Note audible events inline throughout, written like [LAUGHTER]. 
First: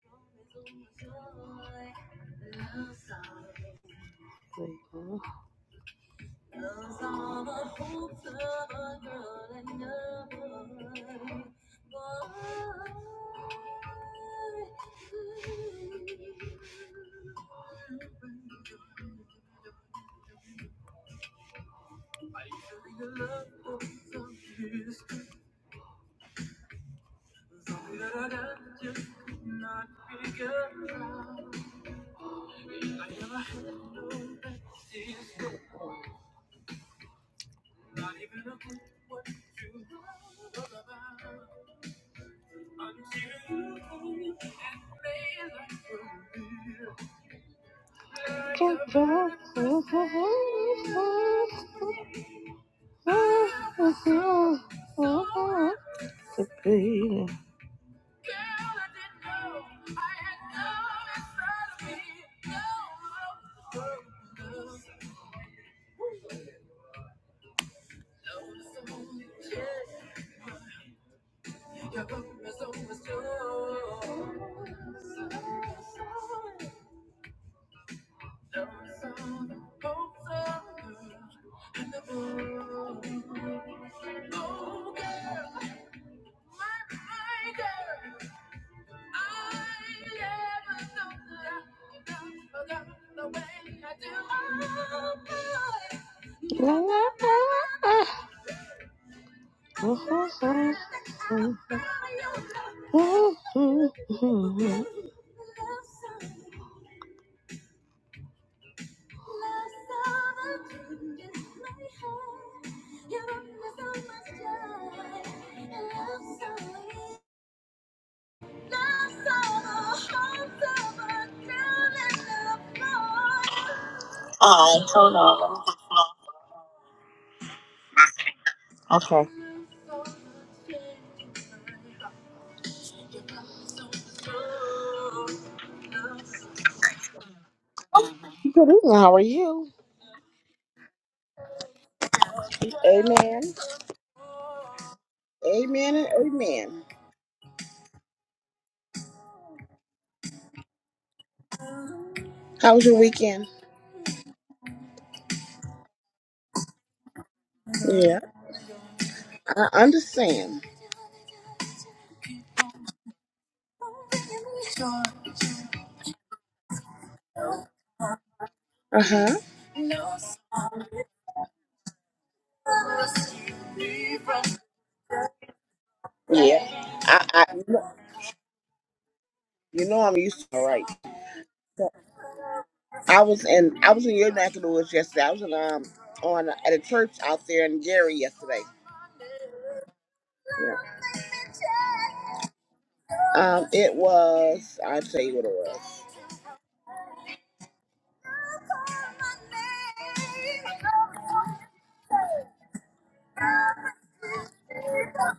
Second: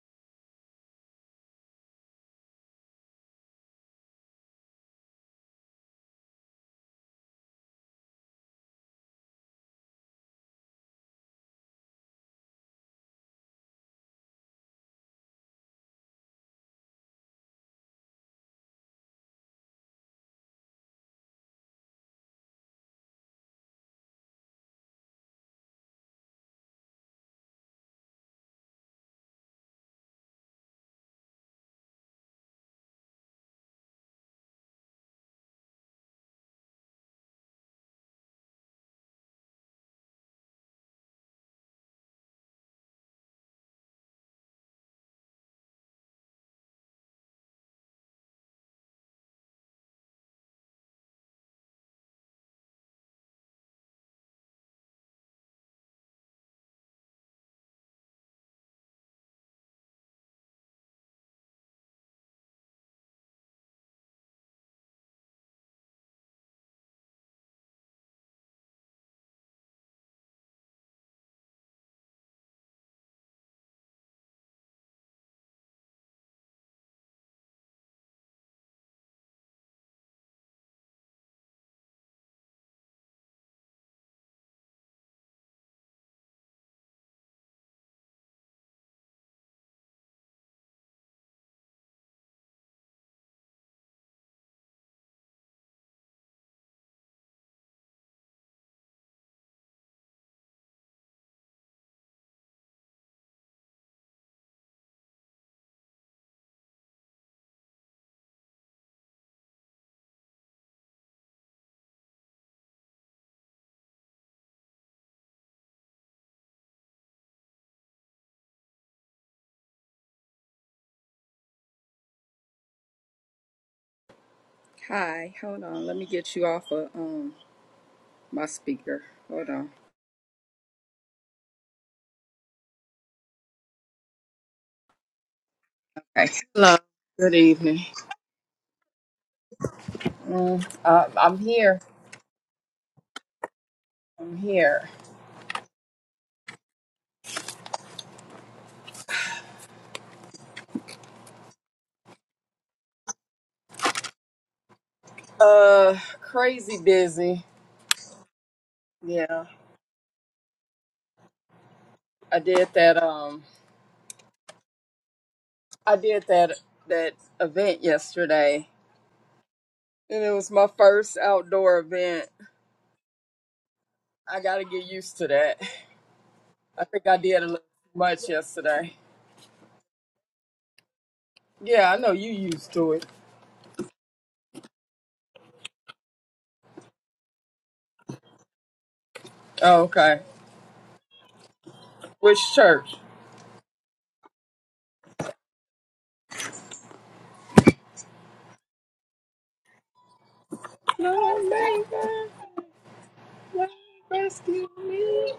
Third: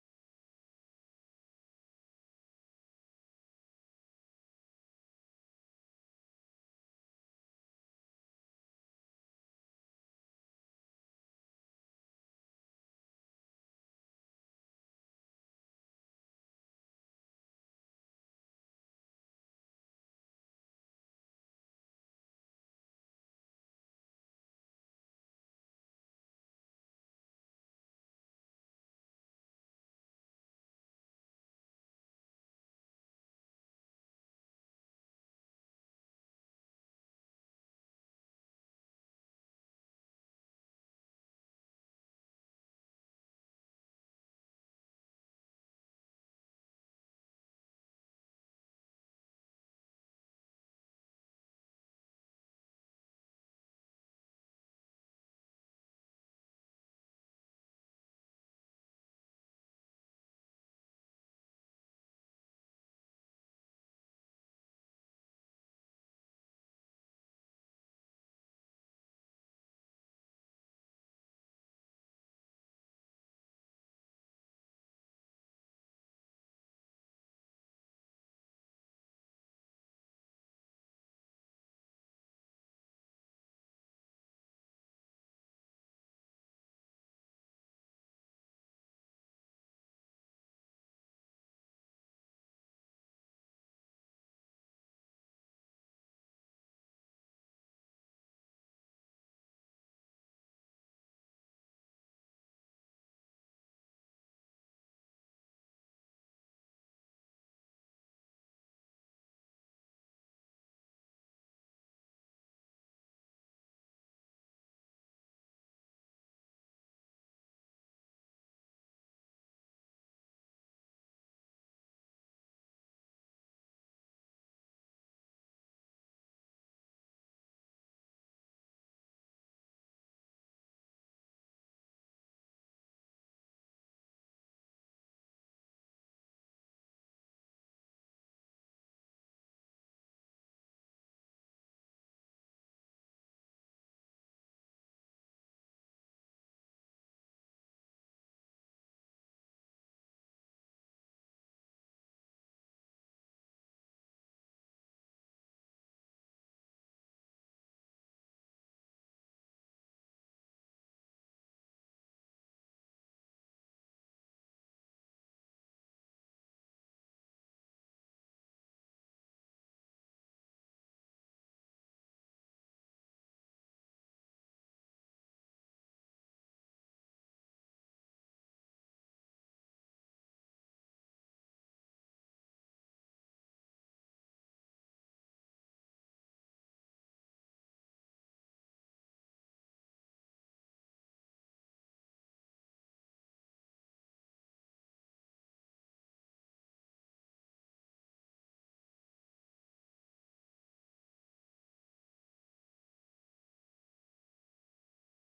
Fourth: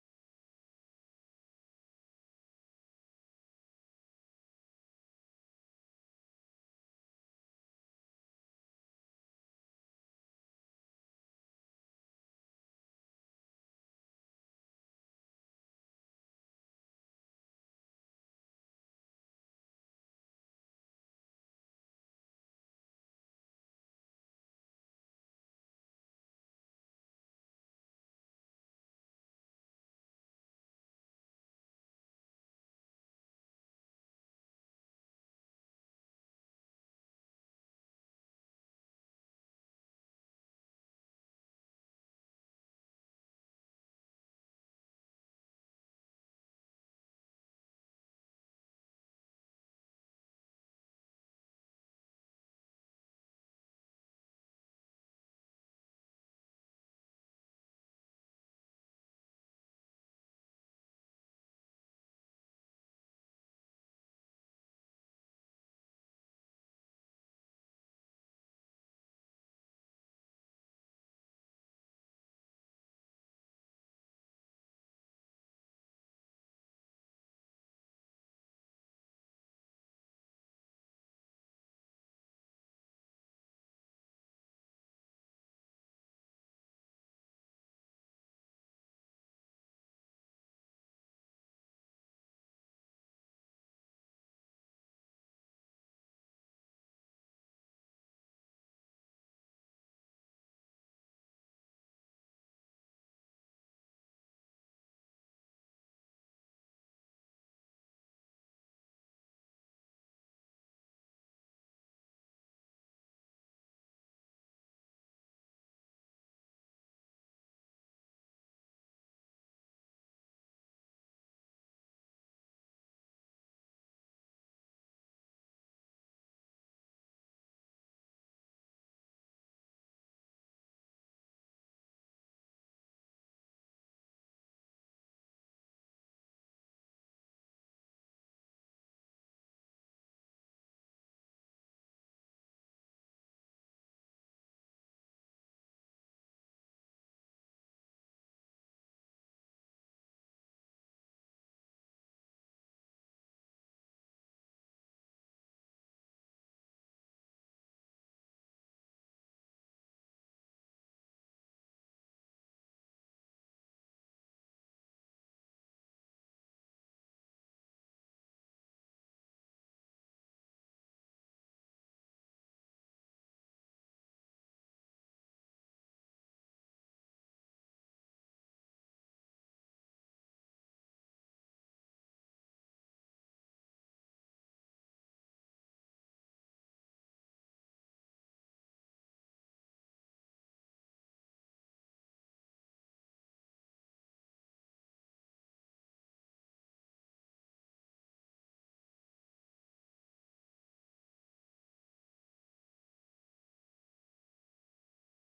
There you go. [LAUGHS] The baby. La, la, la, la. Oh, Hi, hold on. Let me get you off of um my speaker. okay. Hold on. Okay. Hello. Good evening. Good evening. How are you? Mm, uh, I'm here. Amen. I'm here. Amen and amen. How was your weekend? Uh, crazy busy. Yeah, Yeah, I understand. I did that. Um, I did that that event yesterday, Uh huh. and it was my first outdoor event. I got to get used to that. Yeah, I think I I, did a I, little too you know much yesterday. I'm used to it, right? Yeah, I know you used to it. I was in, I was in your neck of the woods yesterday. I was in, um, on uh, at a church out there in Gary yesterday. Oh, okay. Yeah. Which church? Um, it was. I'll tell you what it was. Oh man. Rescue me.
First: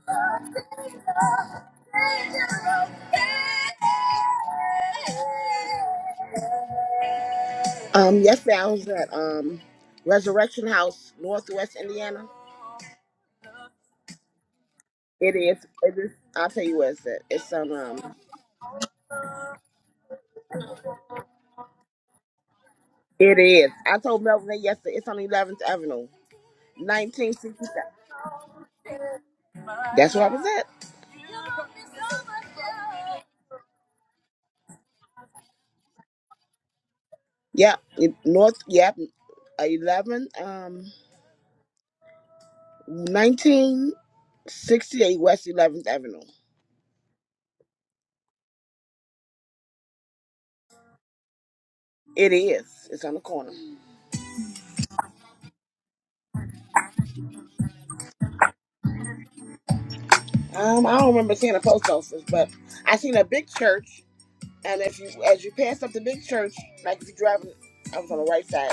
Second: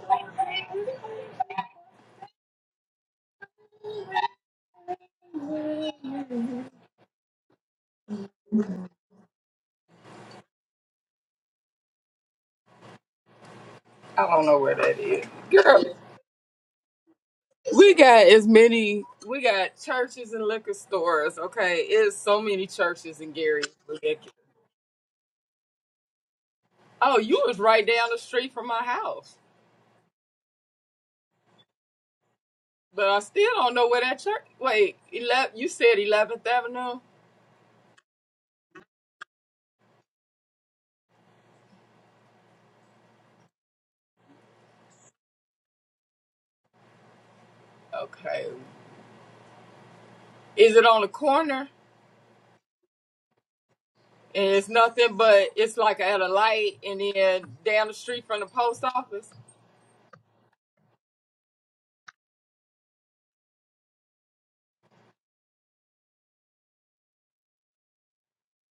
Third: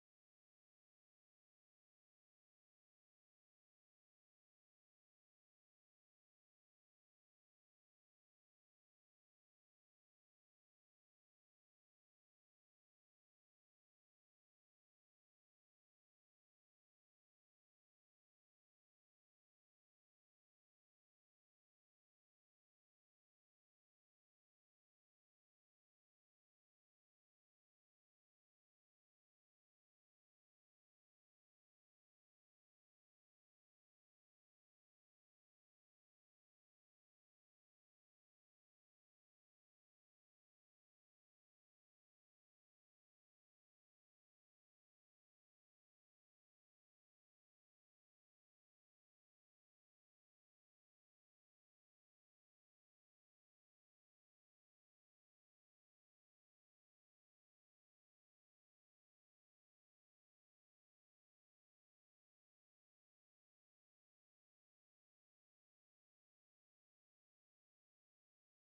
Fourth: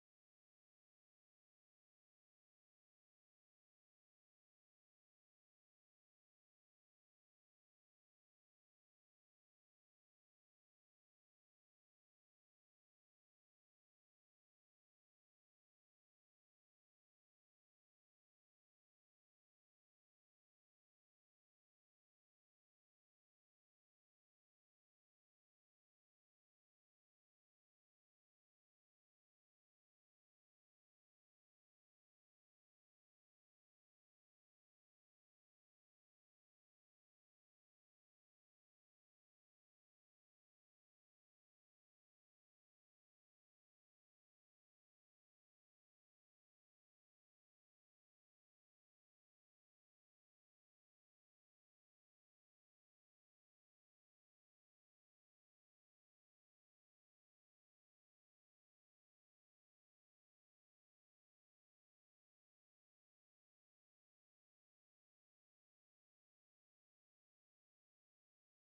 Um, yesterday I was at um Resurrection House, Northwest Indiana. I don't know where that is. It is. Girl, It is. I'll tell you where it's at. It's on. we Um, got as many, we got churches and liquor stores, okay? It's so many churches in it Gary. is. I told Ridiculous. Melvin that yesterday. It's on 11th Avenue, Oh, you 1967. was right down the street from my house. That's where I was at. But I still don't know where that church, wait, 11, you said 11th Avenue? Yep. it- North. Yep. 11, um, 1968 West 11th Avenue. Okay. Is it on the corner? It is. It's on the corner. And it's nothing but, it's like at a light and then down the street from the post office? Um, I don't remember seeing a post office, but I seen a big church. And if you, as you pass up the big church, like if you're driving, I was on the right side,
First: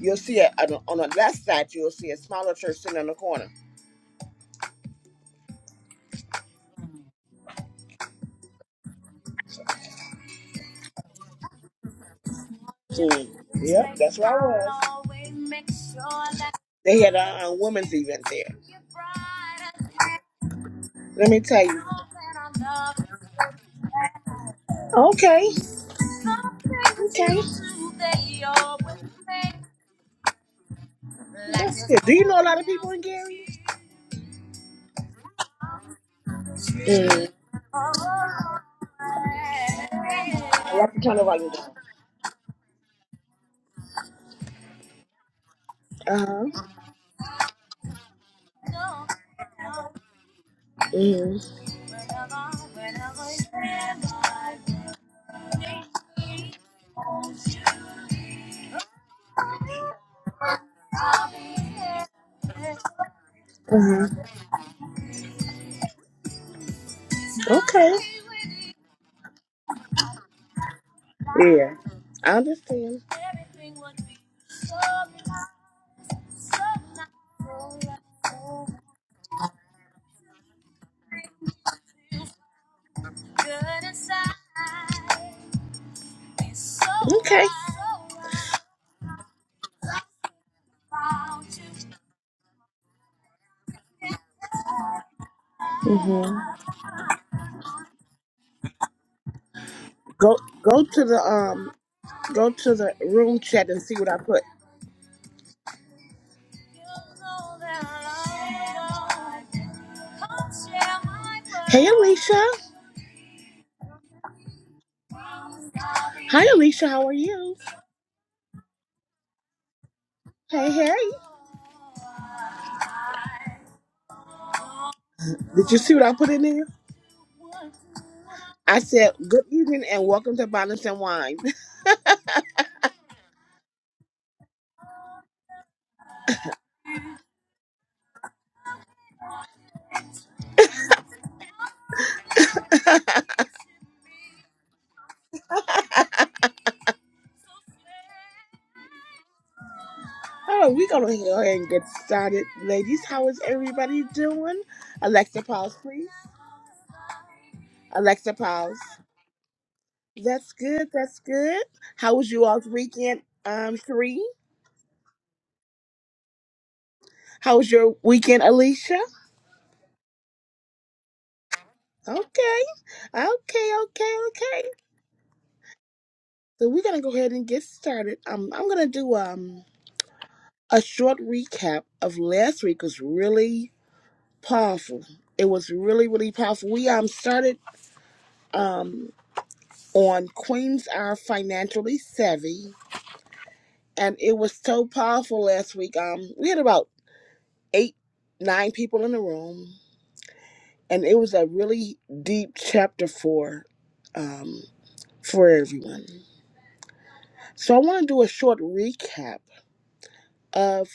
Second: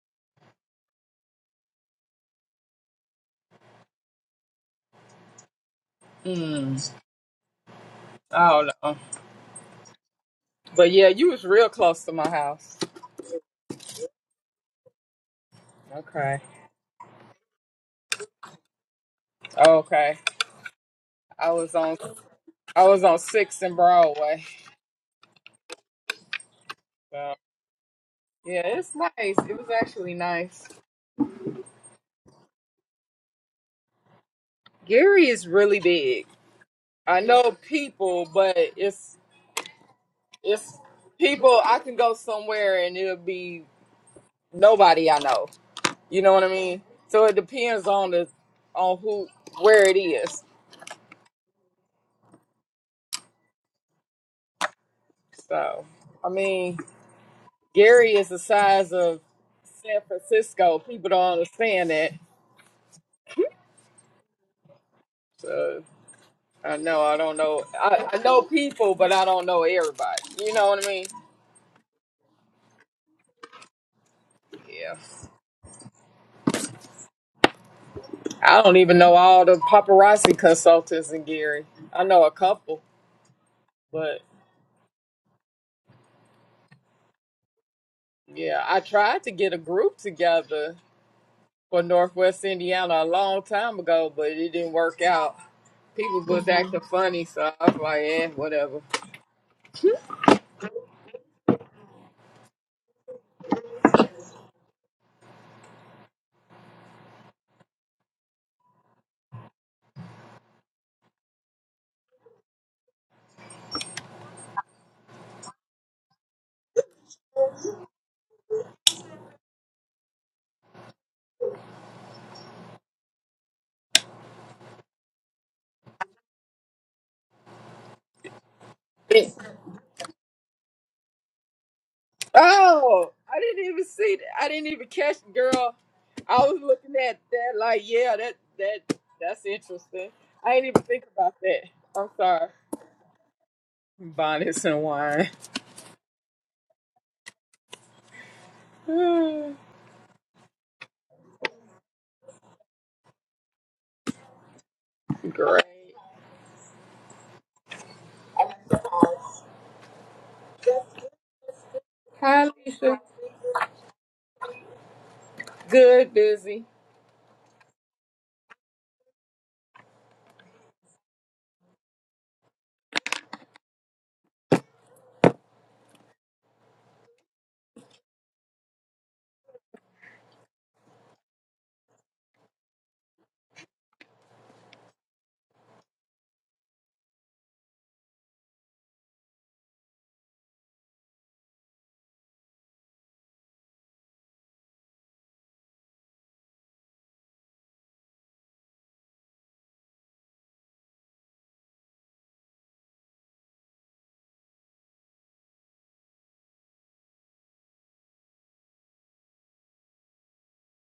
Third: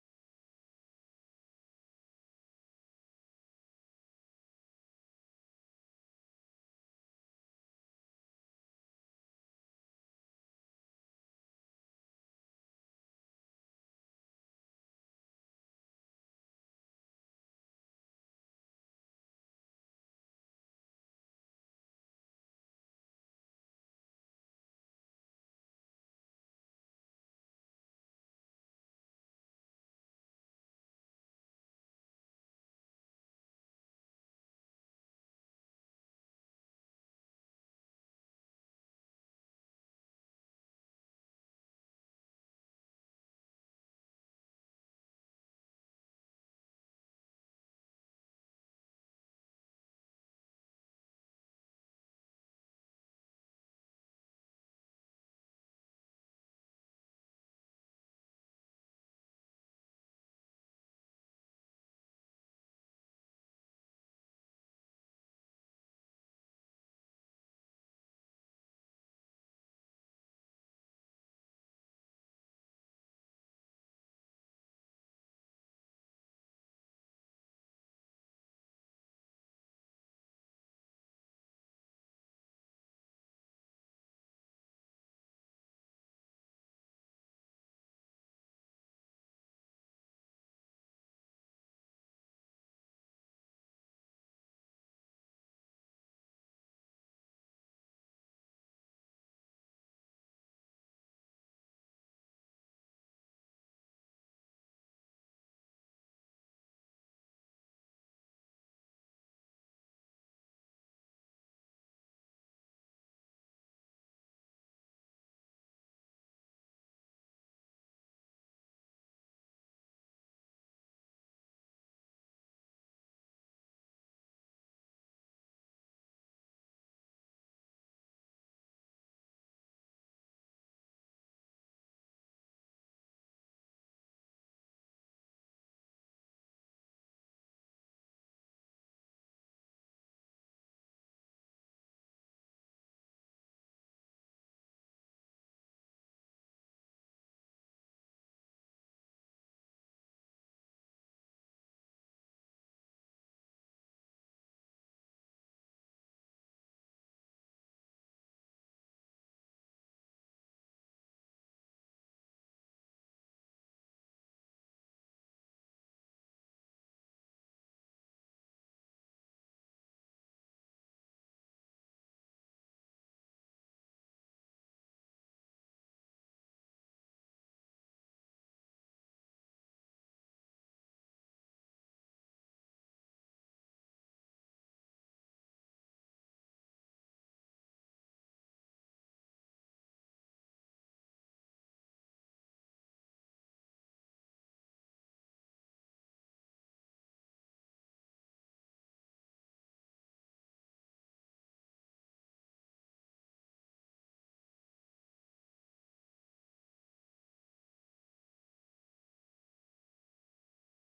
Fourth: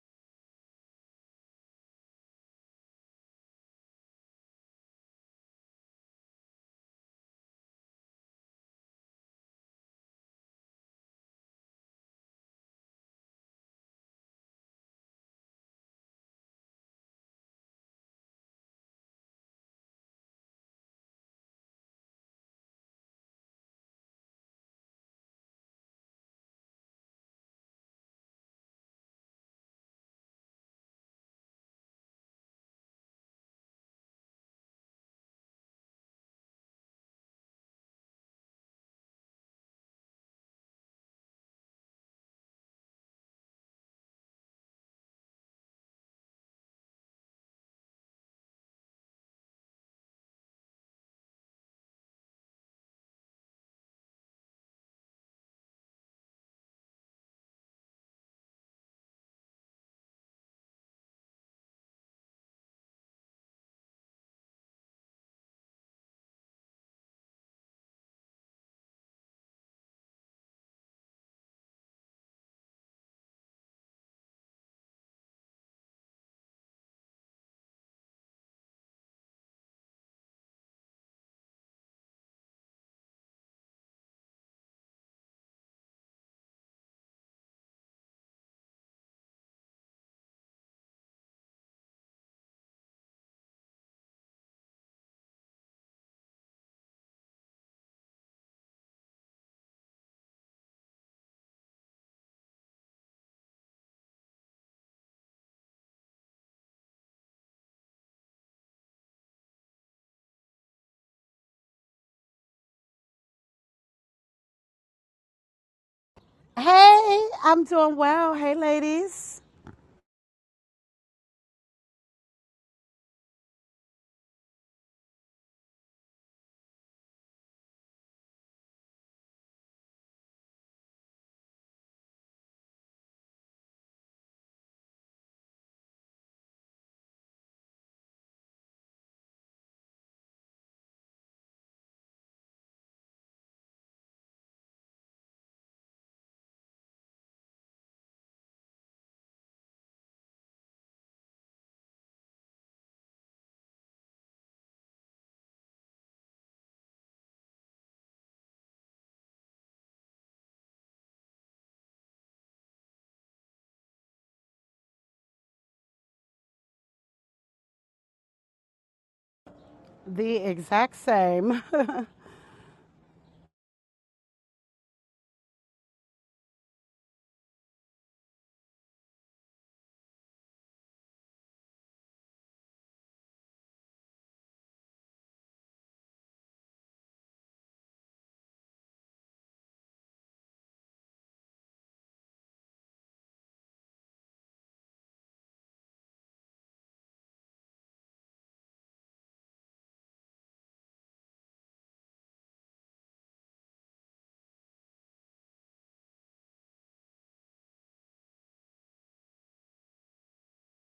you'll see it on the, on the left side. You'll see a smaller church sitting on the corner. Mm, I don't know. But yeah, you was real close to my house. Mm. Yep, that's where I was. Okay. They had a, a women's event there. Okay. Let me I tell was you. on I was on Sixth and Broadway. Okay. So Okay. yeah, it's nice. It was actually nice. That's good. Do you know a lot of people in Gary? Gary is really big. I Mm. know people, but it's I it's have to turn the volume people down. I can go somewhere and it'll be nobody I know. You Uh know what huh. I mean? So it depends on the on who where it is. Mm. So I mean Gary is the size of San Francisco. People don't understand that. Uh huh. So I know I don't know. Okay. I, I know people, but I don't know everybody. You know what I mean? Yeah. I understand. Yeah. I don't even know all the paparazzi consultants in Gary. I know a couple, but Okay. yeah, I tried to get a group together for Northwest Indiana a long time ago, but it didn't work out. People hmm was acting funny, so I was like, eh, whatever. Go go to the um go to the room chat and see what I put. Hey Alicia. Hi Alicia, how are Hey, you? I'm doing well. Hey, ladies. Hey, hey. Did you see what I put in there? I said, good evening and welcome to Balance and Wine. [LAUGHS] Oh, I didn't even see that. I didn't even catch girl. I was looking at that like, yeah, that that that's interesting. I didn't even think about that. I'm sorry. Bonnets and wine. Oh, we're going to go ahead and get started. Ladies, how is everybody doing? [SIGHS] Alexa, Great. pause, please. Alexa, pause. That's good. That's good. How was you Hi all's Lisa. weekend, um, three? Good, busy. How was your weekend, Alicia? The exact same. [LAUGHS] Okay. Okay, okay, okay. So we're gonna go ahead and get started. Um, I'm gonna do um a short recap of last week. It was really powerful. It was really really powerful. We um started um on Queens Are Financially Savvy, and it was so powerful last week. Um, we had about eight nine people in the room, and it was a really deep chapter for um for everyone. So I want to do a short recap of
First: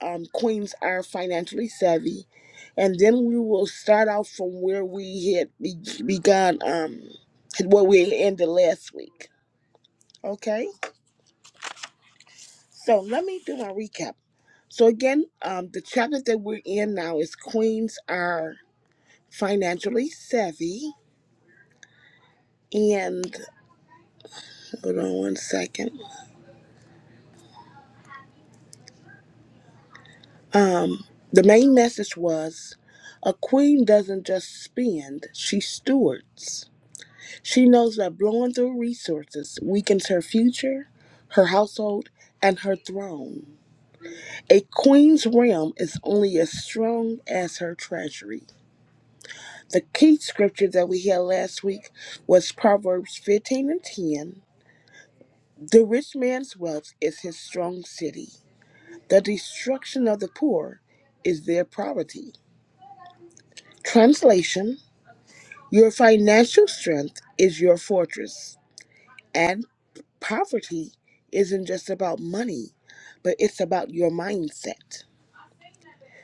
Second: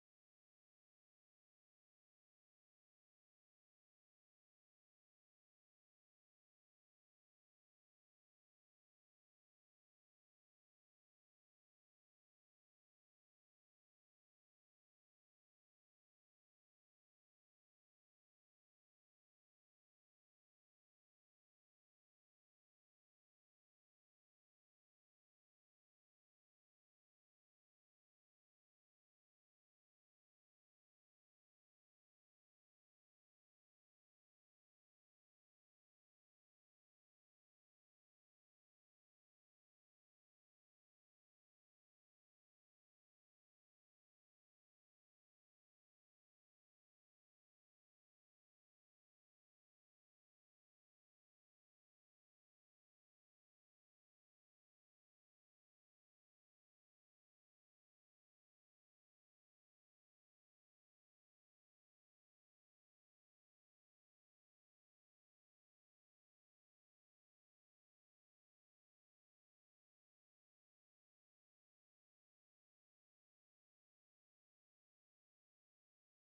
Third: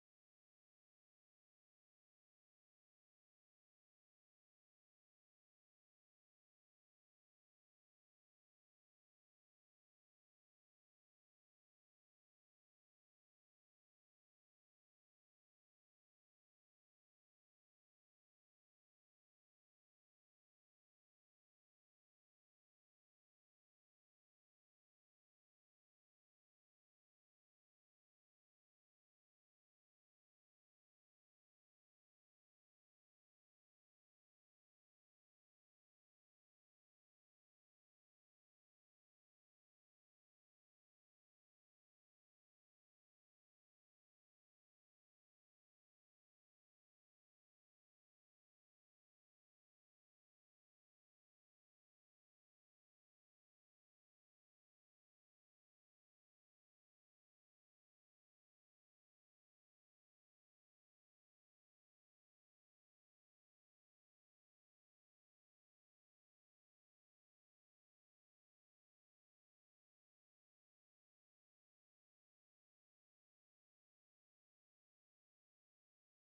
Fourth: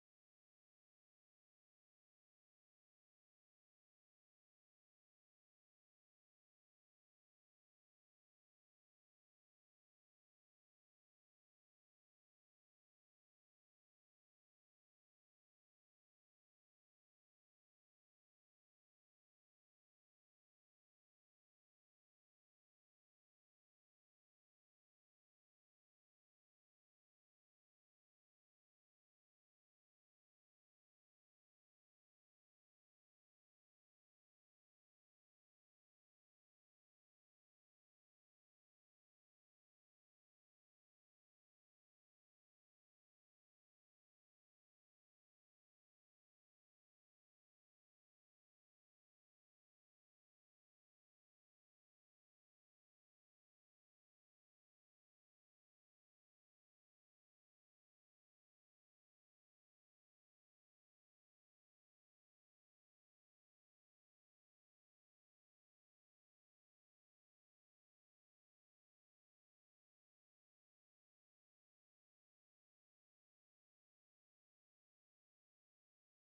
um, Queens Are Financially Savvy. And then we will start out from where we had be- begun, um, where we ended last week. Okay? So let me do my recap. So, again, um, the chapter that we're in now is Queens Are Financially Savvy. And hold on one second. Um, the main message was a queen doesn't just spend, she stewards. She knows that blowing through resources weakens her future, her household, and her throne. A queen's realm is only as strong as her treasury. The key scripture that we had last week was Proverbs 15 and 10. The rich man's wealth is his strong city. The destruction of the poor is their poverty. Translation Your financial strength is your fortress. And poverty isn't just about money, but it's about your mindset.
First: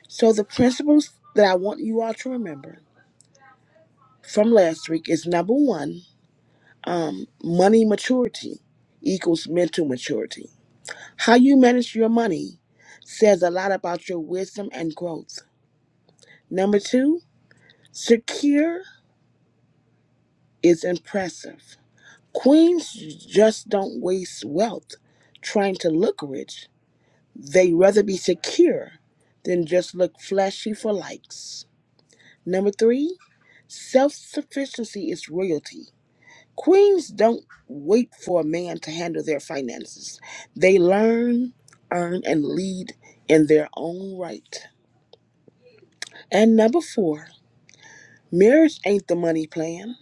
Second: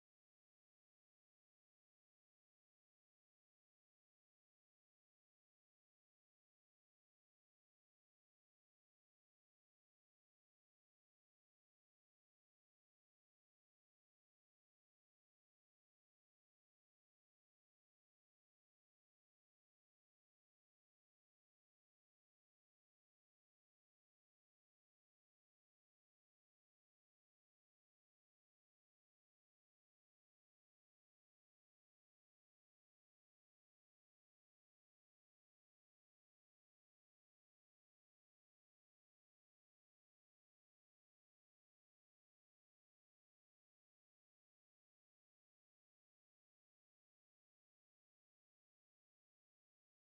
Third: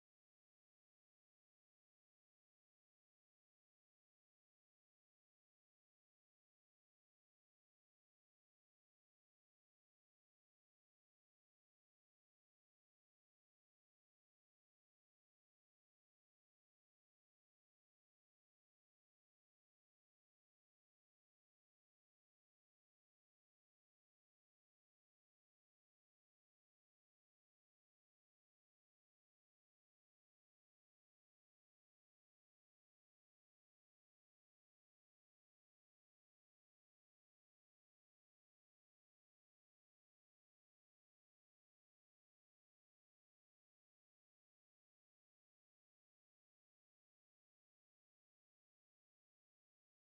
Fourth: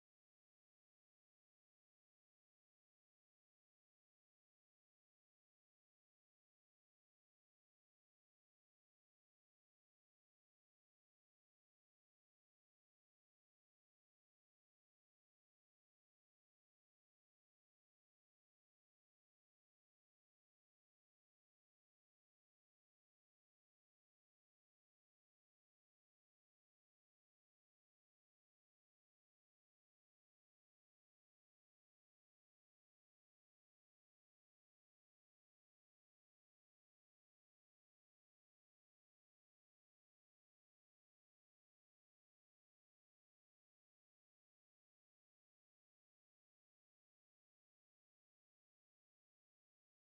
So, the principles that I want you all to remember from last week is number one, money maturity equals mental maturity. How you manage your money says a lot about your wisdom and growth. Number two, secure is impressive. Queens just don't waste wealth trying to look rich They rather be secure than just look flashy for likes. Number three, self sufficiency is royalty. Queens don't wait for a man to handle their finances, they learn, earn, and lead in their own right. And number four, marriage ain't the money plan.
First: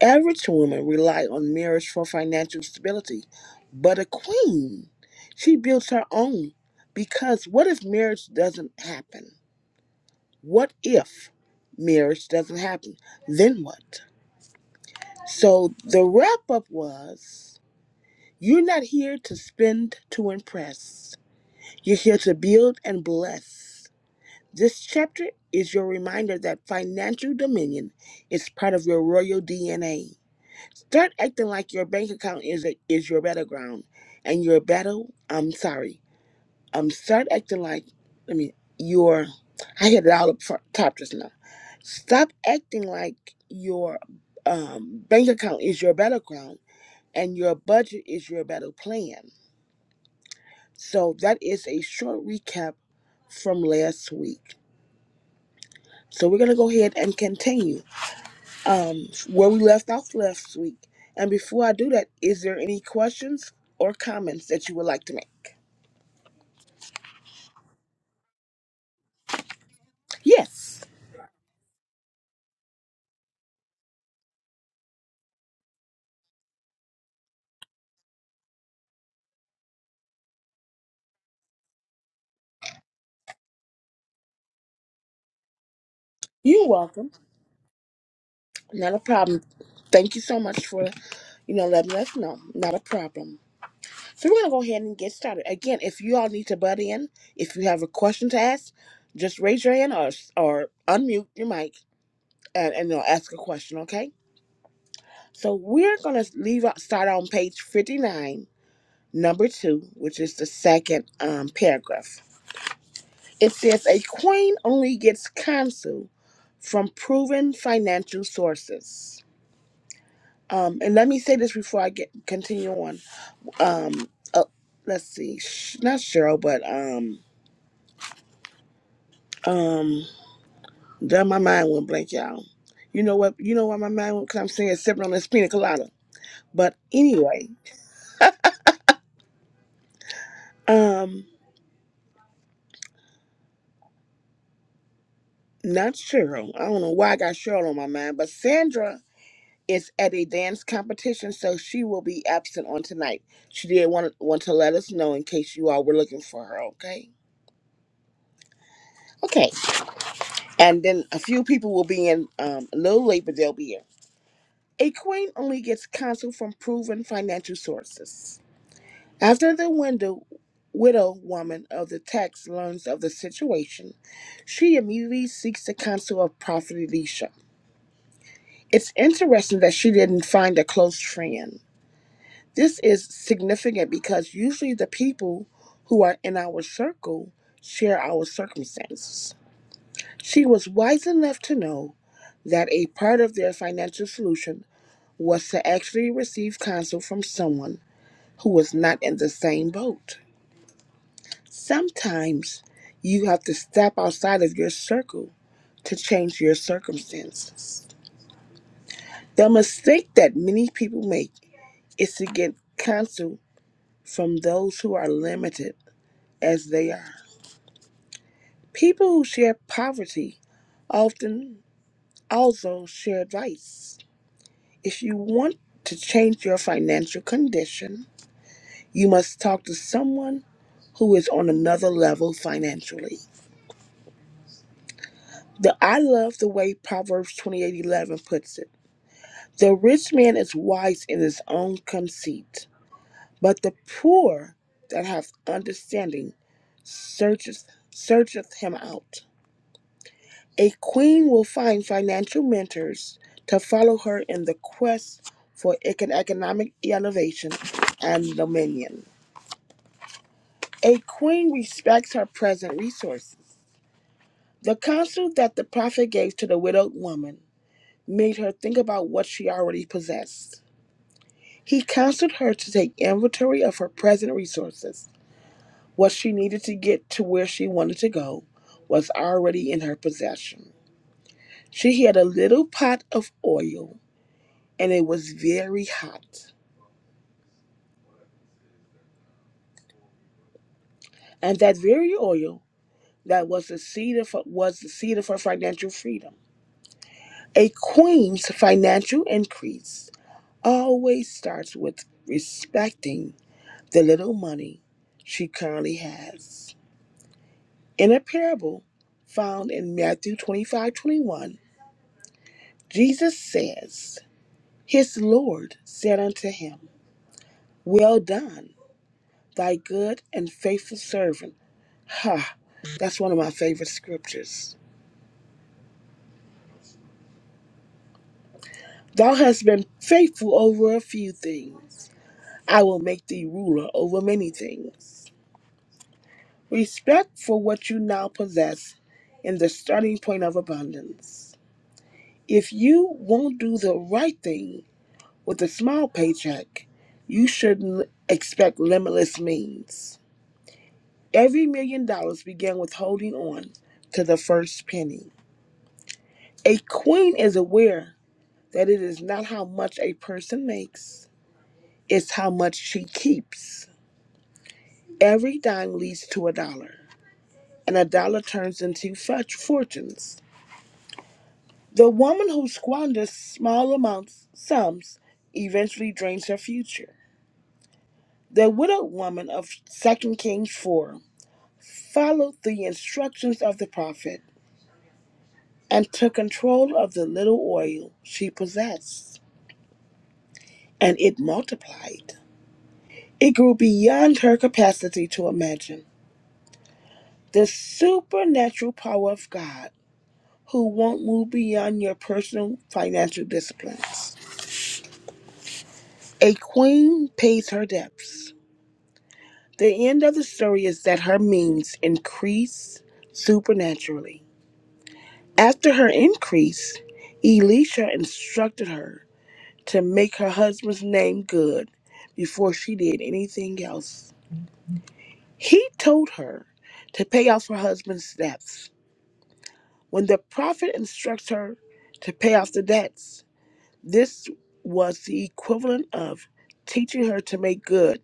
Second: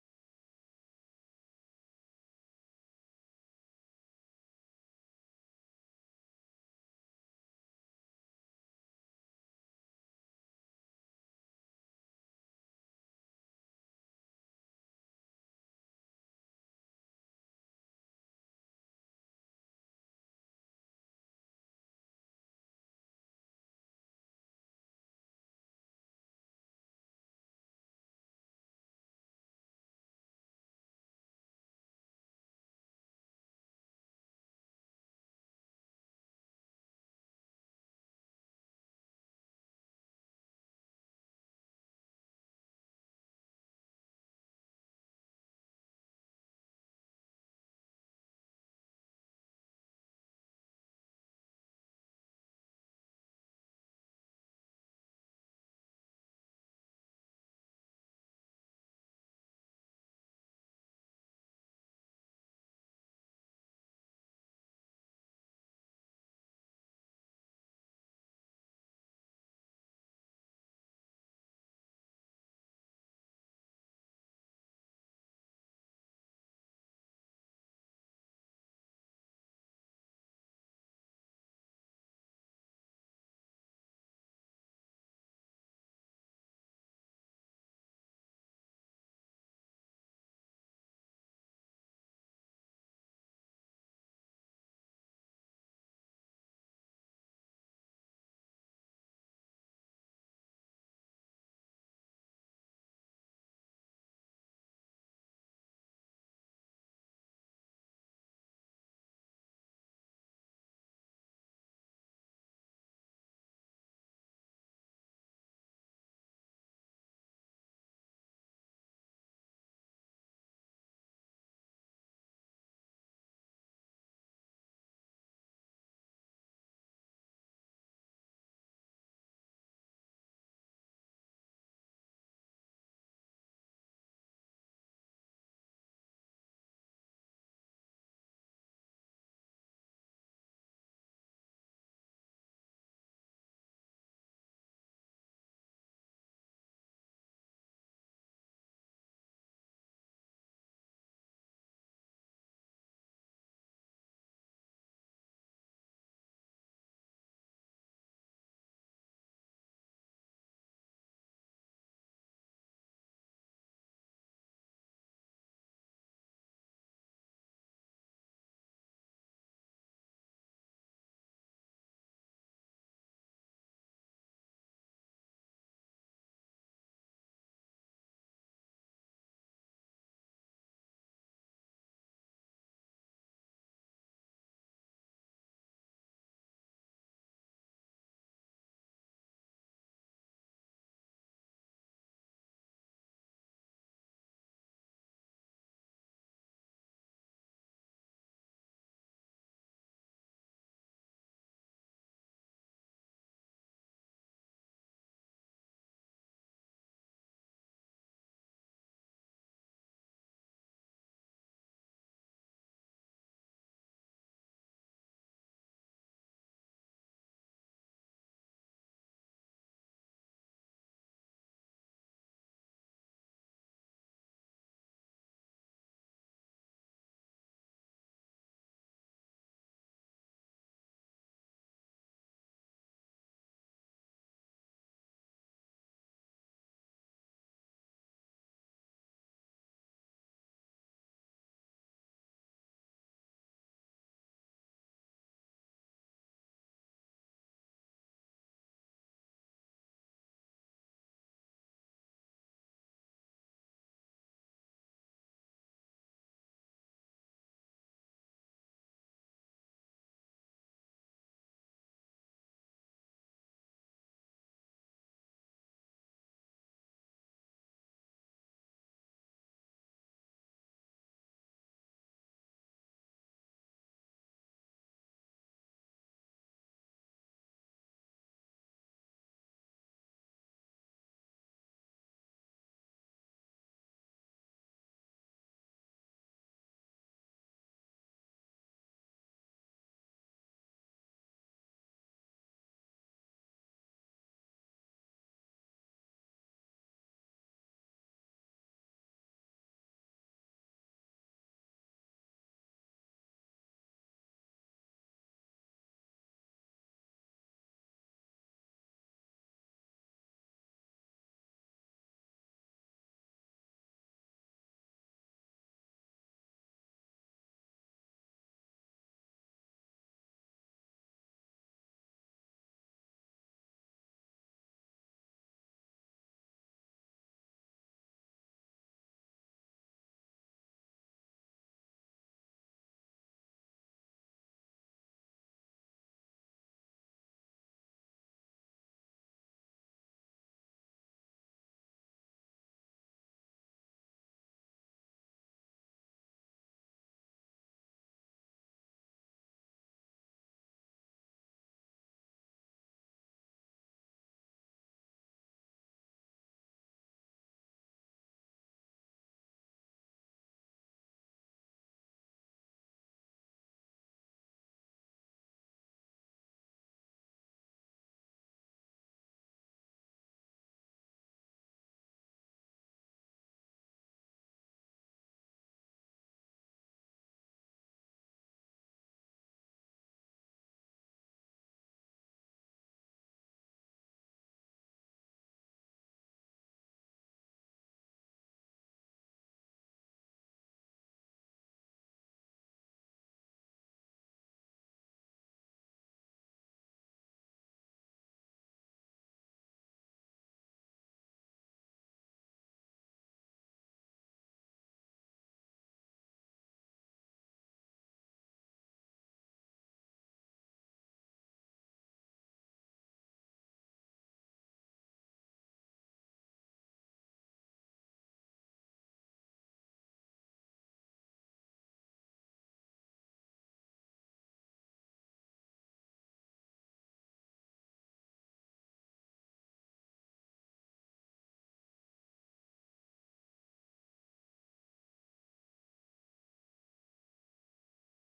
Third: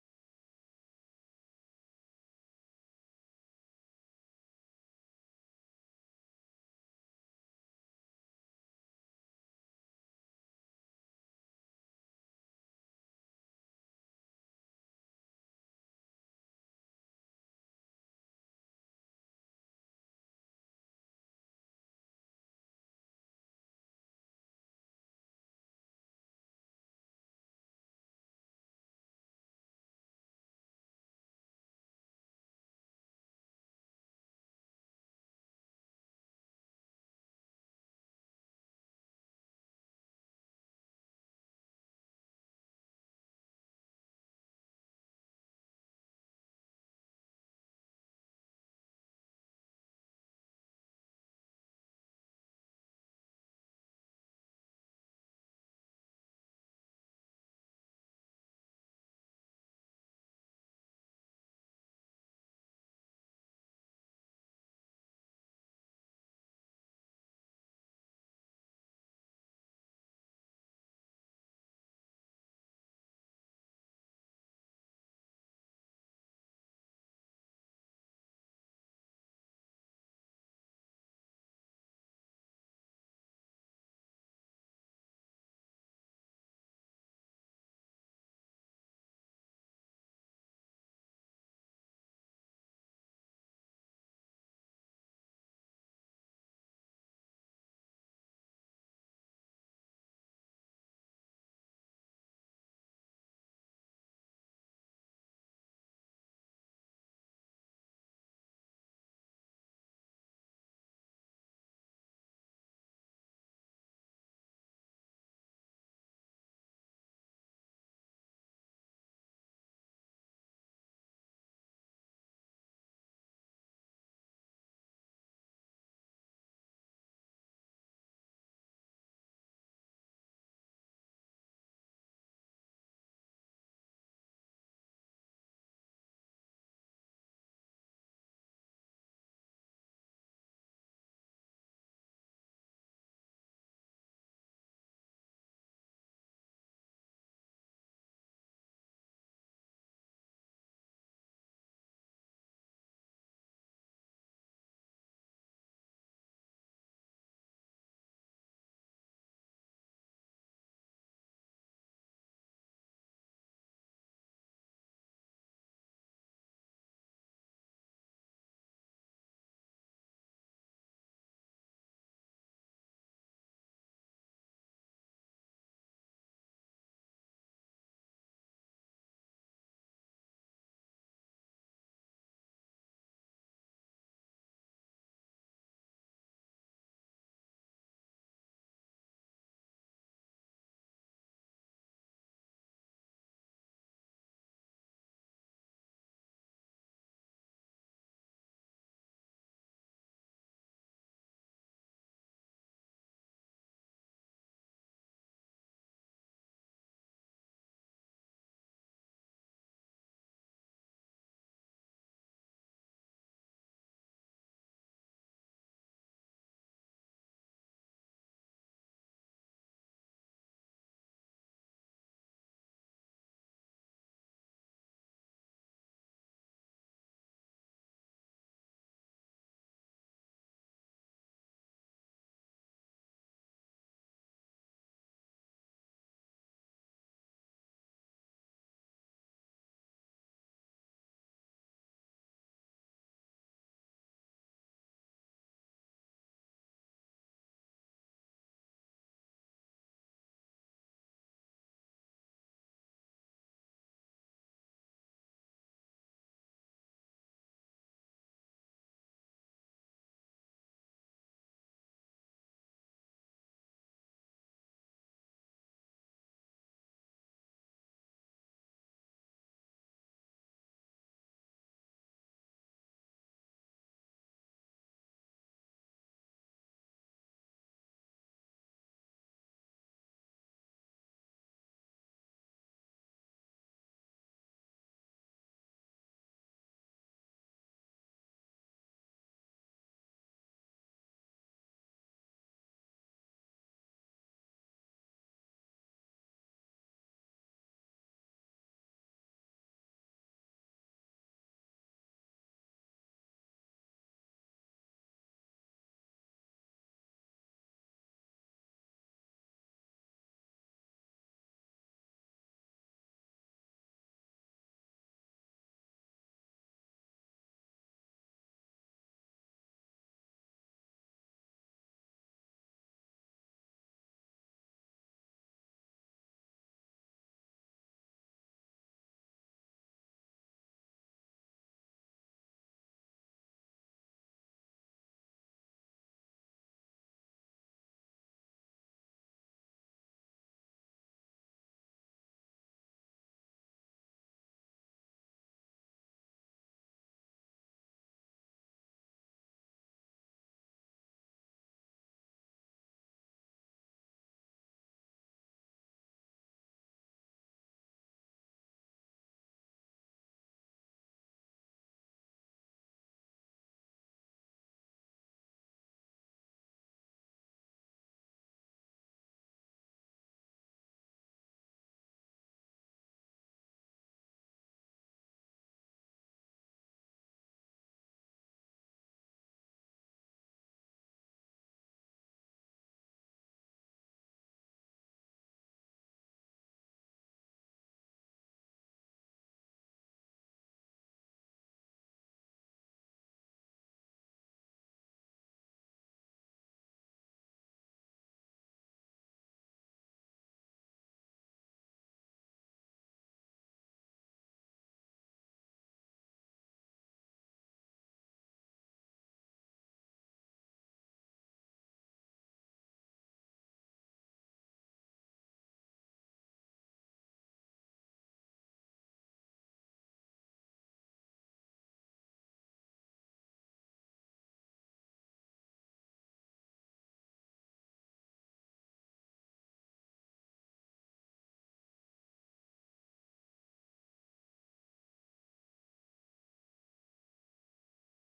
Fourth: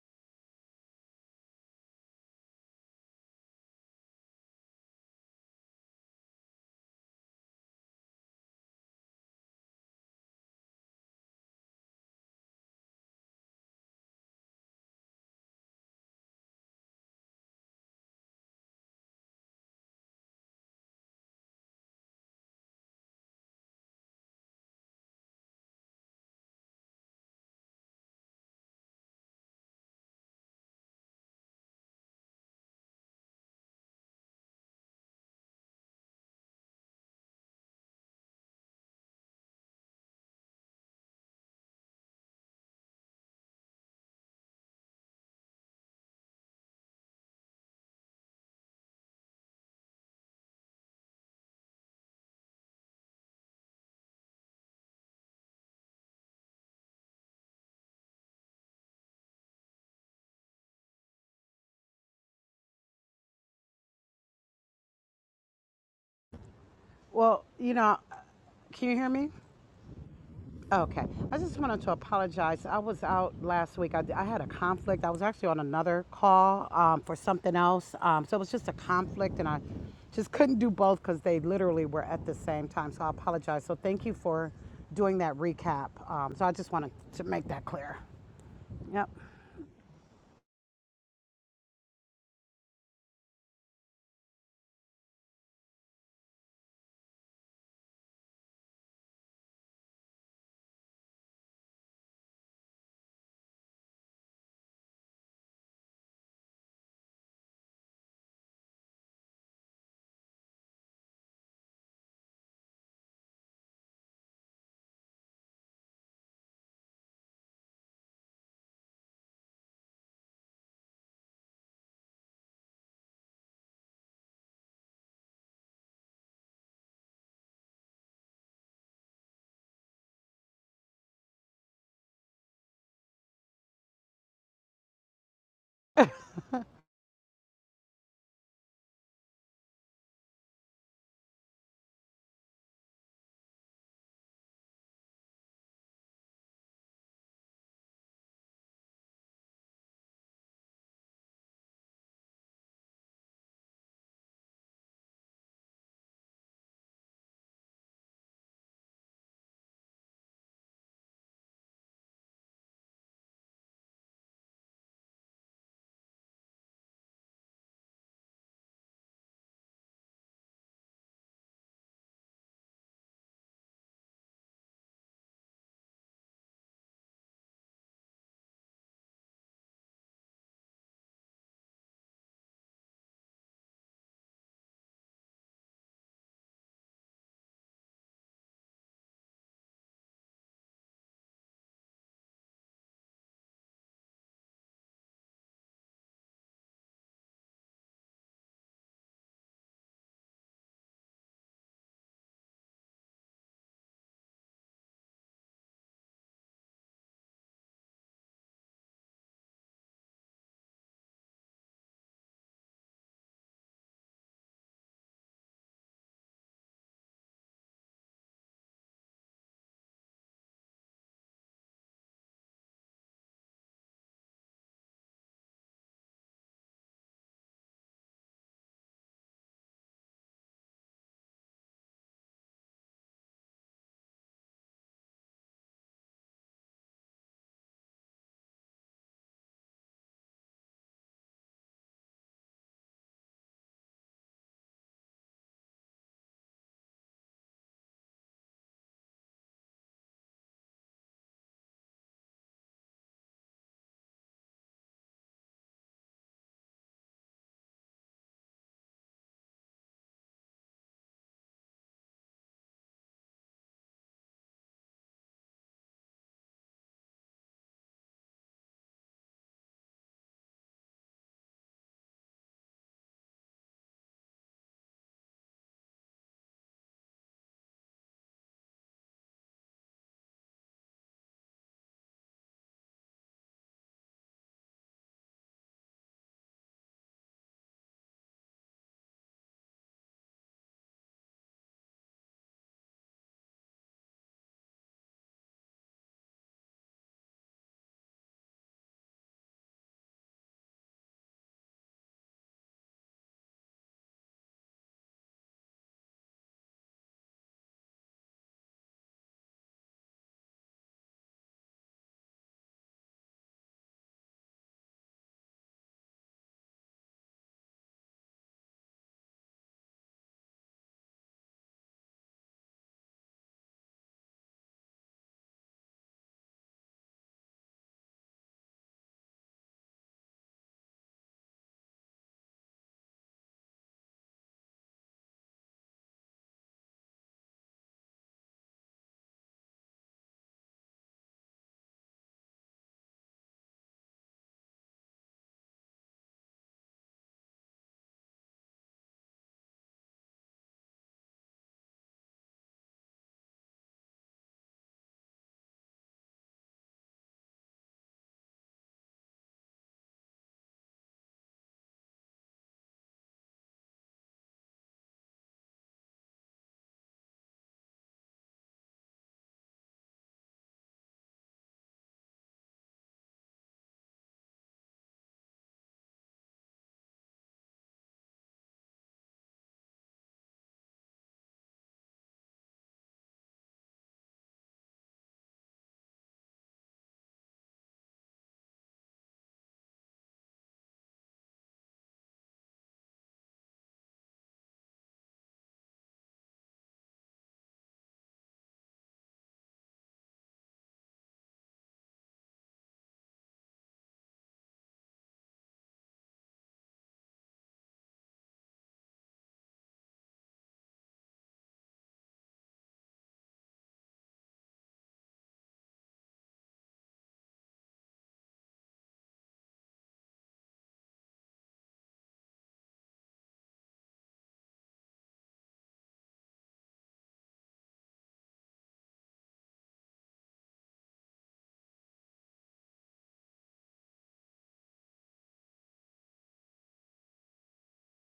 Average women rely on marriage for financial stability, but a queen, she builds her own. Because what if marriage doesn't happen? What if marriage doesn't happen? Then what? So the wrap up was you're not here to spend to impress, you're here to build and bless. This chapter is your reminder that financial dominion is part of your royal DNA. Start acting like your bank account is, is your battleground and your battle, I'm sorry um, start acting like, I mean, you're, I hit it all up front, top just now. Stop acting like your um, bank account is your battleground and your budget is your battle plan. So that is a short recap from last week. So we're gonna go ahead and continue um, where we left off last week. And before I do that, is there any questions or comments that you would like to make? well, you know, can you hear me? Yes, Okay. I just wanted to apologize. I was out last week. I, I had a conflict. I was actually on another call um, for something else. Um, so it was just a conflict, and I just couldn't do both because they literally were at the same time. So I apologize. So thank you for doing that recap. Um, so I you're just wanted welcome. to make that clear. Not a Yep. problem. Thank you so much for, you know, letting us know. Not a problem. So we're gonna go ahead and get started. Again, if you all need to butt in, if you have a question to ask, just raise your hand or or unmute your mic and, and they'll ask a question. Okay. So we're gonna leave out, start on page fifty nine, number two, which is the second um, paragraph. It says a queen only gets counsel from proven financial sources. Um, and let me say this before I get continue on. Um, uh, let's see, Sh- not Cheryl, but um, um, then my mind went blank, y'all. You know what? You know why my mind went? Cause I'm saying sipping on this pina colada. But anyway, um, not Cheryl. I don't know why I got Cheryl on my mind, but Sandra is at a dance competition, so she will be absent on tonight. She did want want to let us know in case you all were looking for her. Okay. Okay. and then a few people will be in um, a little late, but they'll be in. A coin only gets counsel from proven financial sources. After the window, widow woman of the text learns of the situation, she immediately seeks the counsel of Prophet Elisha. It's interesting that she didn't find a close friend. This is significant because usually the people who are in our circle share our circumstances. She was wise enough to know that a part of their financial solution was to actually receive counsel from someone who was not in the same boat. Sometimes you have to step outside of your circle to change your circumstances. The mistake that many people make is to get counsel from those who are limited as they are. People who share poverty often also share advice. If you want to change your financial condition, you must talk to someone who is on another level financially. The I love the way Proverbs 28:11 puts it. The rich man is wise in his own conceit, but the poor that have understanding searcheth searcheth him out. A queen will find financial mentors to follow her in the quest for econ- economic innovation and dominion. A queen respects her present resources. The counsel that the prophet gave to the widowed woman made her think about what she already possessed. He counseled her to take inventory of her present resources. What she needed to get to where she wanted to go was already in her possession. She had a little pot of oil, and it was very hot. And that very oil that was the seed of was the seed of her financial freedom. A queen's financial increase always starts with respecting the little money she currently has. In a parable found in Matthew 25 21, Jesus says, His Lord said unto him, Well done, thy good and faithful servant. Ha, that's one of my favorite scriptures. Thou hast been faithful over a few things. I will make thee ruler over many things. Respect for what you now possess in the starting point of abundance. If you won't do the right thing with a small paycheck, you shouldn't expect limitless means. Every million dollars began with holding on to the first penny. A queen is aware that it is not how much a person makes, it's how much she keeps. Every dime leads to a dollar, and a dollar turns into fudge fortunes. The woman who squanders small amounts, sums, eventually drains her future. The widowed woman of Second Kings 4 followed the instructions of the prophet and took control of the little oil she possessed, and it multiplied. It grew beyond her capacity to imagine. The supernatural power of God, who won't move beyond your personal financial disciplines. A queen pays her debts. The end of the story is that her means increase supernaturally. After her increase, Elisha instructed her to make her husband's name good before she did anything else. He told her to pay off her husband's debts. When the prophet instructs her to pay off the debts, this was the equivalent of teaching her to make good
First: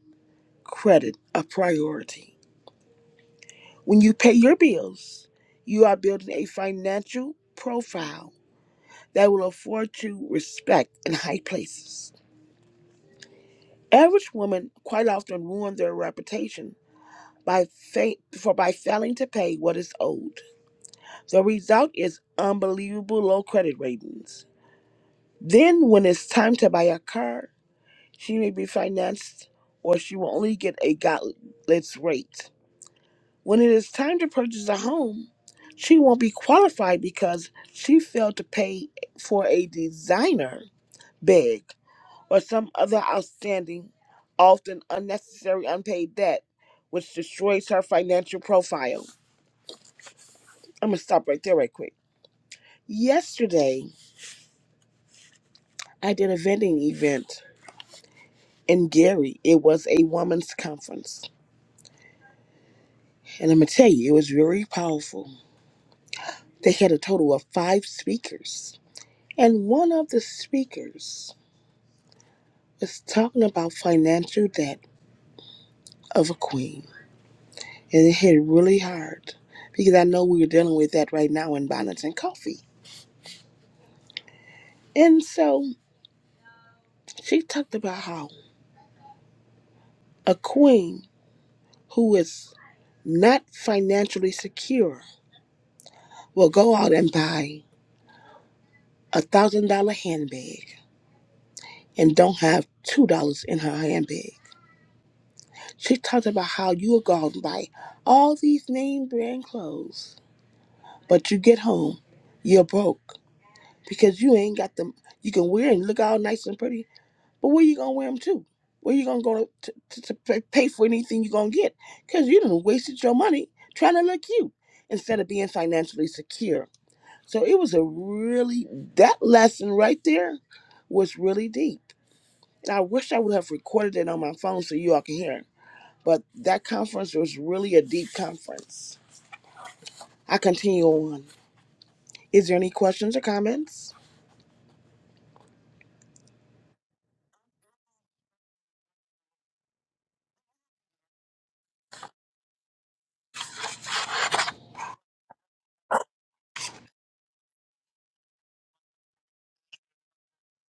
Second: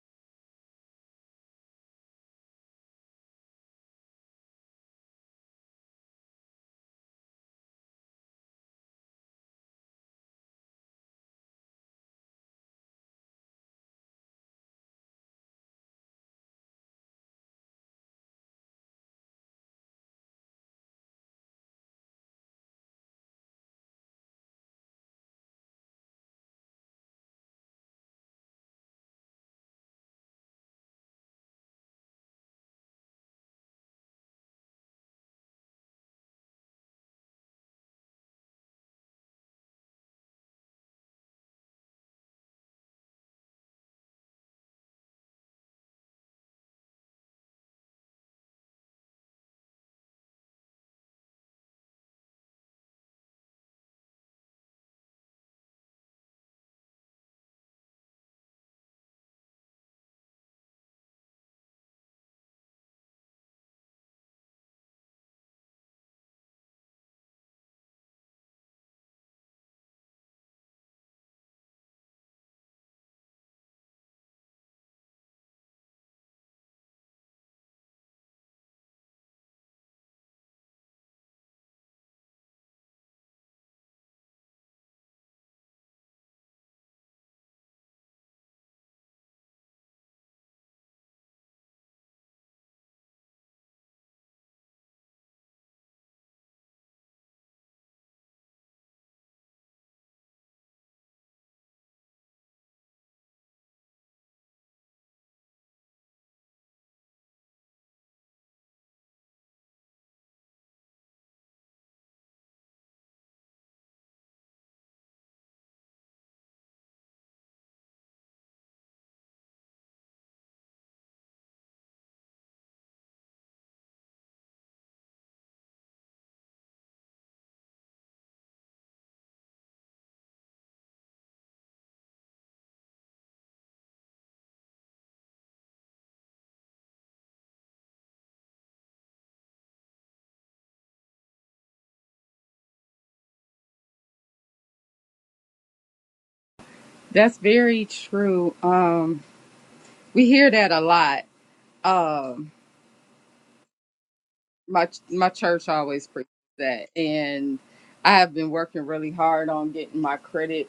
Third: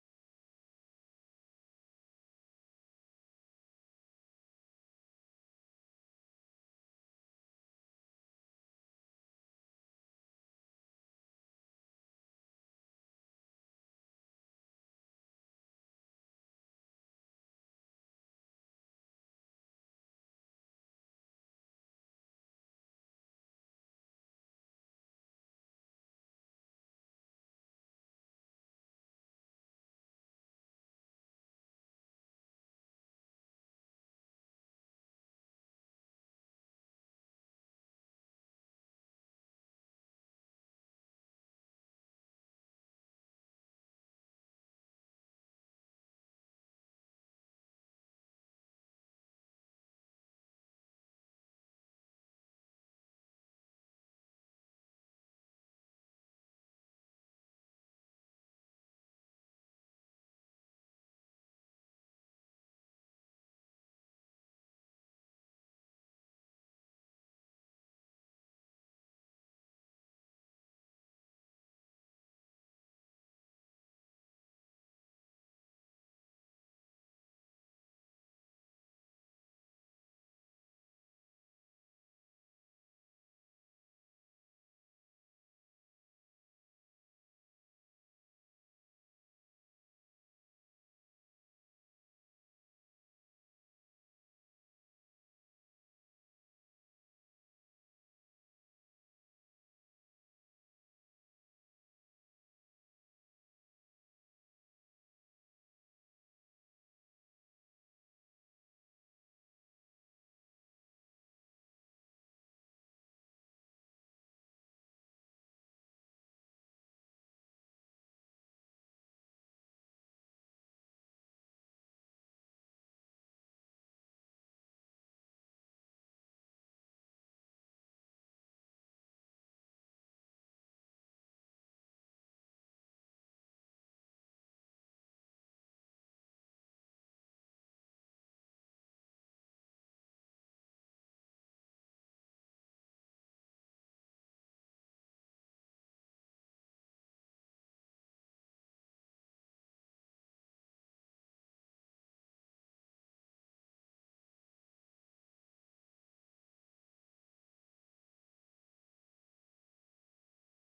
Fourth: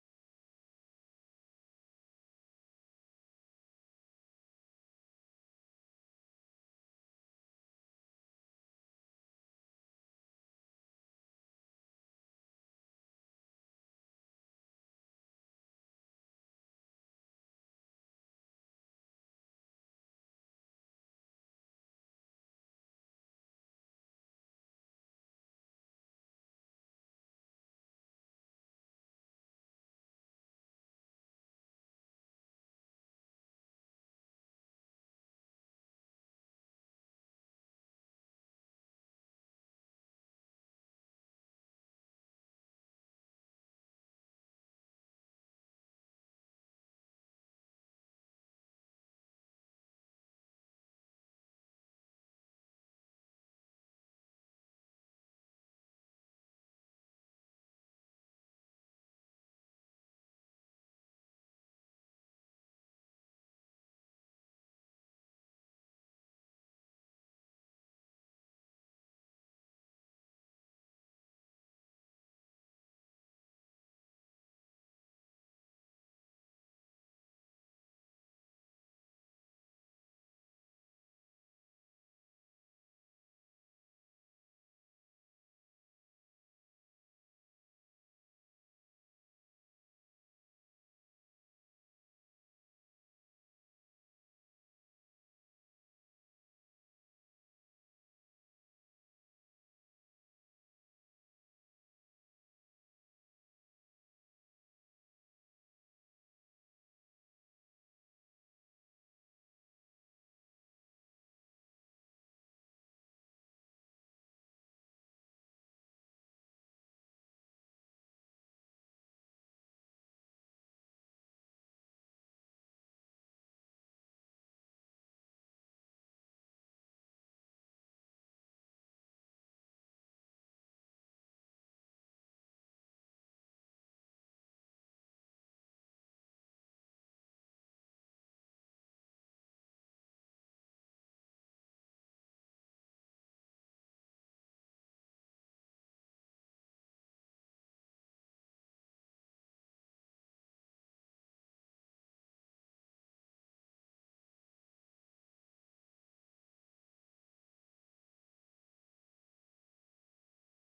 credit a priority. When you pay your bills, you are building a financial profile that will afford you respect in high places. Average women quite often ruin their reputation by fa- for by failing to pay what is owed. The result is unbelievable low credit ratings. Then, when it's time to buy a car, she may be financed, or she will only get a godless rate. When it is time to purchase a home, she won't be qualified because she failed to pay for a designer bag or some other outstanding, often unnecessary unpaid debt, which destroys her financial profile. I'm going to stop right there, right quick. Yesterday, I did a vending event in Gary. It was a women's conference. And I'm going to tell you, it was very powerful. They had a total of five speakers. And one of the speakers It's talking about financial debt of a queen. And it hit really hard because I know we were dealing with that right now in Bonnets and Coffee. And so she talked about how a queen who is not financially secure will go out and buy a thousand dollar handbag and don't have two dollars in her handbag. She talked about how you will go out and buy all these name brand clothes, but you get home, you're broke because you ain't got them. You can wear and look all nice and pretty, but where you gonna wear them to? Where you gonna go to, to, to pay pay for anything you gonna get? Because you done wasted your money trying to look cute instead of being financially secure. So it was a really that lesson right there was really deep, and I wish I would have recorded it on my phone so you all can hear it. But that conference was really a deep conference. I continue on. Is there any questions or comments? That's very true. Um, we hear that a lot. Um, my my church always preaches that, and I have been working really hard on getting my credit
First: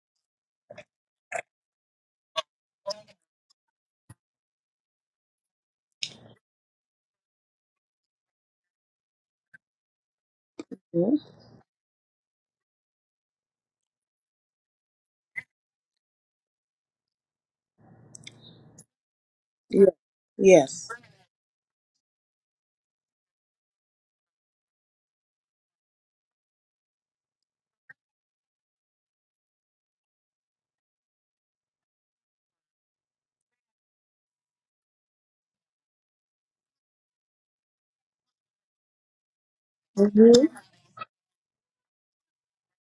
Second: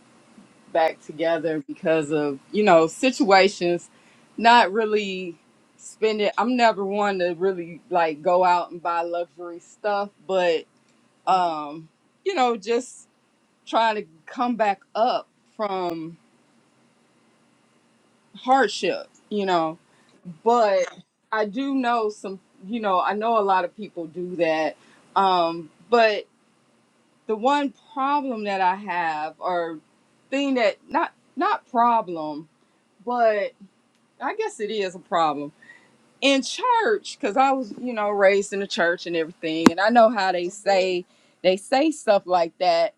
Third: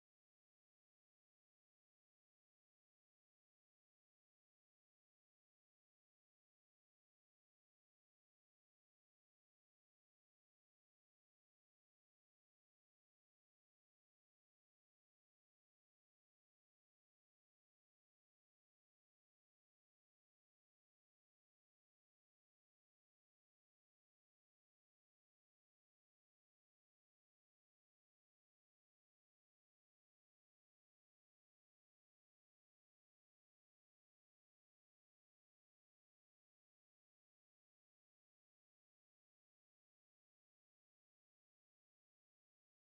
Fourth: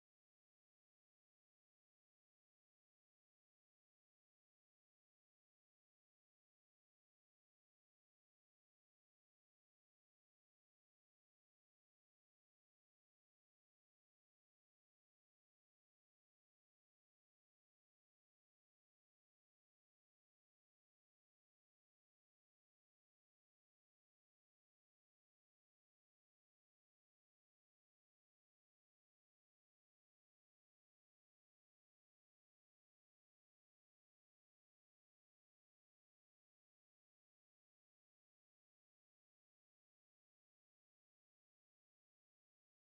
back together because of you know situations not really spending i'm never one to really like go out and buy luxury stuff but Mhm. um you know just trying to come back up from hardship you know Yeah. but Yes. i do know some you know i know a lot of people do that um but the one problem that i have or thing that not not problem I guess it is a problem in church because I was, you know, raised in the church and everything, and I know how Mm-hmm. they say they say stuff like that,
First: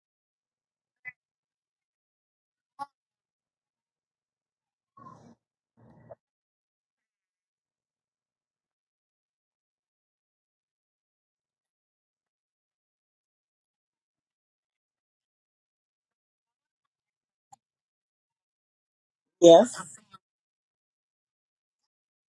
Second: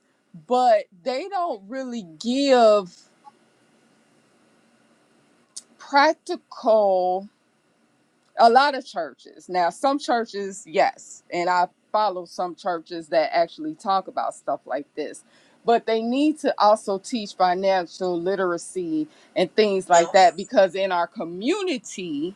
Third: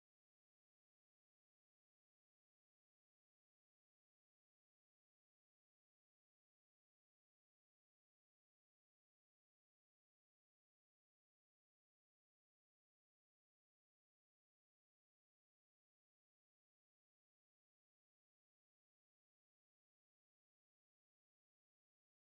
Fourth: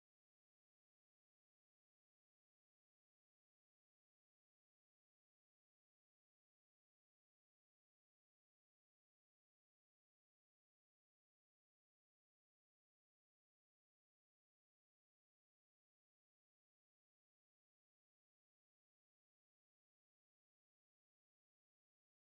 but they don't really give practical. A lot of churches now, some churches, yes, and I follow some churches that actually talk about stuff like this, but they need to also teach financial literacy and things Yes. like that because in our community.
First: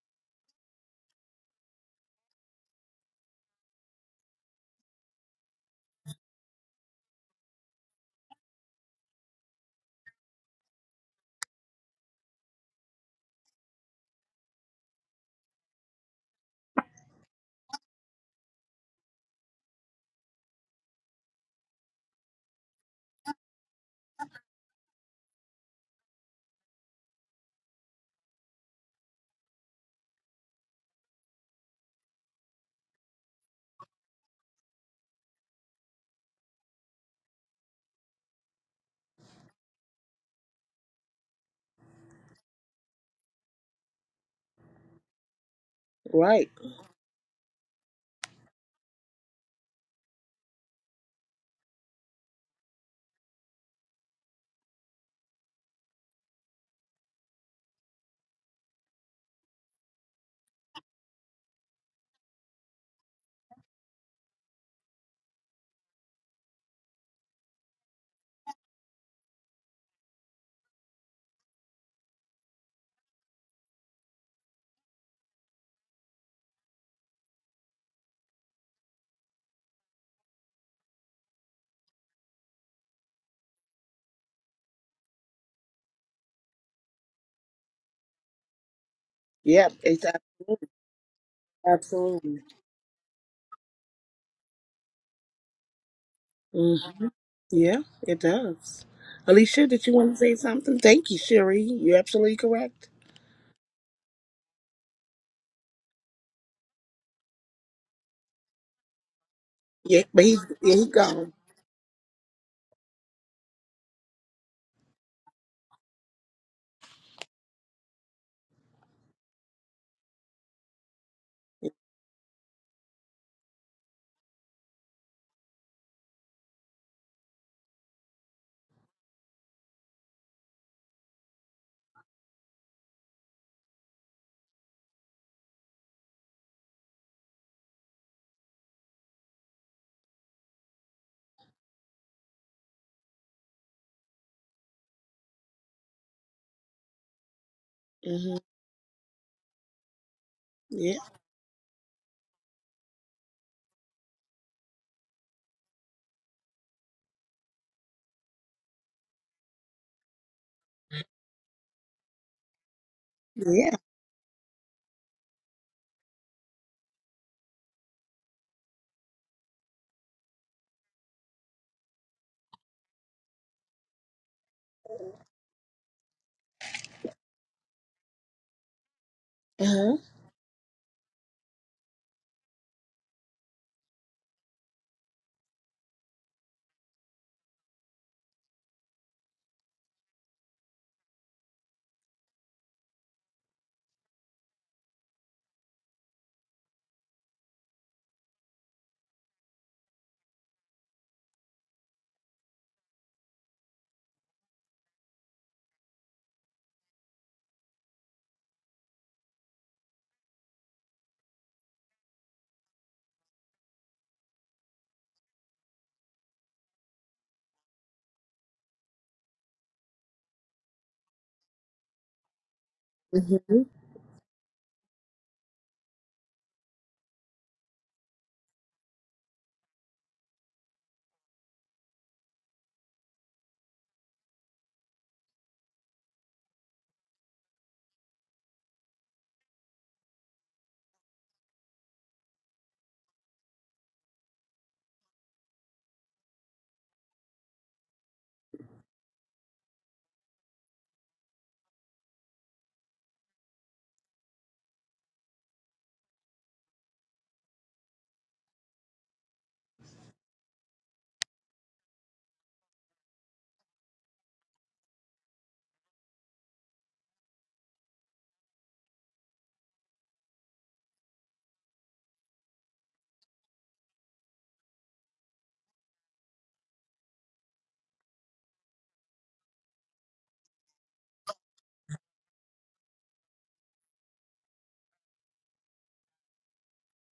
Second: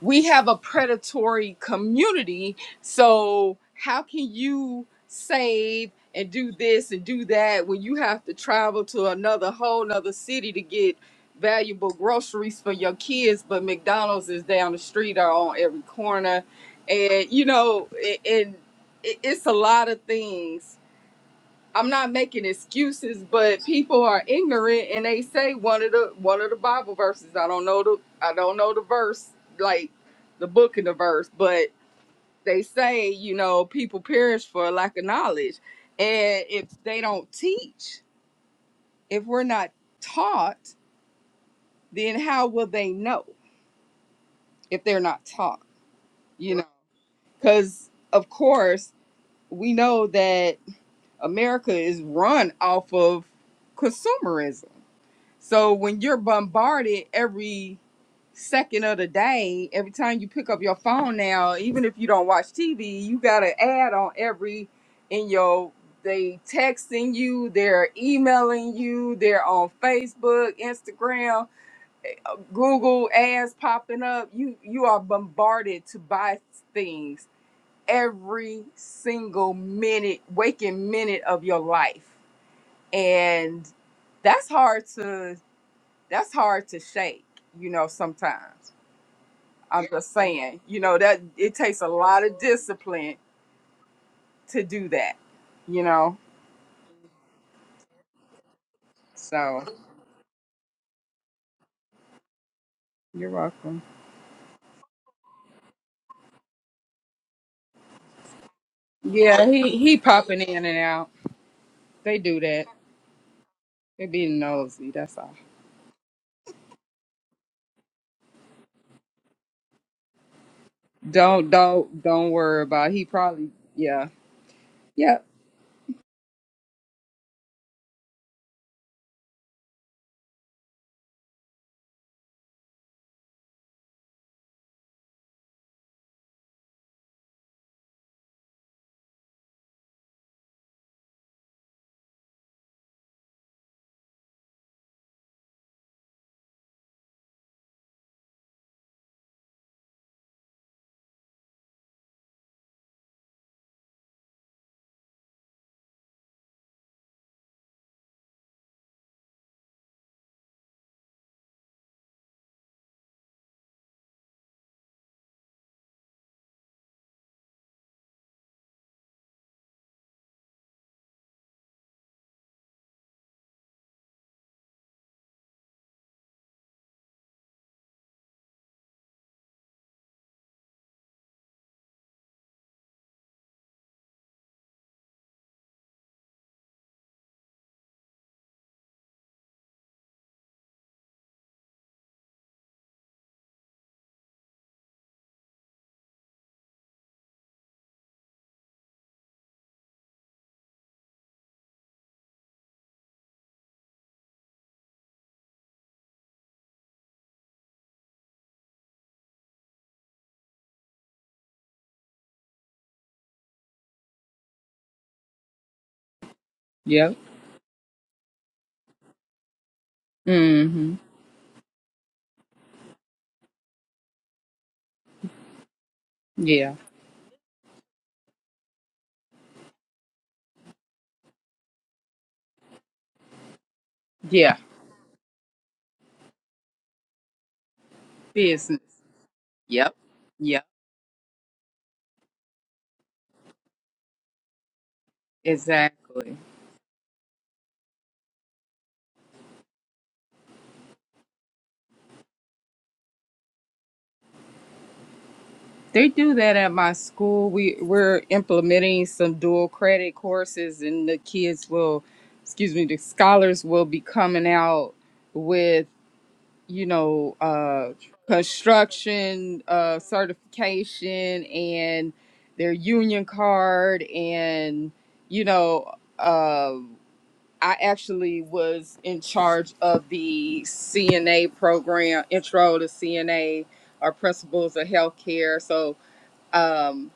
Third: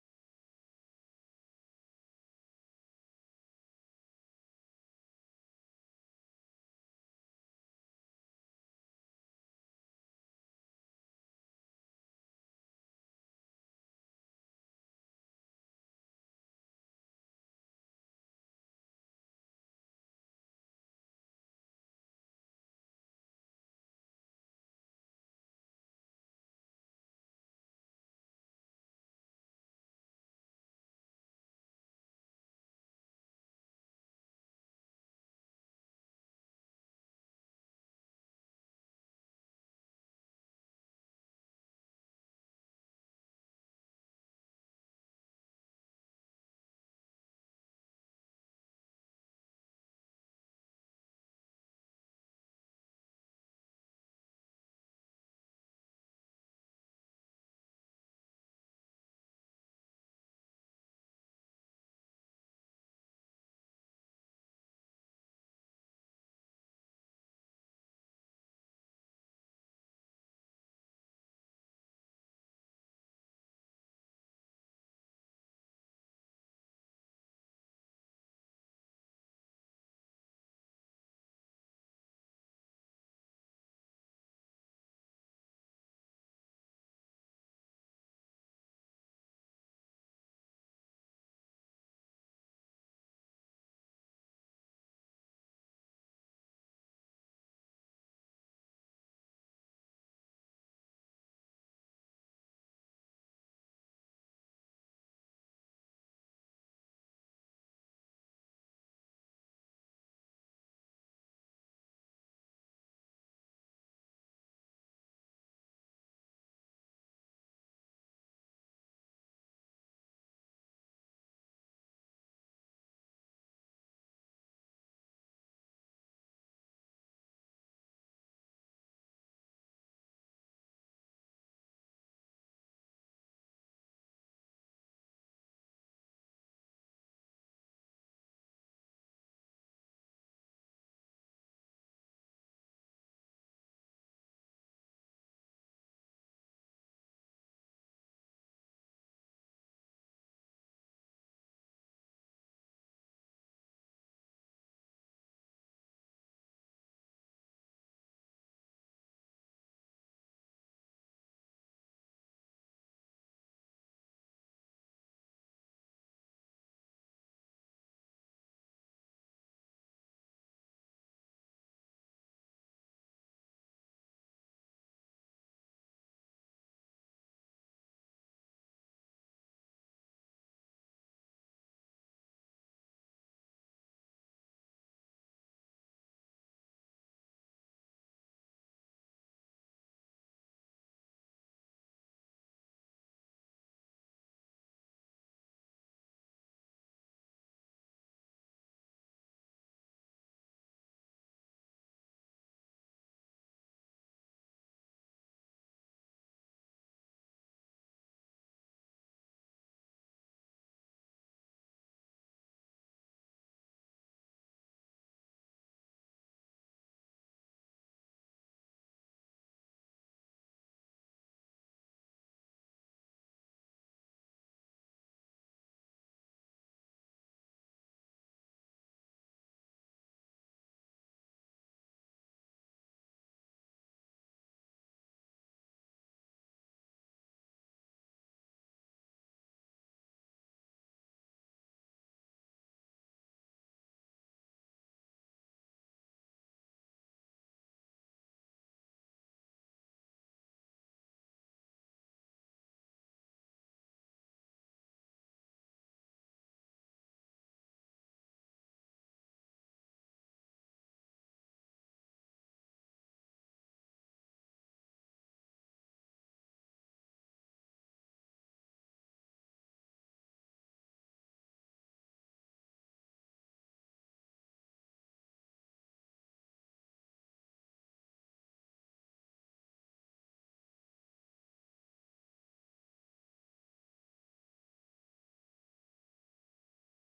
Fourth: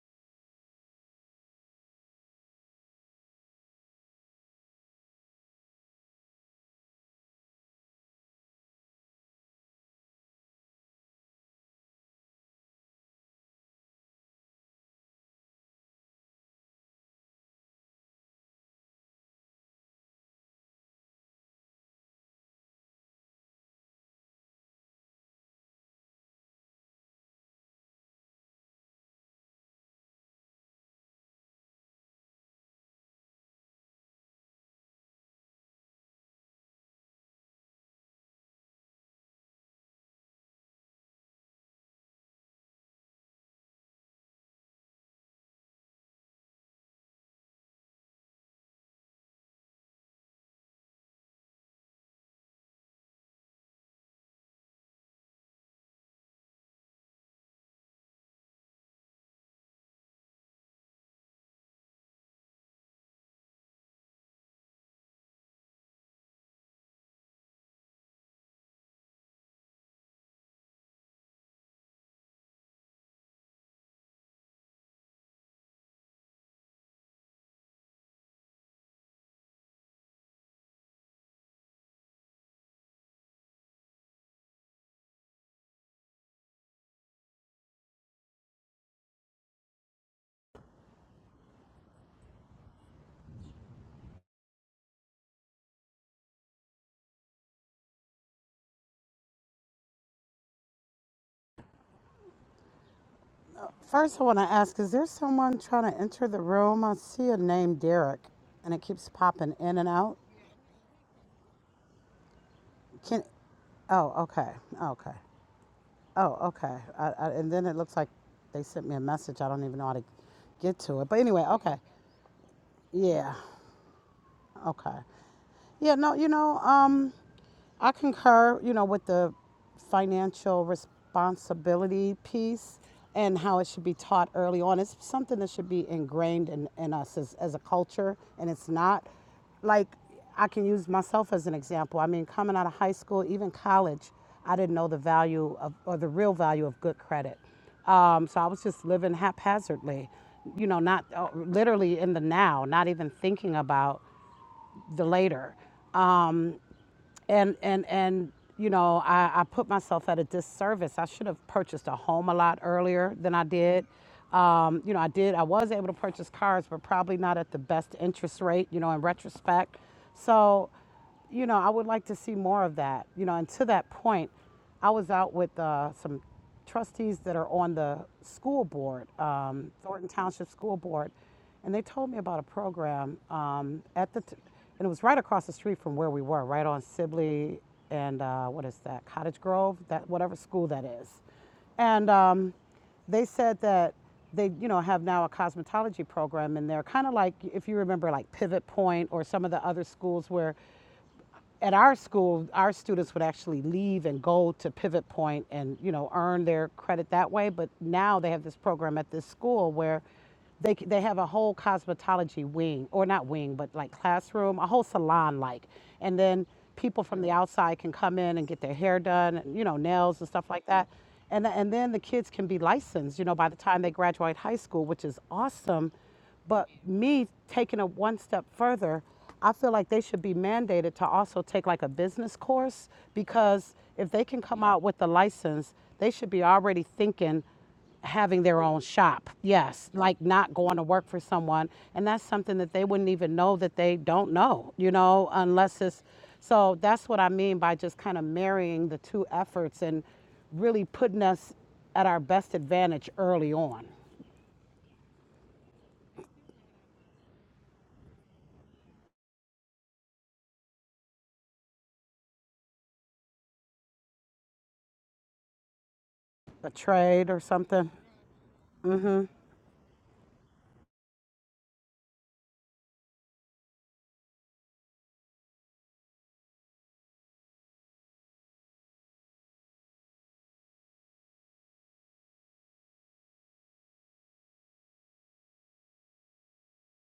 we have a predatory community. So how can you save and do this and do that when you have to travel to another whole nother city to get valuable groceries for your kids, but McDonald's is down the street or on every corner. And you know, a- and it- it's a lot of things I'm not making excuses, but people are ignorant and they say one of the one of the Bible verses. I don't know the I don't know the verse like the book and the verse, but they say you know people perish for lack of knowledge, and if they don't teach, if we're not taught, then how will they know if they're not taught? Right. You know, because of course we know that America is run off of consumerism So when you're bombarded every second of the day, every time you pick up your phone now, even if you don't watch TV, you got an ad on every in your they texting you, they're emailing you, they're on Facebook, Instagram, Google ads popping up. You you are bombarded to buy things every single minute, waking minute of your life. And that's hard to that's hard to shake, you know, sometimes. Yep. I'm Yeah. It's just absolutely. saying, you know, that it takes a lot of Absolutely. discipline to do that, you know. Mm, yeah, it does. So Alicia, did you want to say something? Thank you, Sherry. You're absolutely correct. you're welcome. First, I want to ask Is there someone trying to enter the room? I see a name, Derek, and it keeps Yeah, popping he in and he Yeah, out. but he's popping in yeah, and he out. gone. They do that. Can They Oh, be okay. nosy, Okay. that's all. Oh, okay. I, I, and then it looks like they sent me a message. I don't even know how to get to it. But anyway, Don't okay. don't don't worry about it. he Yeah. probably yeah. Okay. Yep. Yeah, no, you know, um, I concur, you know, with the financial responsibility piece and how it should be taught early on. It's something that should be ingrained in, in us as, as a culture, and it's not. Like, I can use myself as an example. I mean, coming out of high school, even college, I didn't know the value of, or the real value of good credit. Um, hmm so I was just living haphazardly, you know, Yeah. not uh, literally in the now, not even thinking about the later. Um, and and and you know, I, I put myself at a disservice. I should have purchased a home a lot earlier than I Yeah. did. Um, you know, I did. I was able to purchase cars, but probably not at the best interest rate. You know, in retrospect, so you know, I would like to see more of that. You know, and to that point. I was out with uh, some trustees that are on the school board, um, Uh-huh. Thornton Township School Board, and they told me about a program um, at the, t- and it was right across the street from where we were, right on Sibley and uh, what is that, Cottage Grove, that whatever school that is, and um, they said that they you know have now a cosmetology program and they're kind of like if you remember like pivot point or some of the other schools where at our school, our students would actually leave and go to Pivot Point and you know earn their credit that way. But now they have this program at this school where they they have a whole cosmetology wing, or not wing, but like classroom, a whole salon like, and then people Yep. from the outside can come in and get their hair done, and, you know, nails and stuff like that. Mm-hmm. And, and then the kids can be licensed, you know, hmm by the time they graduate high school, which is awesome but Yeah. me taking it one step further, I feel like they should be mandated to also take like a business course because if they can Yeah. come out with the license, they should be already thinking having their Business. own shop. Yes, Yep. like not Yep. going to work for someone. And that's something that they wouldn't even know that they don't know, you know, unless it's. Exactly. So that's what I mean by just kind of marrying the two efforts and really putting us at our best advantage early on. They do that at my school. We we're implementing some dual credit courses, and the kids will, excuse me, the scholars will be coming out with A you trade know or uh, something. construction uh, certification and their union card, and you know uh, I actually was in charge of the CNA program, intro to CNA, our principles of healthcare, so um,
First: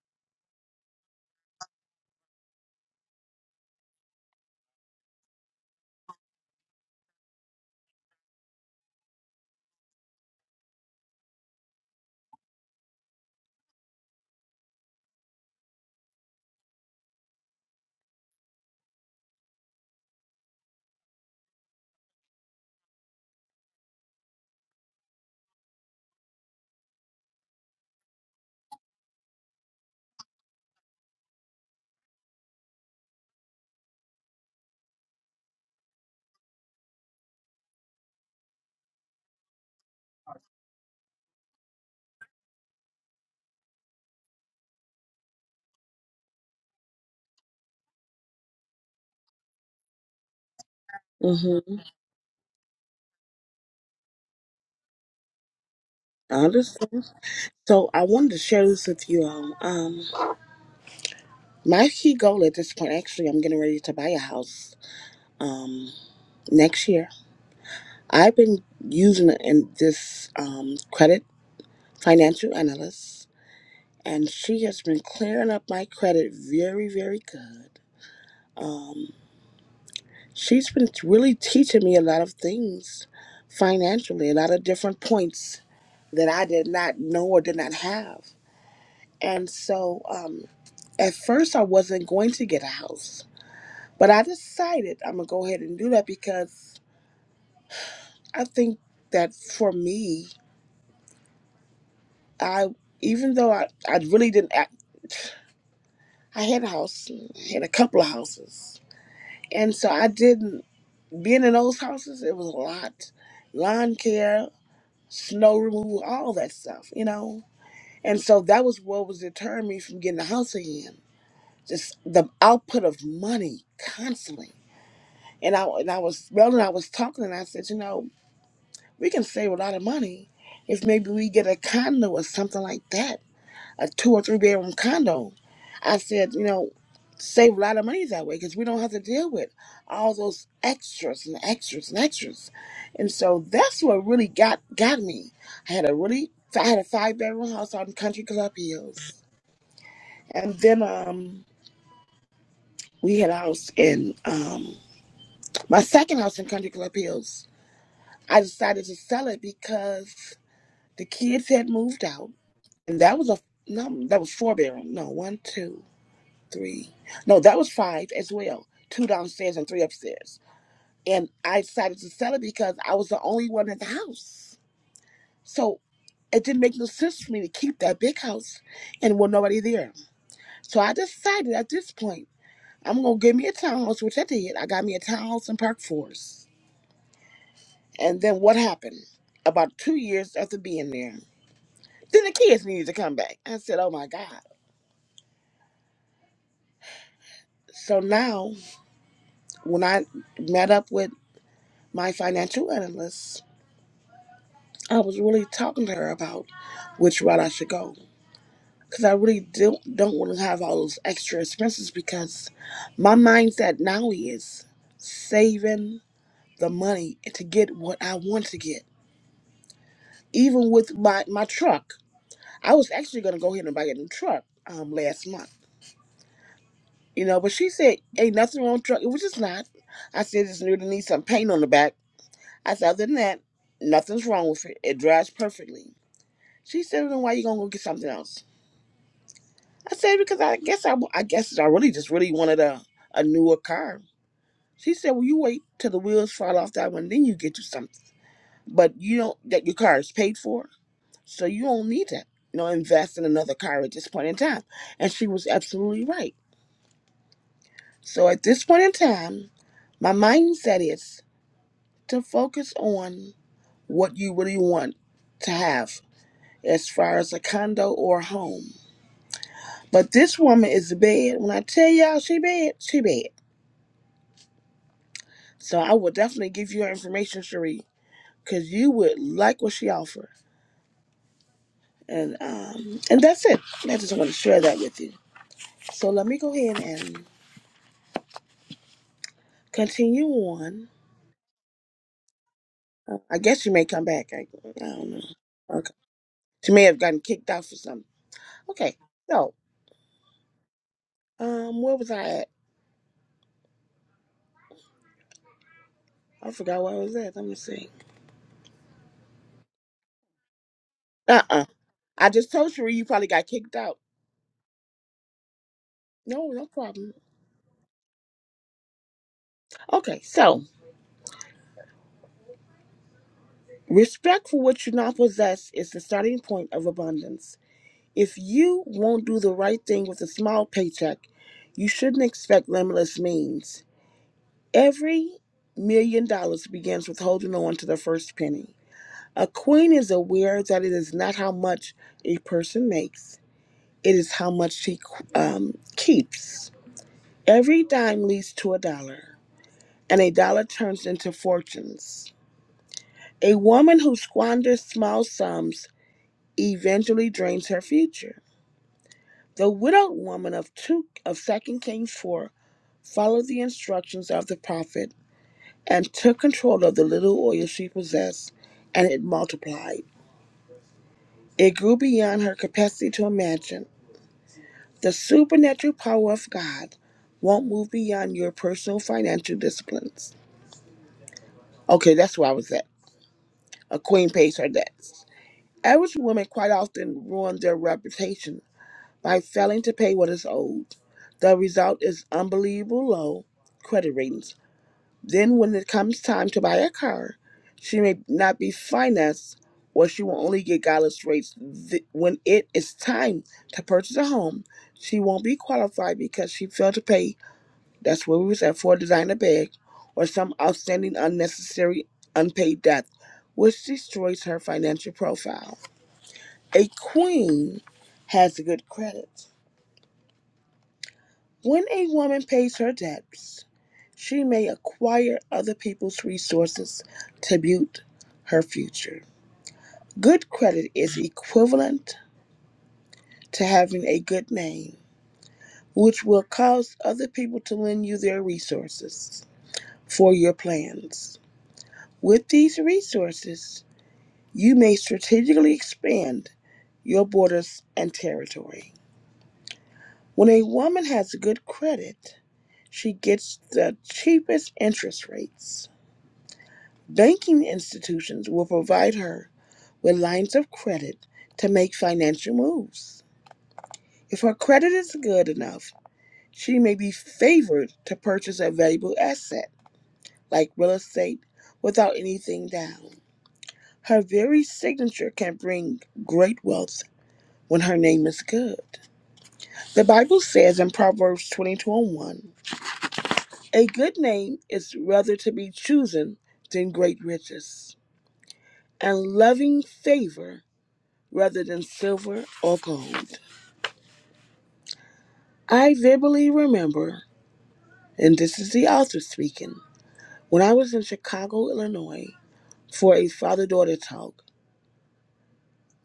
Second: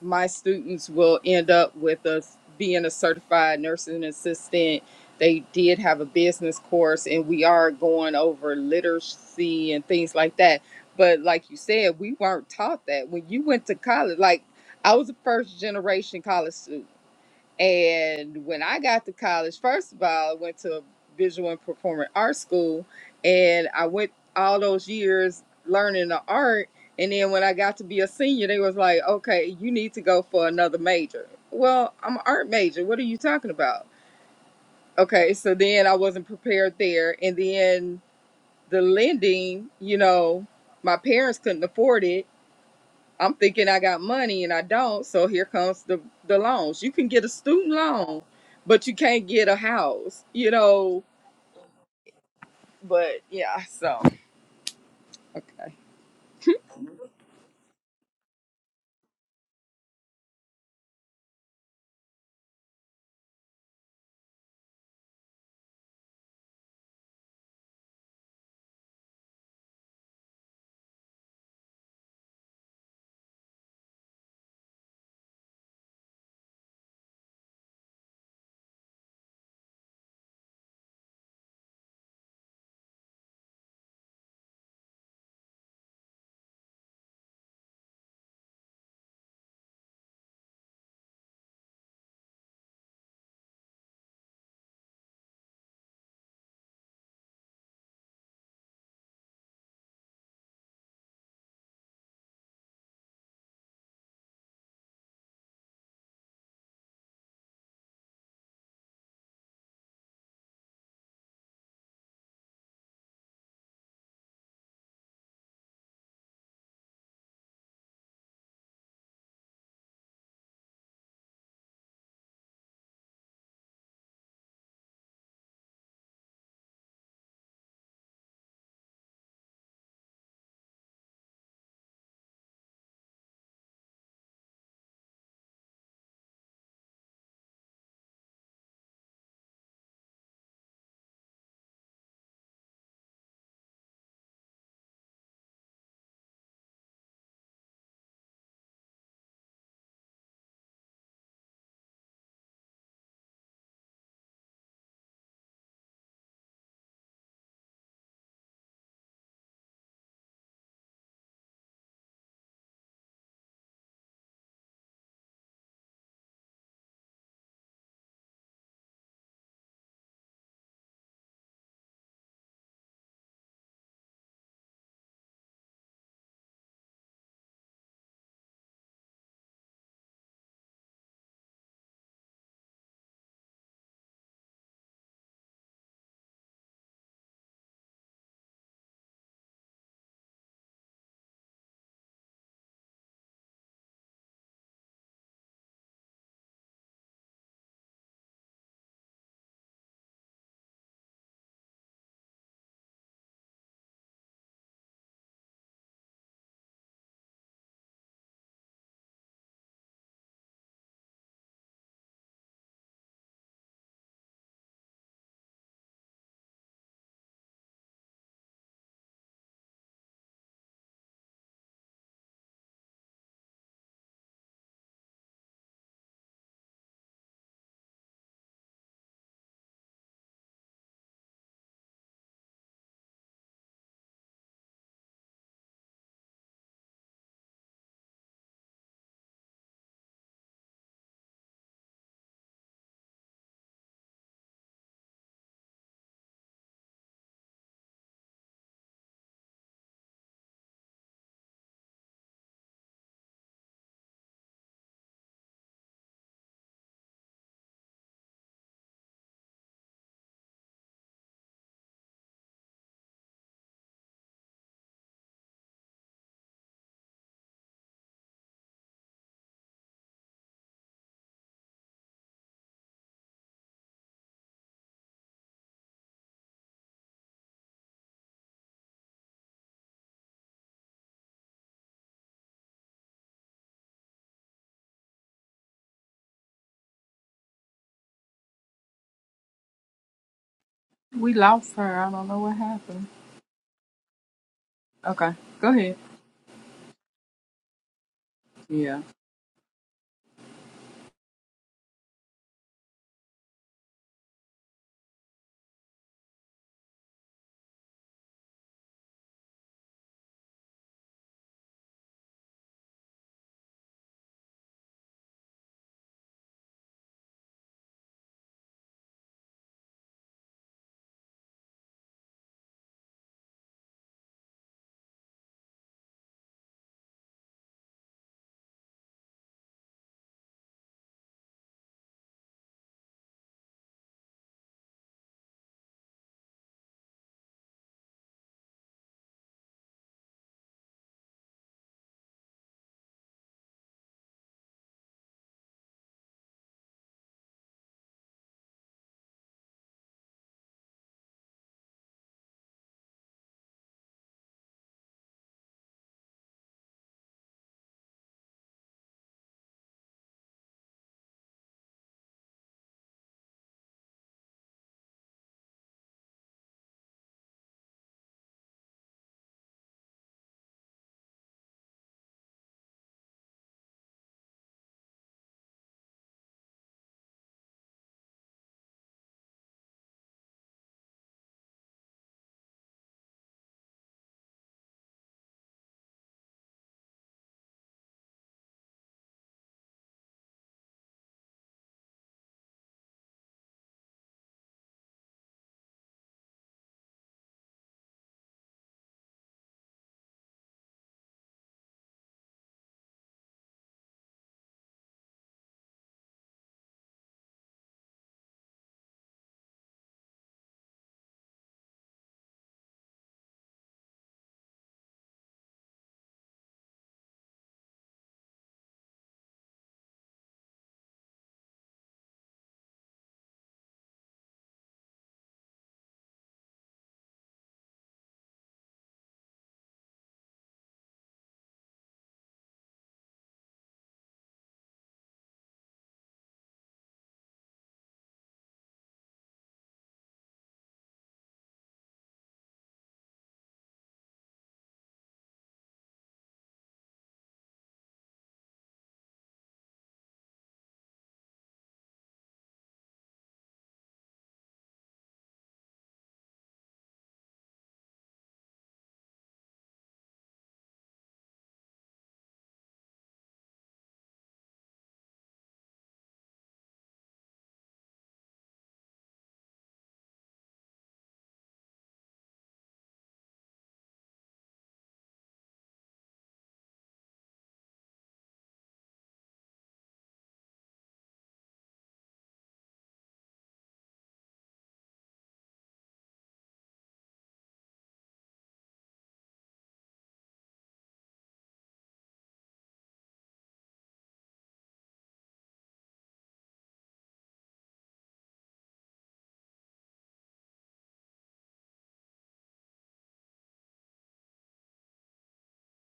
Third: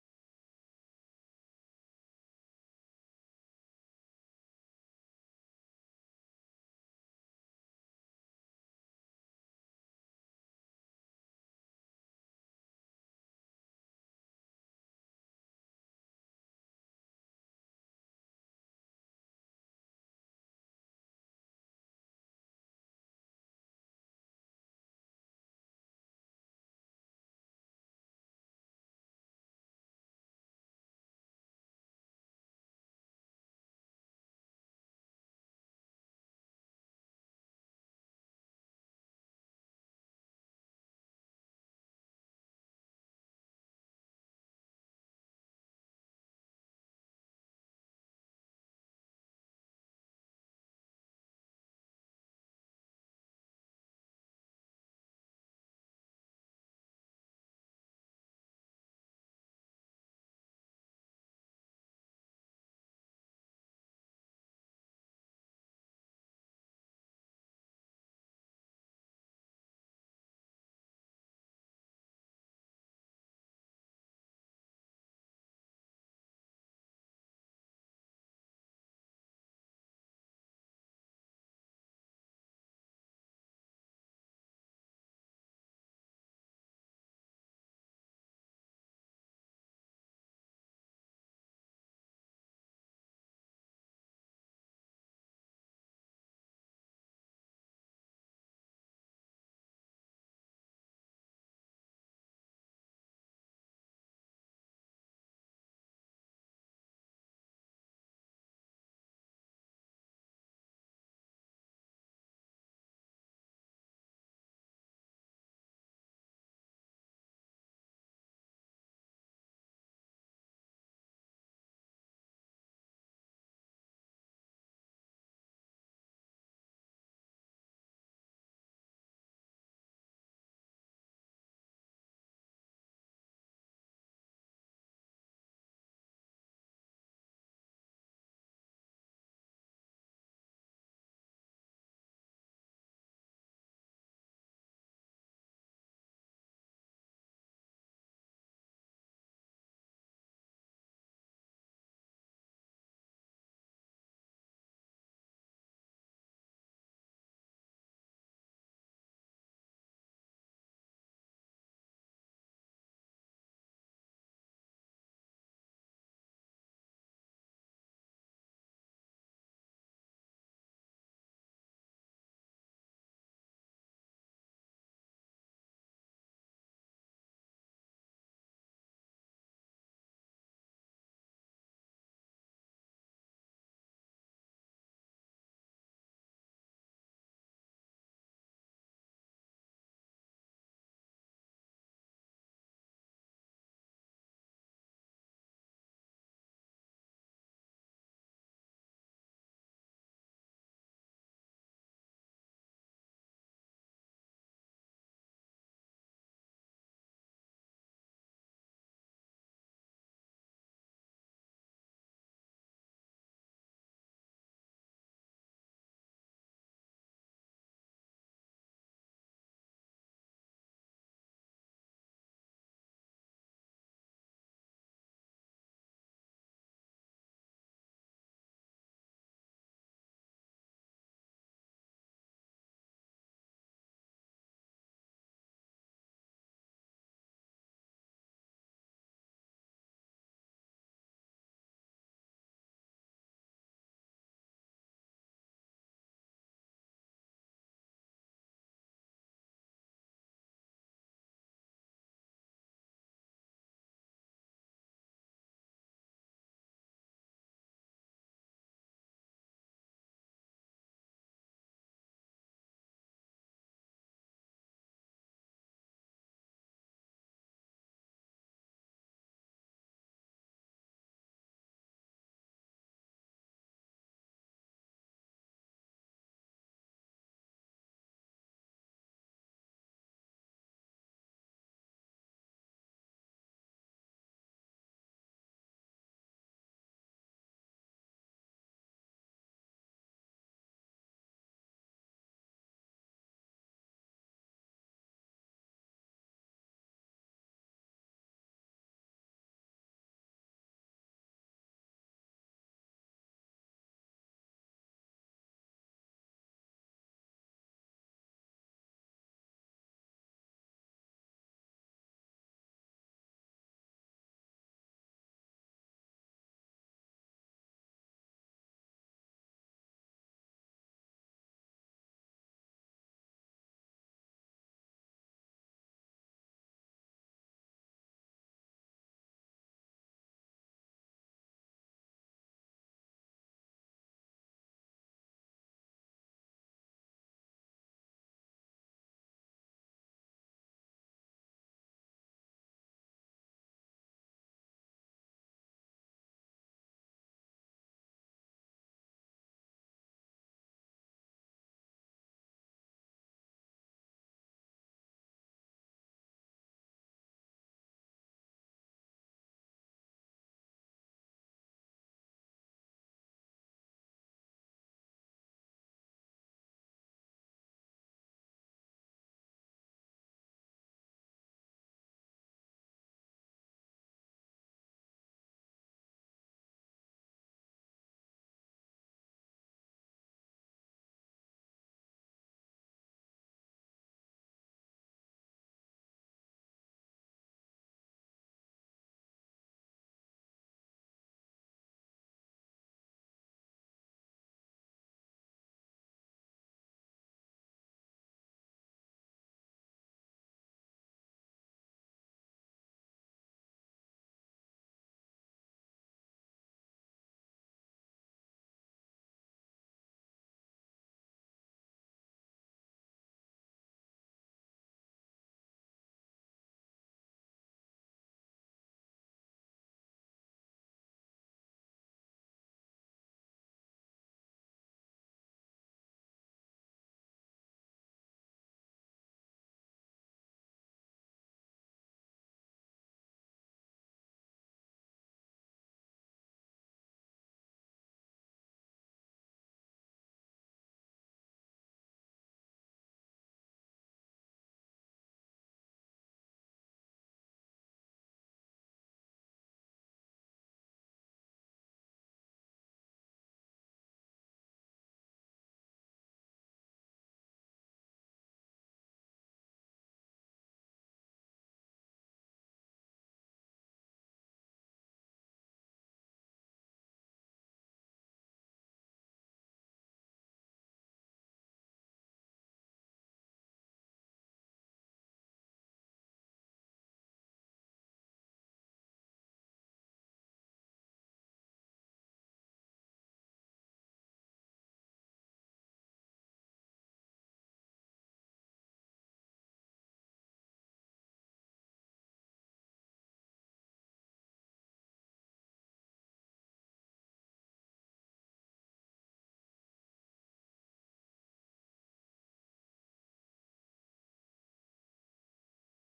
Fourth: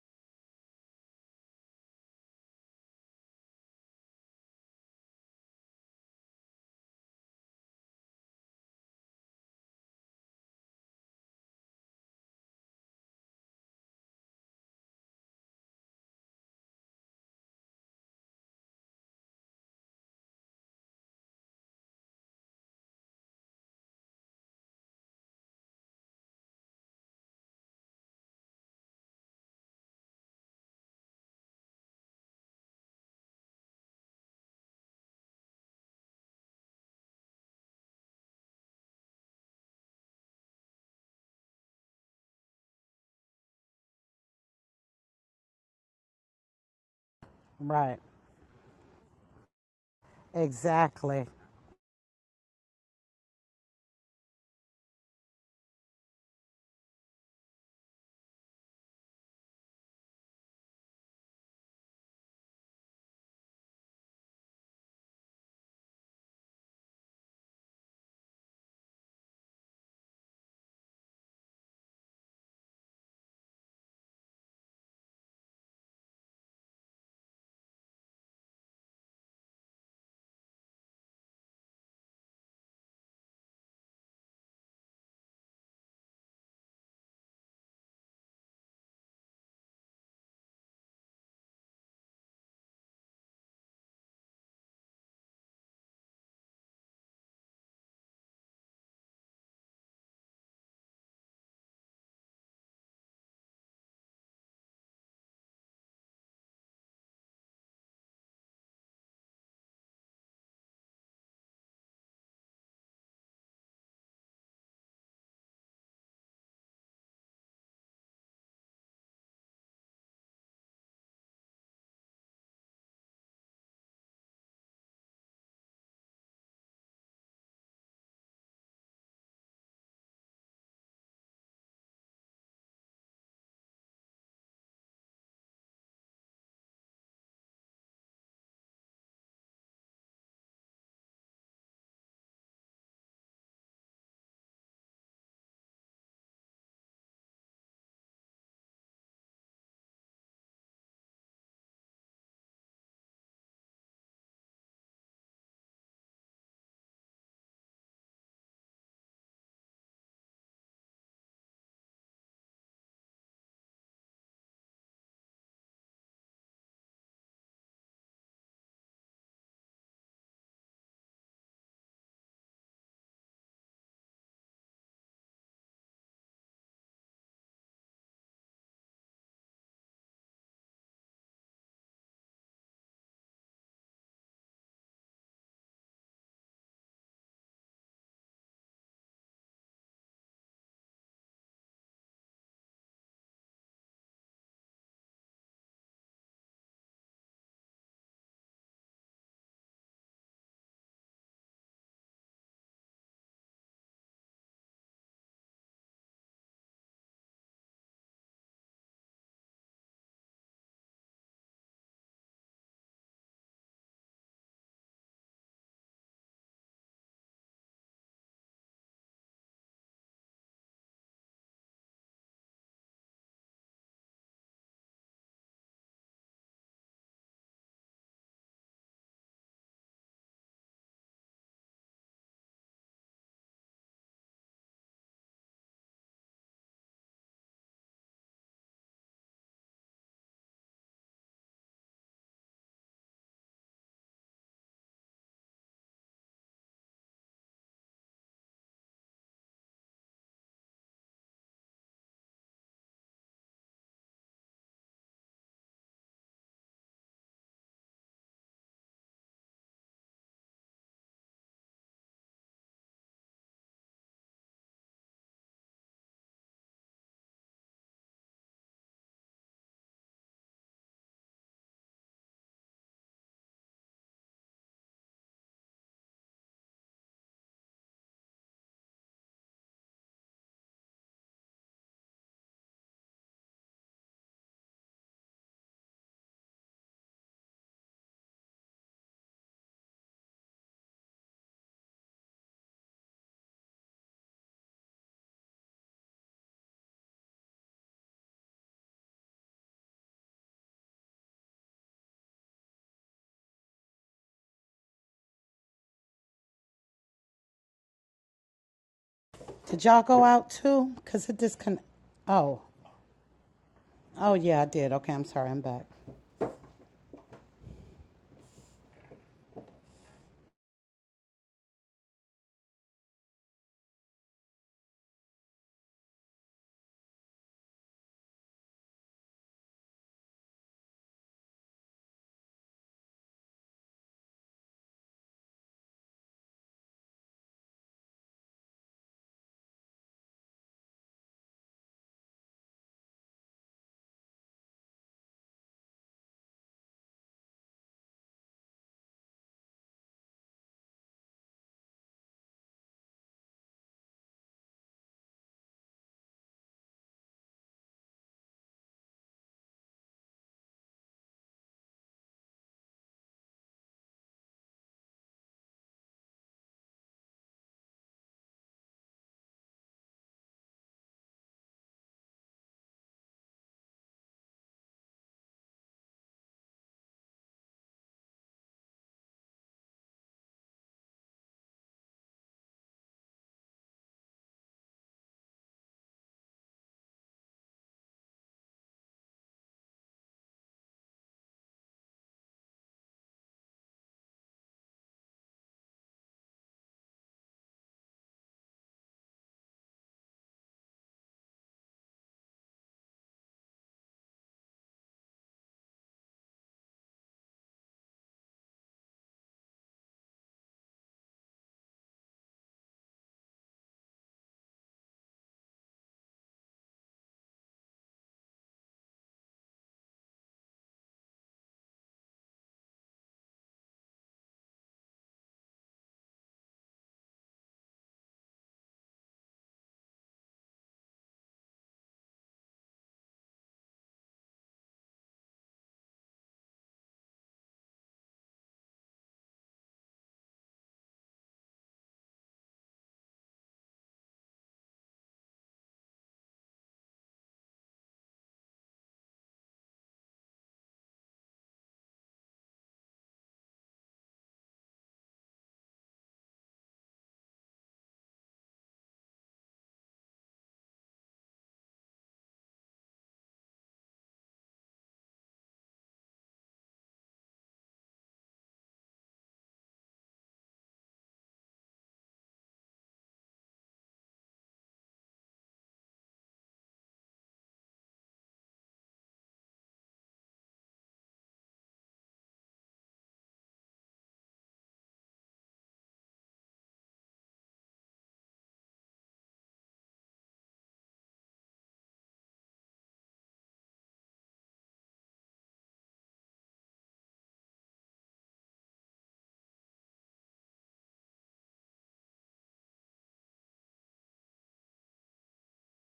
my students will end up with us being a certified nursing assistant. They did have a business course, and we are going over literacy and things like that. But like you said, we weren't taught that when you went to college. Like I was a first generation college student. And when I got to college, first of all, I went to a visual and performing arts school, and I went all those years learning the art. And then when I got to be a senior, they was like, "Okay, you need to go for another major." Well, I'm an art major. What are you talking about? Okay, so then I wasn't prepared there, and then the lending, you know, my parents couldn't afford it, I'm thinking I got money and I don't, so here comes the the loans. You can get a student Right. loan, but you can't get a house, you know. Exactly. hmm But yeah, so okay. I understand. So I wanted to share this with you all. Um, my key goal at this point, actually, I'm getting ready to buy a house. Um, next year. I've been using in this um credit financial analyst and she has been clearing up my credit very, very good. Um, she's been really teaching me a lot of things financially, a lot of different points that I did not know or did not have. And so um, at first, I wasn't going to get a house, but I decided I'm going to go ahead and do that because I think that for me, I even though I, I really didn't act, I had a house, I had a couple of houses. And so I didn't Being in those houses, it was a lot. Lawn care, snow removal, all that stuff, you know? And so that was what was deterring me from getting a house again. Just the output of money constantly. And I and I was well and I was talking and I said, you know, we can save a lot of money if maybe we get a condo or something like that a two or three bedroom condo. I said, you know, save a lot of money that way because we don't have to deal with all those extras and extras and extras. And so that's what really got got me. I had a really I had a five bedroom house out in Country Club Hills, and then um we had a house in um my second house in Country Club Hills. I decided to sell it because the kids had moved out, and that was a no, that was four bedroom. No, one, two. three. No, that was five as well. Two downstairs and three upstairs. And I decided to sell it because I was the only one in the house. So it didn't make no sense for me to keep that big house and with nobody there. So I decided at this point, I'm gonna give me a townhouse, which I did. I got me a townhouse in Park Forest. And then what happened? About two years after being there, then the kids needed to come back. I said, Oh my God. So now when I met up with my financial analyst, I was really talking to her about which route I should go. Because I really don't, don't want to have all those extra expenses because my mindset now is saving the money to get what I want to get. Even with my, my truck, I was actually going to go ahead and buy a new truck um, last month. You know, but she said, ain't nothing wrong with truck, which is not. I said, it's new to need some paint on the back. I said, other than that, nothing's wrong with it. It drives perfectly. She said, then why you going to go get something else? I said, because I guess I I guess I really just really wanted a, a newer car. She said, well, you wait till the wheels fall off that one, then you get you something. But you don't that your car is paid for, so you don't need to, you know, invest in another car at this point in time. And she was absolutely right. So at this point in time, my mindset is to focus on what you really want to have as far as a condo or a home. But this woman is bad. When I tell y'all she bad, she bad. So I will definitely give you her information, Cherie, because you would like what she offers. And um, and that's it. I just want to share that with you. So let me go ahead and continue on. We lost her. I don't know what happened. Uh, I guess she may come back. I, I don't know. Okay, go Okay. ahead. She may have gotten kicked out for something. Okay. Yeah. So um, where was I at? I forgot where I was at. Let me see. Did y'all go out too? Cause it Uh uh discon. I just Oh. told Cherie you probably got kicked out. Oh yeah, I did. Okay, I'm sorry. I'm back. No, no problem. Okay. So respect for what you not possess is the starting point of abundance. If you won't do the right thing with a small paycheck, you shouldn't expect limitless means. Every million dollars begins with holding on to the first penny. A queen is aware that it is not how much a person makes, it is how much she um, keeps. Every dime leads to a dollar, and a dollar turns into fortunes. A woman who squanders small sums eventually drains her future. The widowed woman of two of Second Kings four followed the instructions of the prophet and took control of the little oil she possessed, and it multiplied. It grew beyond her capacity to imagine. The supernatural power of God won't move beyond your personal financial disciplines. Okay, that's where I was at. A queen pays her debts. Average women quite often ruin their reputation by failing to pay what is owed. The result is unbelievable low credit ratings Then, when it comes time to buy a car, she may not be financed or she will only get godless rates. Th- When it is time to purchase a home, she won't be qualified because she failed to pay. That's where we was at for a designer bag or some outstanding, unnecessary, unpaid debt, which destroys her financial profile. A queen has good credit. When a woman pays her debts, she may acquire other people's resources to build her future. Good credit is equivalent to having a good name, which will cause other people to lend you their resources for your plans. With these resources, you may strategically expand your borders and territory. When a woman has good credit, she gets the cheapest interest rates Banking institutions will provide her with lines of credit to make financial moves. If her credit is good enough, she may be favored to purchase a valuable asset like real estate without anything down. Her very signature can bring great wealth when her name is good. The Bible says in Proverbs 22 and 1 A good name is rather to be chosen than great riches, and loving favor rather than silver or gold. I vividly remember, and this is the author speaking, when I was in Chicago, Illinois, for a father daughter talk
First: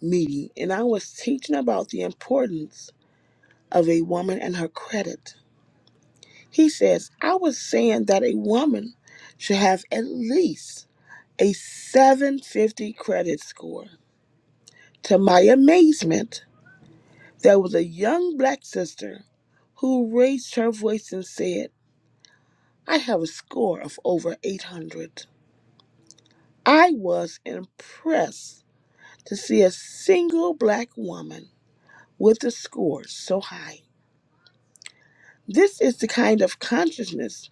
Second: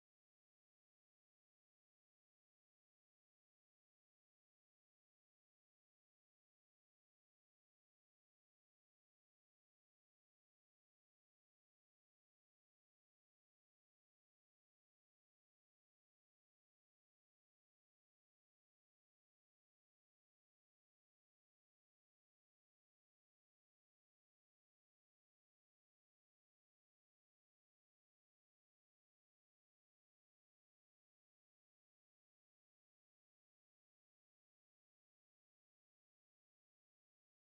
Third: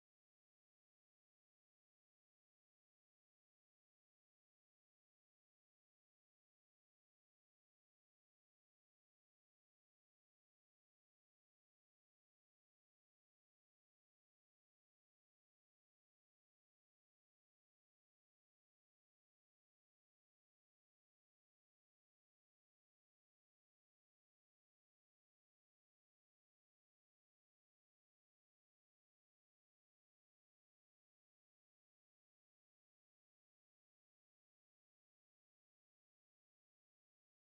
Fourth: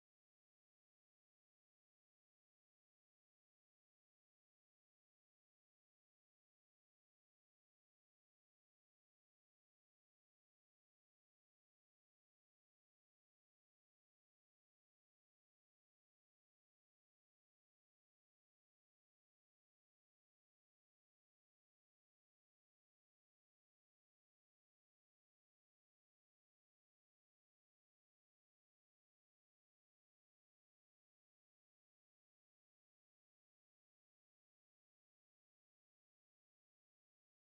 meeting, and I was teaching about the importance of a woman and her credit. He says, I was saying that a woman should have at least a 750 credit score. To my amazement, there was a young black sister who raised her voice and said, I have a score of over 800. I was impressed to see a single black woman with a score so high. This is the kind of consciousness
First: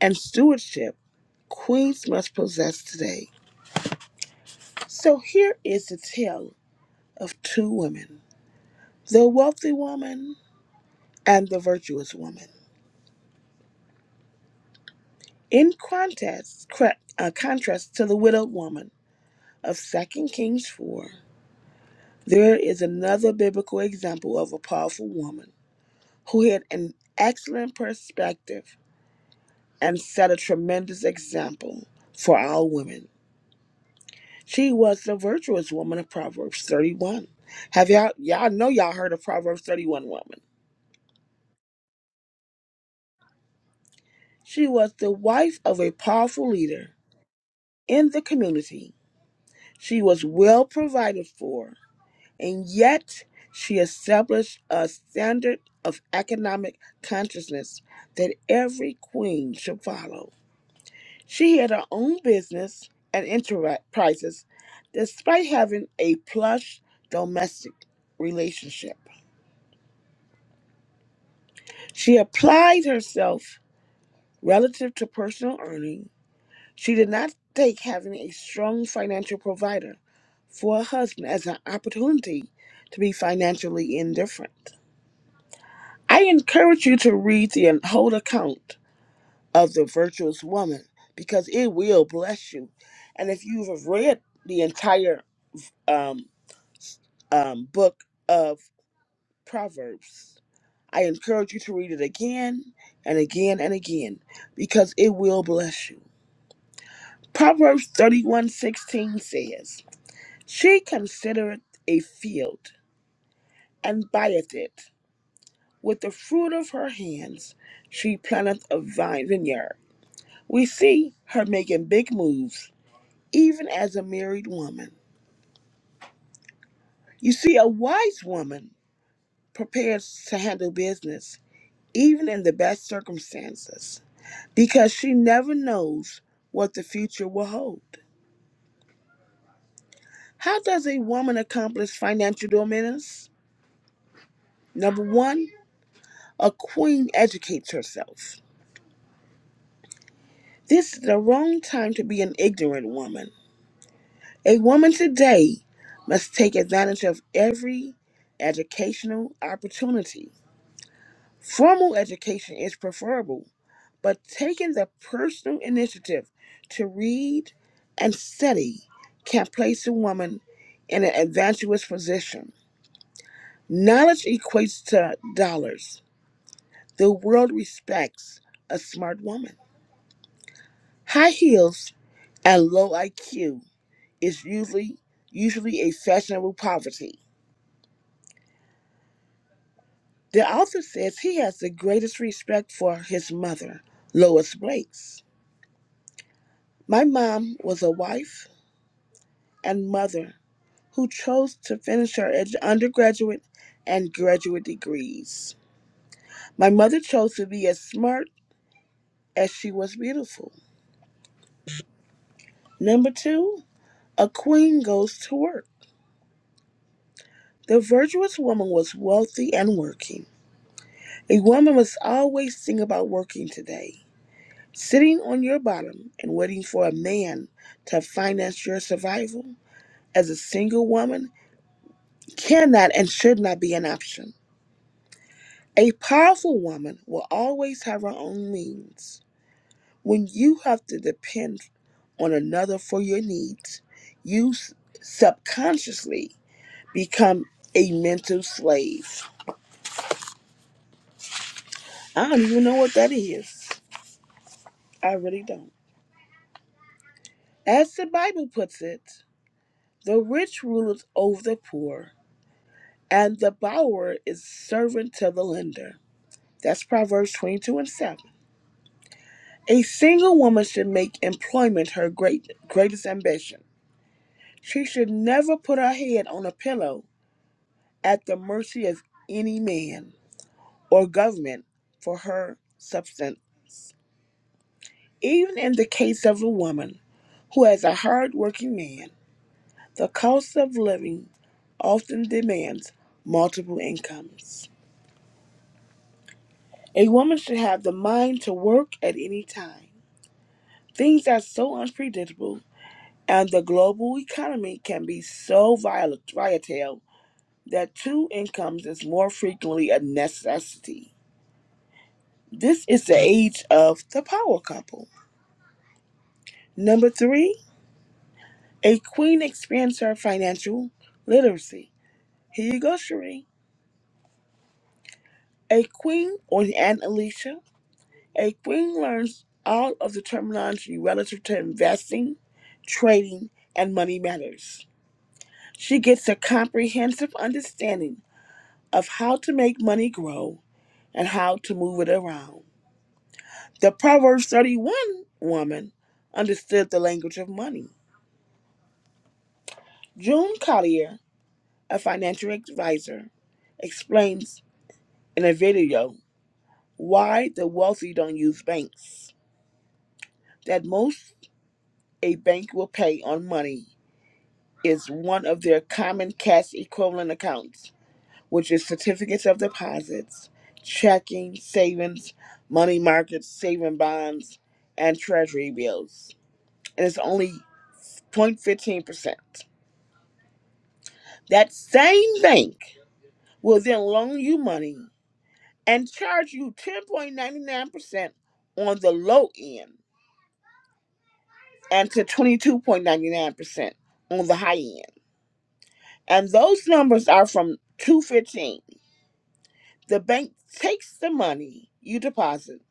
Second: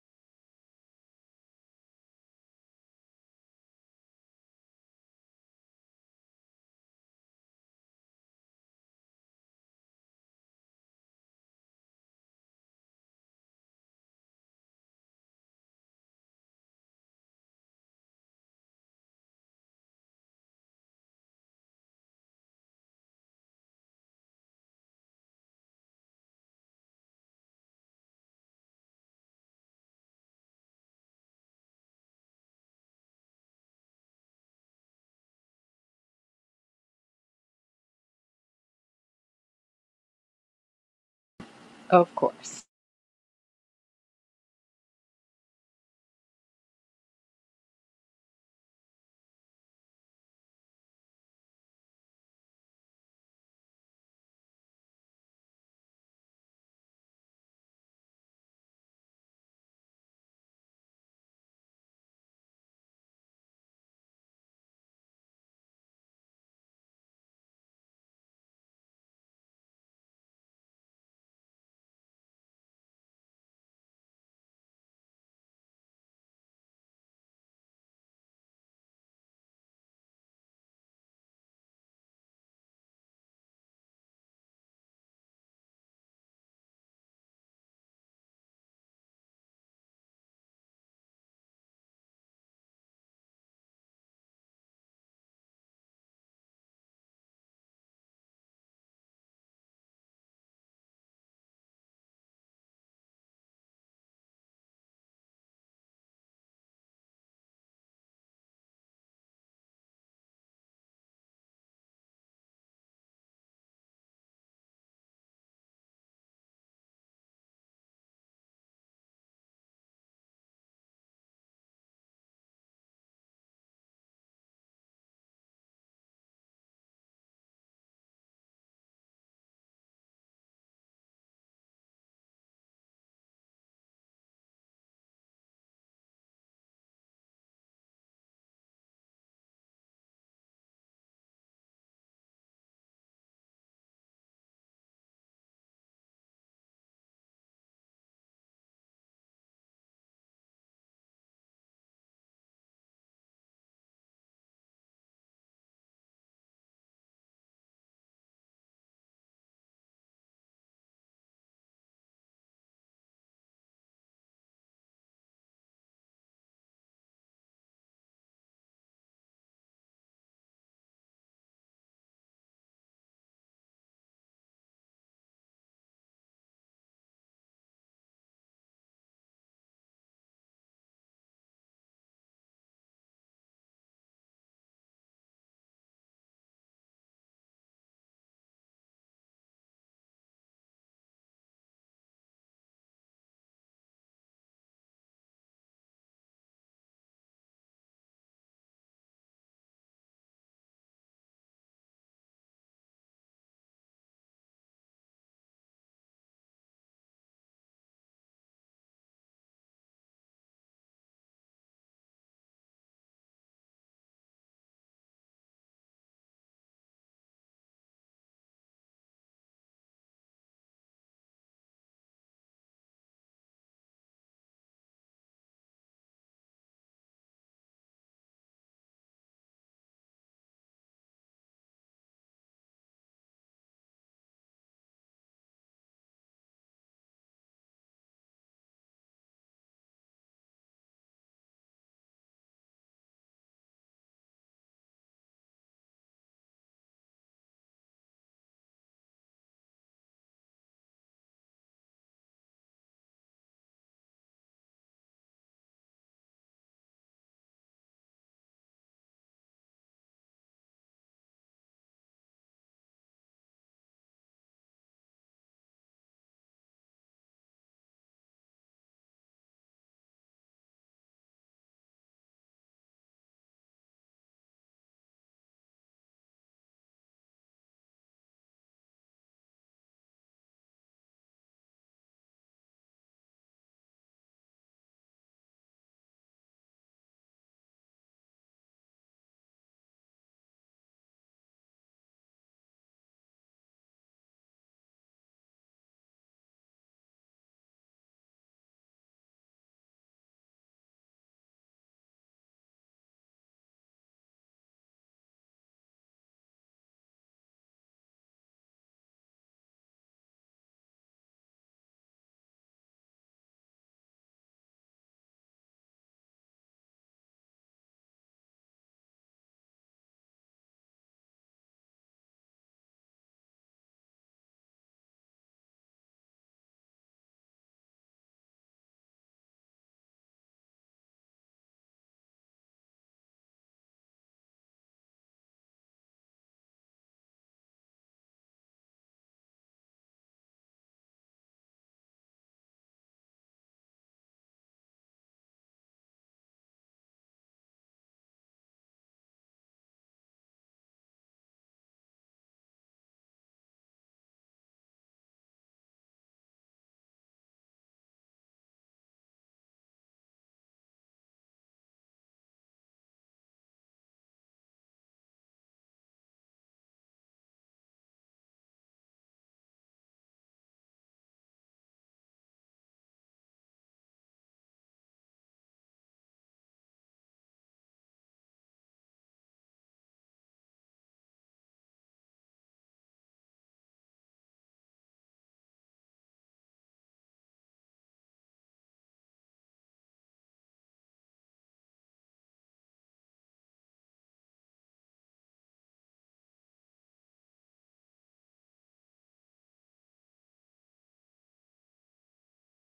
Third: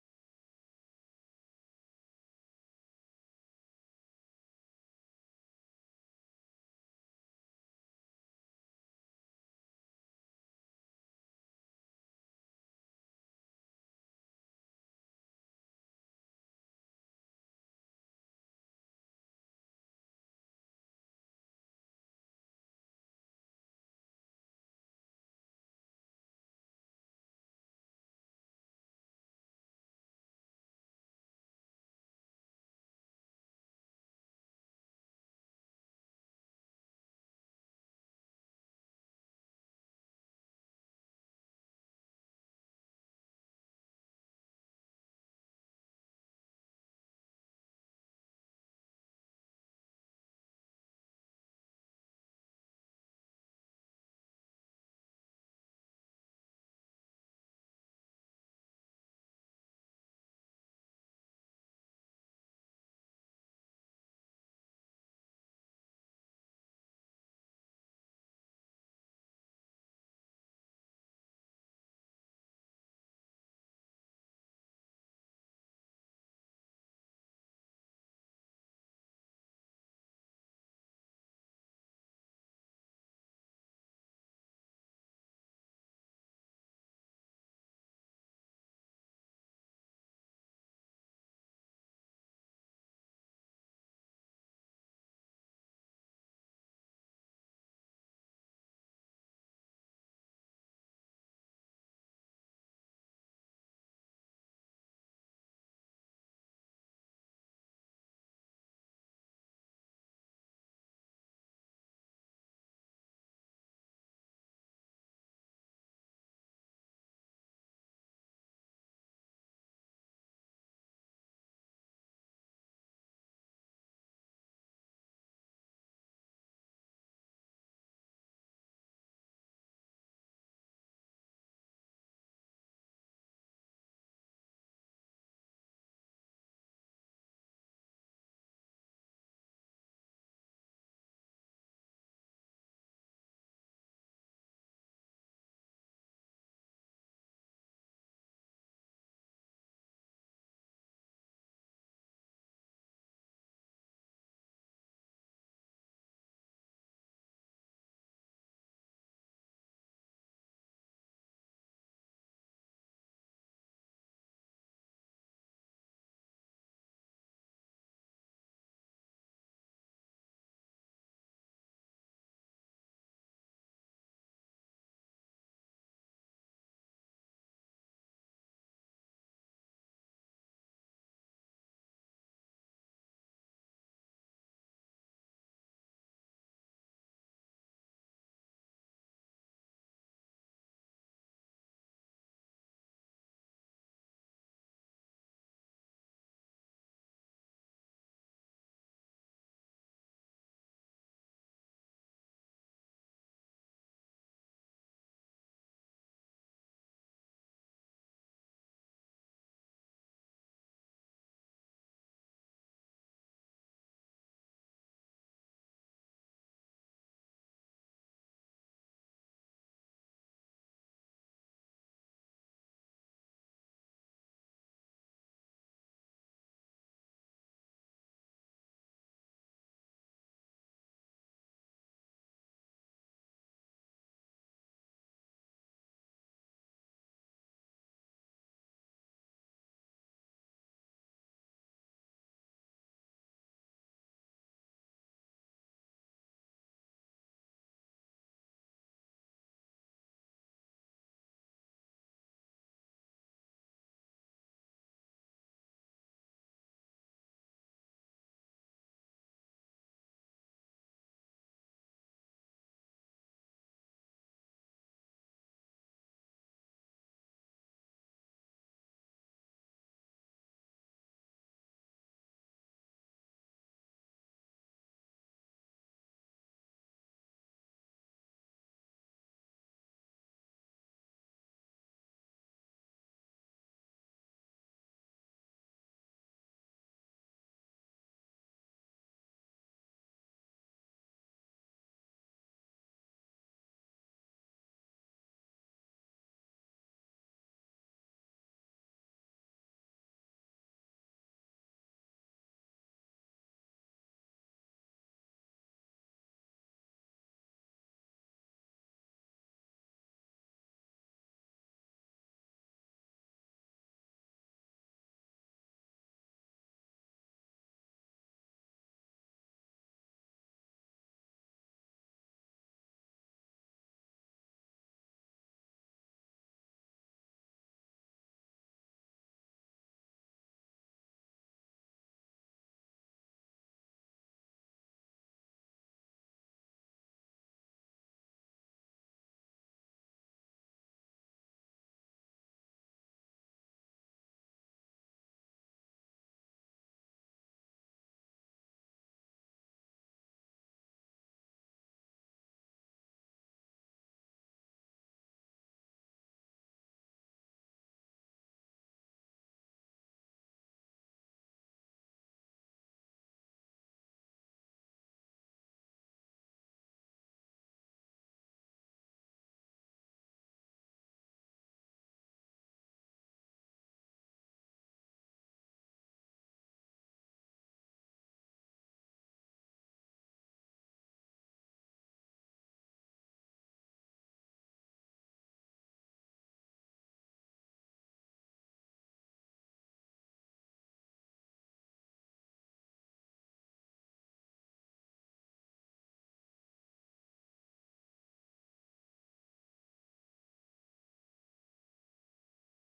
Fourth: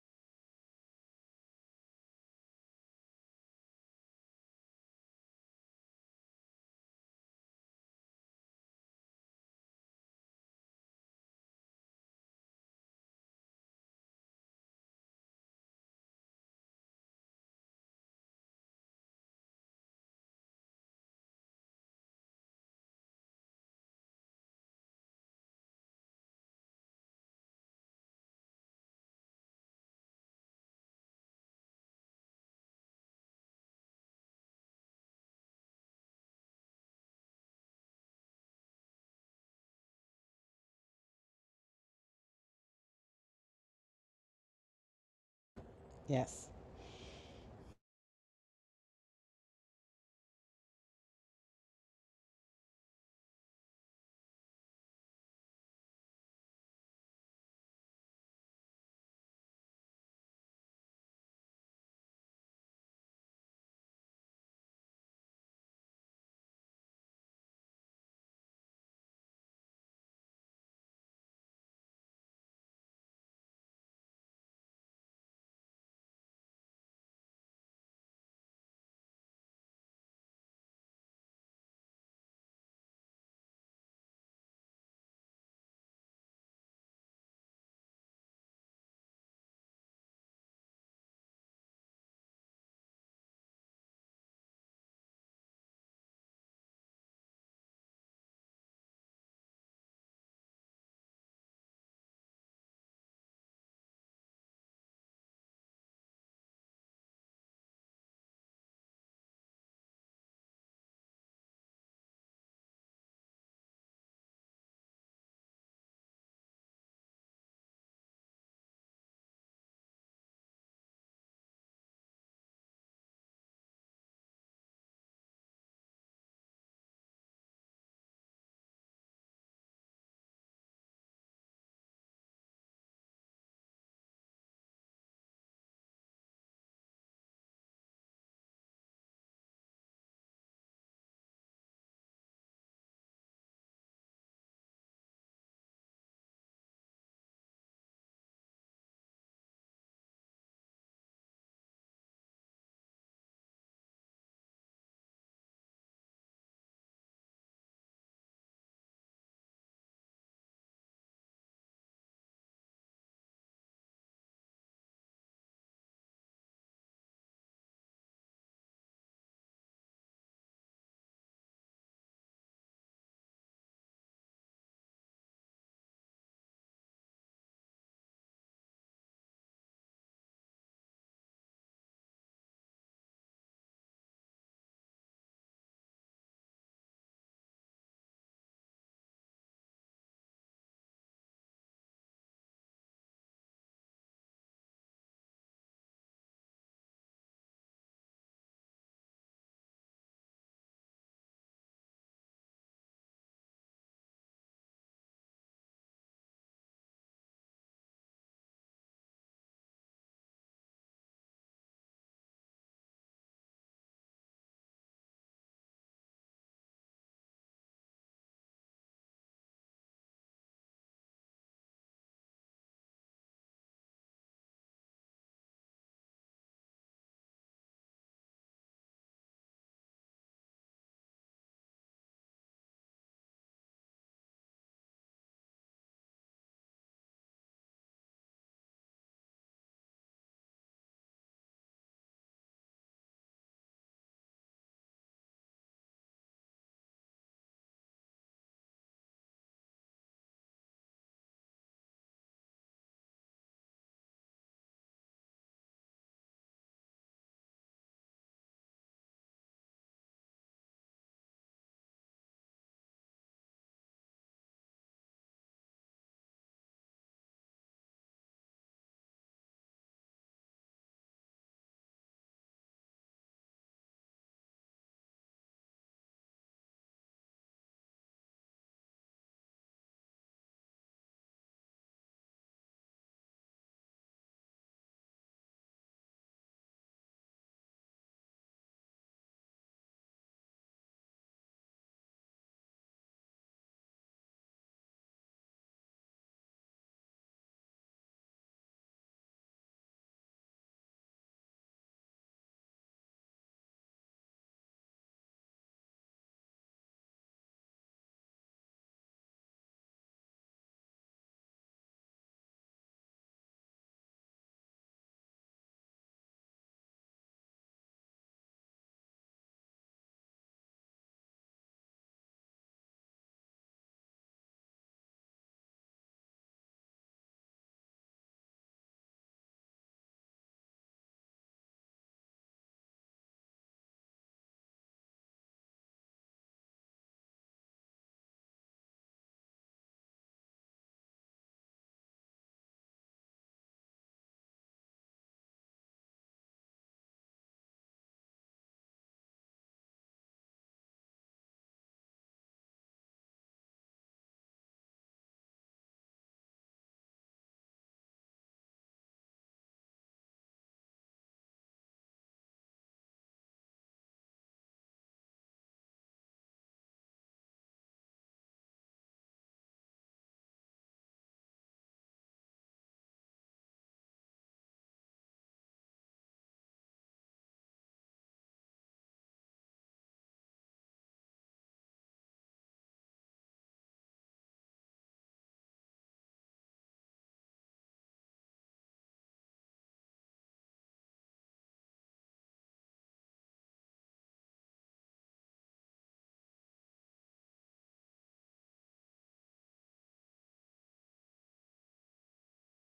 and stewardship queens must possess today. So here is the tale of two women the wealthy woman and the virtuous woman. In contrast, cra- uh, contrast to the widowed woman of 2 Kings 4, There is another biblical example of a powerful woman who had an excellent perspective and set a tremendous example for all women. She was the virtuous woman of Proverbs 31. Have y'all, y'all know y'all heard of Proverbs 31 woman? Of course. She was the wife of a Yes. powerful leader in the community. She was well provided for and yet she established a standard of economic consciousness that every queen should follow. She had her own business and enterprises despite having a plush domestic relationship. She applied herself relative to personal earning. She did not take having a strong financial provider for a husband as an opportunity to be financially indifferent. I encourage you to read the whole account of the virtuous woman because it will bless you. And if you have read the entire um, um, book of Proverbs, I encourage you to read it again and again and again because it will bless you. Proverbs thirty-one sixteen says, She considereth a field and buyeth it. With the fruit of her hands she planteth a vine vineyard We see her making big moves, even as a married woman. You see, a wise woman prepares to handle business, even in the best circumstances, because she never knows what the future will hold. How does a woman accomplish financial dominance? Number one, a queen educates herself. This is the wrong time to be an ignorant woman. A woman today must take advantage of every educational opportunity Formal education is preferable, but taking the personal initiative to read and study can place a woman in an advantageous position. Knowledge equates to dollars. The world respects a smart woman. High heels and low IQ is usually usually a fashionable poverty. The author says he has the greatest respect for his mother, Lois Blakes. My mom was a wife and mother who chose to finish her edu- undergraduate and graduate degrees. My mother chose to be as smart as she was beautiful. Number two, a queen goes to work. The virtuous woman was wealthy and working. A woman must always think about working today, sitting on your bottom and waiting for a man to finance your survival. As a single woman, cannot and should not be an option. A powerful woman will always have her own means. When you have to depend on another for your needs, you s- subconsciously become a mental slave. I don't even know what that is. I really don't. As the Bible puts it, the rich rules over the poor, and the borrower is servant to the lender. That's Proverbs 22 and 7. A single woman should make employment her great, greatest ambition. She should never put her head on a pillow at the mercy of any man or government for her substance. Even in the case of a woman who has a hard working man, the cost of living often demands multiple incomes. A woman should have the mind to work at any time. Things are so unpredictable, and the global economy can be so volatile that two incomes is more frequently a necessity. This is the age of the power couple. Number three, a queen expands her financial literacy. Here you go, Cherie. A queen or an Aunt Alicia. A queen learns all of the terminology relative to investing, trading, and money matters. She gets a comprehensive understanding of how to make money grow and how to move it around. The Proverbs 31 woman understood the language of money. June Collier a financial advisor, explains in a video why the wealthy don't use banks. That most a bank will pay on money is one of their common cash equivalent accounts, which is certificates of deposits, checking, savings, money markets, saving bonds, and treasury bills. And it's only 0.15%. That same bank will then loan you money and charge you 10.99% on the low end and to 22.99% on the high end. And those numbers are from 215. The bank takes the money you deposit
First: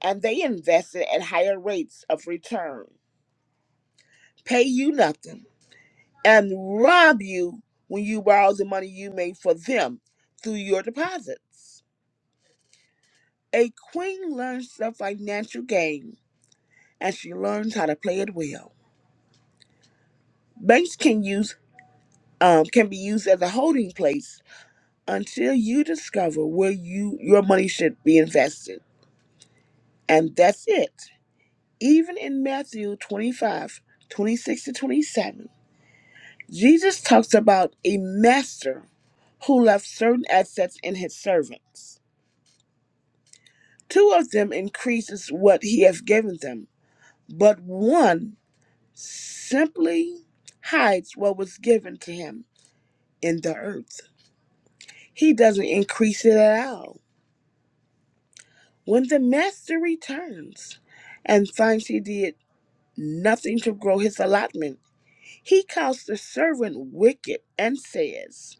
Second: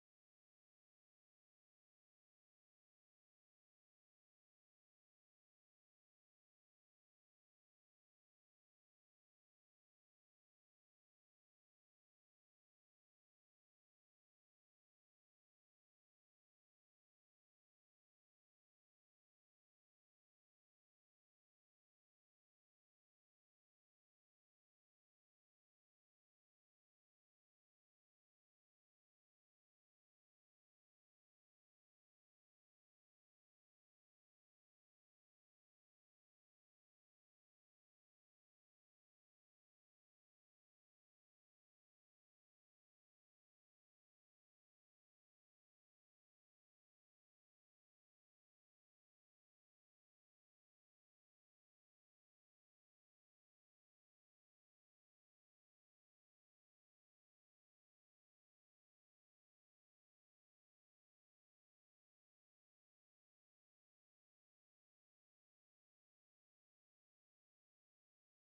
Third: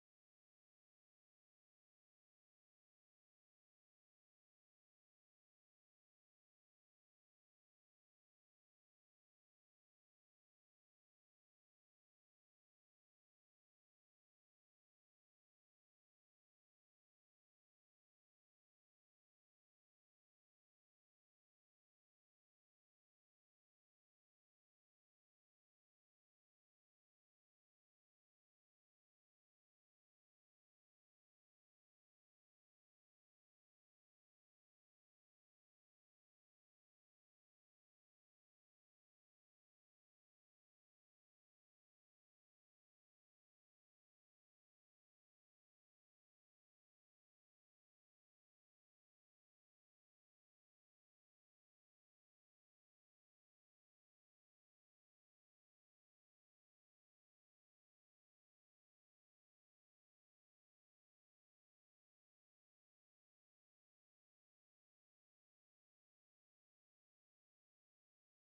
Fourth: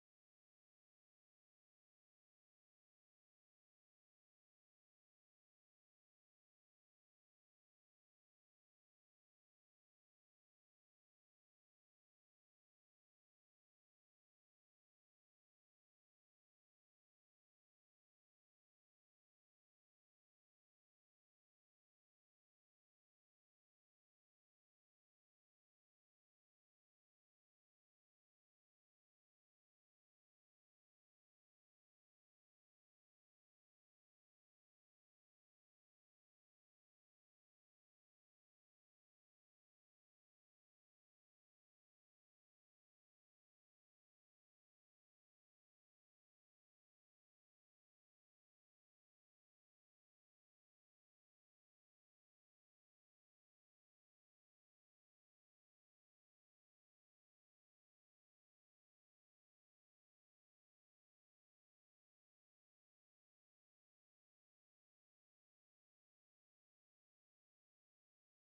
and they invest it at higher rates of return, pay you nothing, and rob you when you borrow the money you made for them through your deposits. A queen learns the financial game and she learns how to play it well. Banks can use um, can be used as a holding place until you discover where you your money should be invested. And that's it. Even in Matthew 25, 26 to 27, Jesus talks about a master who left certain assets in his servants. Two of them increases what he has given them, but one simply hides what was given to him in the earth. He doesn't increase it at all. When the master returns and finds he did nothing to grow his allotment, he calls the servant wicked and says,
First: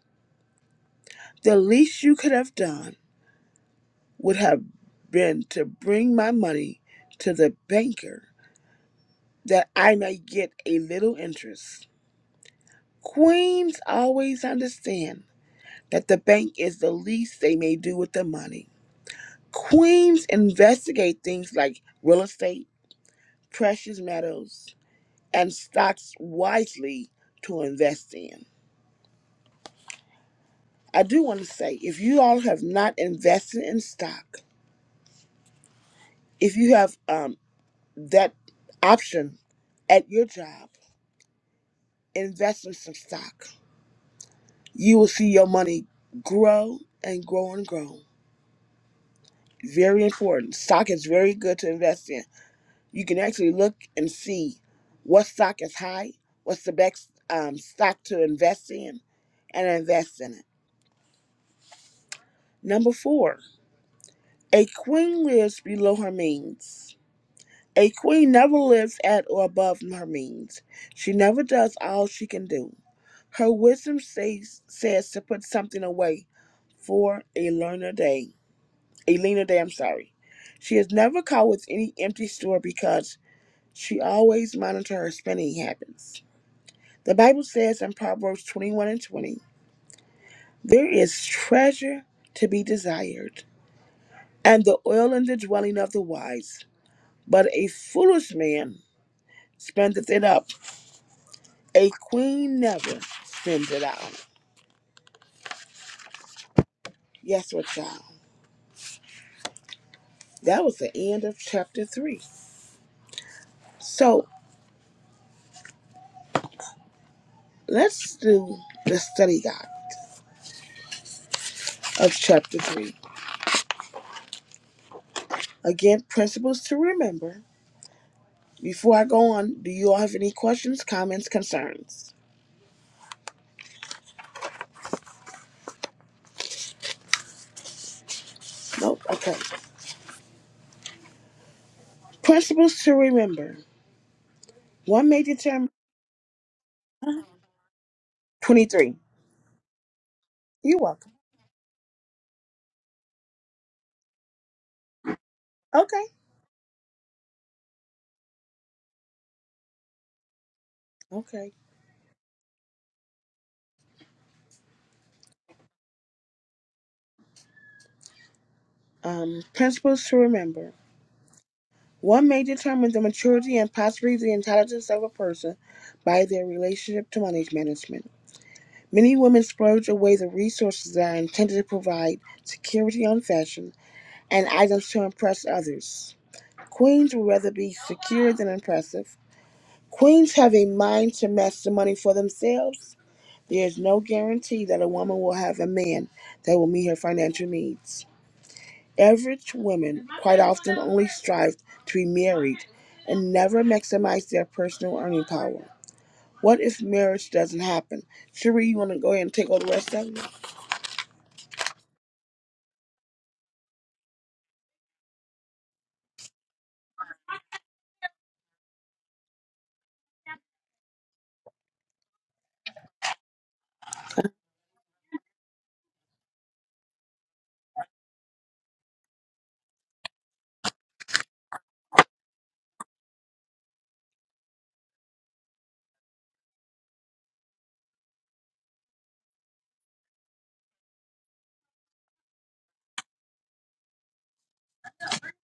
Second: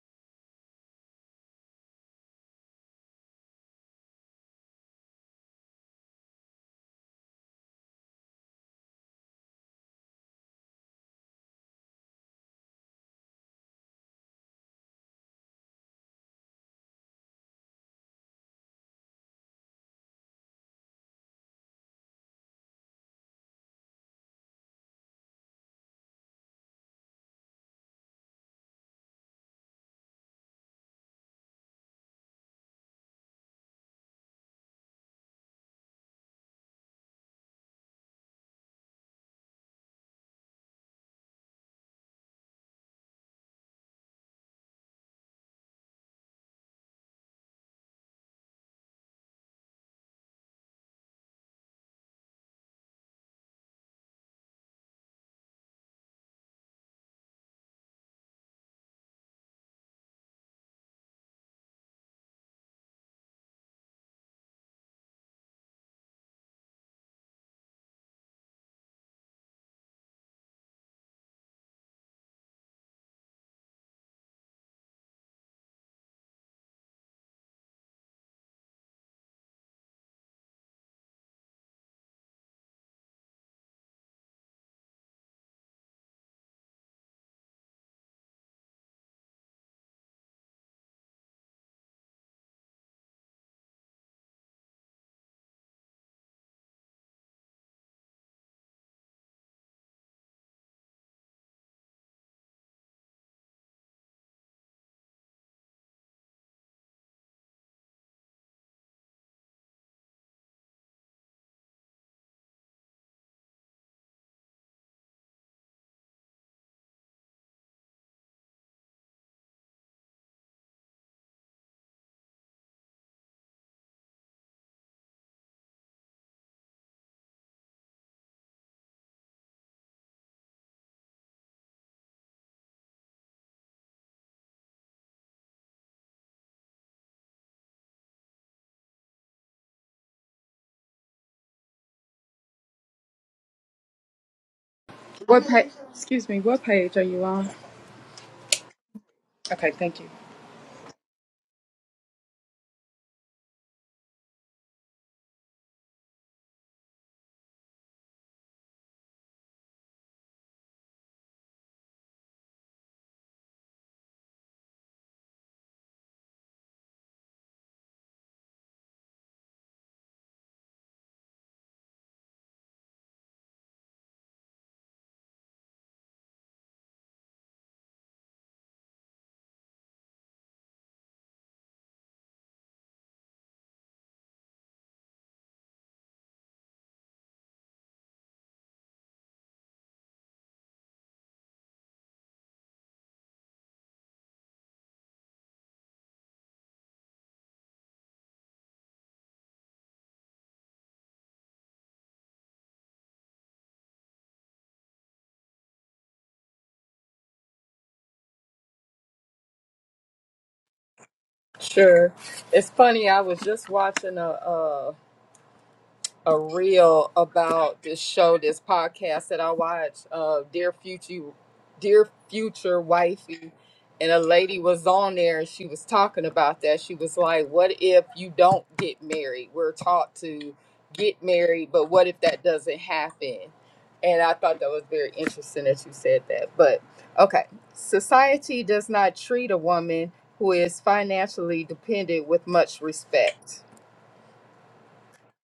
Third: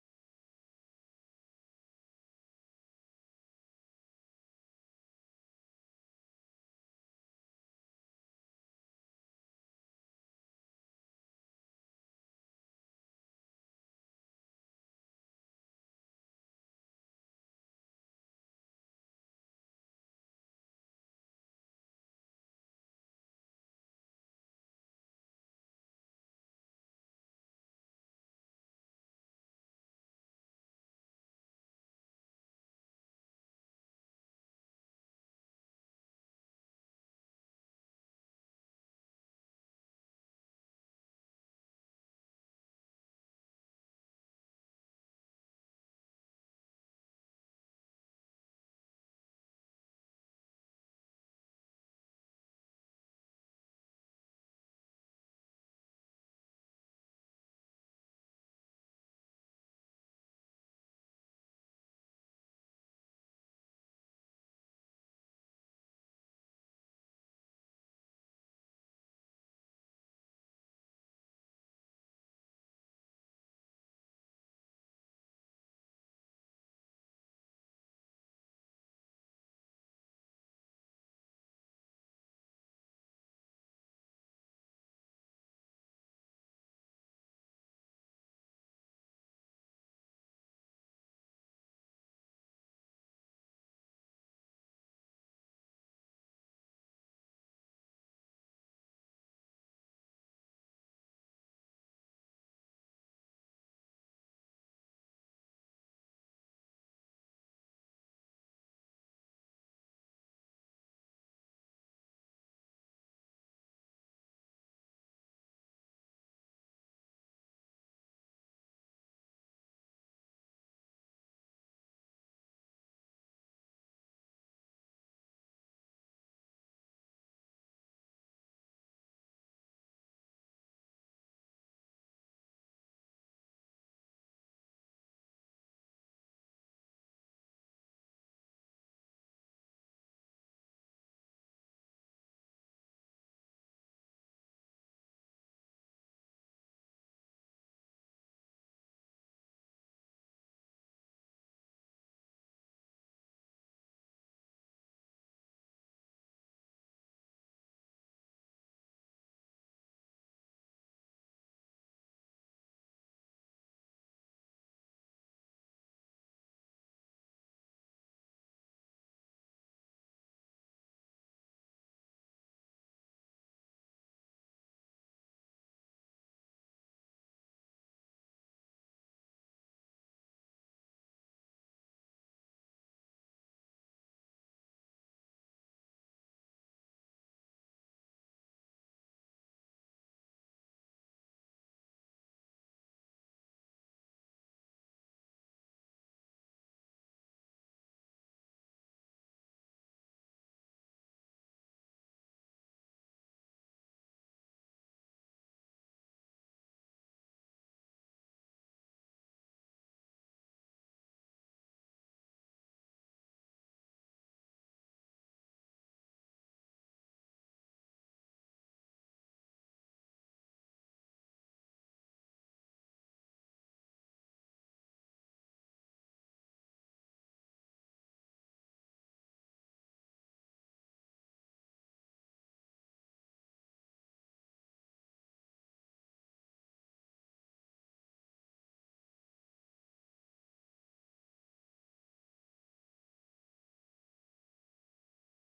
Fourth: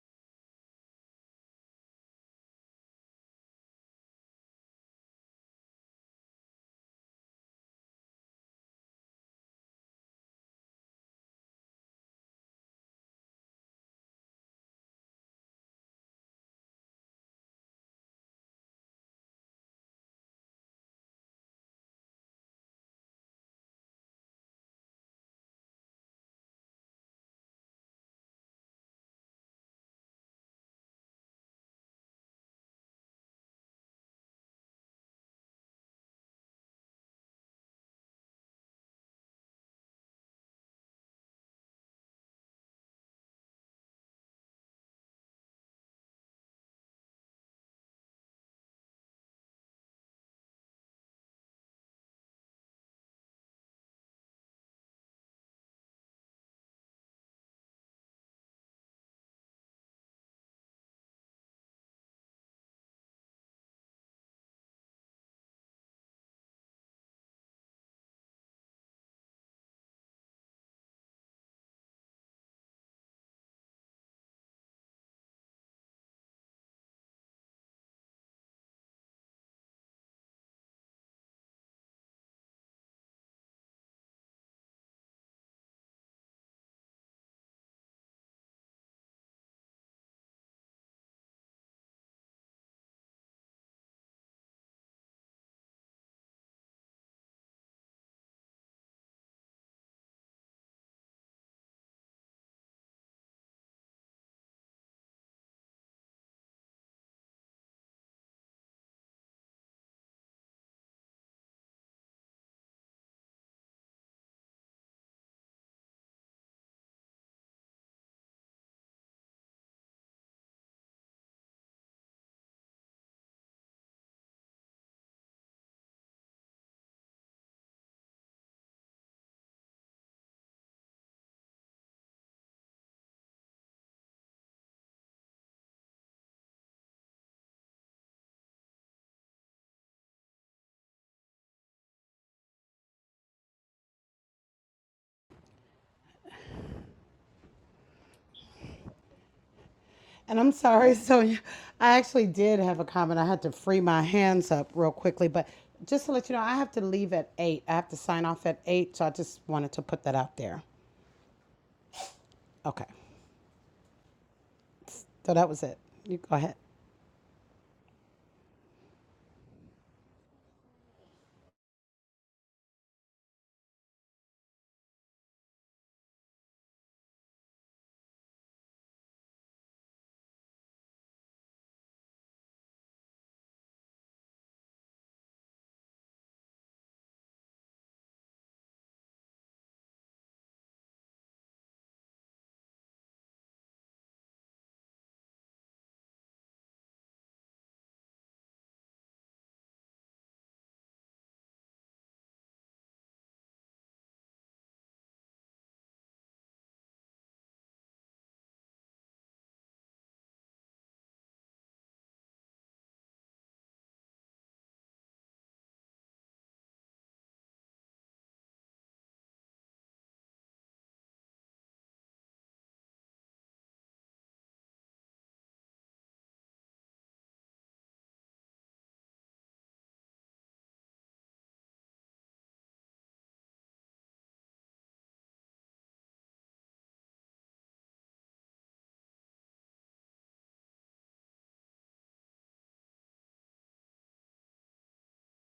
The least you could have done would have been to bring my money to the banker that I may get a little interest. Queens always understand that the bank is the least they may do with the money. Queens investigate things like real estate, precious metals, and stocks wisely to invest in. I do want to say if you all have not invested in stock, if you have um, that option at your job, invest in some stock. You will see your money grow and grow and grow. Very important. Stock is very good to invest in. You can actually look and see what stock is high, what's the best um, stock to invest in, and invest in it. Number four, A queen lives below her means. A queen never lives at or above her means. She never does all she can do. Her wisdom says, says to put something away for a learner day. A leaner day, I'm sorry. She is never caught with any empty store because she always monitors her spending habits. The Bible says in Proverbs 21 and 20, there is treasure to be desired, and the oil in the dwelling of the wise. But a foolish man spendeth it up. A queen never spends it out. Yes, what child? That was the end of chapter three. So let's do the study guide of chapter three. Again, principles to remember. Before I go on, do you all have any questions, comments, concerns? Nope. Okay. Principles to remember. One may What determine. page excuse me, what page are you on? 23. Okay, thank you. And I'm You're sorry. [LAUGHS] welcome. So y- I actually did have a comment. I had to free my hands up real quickly, but Okay. just to let you know, I have to leave at eight. I have to sign off at eight. So I just wanted to put that out there. Okay. Okay. So that was it. You go ahead. Um, principles to remember. One may determine the maturity and possibly the intelligence of a person by their relationship to money management. Many women splurge away the resources that are intended to provide security on fashion and items to impress others. Queens would rather be secure than impressive. Queens have a mind to match the money for themselves. There is no guarantee that a woman will have a man that will meet her financial needs. Average women quite often only strive to be married and never maximize their personal earning power. What if marriage doesn't happen? Sheree? you want to go ahead and take all the rest of it? Sure. It's funny. I was just watching a, a reel about this show, this podcast that I watch, uh, Dear Future, Dear Future Wifey, and a lady was on there and she was talking about that. She was like, "What if you don't get married? We're taught to get married, but what if that doesn't happen?" And I thought that was very interesting that you said that. But okay, society does not treat a woman who is financially dependent with much respect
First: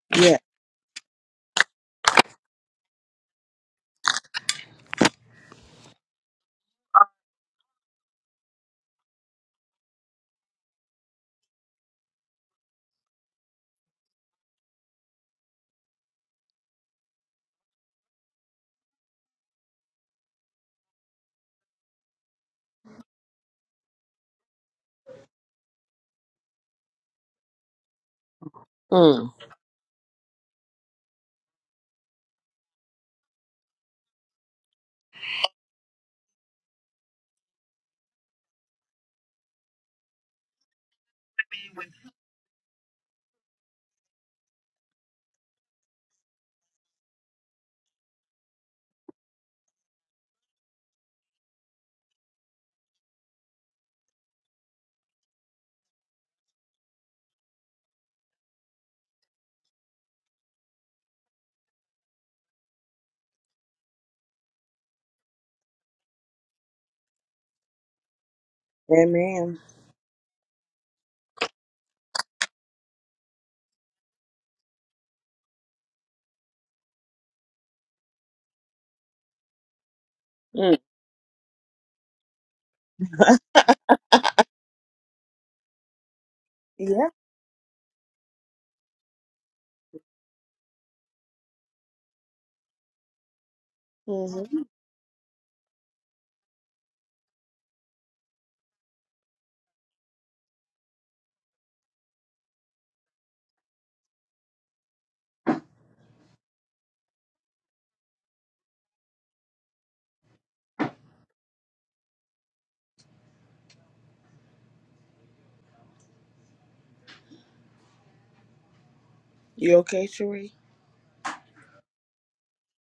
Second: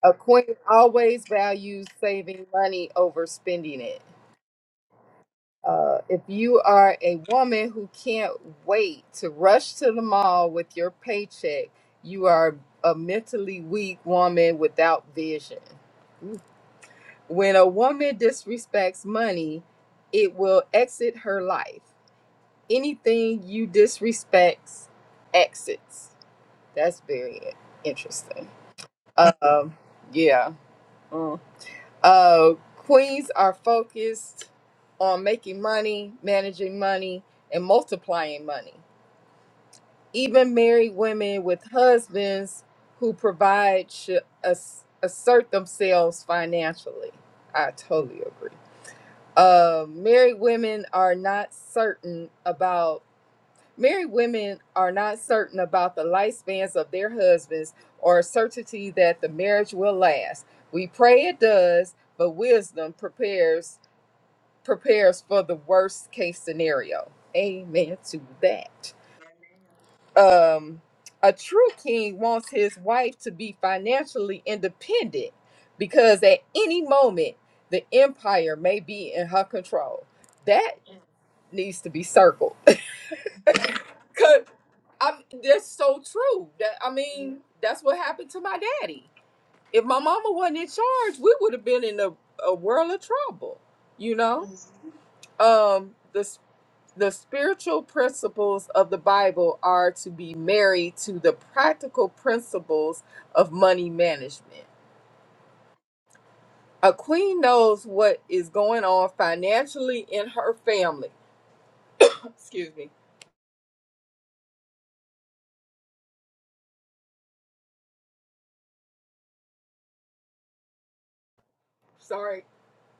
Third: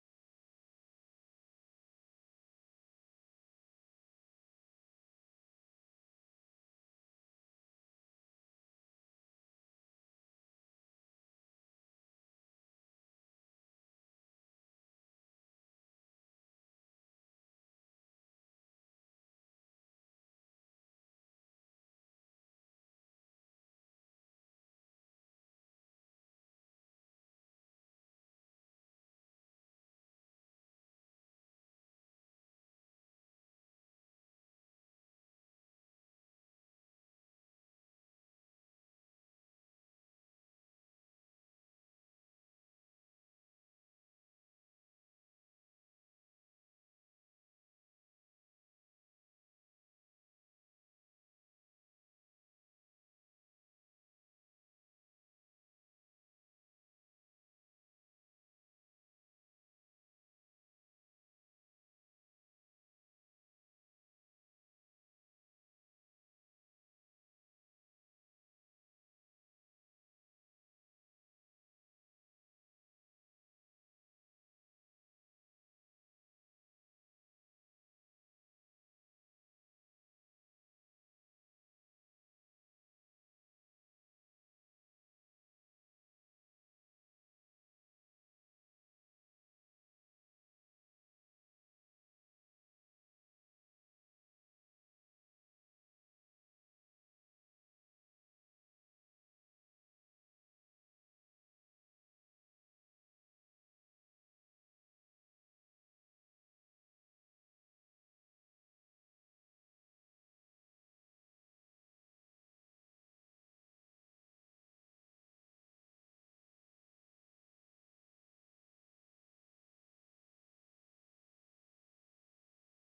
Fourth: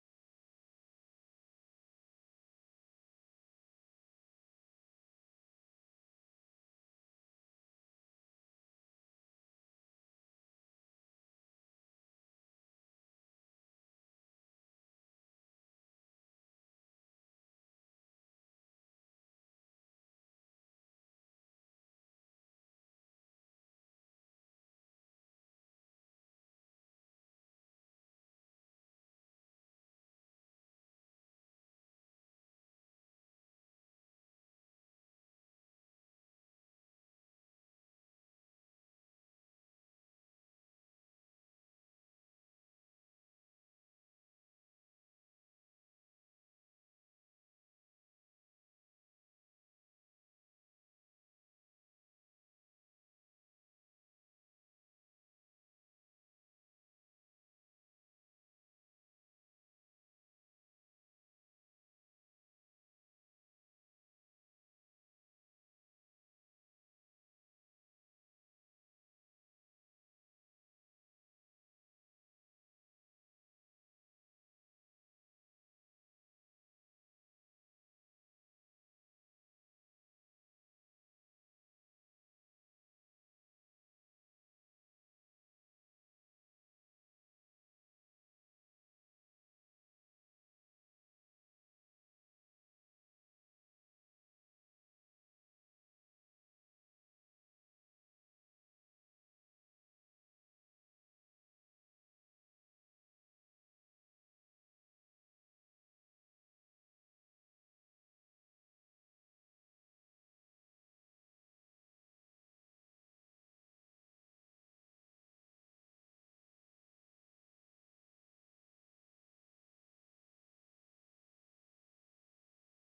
a Yeah. queen always values saving money over spending it. Uh, if you are a woman who can't wait to rush to the mall with your paycheck, you are a mentally weak woman without vision. When a woman disrespects money, it will exit her life. Anything you disrespects exits. That's very interesting. Mm. Um, yeah. Mm. Uh, queens are focused on making money, managing money, and multiplying money. Even married women with husbands who provide should as- assert themselves financially. I totally agree. Uh, married women are not certain about married women are not certain about the lifespans of their husbands or certainty that the marriage will last. We pray it does, but wisdom prepares prepares for the worst case scenario. Amen to that. Amen. Um, a true king wants his wife to be financially independent because at any moment the empire may be in her control. Mm. That needs to be circled. [LAUGHS] Cause I'm that's so true. That I Yeah. mean, that's what happened to my daddy. If my mama wasn't in charge, we would have been in a, a world of trouble, you hmm know? um the The spiritual principles of the Bible are to be married to the practical principles of money management. A queen knows what is going on financially in her family. Excuse me. You okay, Sheree? Sorry.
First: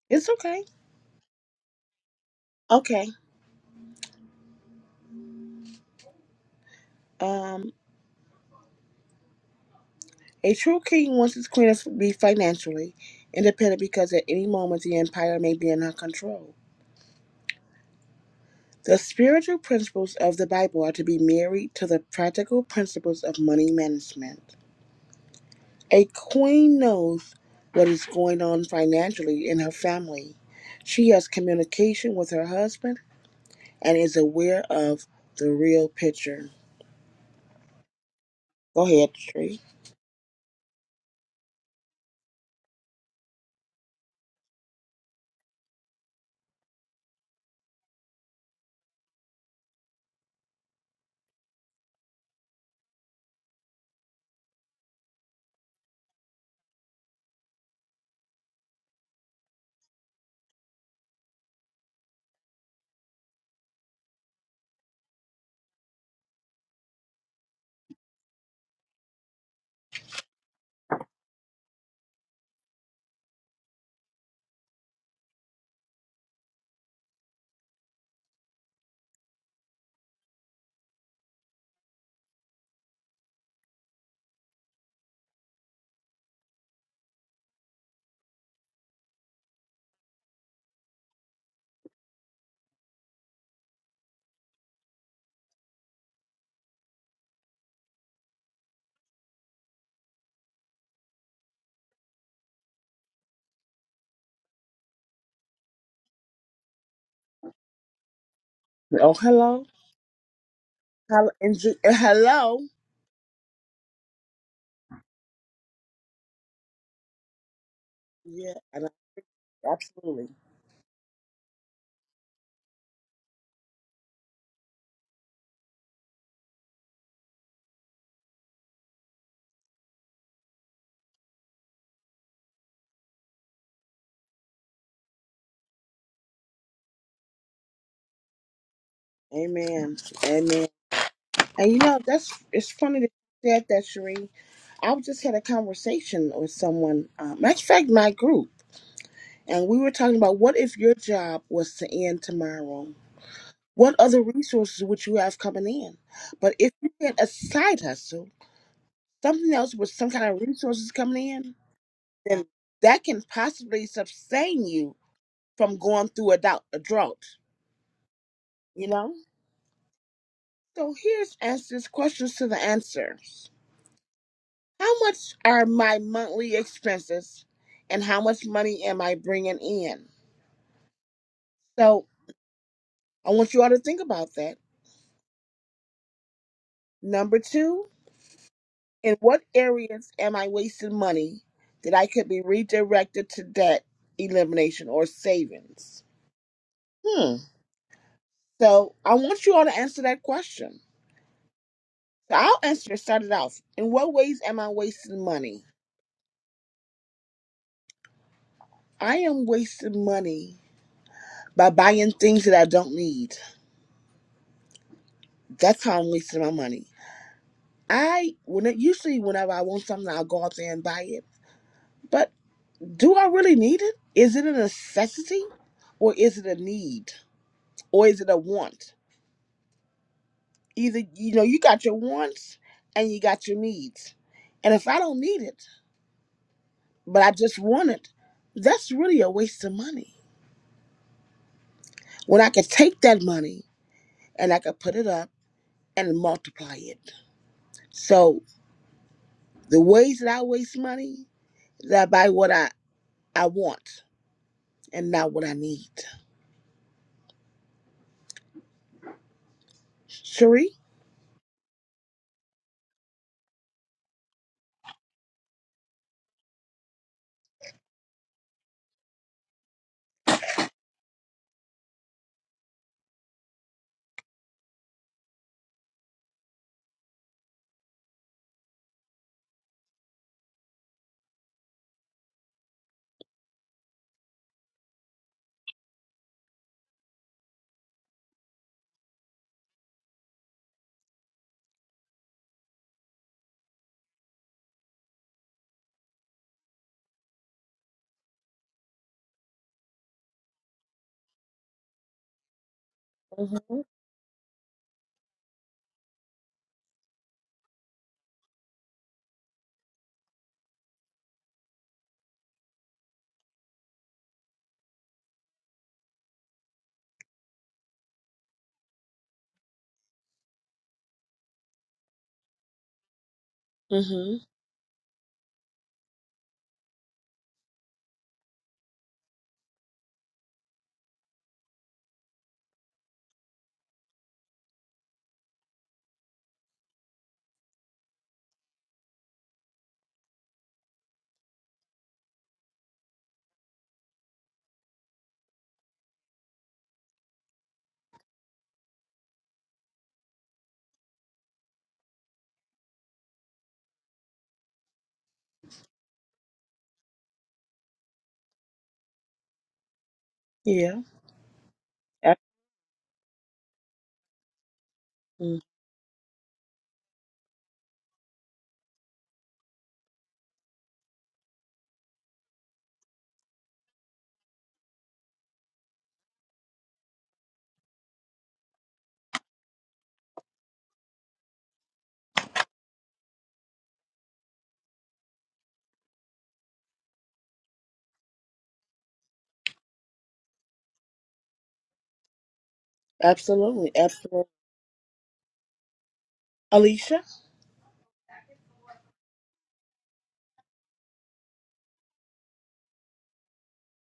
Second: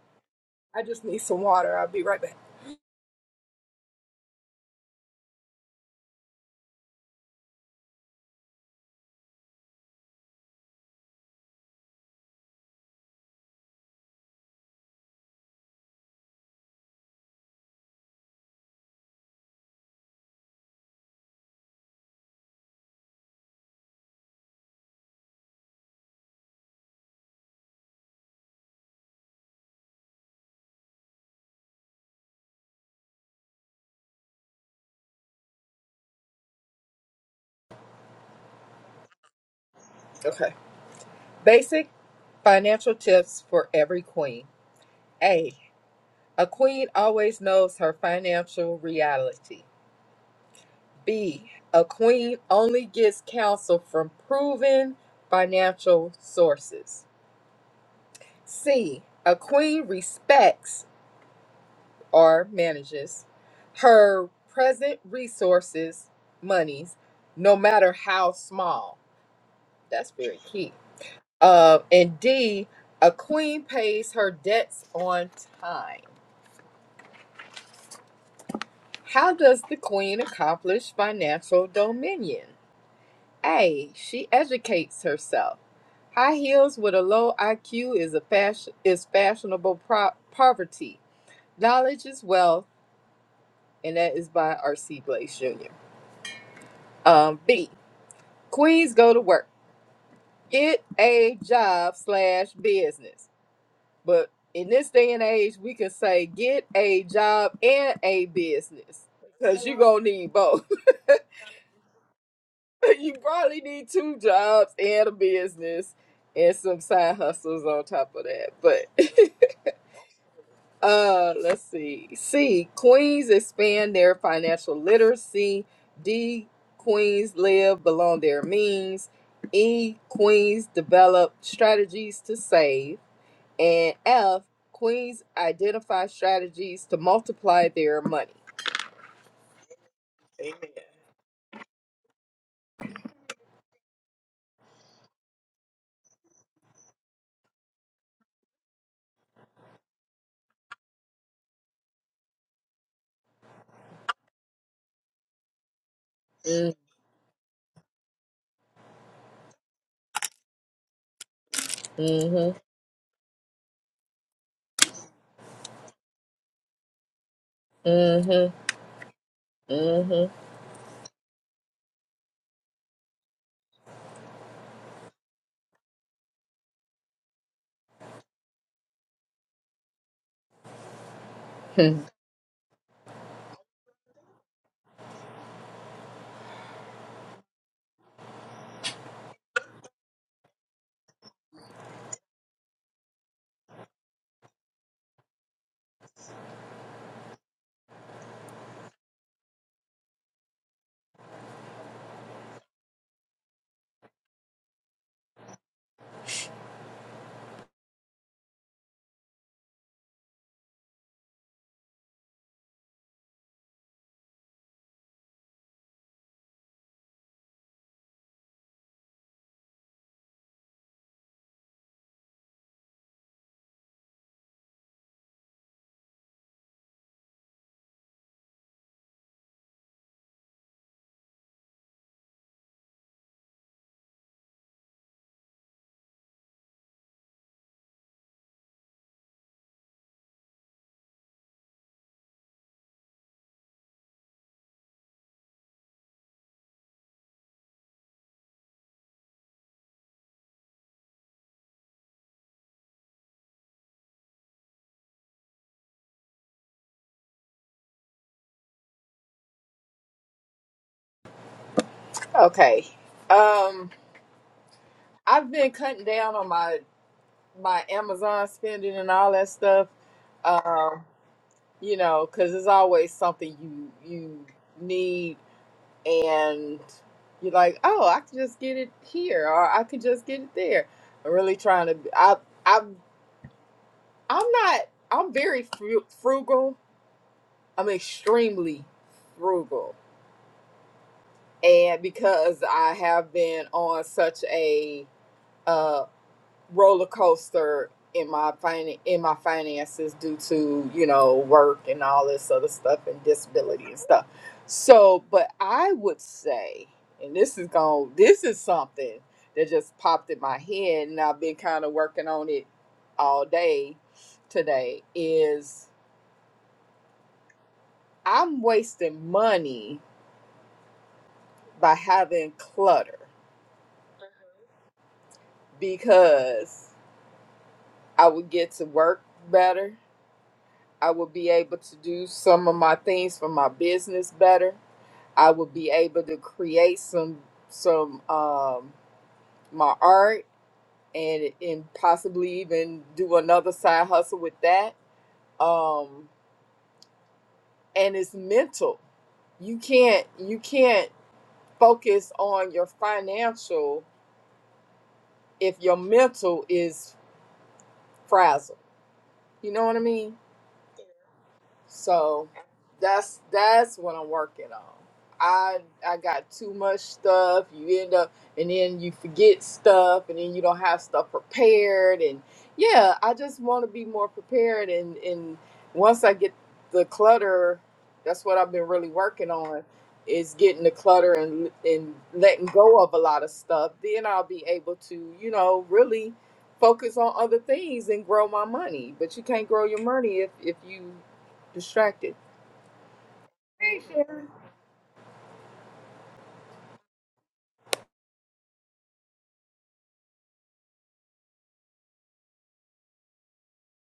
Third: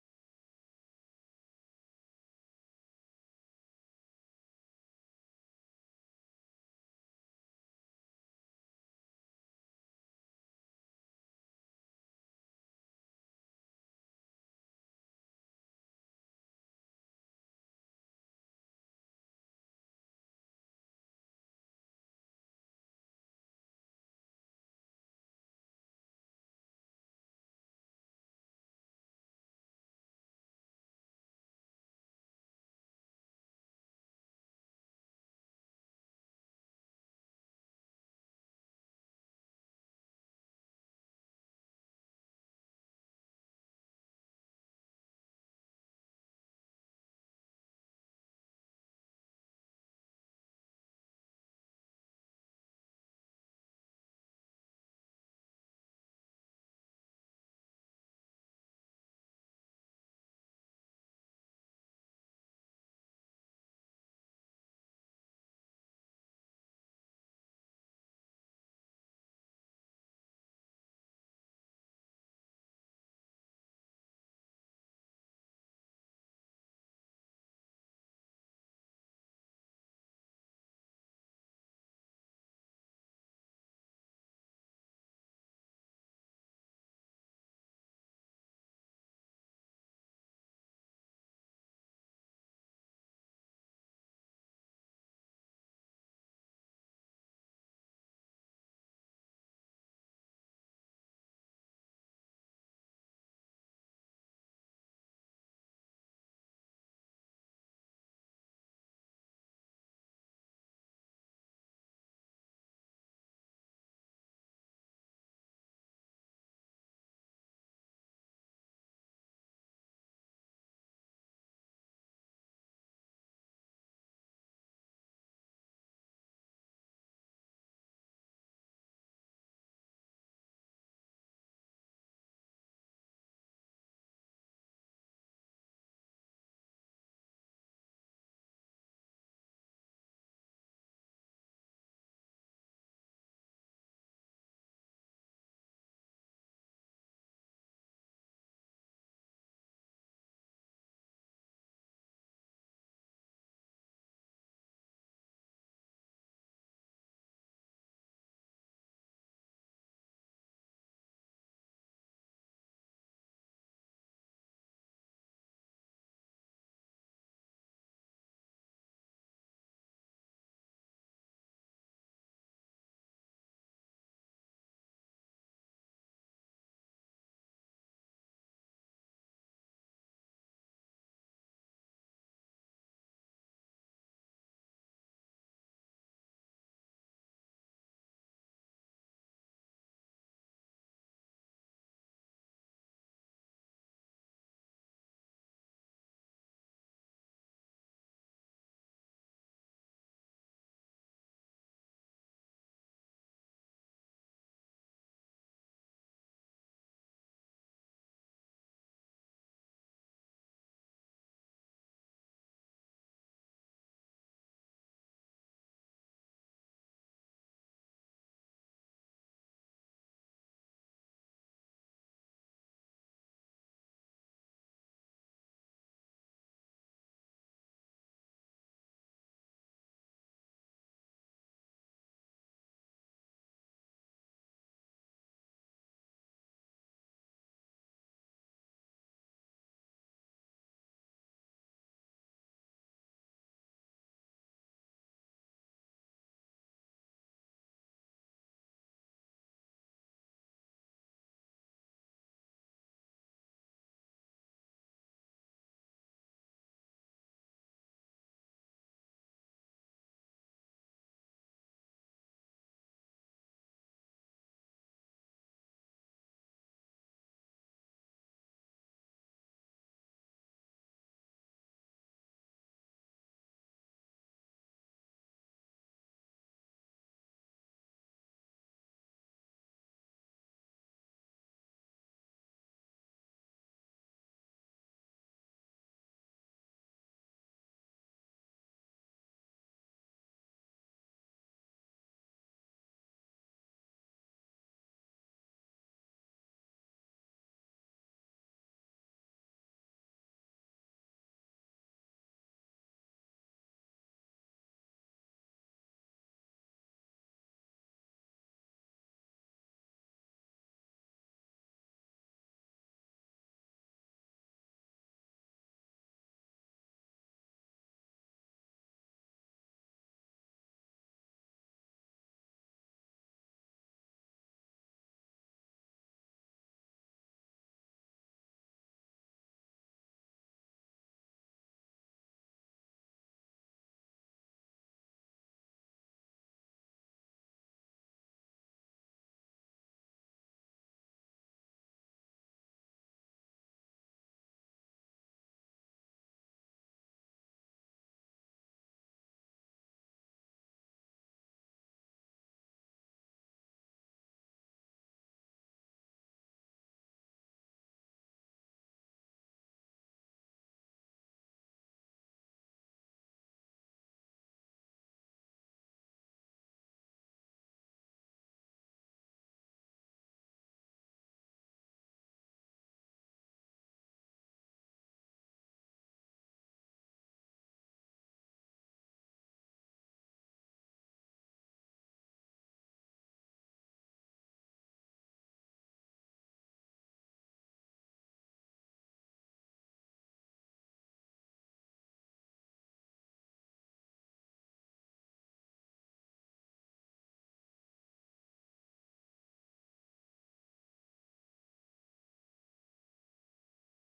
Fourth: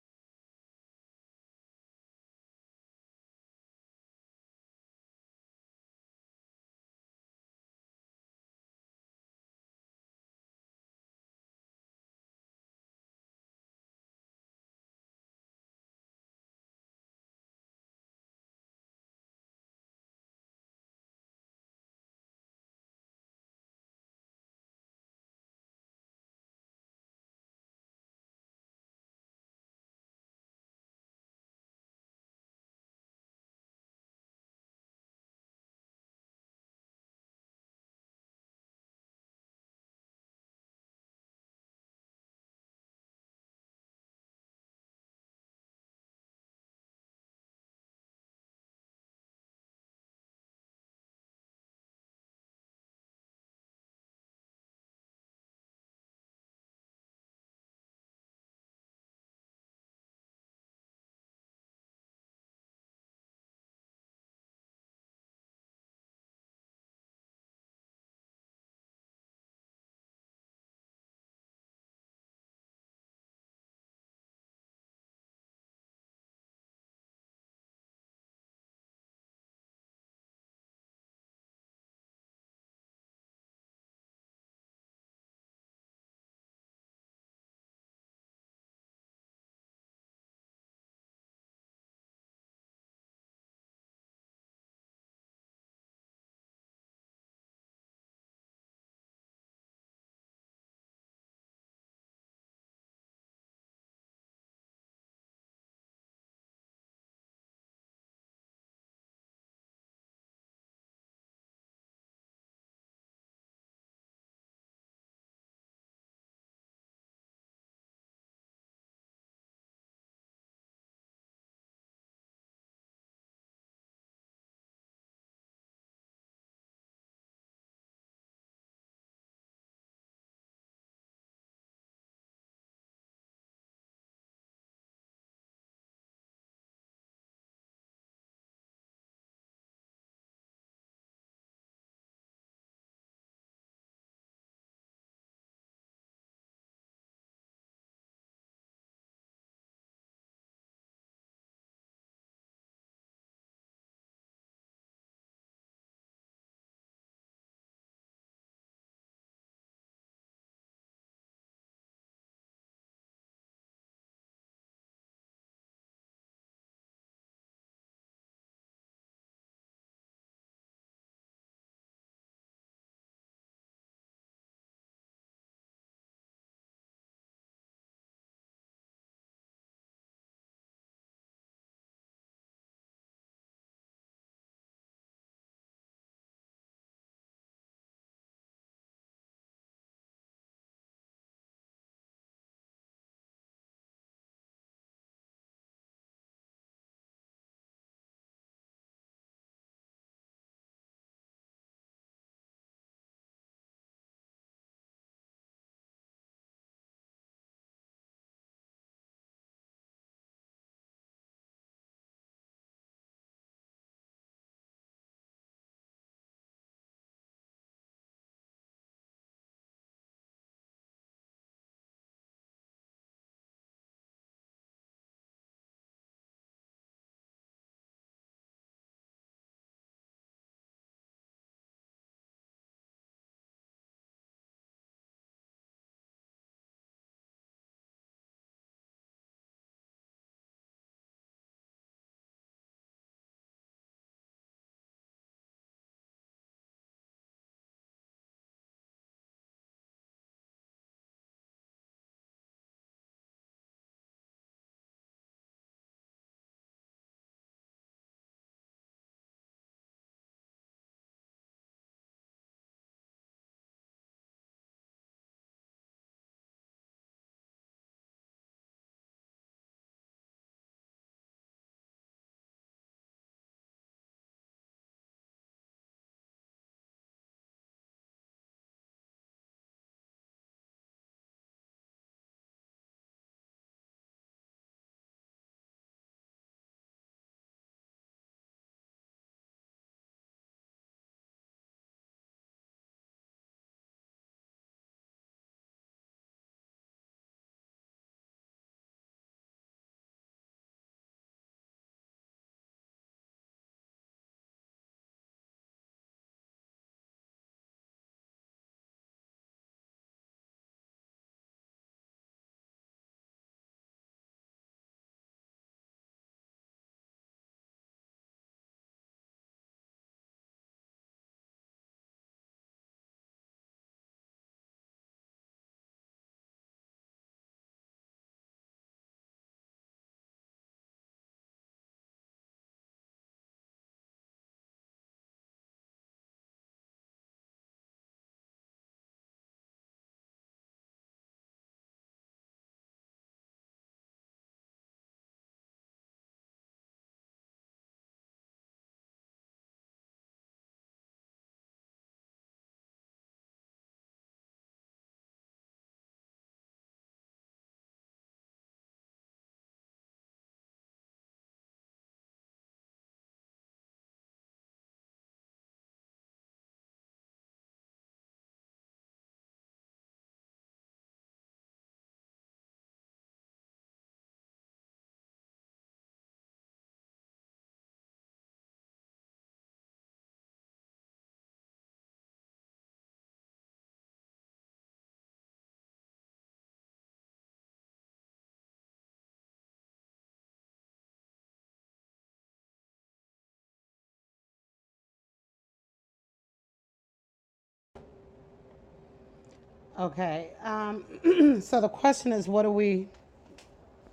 It's okay. I just need some water. I'll be right back. Okay. Um, a true king wants his queen to be financially independent because at any moment the empire may be in her control. The spiritual principles of the Bible are to be married to the practical principles of money management. A queen knows what is going on financially in her family. She has communication with her husband and is aware of the real picture. Go ahead, Tree. Okay. Basic financial tips for every queen. A. A queen always knows her financial reality. B. A queen only gets counsel from proven financial sources. C. A queen respects or manages her present resources, monies, no matter how small. That's very key. Uh, and D. A queen pays her debts on time. How does the queen accomplish financial dominion? A. she educates herself. High heels with a low IQ is a fashion is fashionable pro- poverty. Knowledge is wealth, and that is by R.C. Blaze Jr. Um, B. Queens go to work, get a job slash business. But in this day and age, we can say get a job and a business Oh, because hello. you're gonna need both. Hello. Hello. [LAUGHS] you probably need two jobs and a business and some side hustles on top of that. Yeah, But and I- absolutely. [LAUGHS] uh let's see. C Queens expand their financial literacy. D Queens live below their means. E Queens develop strategies to save. And F Queens identify strategies to multiply their money. Amen. Amen. And you know, that's it's funny that you said that, Cherie. I just had a conversation with someone. Uh, matter of fact, my group, and we were talking about what if your job was to end tomorrow. What other resources would you have coming in? But if Mm, you had a side hustle, something else with some kind of resources coming in, then mhm. that can possibly sustain you from going through a, drought. a drought. Mhm. You know. Mhm. So here's answers questions to the answers. How much are my monthly expenses and how much money am I bringing in? Hmm. So I want you all to think about that. Number two, in what areas am I wasting money that I could be redirected to debt elimination or savings? Hmm. So I want you all to answer that question. So I'll answer it, start it off. In what ways am I wasting money? I am wasting money by buying things that I don't need. That's how I'm wasting my money. I when it, usually whenever I want something, I'll go out there and buy it. But do I really need it? Is it a necessity, or is it a need, or is it a want? Either you know you got your wants and you got your needs, and if I don't need it but I just want it, that's really a waste of money. When I could take that money and I could put it up and multiply it. So the ways that I waste money is I buy what I I want and not what I need. Cherie? Okay. Um I've been cutting down on my my Amazon spending and all that stuff. Um, you know, because it's always something you you need, and you're like, oh, I could just get it here, or I could just get it there. I'm really trying to. I I I'm not. I'm very fru- frugal. I'm extremely frugal, and because I have been on such a uh, roller coaster in my fin- in my finances due to you know work and all this other stuff and Mm-hmm. disability and stuff. So, but I would say, and this is going this is something that just popped in my head, and I've been kind of working on it all day today. Is I'm wasting money by having clutter Mm-hmm. because I would get to work better I will be able to do some of my things for my business better. I will be able to create some some um, my art and and possibly even do another side hustle with that. Um, and it's mental. You can't you can't focus on your financial if your mental is frazzled. You know what I mean? Yeah. Ab- So that's that's what I'm working on. mm, I I got too much stuff. You end up and then you forget stuff and then you don't have stuff prepared and yeah, I just want to be more prepared and and once I get the clutter, that's what I've been really working on is getting the clutter and and letting go of a lot of stuff. Then I'll be able to, you know, really focus on other things and grow my money. But you can't grow your money if if you distracted. Absolutely. Hey, Absolutely. Sharon. Alicia? Okay. Um, [CLEARS THROAT] so the question is, what do we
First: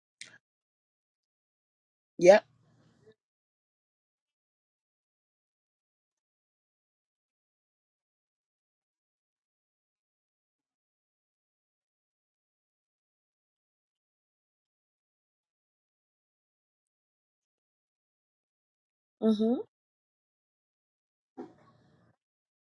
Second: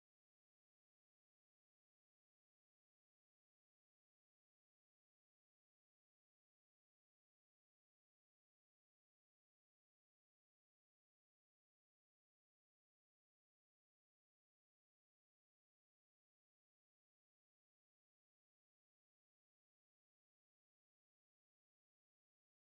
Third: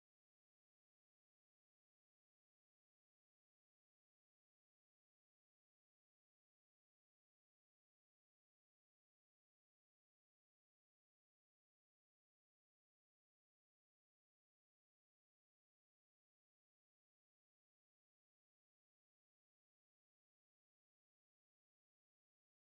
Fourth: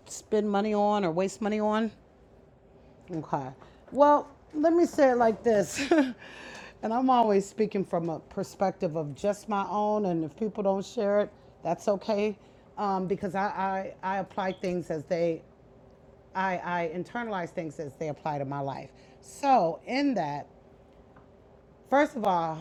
spend money on or waste money on? Yep. Okay. Well, let me say it like this. [LAUGHS] and I'm always speaking from a perspective of just my own. And if people don't share it, that's okay. Um, because I, I, I apply things as they, I, I internalize things as they apply to my life. Mhm. So, in that, first of all,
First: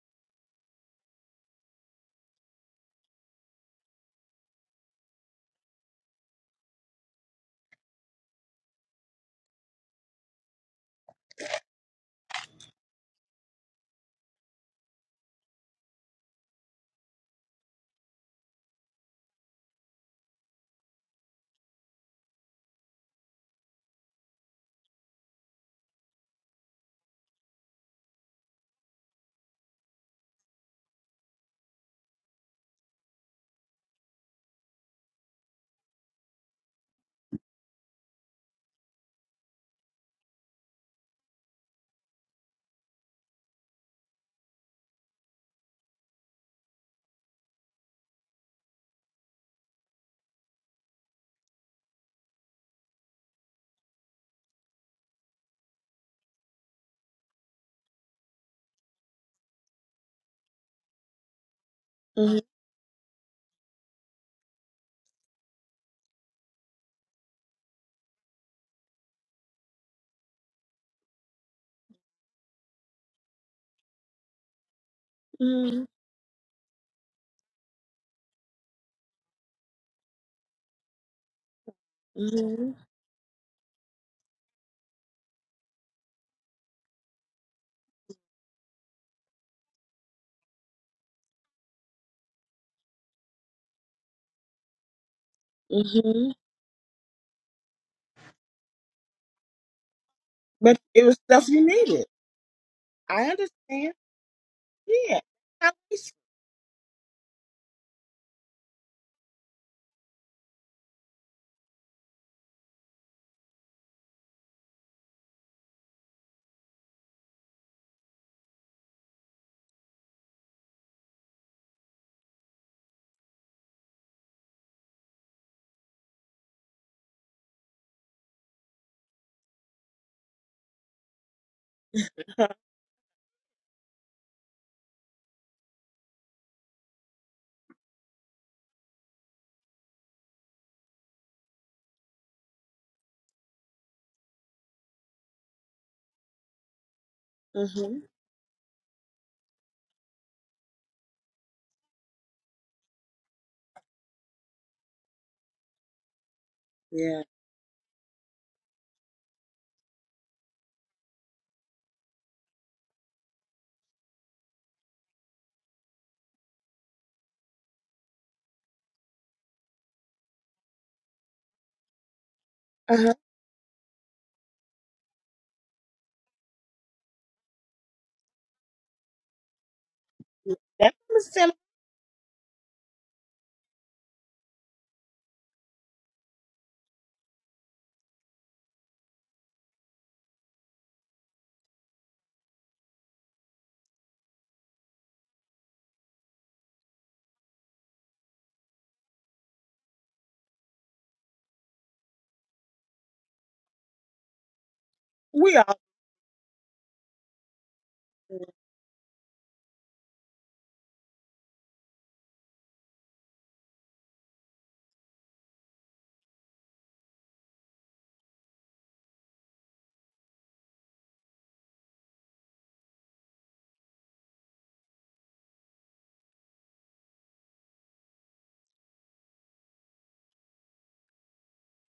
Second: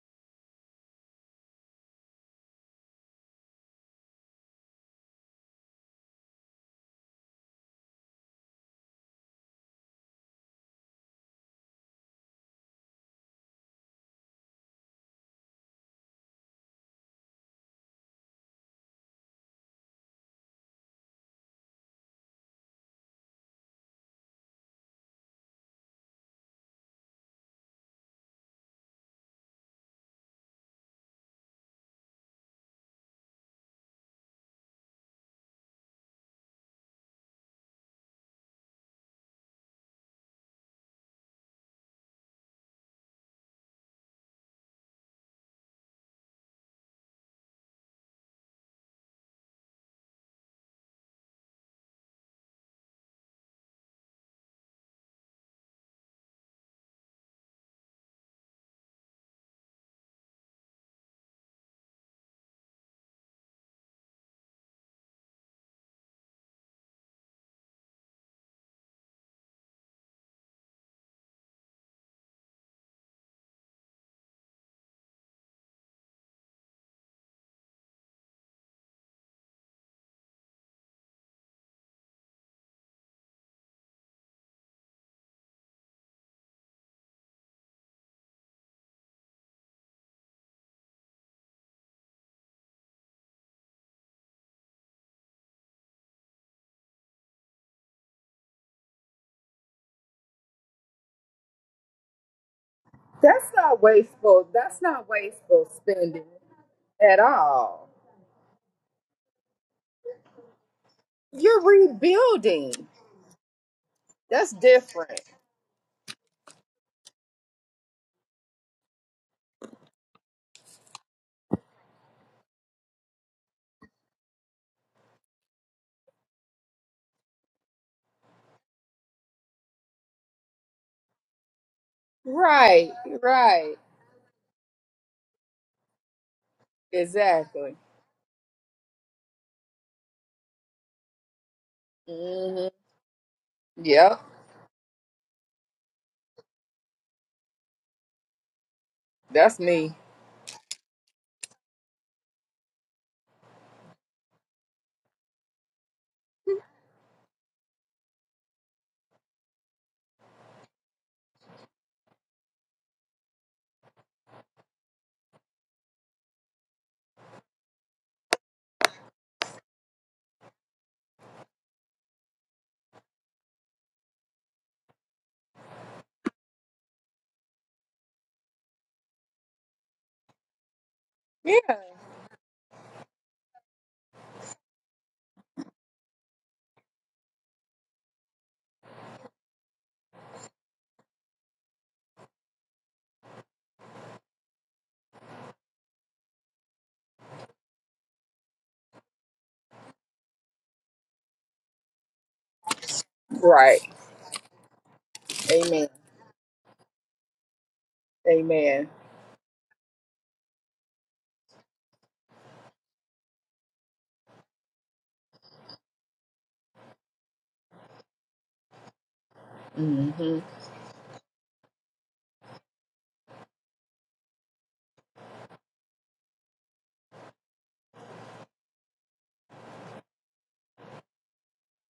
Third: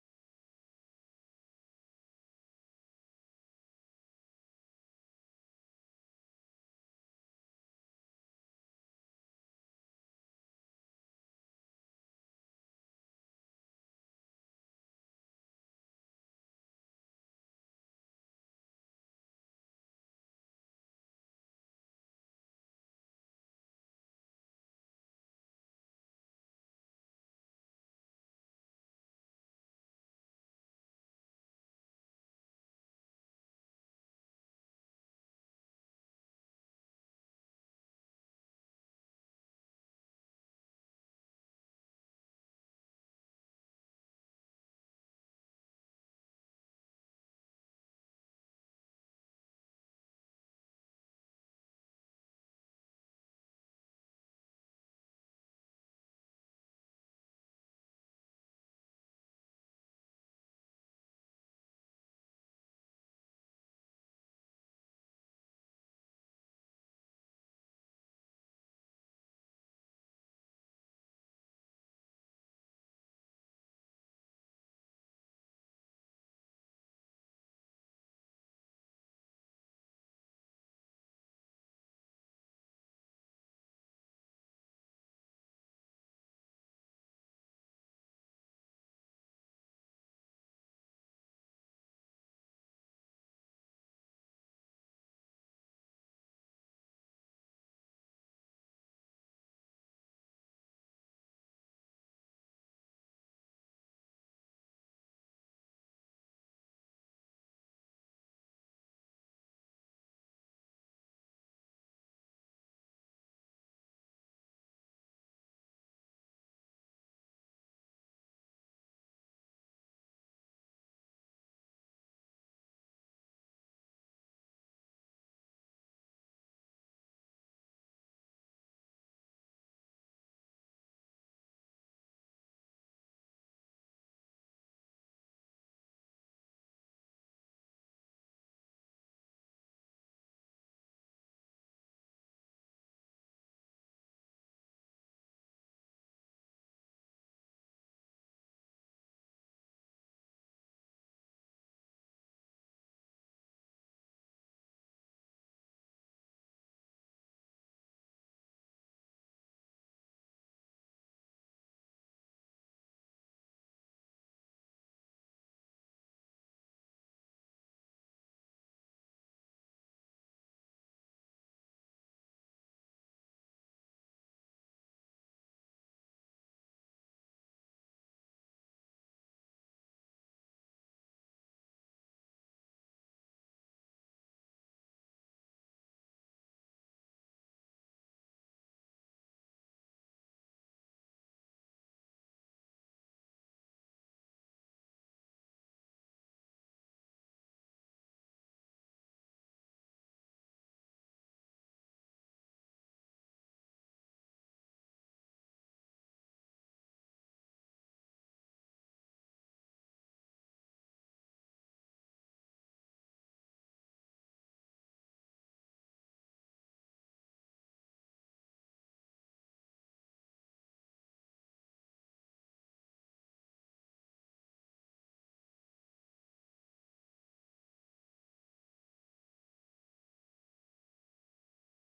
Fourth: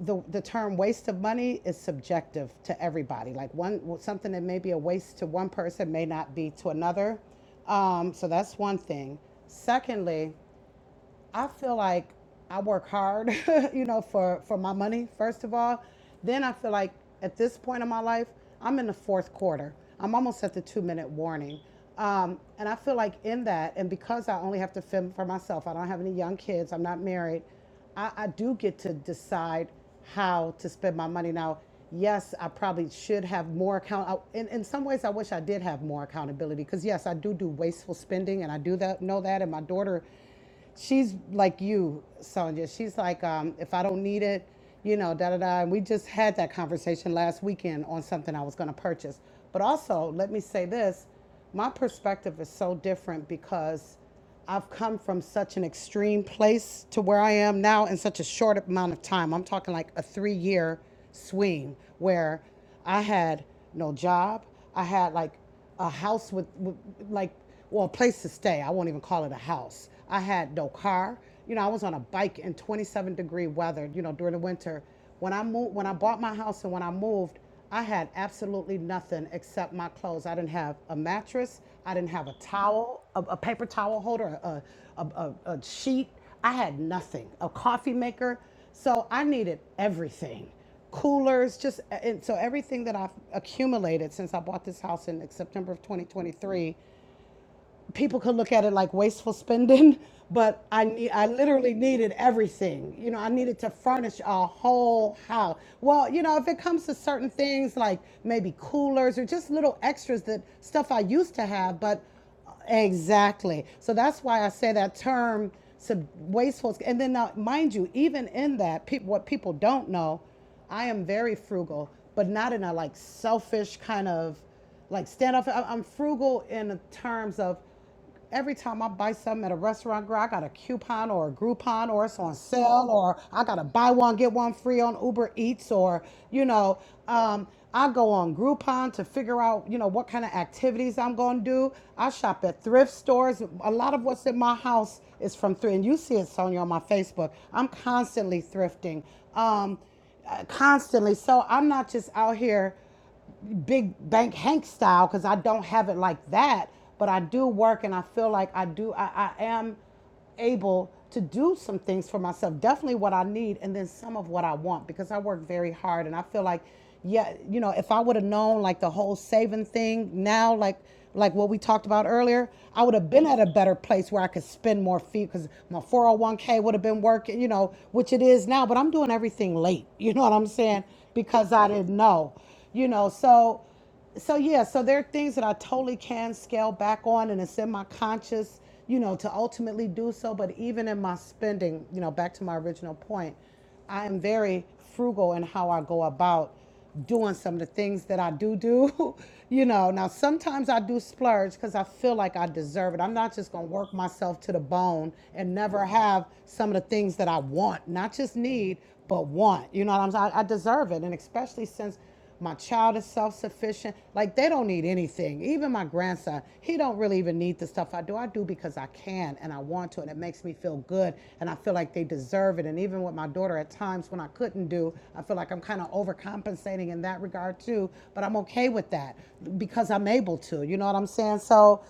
the, the term waste of money is subjective to everybody. Like one something that may be a waste to one person may not be to another. Um, so that's one thing. Secondly, I feel like I work hard, [LAUGHS] you know, for for my money first of all. Then I feel like at this point in my life, I'm in the fourth quarter. I'm almost at the two minute warning, um, and I feel like in that, and because I only have to fend for myself, I don't have any young kids, I'm not married. I, I do get to decide how to spend my money now. Yes, I probably should have more account. I, in, in some ways, I wish I did have more accountability because yes, I do do wasteful spending, and I do that know that. And my daughter she's like you, Sonia. She's like, um, if I don't need it, you know, da da da. And we just had that conversation last weekend on something I was going to purchase. But also, let me say this my perspective is so different because I've come from such an extreme place to where I am now in such a short amount of time. I'm talking like a three year swing Mhm. where I had no job. I had like a house with, with like, well, a place to stay. I won't even call it a house. I had no car. You know, I was on a bike in 27 degree weather. You know, during the winter. When I moved, when Mhm. I bought my house and when I moved, I had absolutely nothing except my clothes. I didn't have a mattress. I didn't have a Mhm. towel, a, a paper towel holder, a, a, a, a sheet. I had nothing. A coffee maker. So I needed everything coolers, just and so everything that I've accumulated since I bought this house in September of Mhm. 2023 people could look at it like wasteful spending, [LAUGHS] but But I it need, was I stuff you literally needed. needed everything. You know, I I That's needed to not understand. furnish a wasteful. That's not whole Yeah. house. wasteful How Well, wasteful. you spending know, if it comes to at certain things all. like maybe coolers or just little extras that stuff I used to You're have, but uh, rebuilding. Exactly. So that's why I That's say that different. term sub- wasteful. And then now, mind you, even in that, peop what people don't know, I am very frugal, but not in a like selfish kind of like stand up. I- I'm frugal in the terms of every time I buy something at a restaurant, girl, I got a coupon or a Groupon or it's on [LAUGHS] sale Right, or I got to right. buy one, get one free on Uber Eats or, you know, um, Exactly. I go on Groupon to figure out, you know, what kind of activities I'm going to do. I shop at hmm thrift stores. A lot of Yep, what's in my house is from thrift. And you see it, Sonya, on my Facebook. I'm Mm-hmm. constantly thrifting, that's um, me. uh, constantly. So I'm not just out here big bank Hank style because I don't have it like that, but I Yeah. do work and I feel like I do I, I am able to do some things for myself. Definitely what I need and then some of what I want because I work very hard and I feel like yeah, you know, if I would have known like the whole saving thing now like like what we talked about earlier, I would have Uh-huh. been at a better place where I could spend more feet because my 401k would have been working, you know, which it is now, but I'm doing everything late. [LAUGHS] You know what I'm Yeah. saying? That was Because Tim. I Yeah. didn't know you know so so yeah so there are things that i totally can scale back on and it's in my conscious you know to ultimately do so but even in my spending you know back to my original point i am very frugal in how i go about doing some of the things that i do do [LAUGHS] you know now sometimes i do splurge because i feel like i deserve it i'm not just gonna Right. work myself to the bone and We all never Amen. have some of the things that i want not just need Amen. but want you know what i'm saying i I deserve it and especially since my child is self-sufficient. Like they don't need anything. Even my grandson, he don't really even need the stuff I do. I do because I can and I want to hmm and it makes me feel good and I feel like they deserve it. And even with my daughter at times when I couldn't do, I feel like I'm kind of overcompensating in that regard too, but I'm okay with that because I'm able to. You know what I'm saying? So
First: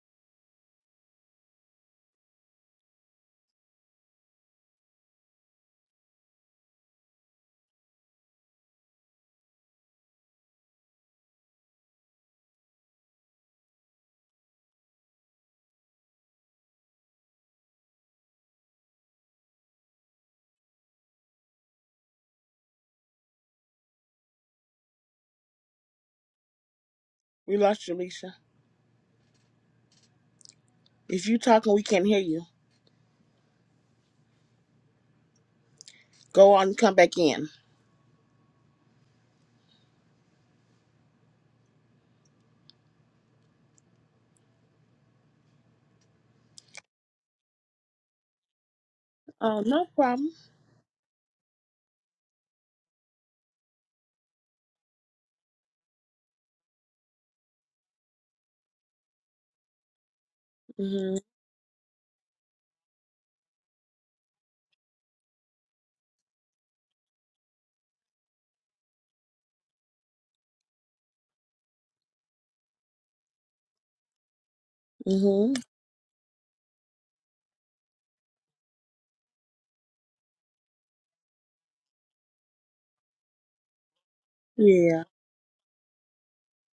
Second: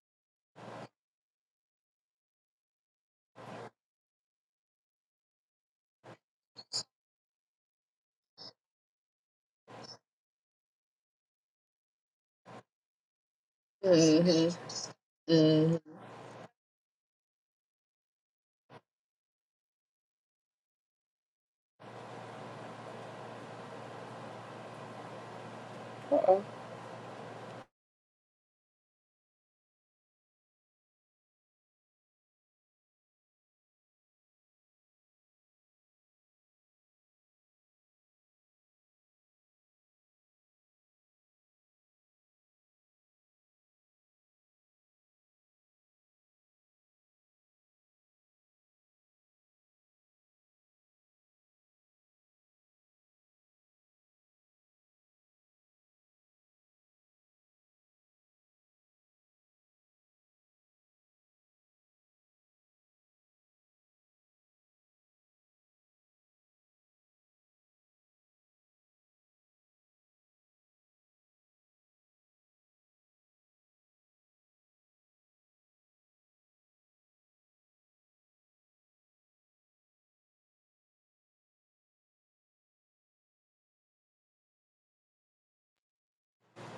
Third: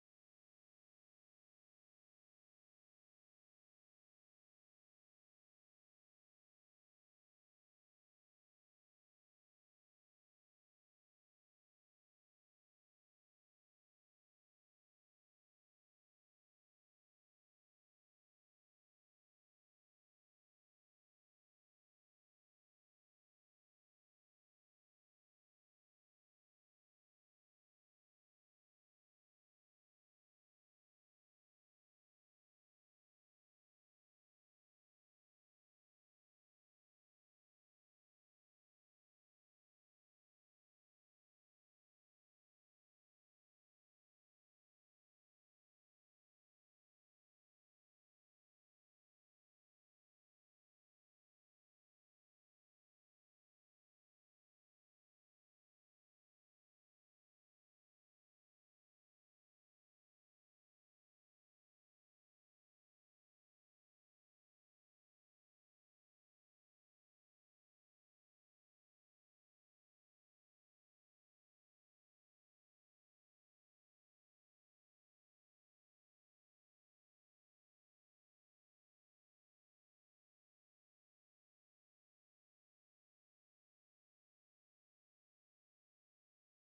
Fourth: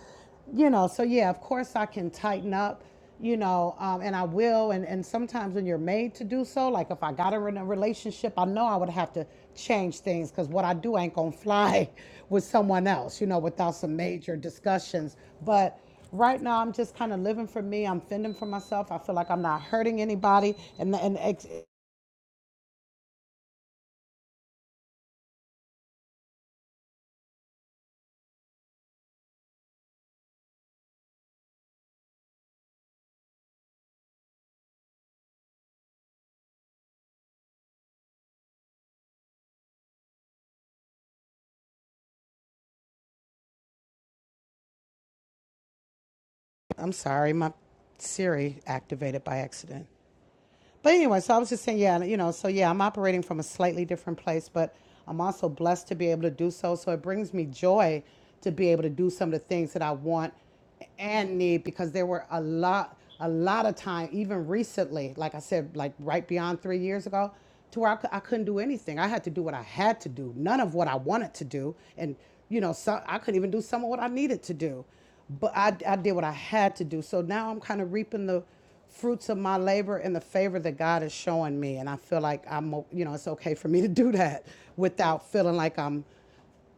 you know, so yeah, of course I can tighten up, you know, um, and I will. And, and sometimes when you're made to do so, like if I got her in a relationship, I know I would have to change things because what I do ain't gonna fly [LAUGHS] with someone else, you know, without some major hmm discussions. hmm But right now, I'm just kind of living for me. I'm fending for myself. I feel like I'm not hurting anybody. And and ex- we lost you, Alicia. If you talking, we can't hear you. Go on, and come back in. I'm sorry, my Siri activated by Oh, accident. no problem. But anyway, so I was just saying, yeah, you know, so yeah, I'm operating from a slightly different place, but I'm also blessed to be able to do so. So it brings me joy to be able to do some of the things that I want Mhm. and need because there were a lot, a lot of time, even recently, like I said, like right beyond three years ago, to where I, cou- I couldn't do anything. I had to do what I had to do, none of what I wanted to do. And, you know, so I couldn't even do some of what I needed to do but Mhm. I, I did what I had to do. So now I'm kind of reaping the fruits of my labor and the favor that God is showing me. And I feel like I'm, you know, it's okay for me to do that Yeah. without feeling like I'm,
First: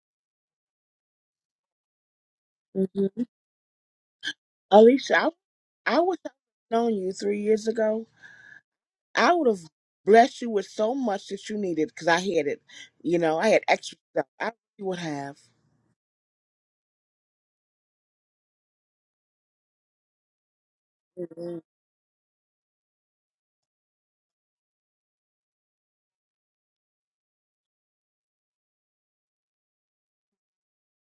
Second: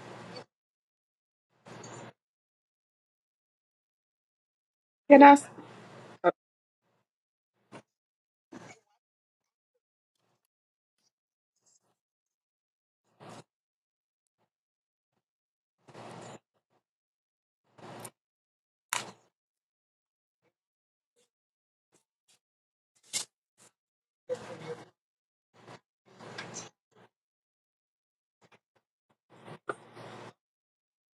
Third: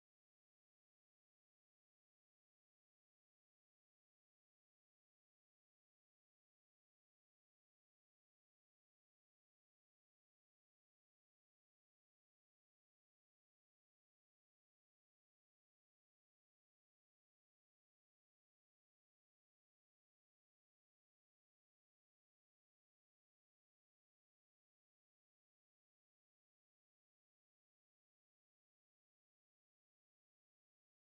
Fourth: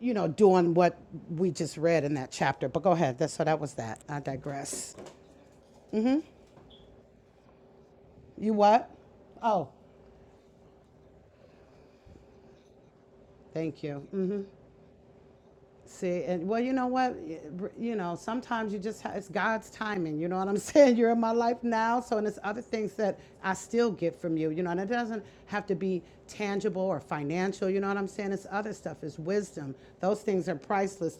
you know, doing what we just read in that chapter. But go Mhm. ahead. That's, so that was that. I digress. Can I, Alicia, s- I, I wish I would uh, known you three years ago. You what? I would have Oh, blessed you with so much that you needed because I had it. You know, I had thank extra you. Mm. stuff. hmm I really would have. See, and well, you know what? You know, sometimes you just, ha- it's God's timing. You know what I'm [LAUGHS] saying? You're in my Mhm. life now. So, and it's other things that I still get from you, you know, and it doesn't have to be tangible or financial. You know what I'm saying? It's other stuff, it's wisdom. Those things are priceless.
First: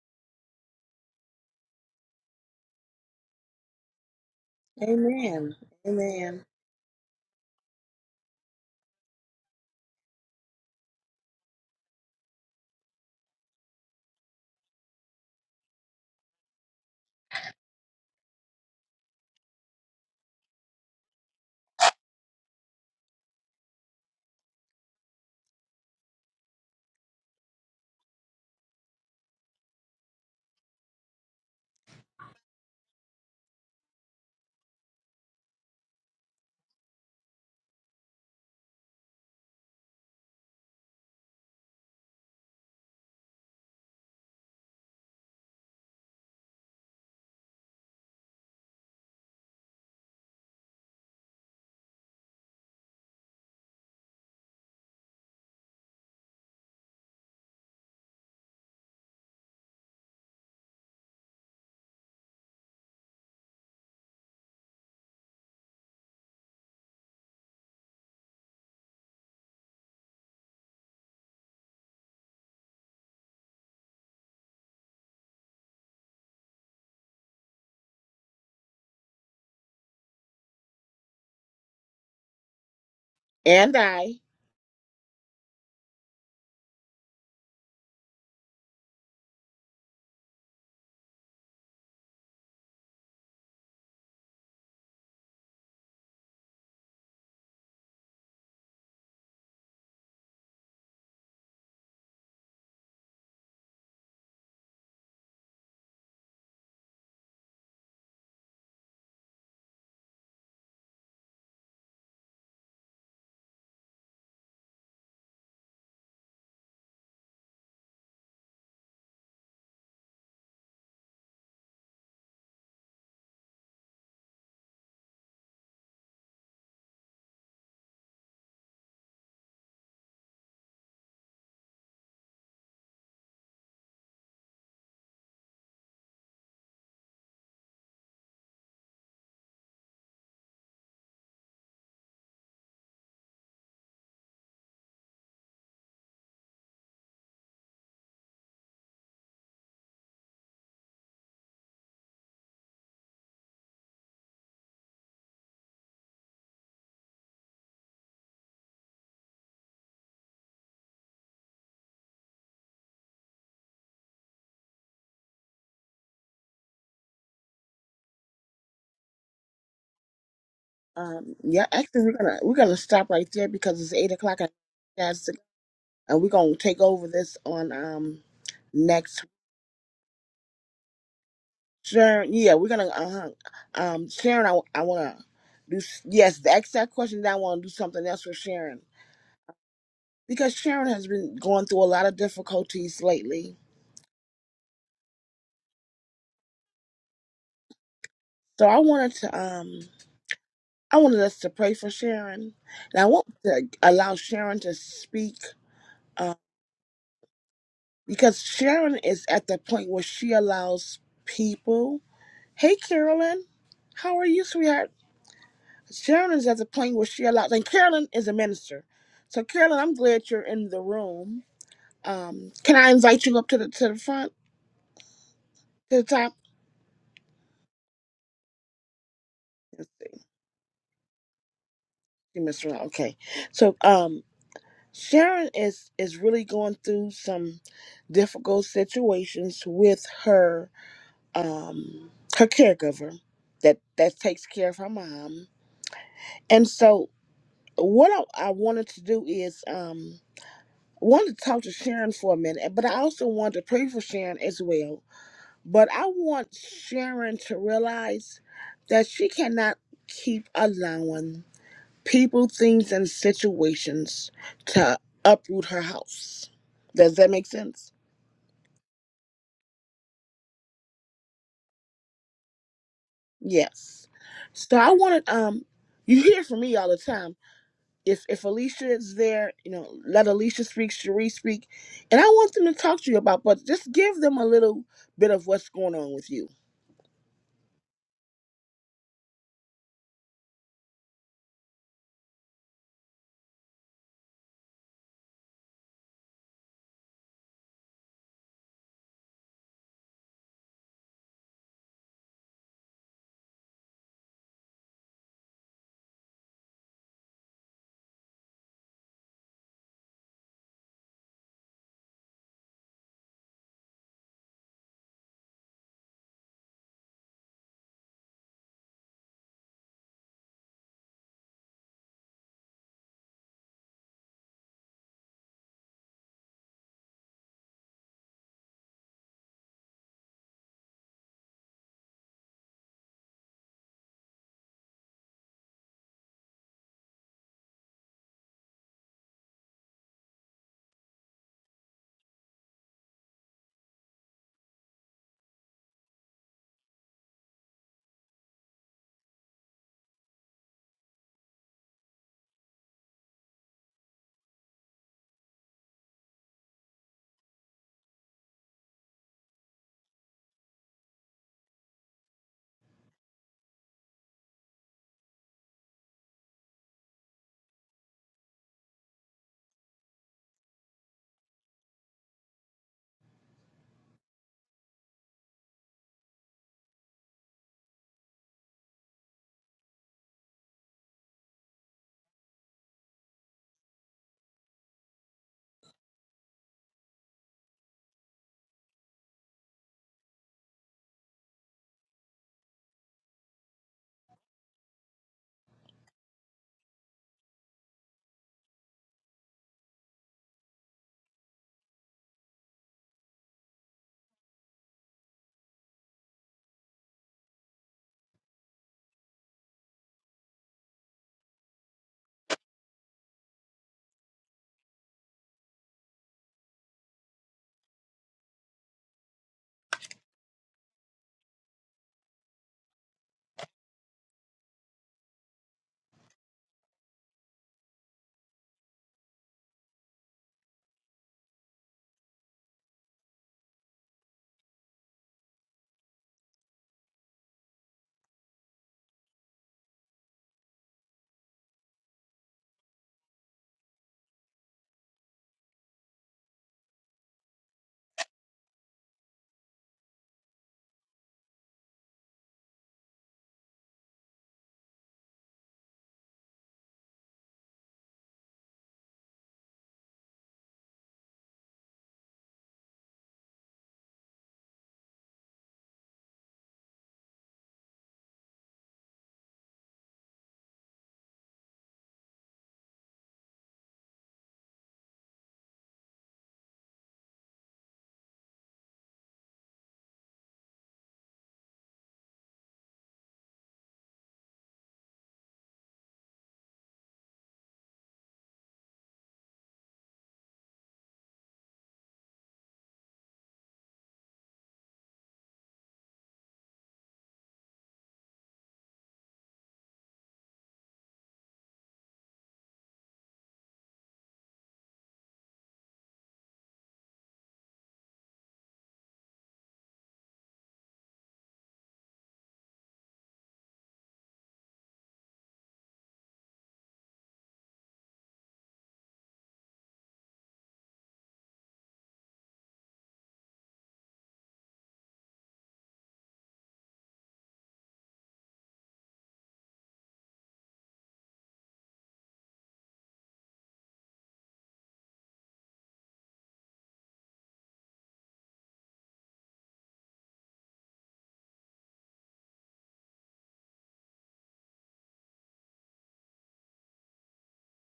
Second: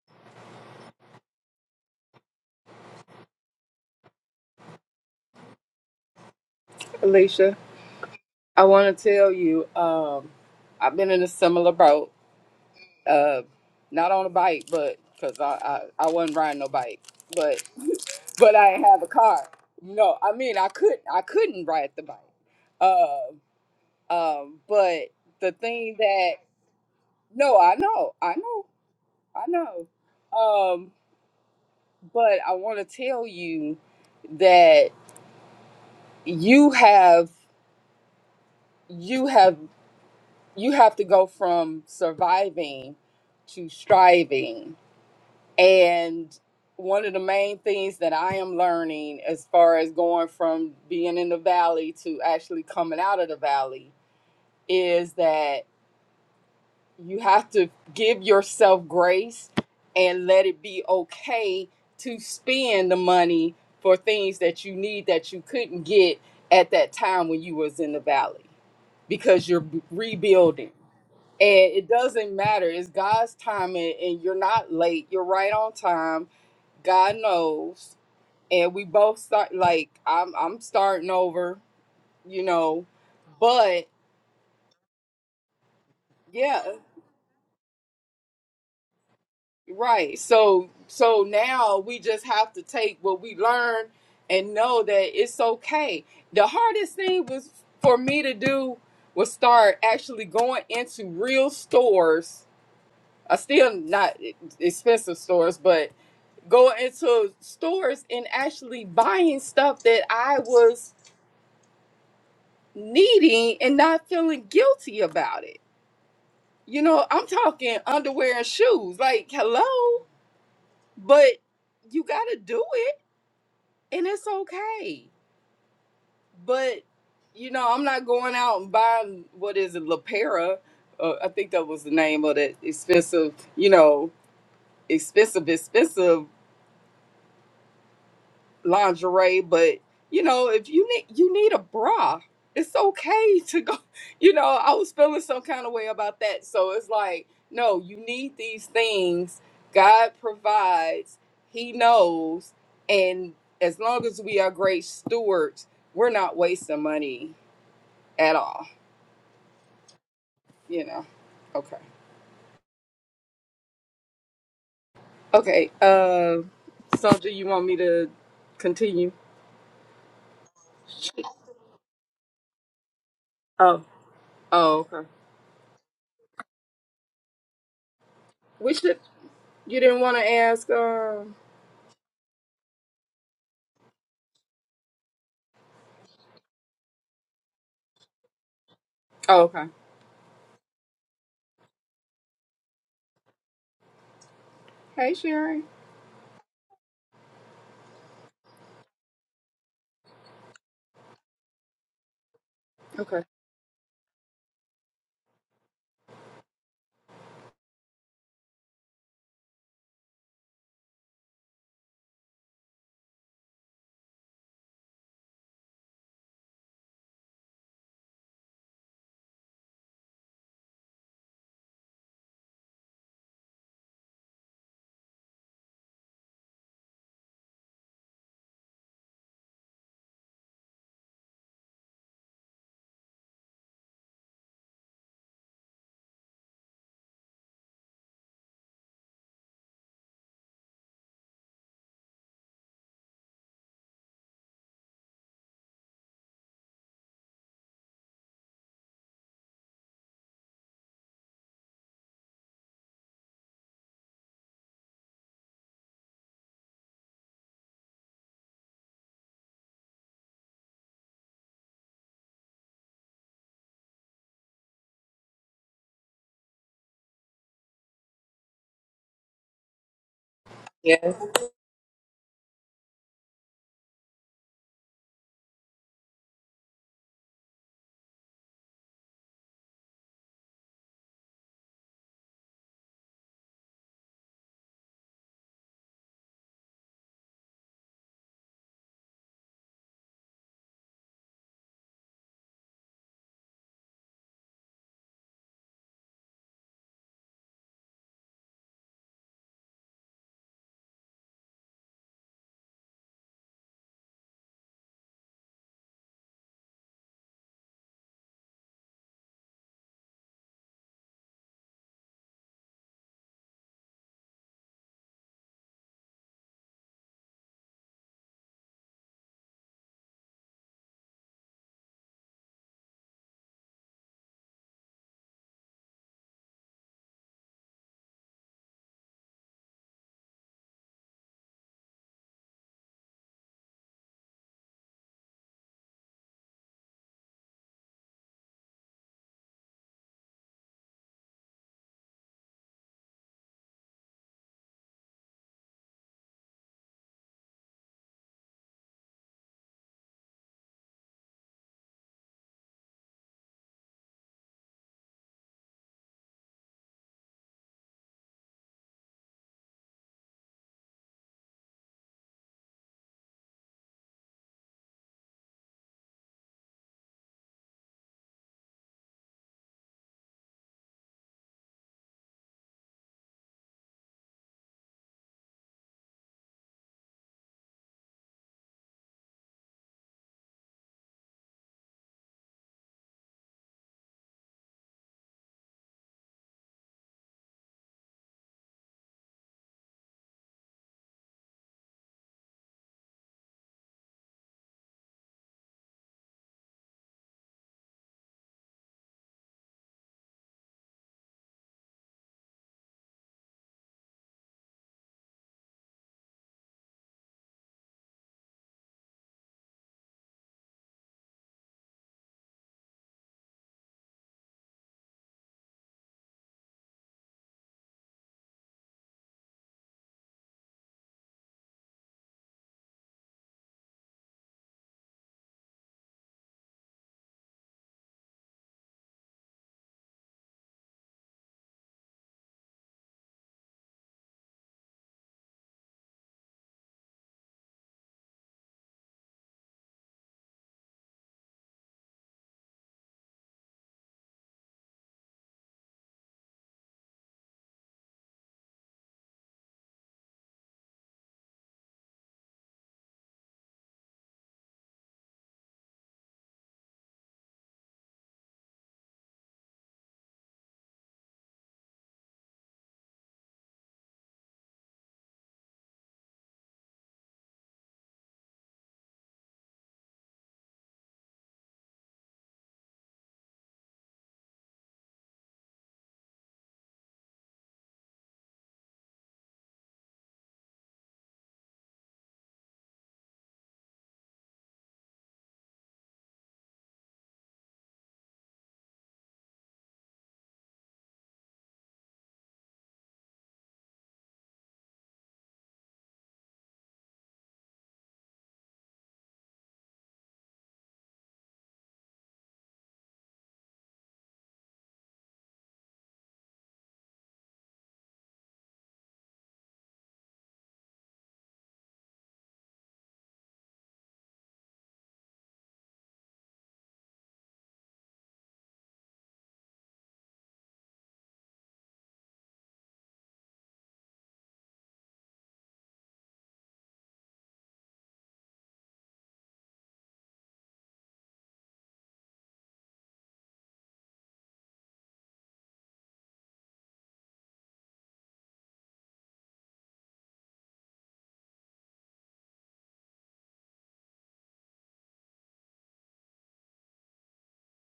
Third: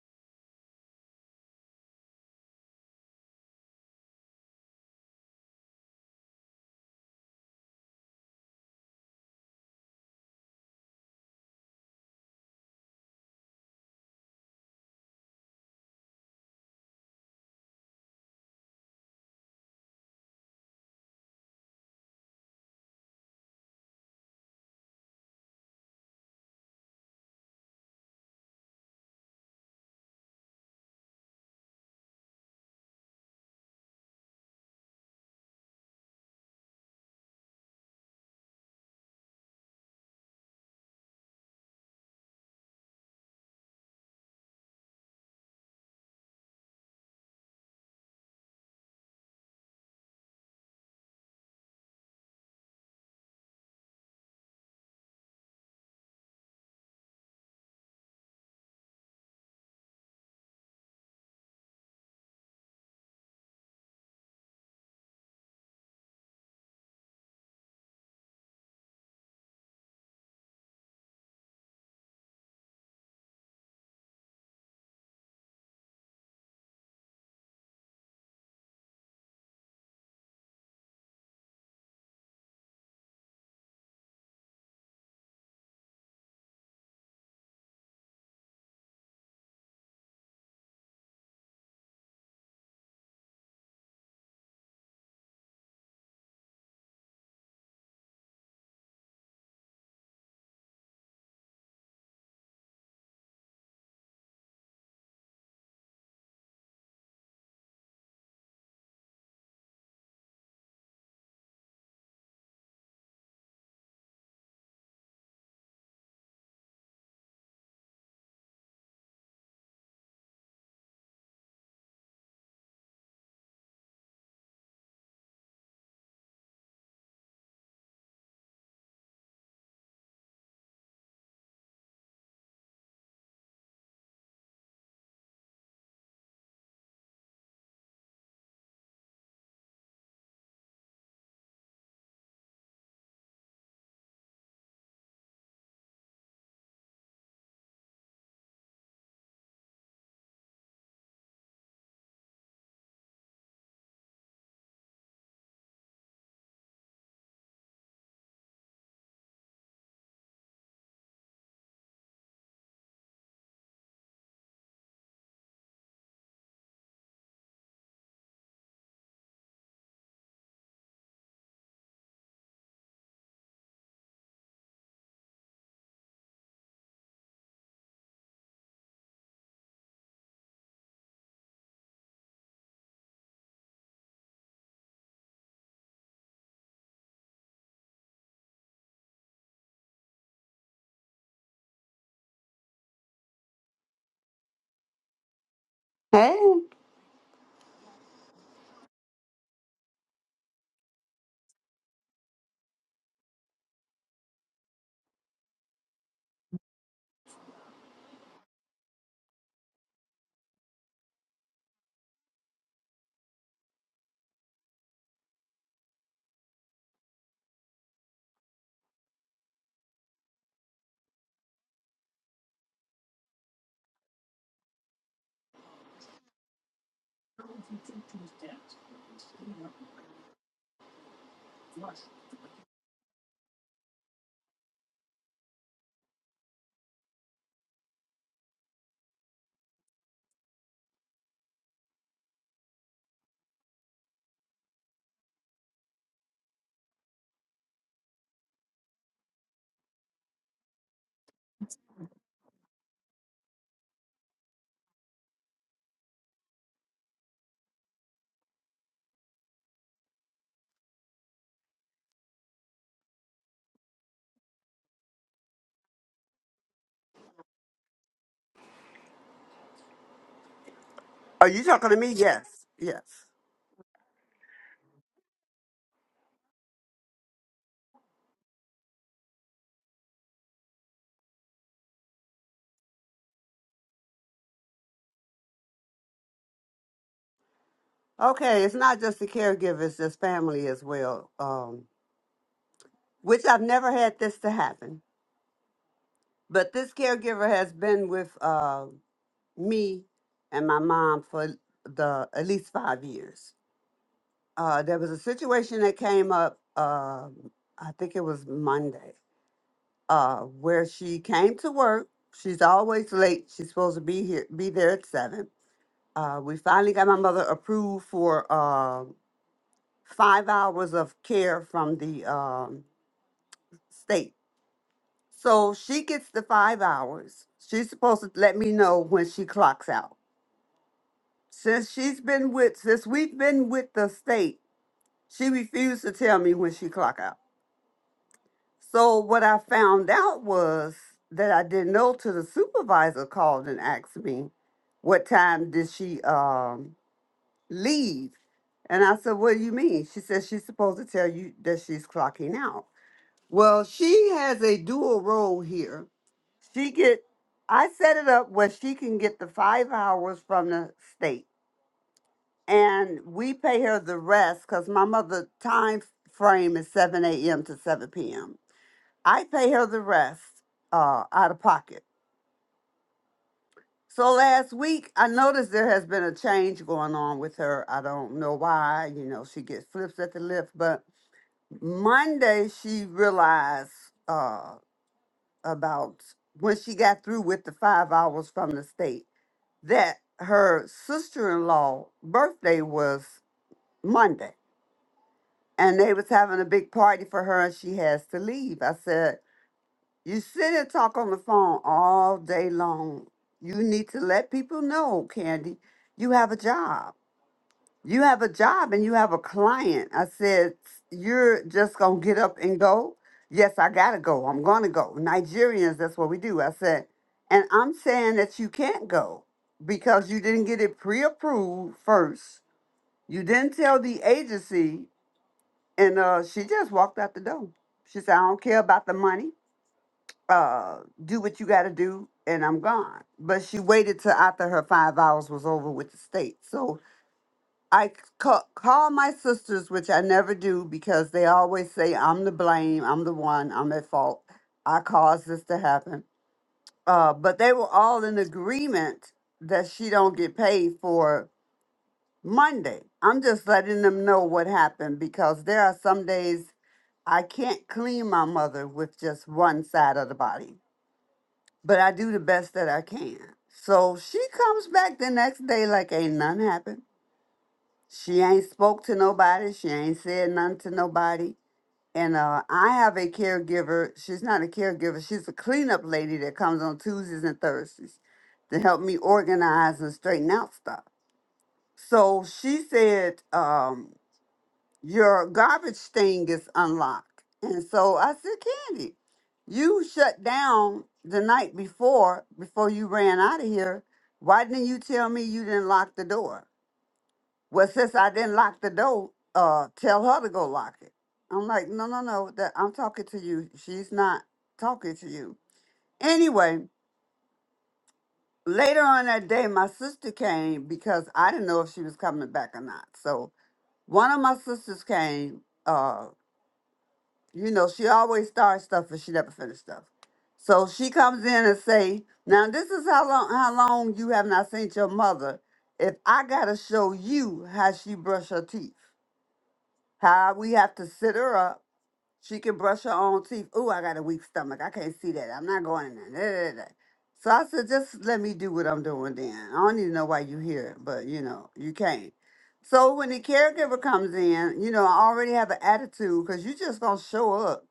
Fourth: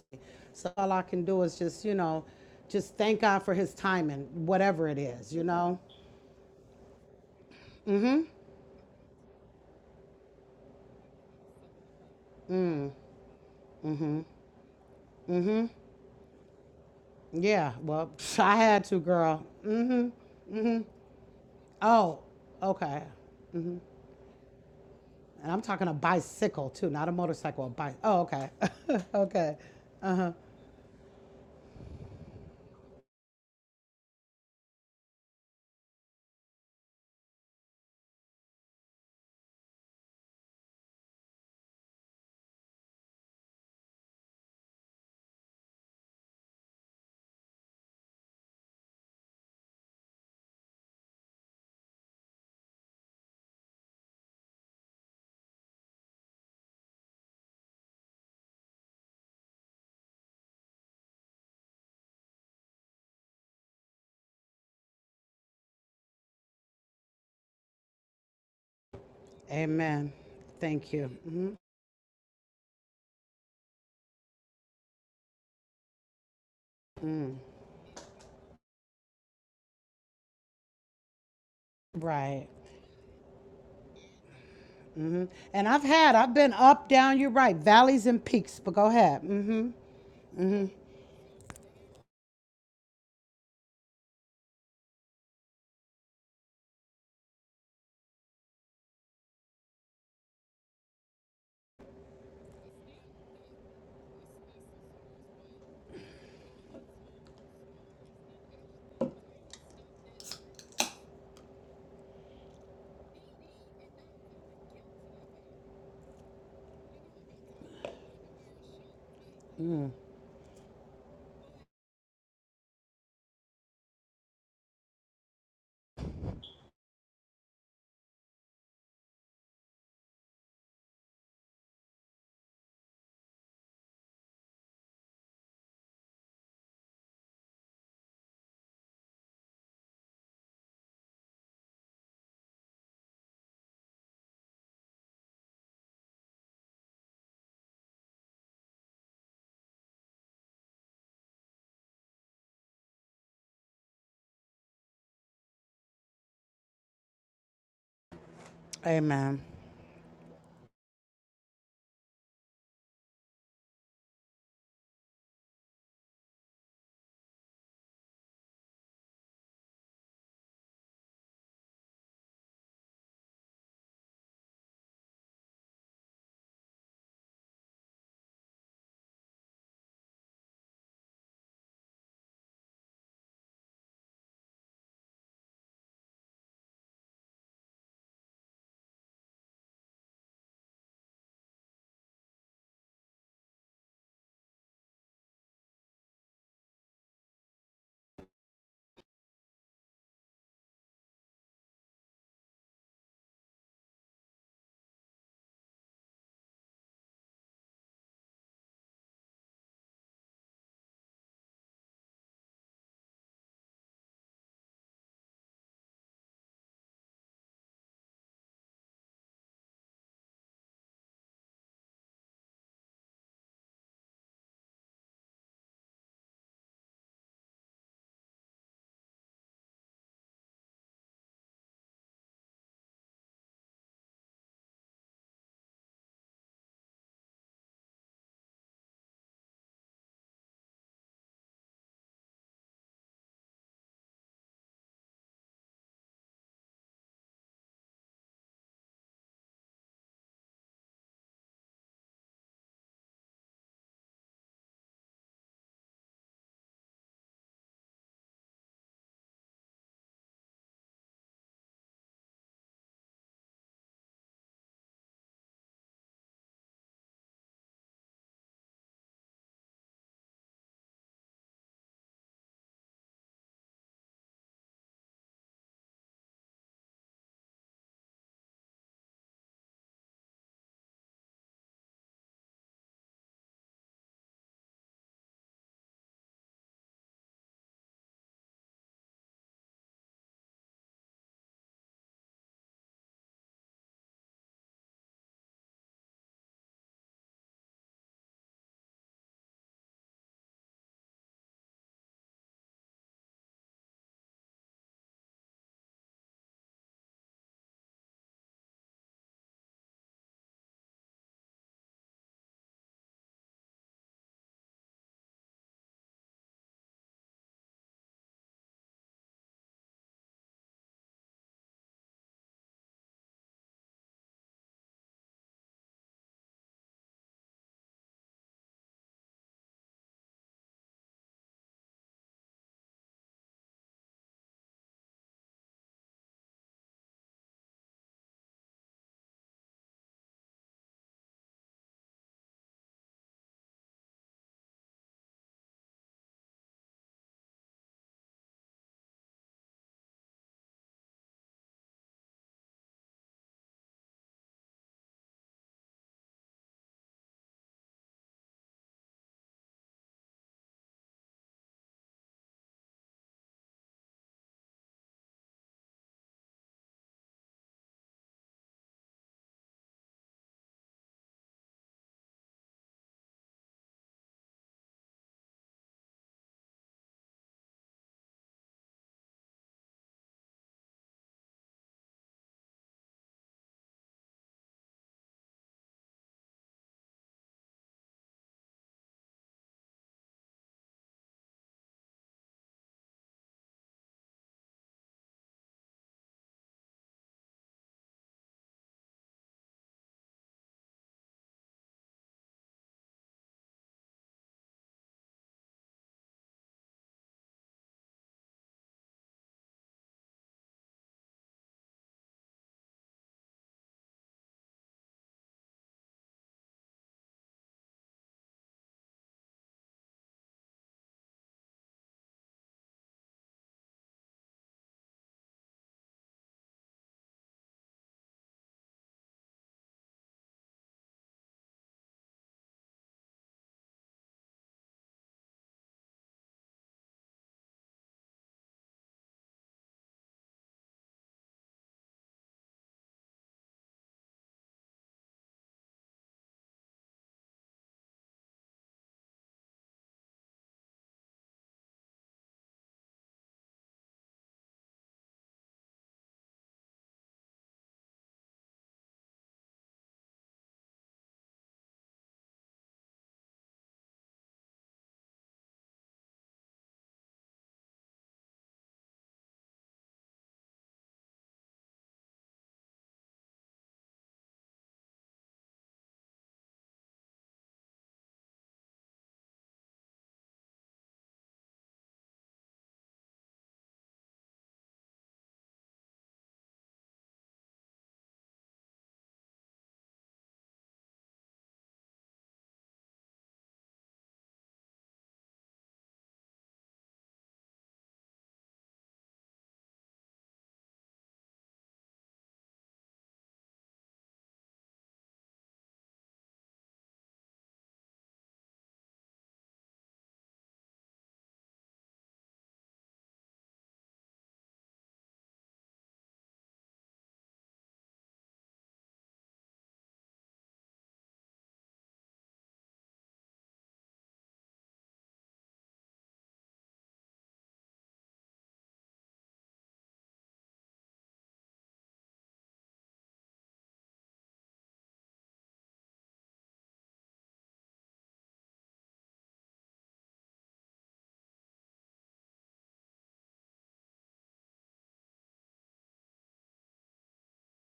So, all I can do is just, you know, just thank God for his timing, whatever it is, you Amen. know? Amen. Alicia? I want to tell you, um, I've been in a similar boat uh, not on a bike, but because Mm hmm. I, I I wasn't riding no bike, but Yeah. Well, [LAUGHS] but I I had didn't to, have a girl. car. Mm hmm. No, I mean I could I couldn't ride the bike. Oh, okay. Uh, um, but And the I'm talking a thing that bicycle too, not a no, motorcycle, a I bike. know, Oh, I okay. know, [LAUGHS] I okay. know. Um, but I want to tell you that you have you have you have to go from surviving to striving And one of the main things that I am learning as far as going from being in the valley to actually coming out of the valley is that you have to give yourself grace and let it be okay to spend the money for things that you need that you couldn't get at that time when you was in the valley because you're b- Amen. rebuilding Thank you. hmm and it doesn't matter it's god's timing and you're not late you're right on time God knows. And we both start like I'm I'm starting over, you Right. know. And But I. hmm And I've had, I've been yeah, up, down, you're right, valleys and peaks, but go ahead. hmm right. So so now we just have to take what we learned and know that it's okay. The hardest thing was for me to do was start actually going into real stores. I still not expensive stores, but go into stores and actually buying stuff that I was needing and not feeling guilty about it. You know, I'm talking underwear and shoes. Like, hello, but you got to do it and it's okay. But, you know, I'm not going out and buying, what is it, LaPera? Uh, I think that was the name of that expensive, you know, expensive, expensive lingerie, but you know, if you need you need a bra, it's okay to go. [LAUGHS] You know, I was feeling some kind of way about that. So it's like, no, you need these things. God provides, He knows, and as long as we are great stewards, we're not wasting money at all. Amen. You know. Okay. Okay. Uh Soldier, you want me to continue? Um, yeah, actually, we're gonna we're gonna stop right there because Oh. it's eight o'clock. and Oh, okay. That's and we're gonna take over this on um We should next. you didn't want to ask um Sharon, yeah, we're gonna uh um Sharon. I, I wanna do s- yes. The exact question that I wanna do something else with Sharon oh okay. because Sharon has been going through a lot of difficulties lately Hey, Sharon. Hey, So I wanted to um I wanted us to pray for Sharon, and I Okay. want to allow Sharon to speak um, because Sharon is at the point where she allows people. Hey, Carolyn, how are you, sweetheart? Sharon is at the point where she allows, and Carolyn is a minister. So Carolyn, I'm glad you're in the room. Um, can I invite you up to the to the front to the top? Let's see. You missed around. Okay. So um Sharon is is really going through some difficult situations with her um her caregiver that that takes care of her mom. And so what I, I wanted to do is um wanted to talk to Sharon for a minute, but I also wanted to pray for Sharon as well. But I want Sharon to realize that she cannot keep allowing people, things, and situations to uproot her house. Does that make sense? Yes. Are you talking to me? Yes. Yes. Yes. So I wanted um you hear from me all the time. If if Alicia is there, you know, let Alicia speak, Cherie speak. And I want them to talk to you about but just give them a little bit of what's going on with you. okay, it's not just the caregiver, it's just family as well. Um, which I've never had this to happen, but this caregiver has been with uh, me and my mom for the at least five years. Uh, there was a situation that came up. Uh, I think it was Monday, uh, where she came to work. She's always late. She's supposed to be here, be there at seven. Uh, we finally got my mother approved for. um, five hours of care from the um, state. So she gets the five hours. She's supposed to let me know when she clocks out. Since she's been with, since we've been with the state, she refused to tell me when she clock out. So what I found out was that I didn't know till the supervisor called and asked me what time did she um, leave. And I said, what do you mean? She said she's supposed to tell you that she's clocking out. Well, she has a dual role here. She get I set it up where she can get the five hours from the state, and we pay her the rest because my mother time frame is seven a.m. to seven p.m. I pay her the rest uh, out of pocket. So last week, I noticed there has been a change going on with her. I don't know why. You know, she gets flips at the lift, but Monday she realized. Uh, about when she got through with the five hours from the state that her sister-in-law birthday was monday and they was having a big party for her and she has to leave i said you sit and talk on the phone all day long you need to let people know candy you have a job you have a job and you have a client. I said, you're just going to get up and go? Yes, I got to go. I'm going to go. Nigerians, that's what we do. I said, and I'm saying that you can't go because you didn't get it pre approved first. You didn't tell the agency. And uh, she just walked out the door. She said, I don't care about the money. Uh, do what you got to do, and I'm gone. But she waited till after her five hours was over with the state. So I ca- call my sisters, which I never do because they always say I'm the blame, I'm the one, I'm at fault. I caused this to happen. Uh, but they were all in agreement that she don't get paid for Monday. I'm just letting them know what happened because there are some days I can't clean my mother with just one side of the body, but I do the best that I can. So she comes back the next day like ain't none happened She ain't spoke to nobody. She ain't said nothing to nobody. And uh, I have a caregiver. She's not a caregiver. She's a cleanup lady that comes on Tuesdays and Thursdays to help me organize and straighten out stuff. So she said, um, "Your garbage thing is unlocked." And so I said, "Candy, you shut down the night before before you ran out of here. Why didn't you tell me you didn't lock the door?" Well, since I didn't lock the door, uh, tell her to go lock it. I'm like, no, no, no. That I'm talking to you. She's not talking to you. Anyway, later on that day, my sister came because I didn't know if she was coming back or not. So one of my sisters came. Uh, you know, she always starts stuff and she never finished stuff. So she comes in and say, "Now this is how long how long you have not seen your mother. If I gotta show you how she brush her teeth." How we have to sit her up. She can brush her own teeth. Ooh, I got a weak stomach. I can't see that. I'm not going in there. Da, da, da. So I said, just let me do what I'm doing then. I don't even know why you here, but you know, you can't. So when the caregiver comes in, you know, I already have an attitude because you just gonna show up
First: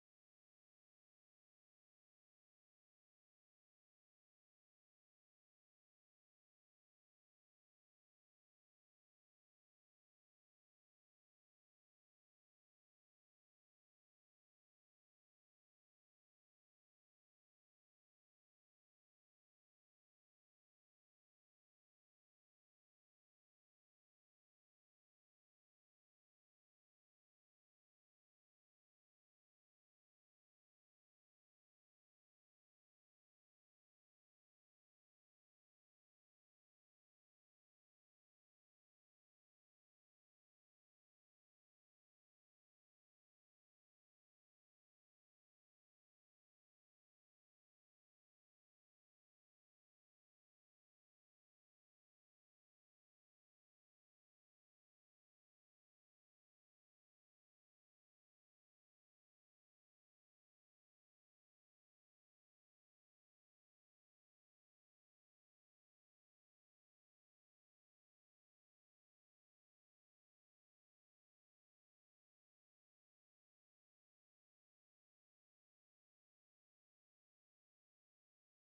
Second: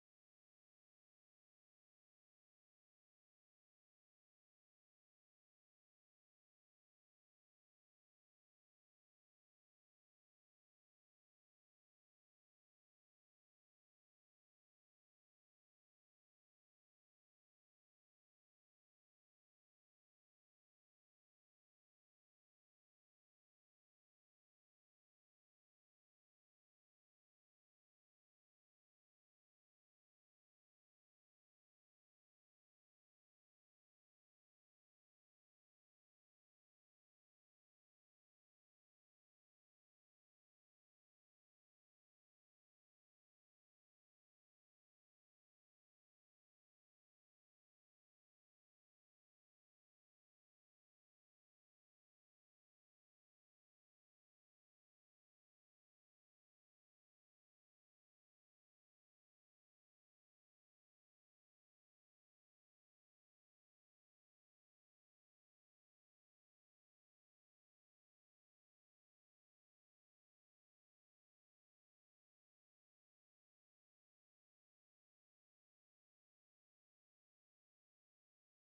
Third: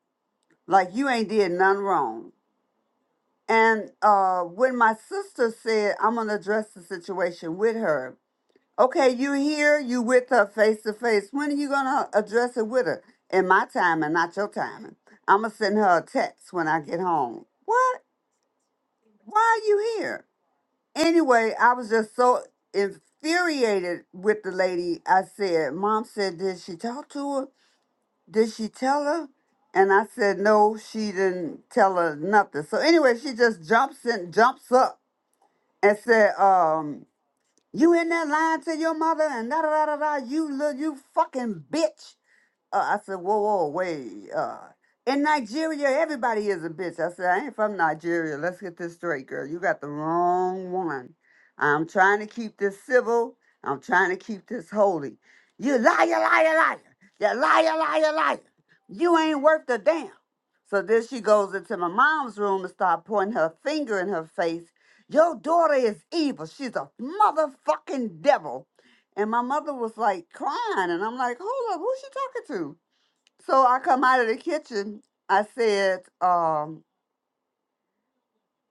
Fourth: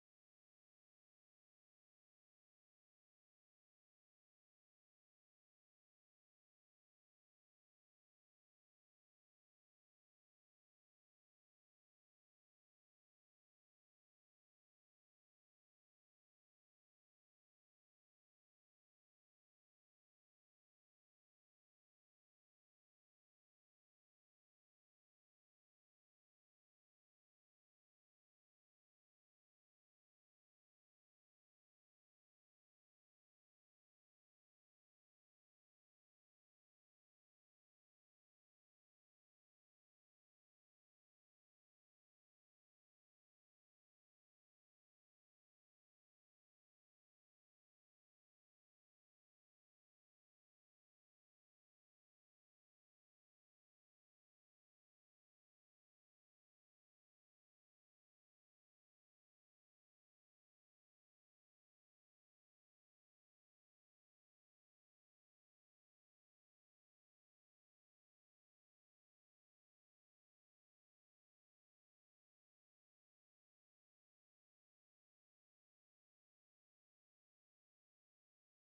like you ain't did nothing wrong. And uh, when my sister said I'm gonna address the situation with her, Okay, you here, you with her face to face. When are you gonna address it with her? In my timing, not your timing. I'ma send her a text when I get home. What? Why are you here? Anyway, I was just so infuriated with the lady. I said, Mom said, did she talk to her? Did she tell her? And I said, No, she didn't tell her nothing. So anyway, she just jumps in jumps up and said, um, You in that line to your mother and da da da da da. You little you fucking bitch. Uh, I said, whoa, whoa, wait. Uh, in Nigeria, everybody is a bitch. I said, I ain't from Nigeria. Let's get this straight, girl. You got the wrong one. I'm trying to keep this civil. I'm trying to keep this holy. You liar, liar, liar. You liar, liar, liar. You ain't worth a damn. So then she goes into my mom's room and start pointing her finger in her face. Your daughter is evil. She's a motherfucking devil. And my mother was like crying, and I'm like, hold up, who's she talking to? So I come out of the kitchen. I said, um,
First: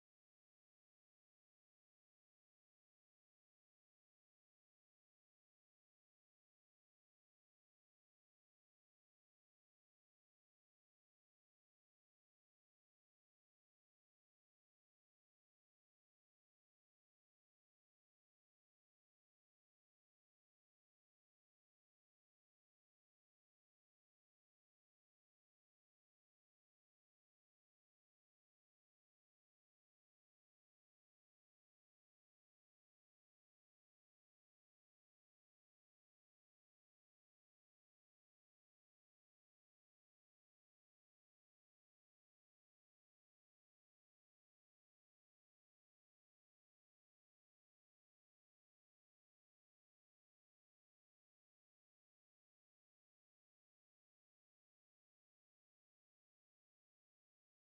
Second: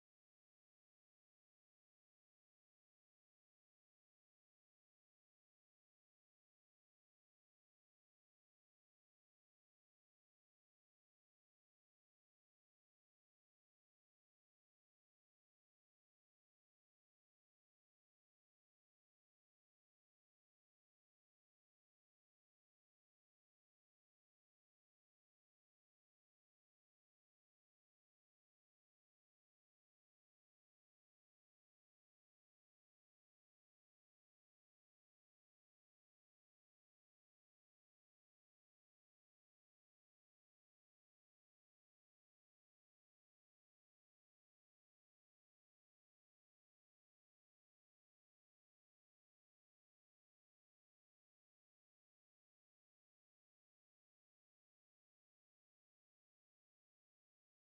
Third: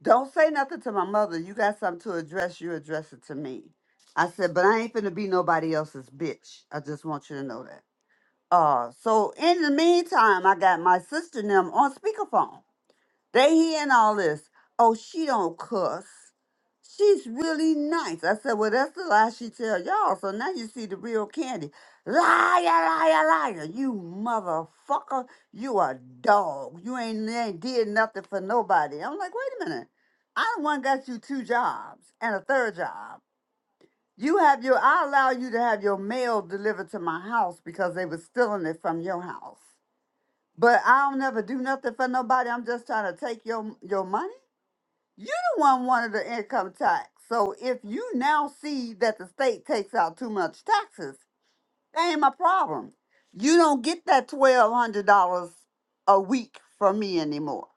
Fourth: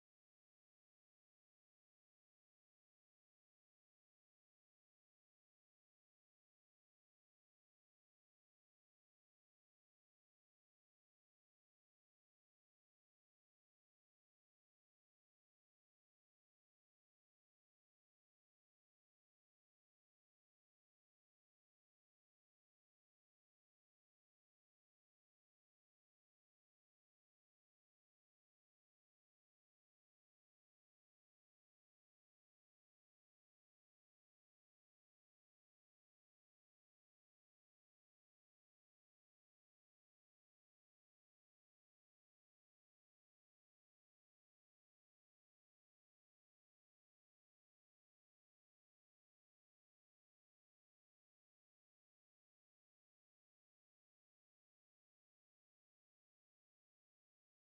don't say nothing to my mother. You got something to address, you address it to me. I said, but I ain't finna be nobody else's bitch. I just want you to know that. Uh, so in the meantime, I got my sister and them on speakerphone. They hearing all this. Oh, she don't cuss. She's really nice. I said, well, that's the lie she tell y'all. So now you see the real candy. Liar, liar, liar. You motherfucker. You a dog. You ain't, ain't did nothing for nobody. I'm like, wait a minute. I the one got you two jobs and a third job. You have your, I allow you to have your mail delivered to my house because they was stealing it from your house. But I don't never do nothing for nobody. I'm just trying to take your your money. You the one wanted the income tax. So if you now see that the state takes out too much taxes, that ain't my problem. You don't get that twelve hundred dollars a week from me anymore.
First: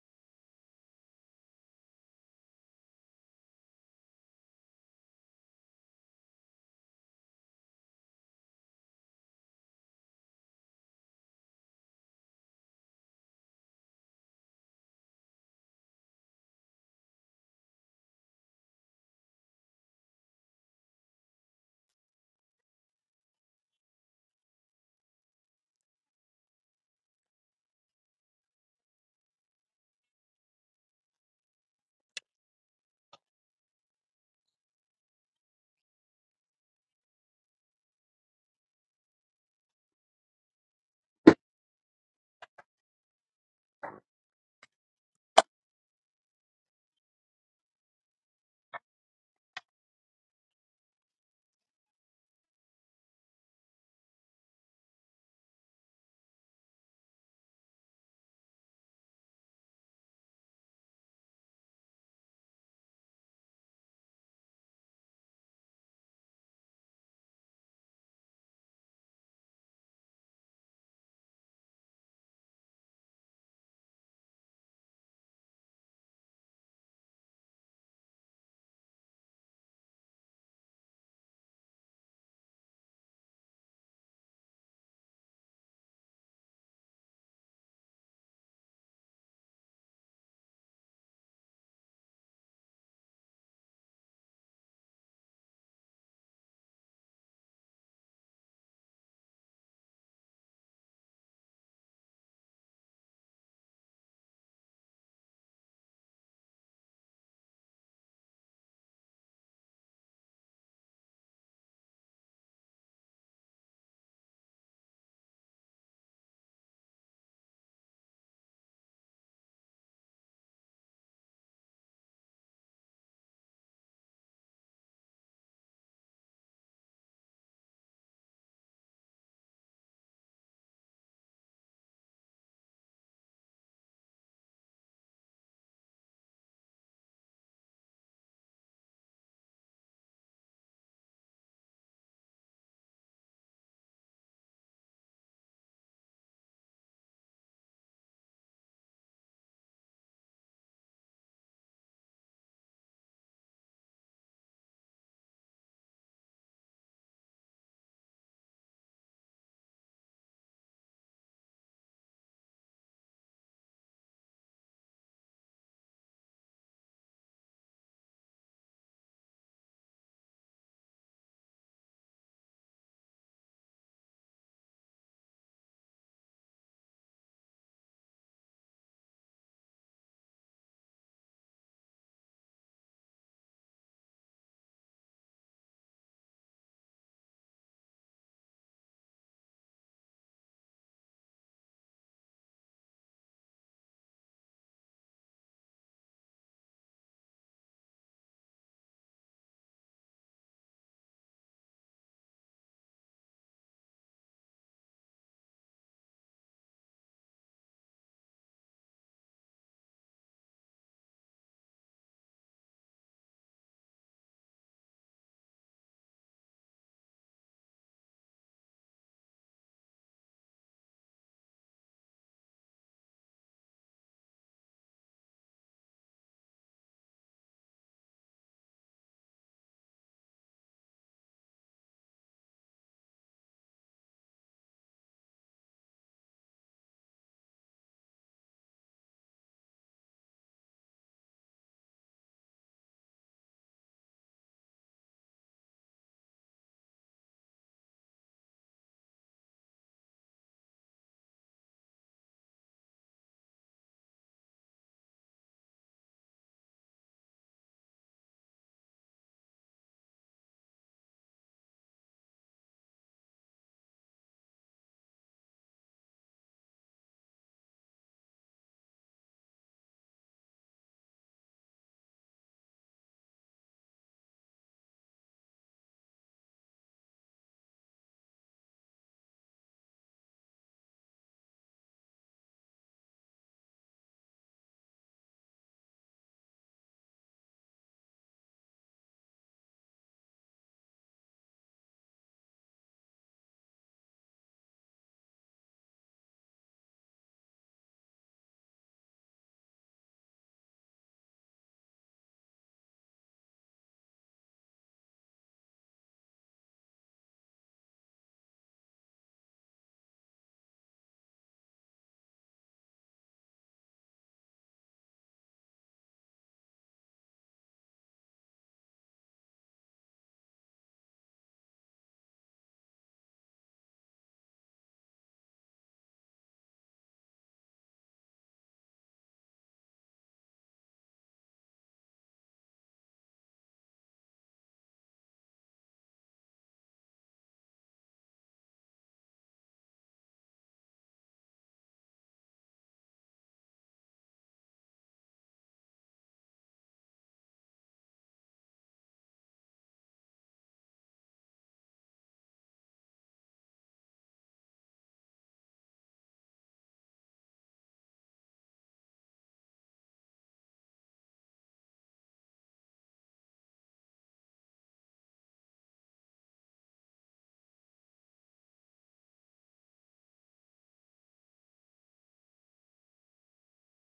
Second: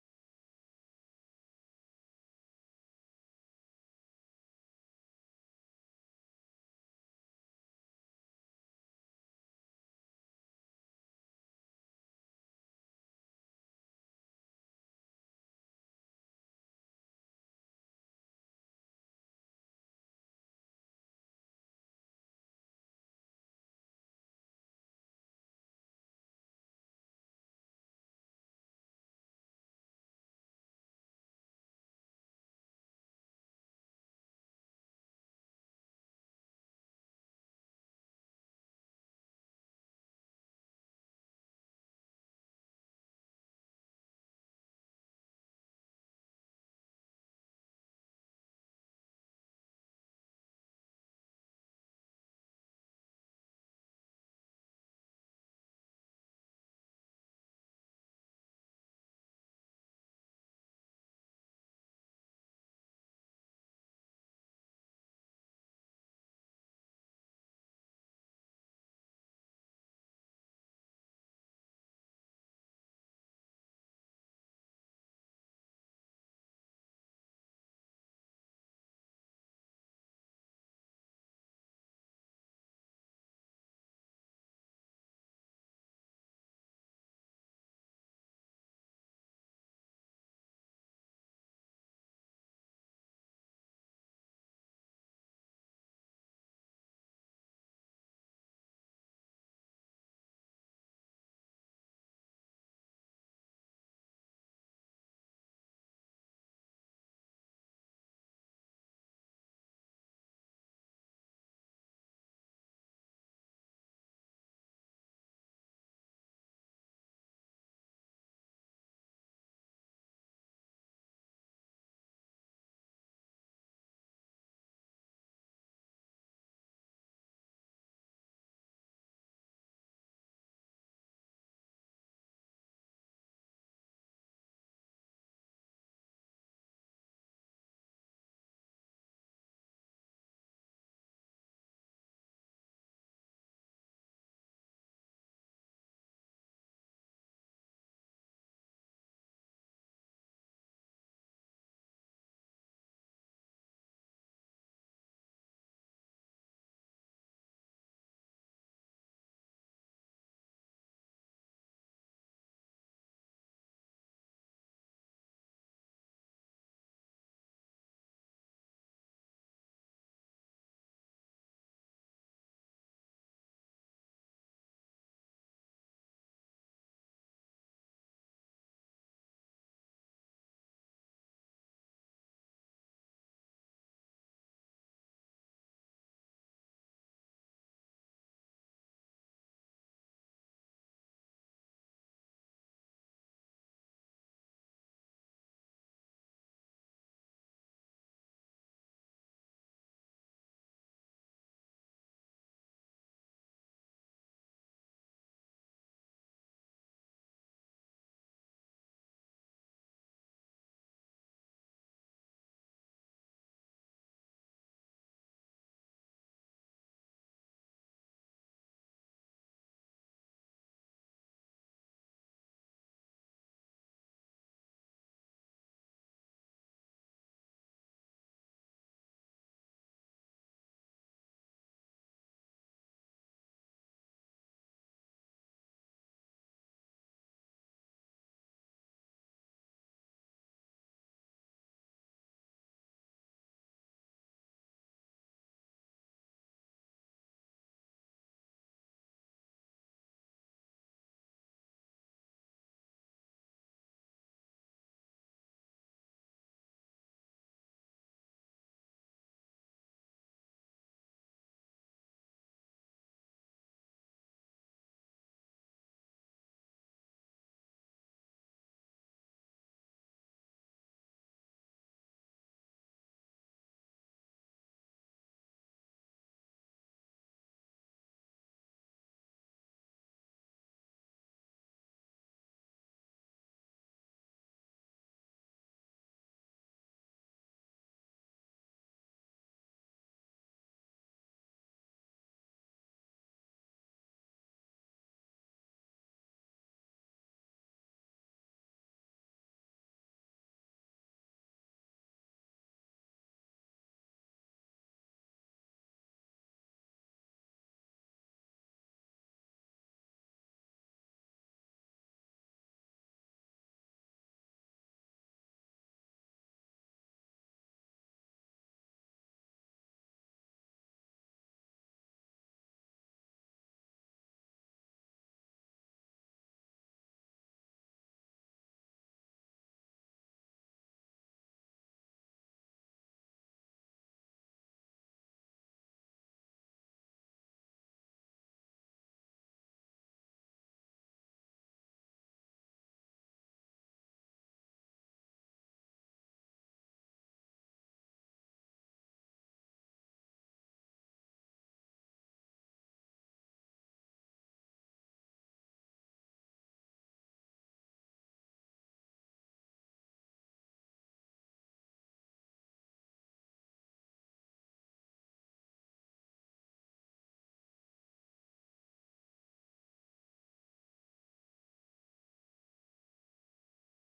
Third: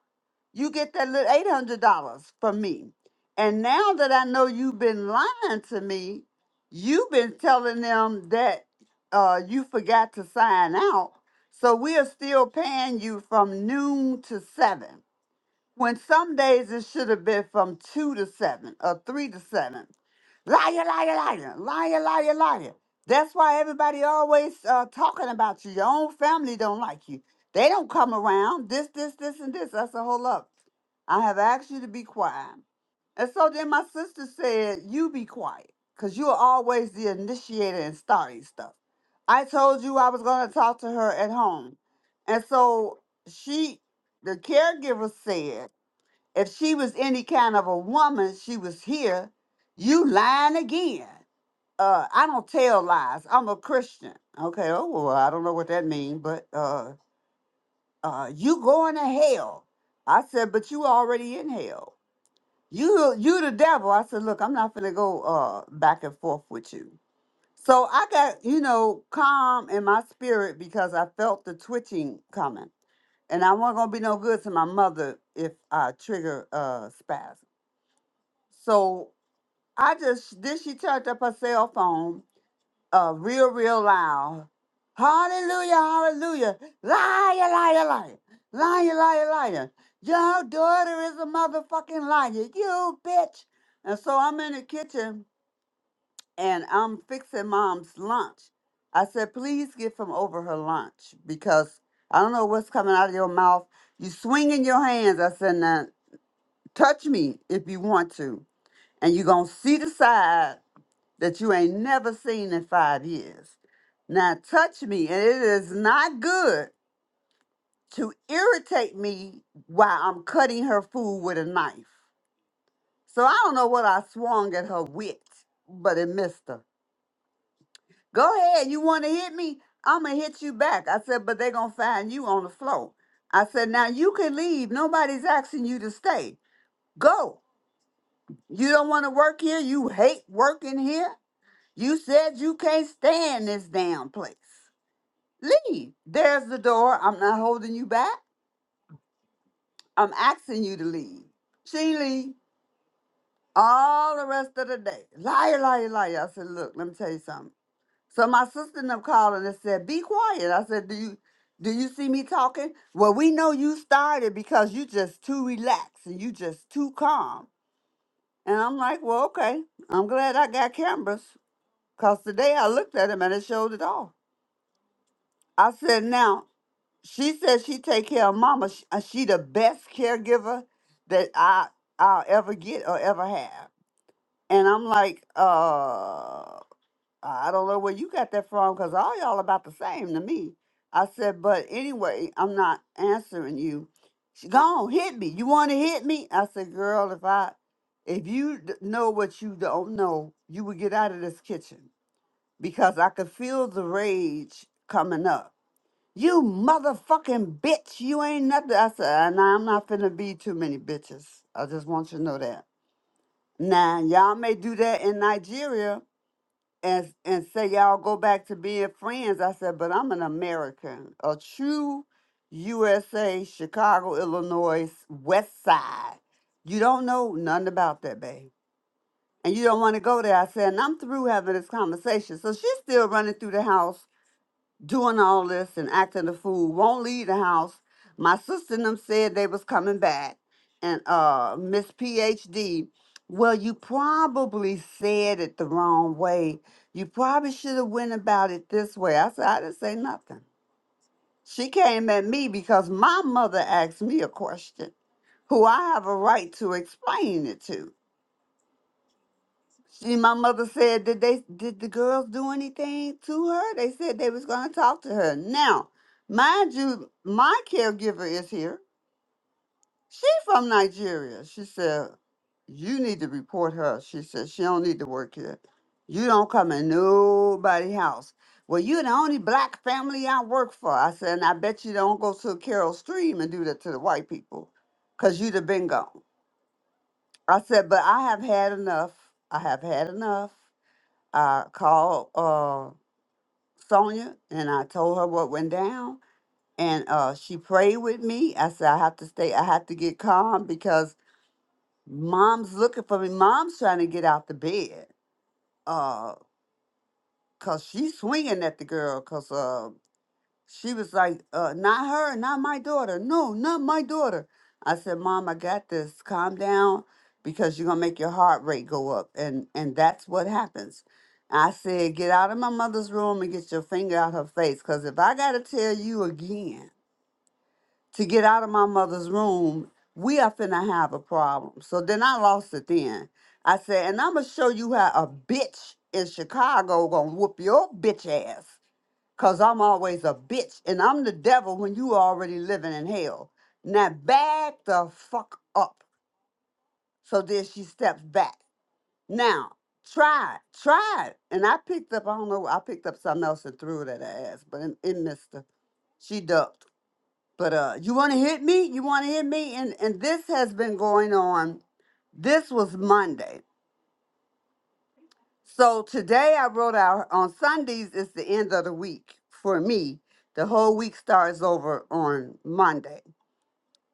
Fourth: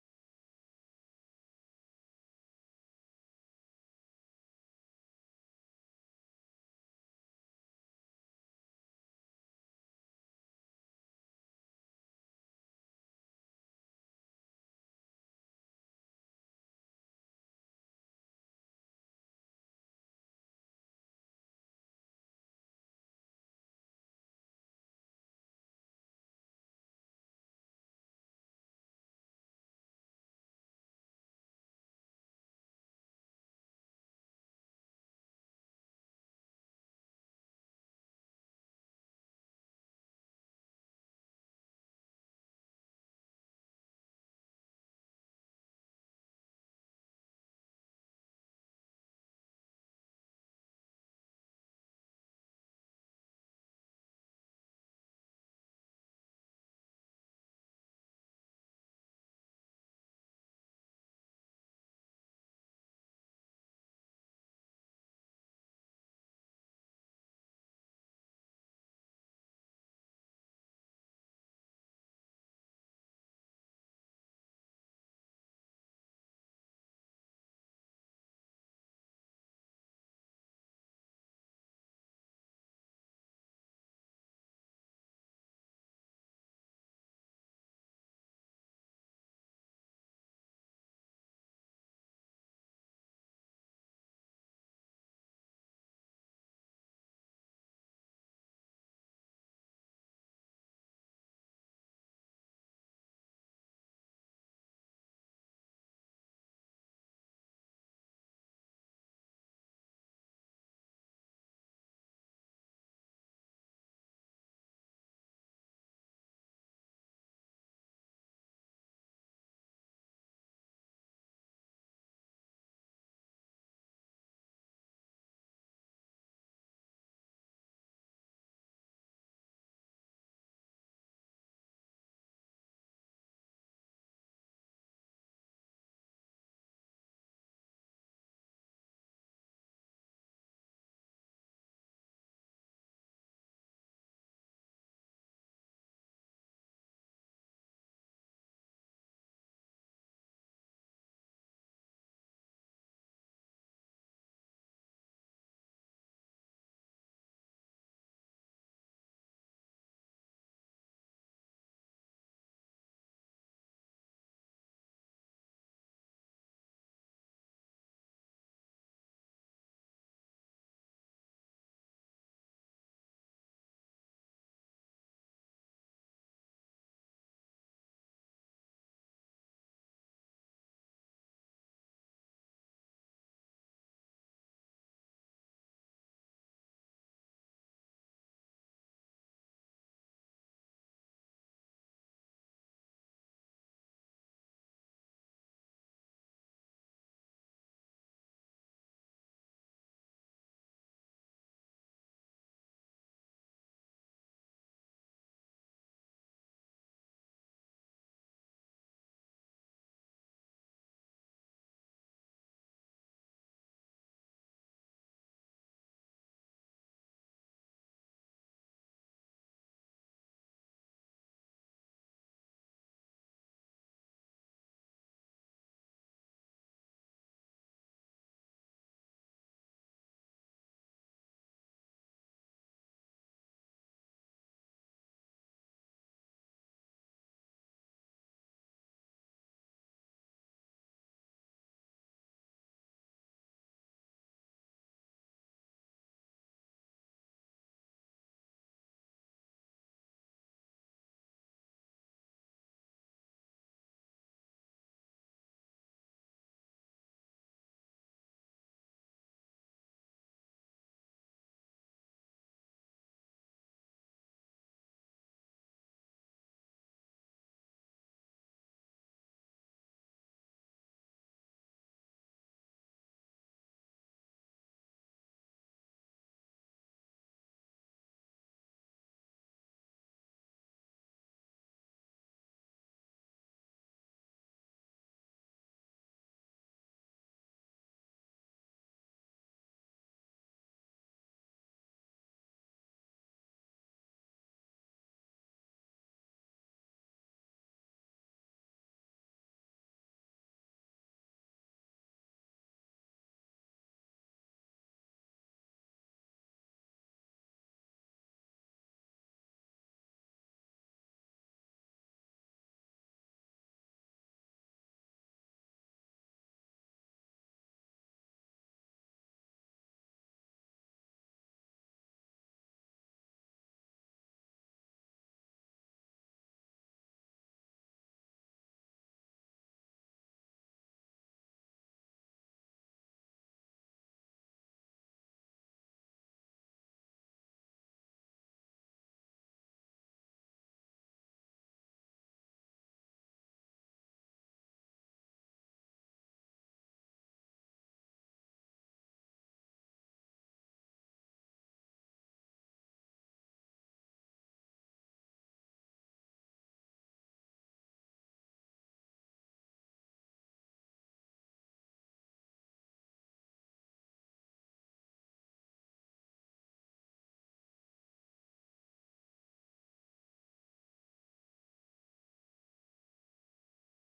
You get that little eight hundred dollars from me. And now that I know you've been lying to me, you've been telling them that uh, you forgot to sign out. So we are still paying you from noon to seven when some days it should have been from two to seven or three to seven. Liar, liar, liar, liar, liar, liar. That's why everybody always uh, talking about you. Your own family don't like you. They don't come around. This, this, this, and this. That's a whole up. I have asked you to be quiet. And so then my sister said, You be quiet, because you are always the initiator and starting stuff. I told you I was going to talk to her at home. And so she, the caregiver said, if she was any kind of a woman, she was here. You lying again. Uh, I don't tell lies. I'm a Christian. Okay. Oh well, I don't know what that means, but uh, uh, you going to hell? I said, but you already in hell. You, you the devil. I said, look, I'm not gonna go uh back and forth with you. So I got you know calm in my spirit because I felt the twitching coming, and I wasn't gonna be no good to my mother if I trigger uh spasm. So I just then she turned up her cell phone uh real real loud. Hallelujah, hallelujah. Liar, liar, liar. Liar, liar, liar. Your daughter is a motherfucking liar. You bitch. And so I'm in the kitchen and I'm fixing mom's lunch. I said, please get from over her lunch because I don't know what's coming out of your mouth. You swinging your hands. I said, now touch me if you want to. And you're going to see the side that you ain't never seen in five years. Now touch me, and it is not good to irritate me while I'm cutting her food with a knife. So I don't know what I swung at her with, but it missed her. Go ahead, you want to hit me? I'm gonna hit you back. I said, but they're gonna find you on the floor. I said, now you can leave. Nobody's asking you to stay. Go. You don't want to work here. You hate working here. You said you can't stand this damn place. Leave. There's the door. I'm not holding you back. I'm asking you to leave. She leave all the rest of the day. Liar, liar, liar. I said, look, let me tell you something. So my sister and them called and they said, be quiet. I said, do you do you see me talking? Well, we know you started because you just too relaxed and you just too calm. And I'm like, well, okay. I'm glad I got cameras. Cause today I looked at him and it showed it all. I said, now She says she take care of mama. She, uh, she the best caregiver that I I'll ever get or ever have. And I'm like, uh, I don't know where you got that from because all y'all about the same to me. I said, but anyway, I'm not answering you. She gone hit me. You want to hit me? I said, girl, if I if you d- know what you don't know, you would get out of this kitchen because I could feel the rage coming up you motherfucking bitch. You ain't nothing. I said, "Uh, nah, I'm not finna be too many bitches. I just want you to know that. Now, y'all may do that in Nigeria and, and say y'all go back to being friends. I said, but I'm an American, a true USA, Chicago, Illinois, West Side. You don't know nothing about that, babe. And you don't want to go there. I said, and I'm through having this conversation. So she's still running through the house doing all this and acting a fool, won't leave the house. My sister and them said they was coming back. And uh Miss PhD, well, you probably said it the wrong way. You probably should have went about it this way. I said, I didn't say nothing. She came at me because my mother asked me a question who I have a right to explain it to. And my mother said, did they did the girls do anything to her? They said they was gonna talk to her. Now, mind you, my caregiver is here. She from Nigeria. She said, You need to report her. She said, She don't need to work here. You don't come in nobody's house. Well, you're the only black family I work for. I said, and I bet you don't go to Carol Stream and do that to the white people, 'cause you'd have been gone. I said, but I have had enough. I have had enough. I called uh, Sonia and I told her what went down, and uh, she prayed with me. I said, I have to stay, I have to get calm because mom's looking for me. Mom's trying to get out the bed because she's swinging at the girl because. She was like, uh, not her, not my daughter. No, not my daughter. I said, Mom, I got this. Calm down because you're gonna make your heart rate go up. And and that's what happens. I said, get out of my mother's room and get your finger out her face. Cause if I gotta tell you again to get out of my mother's room, we are finna have a problem. So then I lost it then. I said, and I'ma show you how a bitch in Chicago gonna whoop your bitch ass. Cause I'm always a bitch and I'm the devil when you already living in hell. Now back the fuck up. So then she steps back. Now, try, it, try. it. And I picked up, I don't know, I picked up something else and threw it at her ass, but it, it missed her. She ducked. But uh, you wanna hit me? You wanna hit me? And and this has been going on. This was Monday. So today I wrote out on Sundays is the end of the week for me. The whole week starts over on Monday.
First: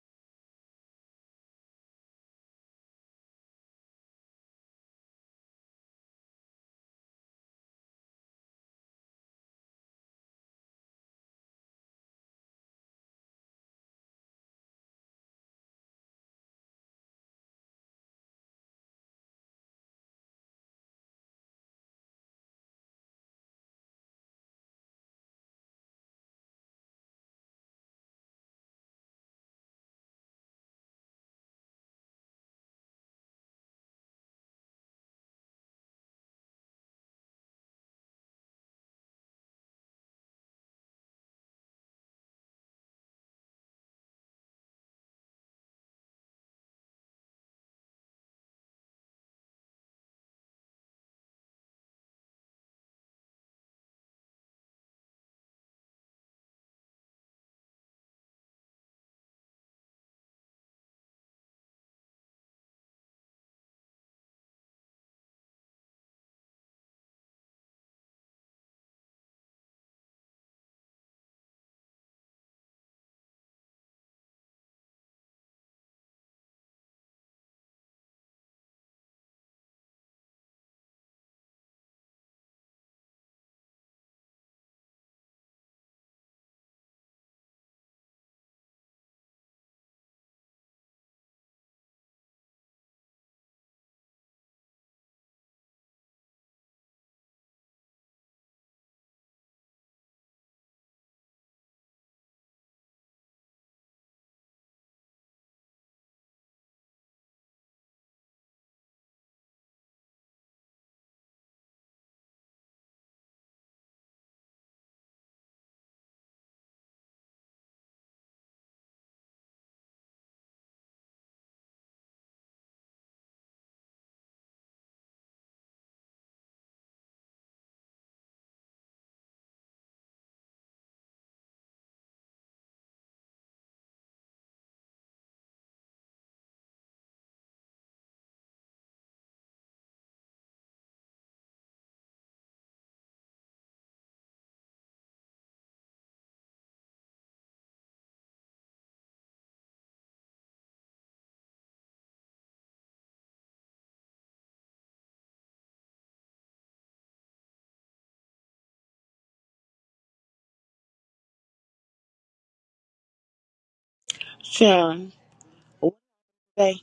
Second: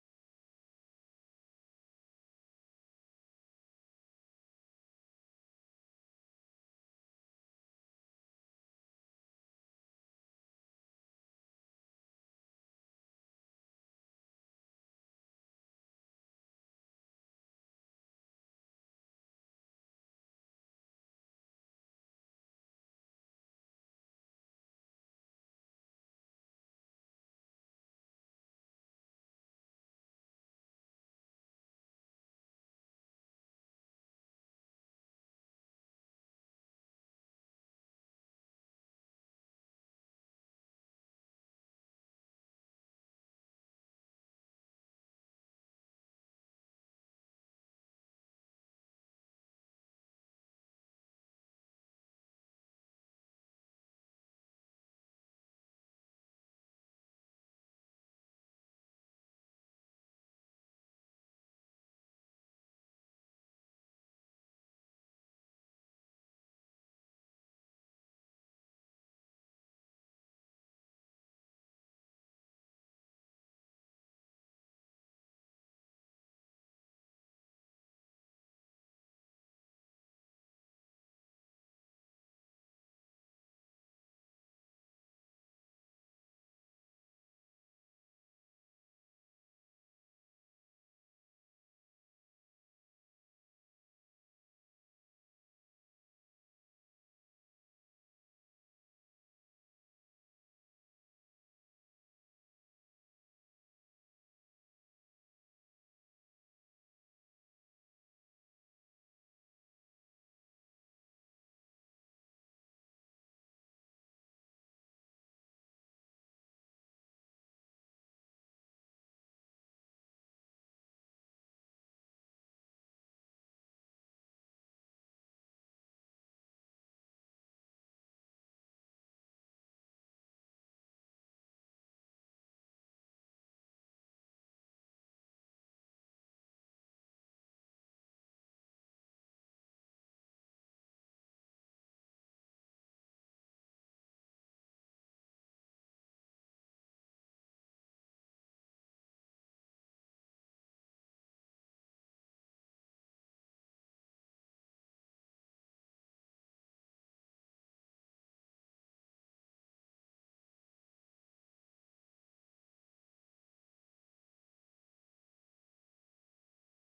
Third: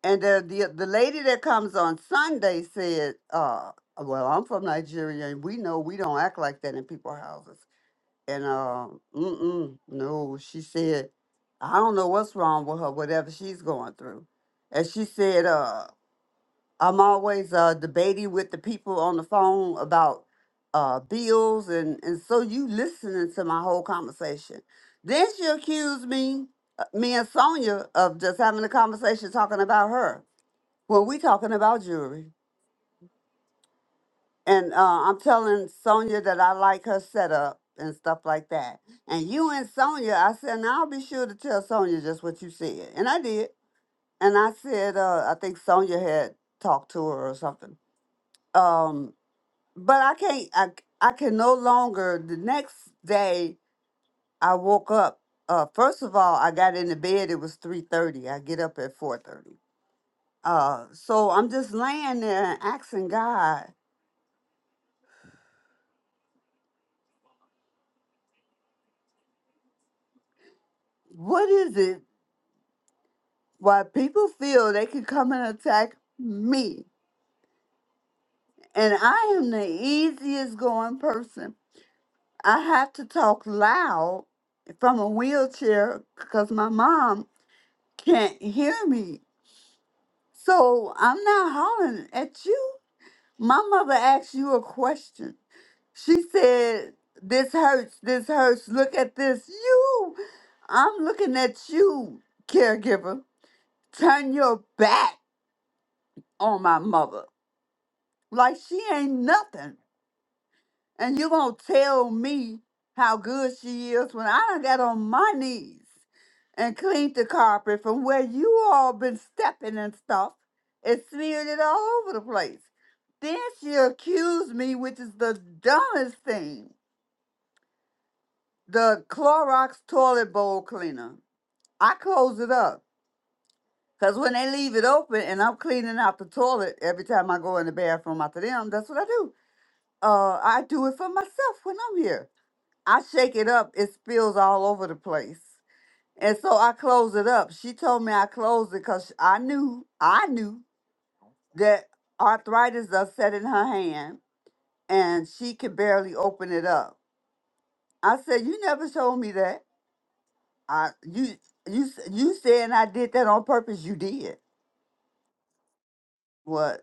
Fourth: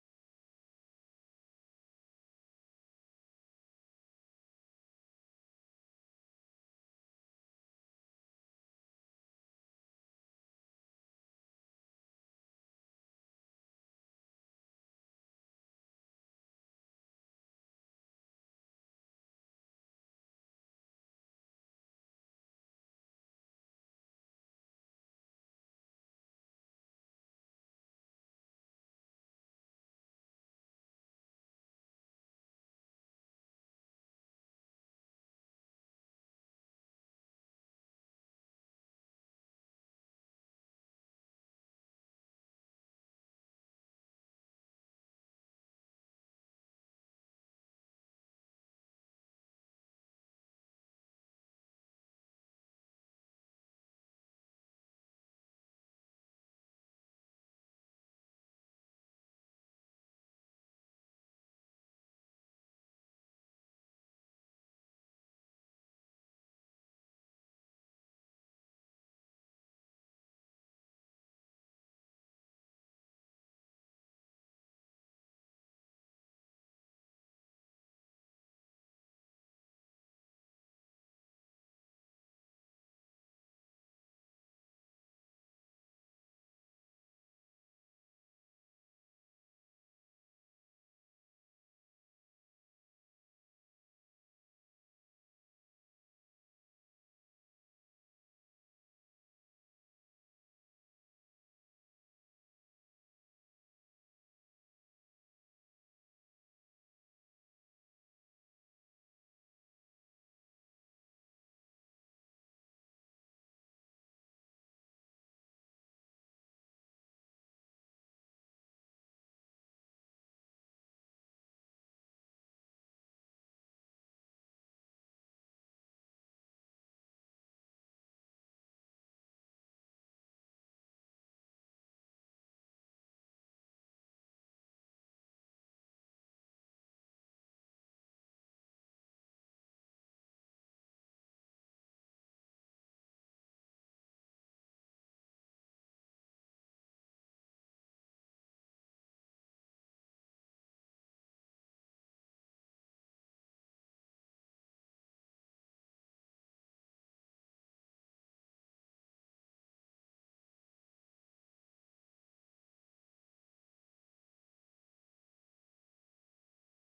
And the the, the lady that comes on Sunday said, uh, well, I'm from Nigeria and we know we don't act like that in people's houses. And uh, mm-mm, no, she said, I don't know what's wrong with her, whatever she's going through. And she said, uh, I'm always uh, debating with the people on the phone about uh, bills, and, and so you listening to my whole conversation. Then she accused me, uh, me and Sonia, of just having a conversation talking about her when we talking about jewelry. And uh, I'm telling Sonia that I like her setup and stuff like that. And you and Sonia, I said, now I'll be sure to tell Sonia just what you said, and I did. And I said, uh, I think Sonia had talked to her or something. Um, but I can't. I I can no longer. The next day, I woke up. Uh, first of all, I got into bed. It was three thirty. I get up at four thirty. Uh, so I'm just laying there and asking God, what is it why people feel they can come and attack me? And I am the easiest going person. I have to talk loud from a wheelchair because my mom can't hear me So I'm not hollering at you. My mother asked you a question. She said, This hurts, this hurts, look at this. You, I'm looking at you, caregiver. Turn your back on my mother. Like she ain't nothing. And you going to tell me how good she is when I done got on my knees and cleaned the carpet from where you all been stepping and stuff and smeared it all over the place. Then she accused me, which is the dumbest thing, the Clorox toilet bowl cleaner. I close it up. Because when they leave it open and I'm cleaning out the toilet every time I go in the bathroom after them, that's what I do. Uh, I do it for myself when I'm here. I shake it up, it spills all over the place. And so I close it up. She told me I closed it because I knew, I knew that arthritis upset in her hand and she could barely open it up. I said, You never told me that. I you you s- you said I did that on purpose, you did. Sharon. Wednesday, What?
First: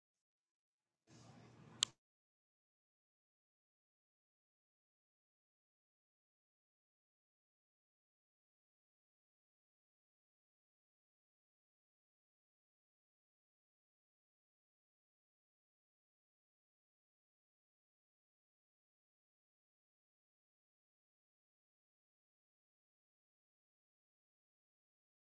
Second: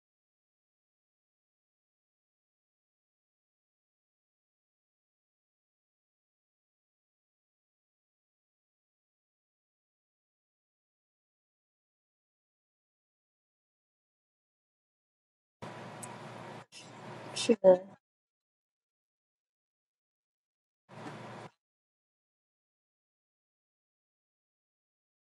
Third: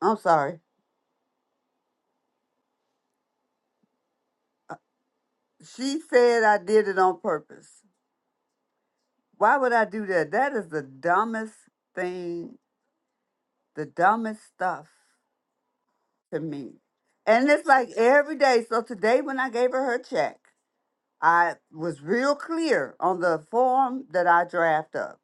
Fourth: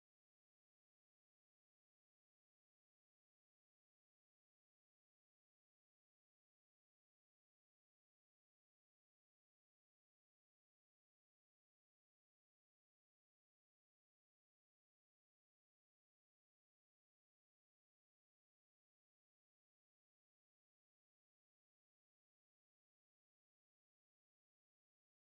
I'm sorry. She said I did it on purpose. Why would I do that? That is the dumbest thing, the dumbest stuff. to me. And it's like every day. So today, when I gave her her check, I was real clear on the form that I draft up.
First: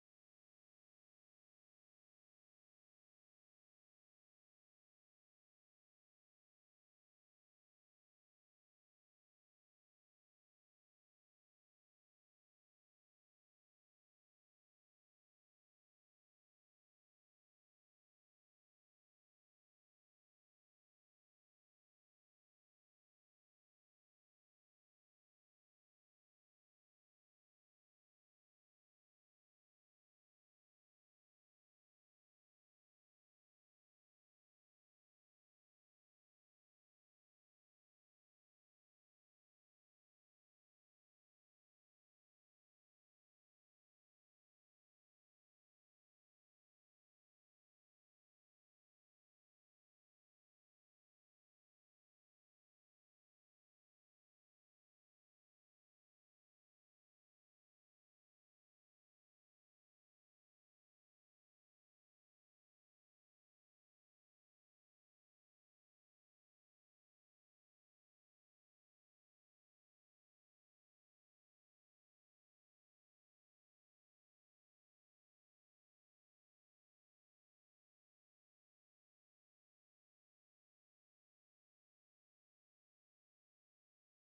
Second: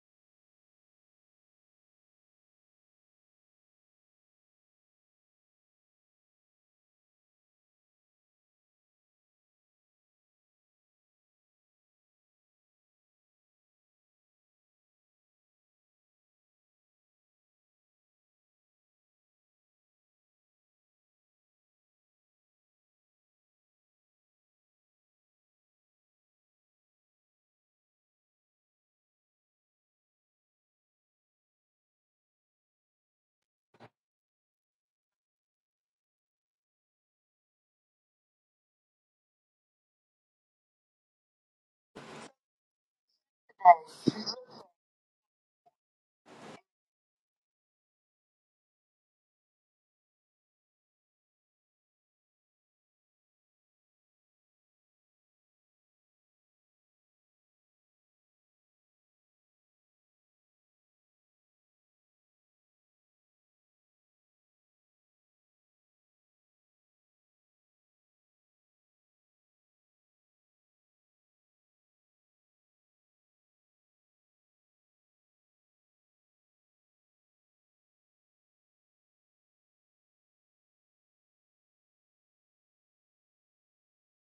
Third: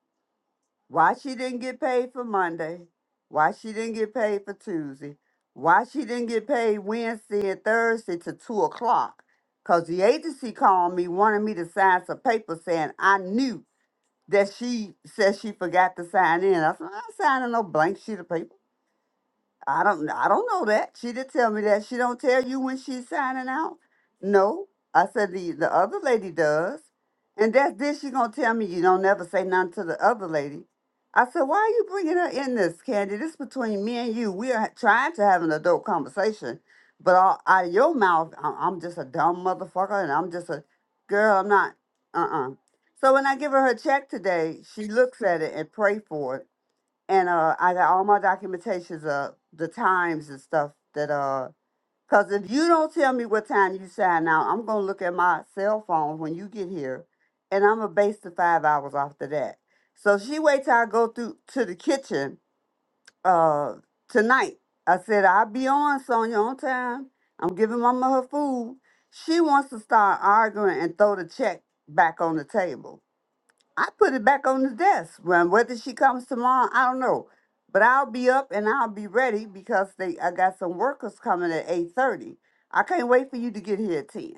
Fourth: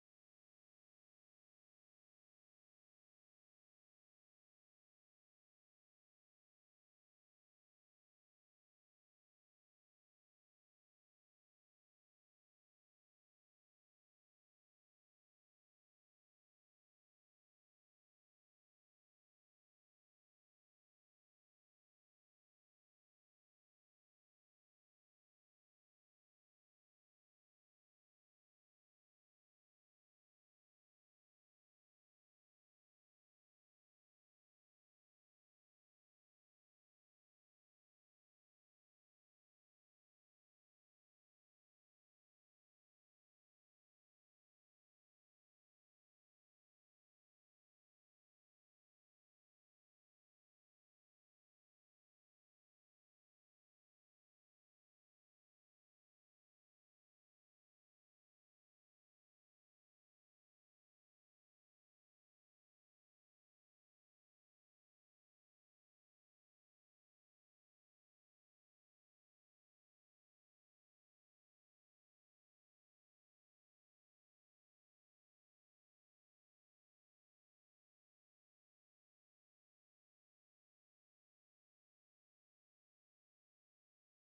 Why she didn't get paid for Monday, why she didn't get paid for Tuesday, why she didn't get paid Wednesday and Thursday to two o'clock. Because the agency called me, wanted me to sign some paper saying I knew that she said she forgot to sign in. I said, I'm not signing no blank sheet of paper. I don't I don't know that. She did tell me that. She don't tell you when she's signing out. No. I said the the other lady does. And that's then she gonna tell me you don't never say nothing to the other lady. I said, why are you bringing her in this, Candy? This between me and you. We are trying to have an adult conversation, but all, out of your mouth, I- I'm just a dumb motherfucker, and I'm just a girl. I'm not. Uh uh So when I give her her check today, she looks at it and pray for it and uh, I got all my documentations of the times and stuff that uh, cause if you don't tell me what time you sign out, I'm gonna look at my cell phone when you get here, and I'm gonna base the five hours after that. So she wait till I go through to the kitchen uh tonight. I said I'll be on Sonya on time. I'm giving Mama her food. She wants to start arguing and throw the check back on the table. I put it back on the desk. Well, whether she comes tomorrow, I don't know. But I'll be up and I'll be ready because they I got some workers coming at eight thirty. I can't wait for you to get here at ten.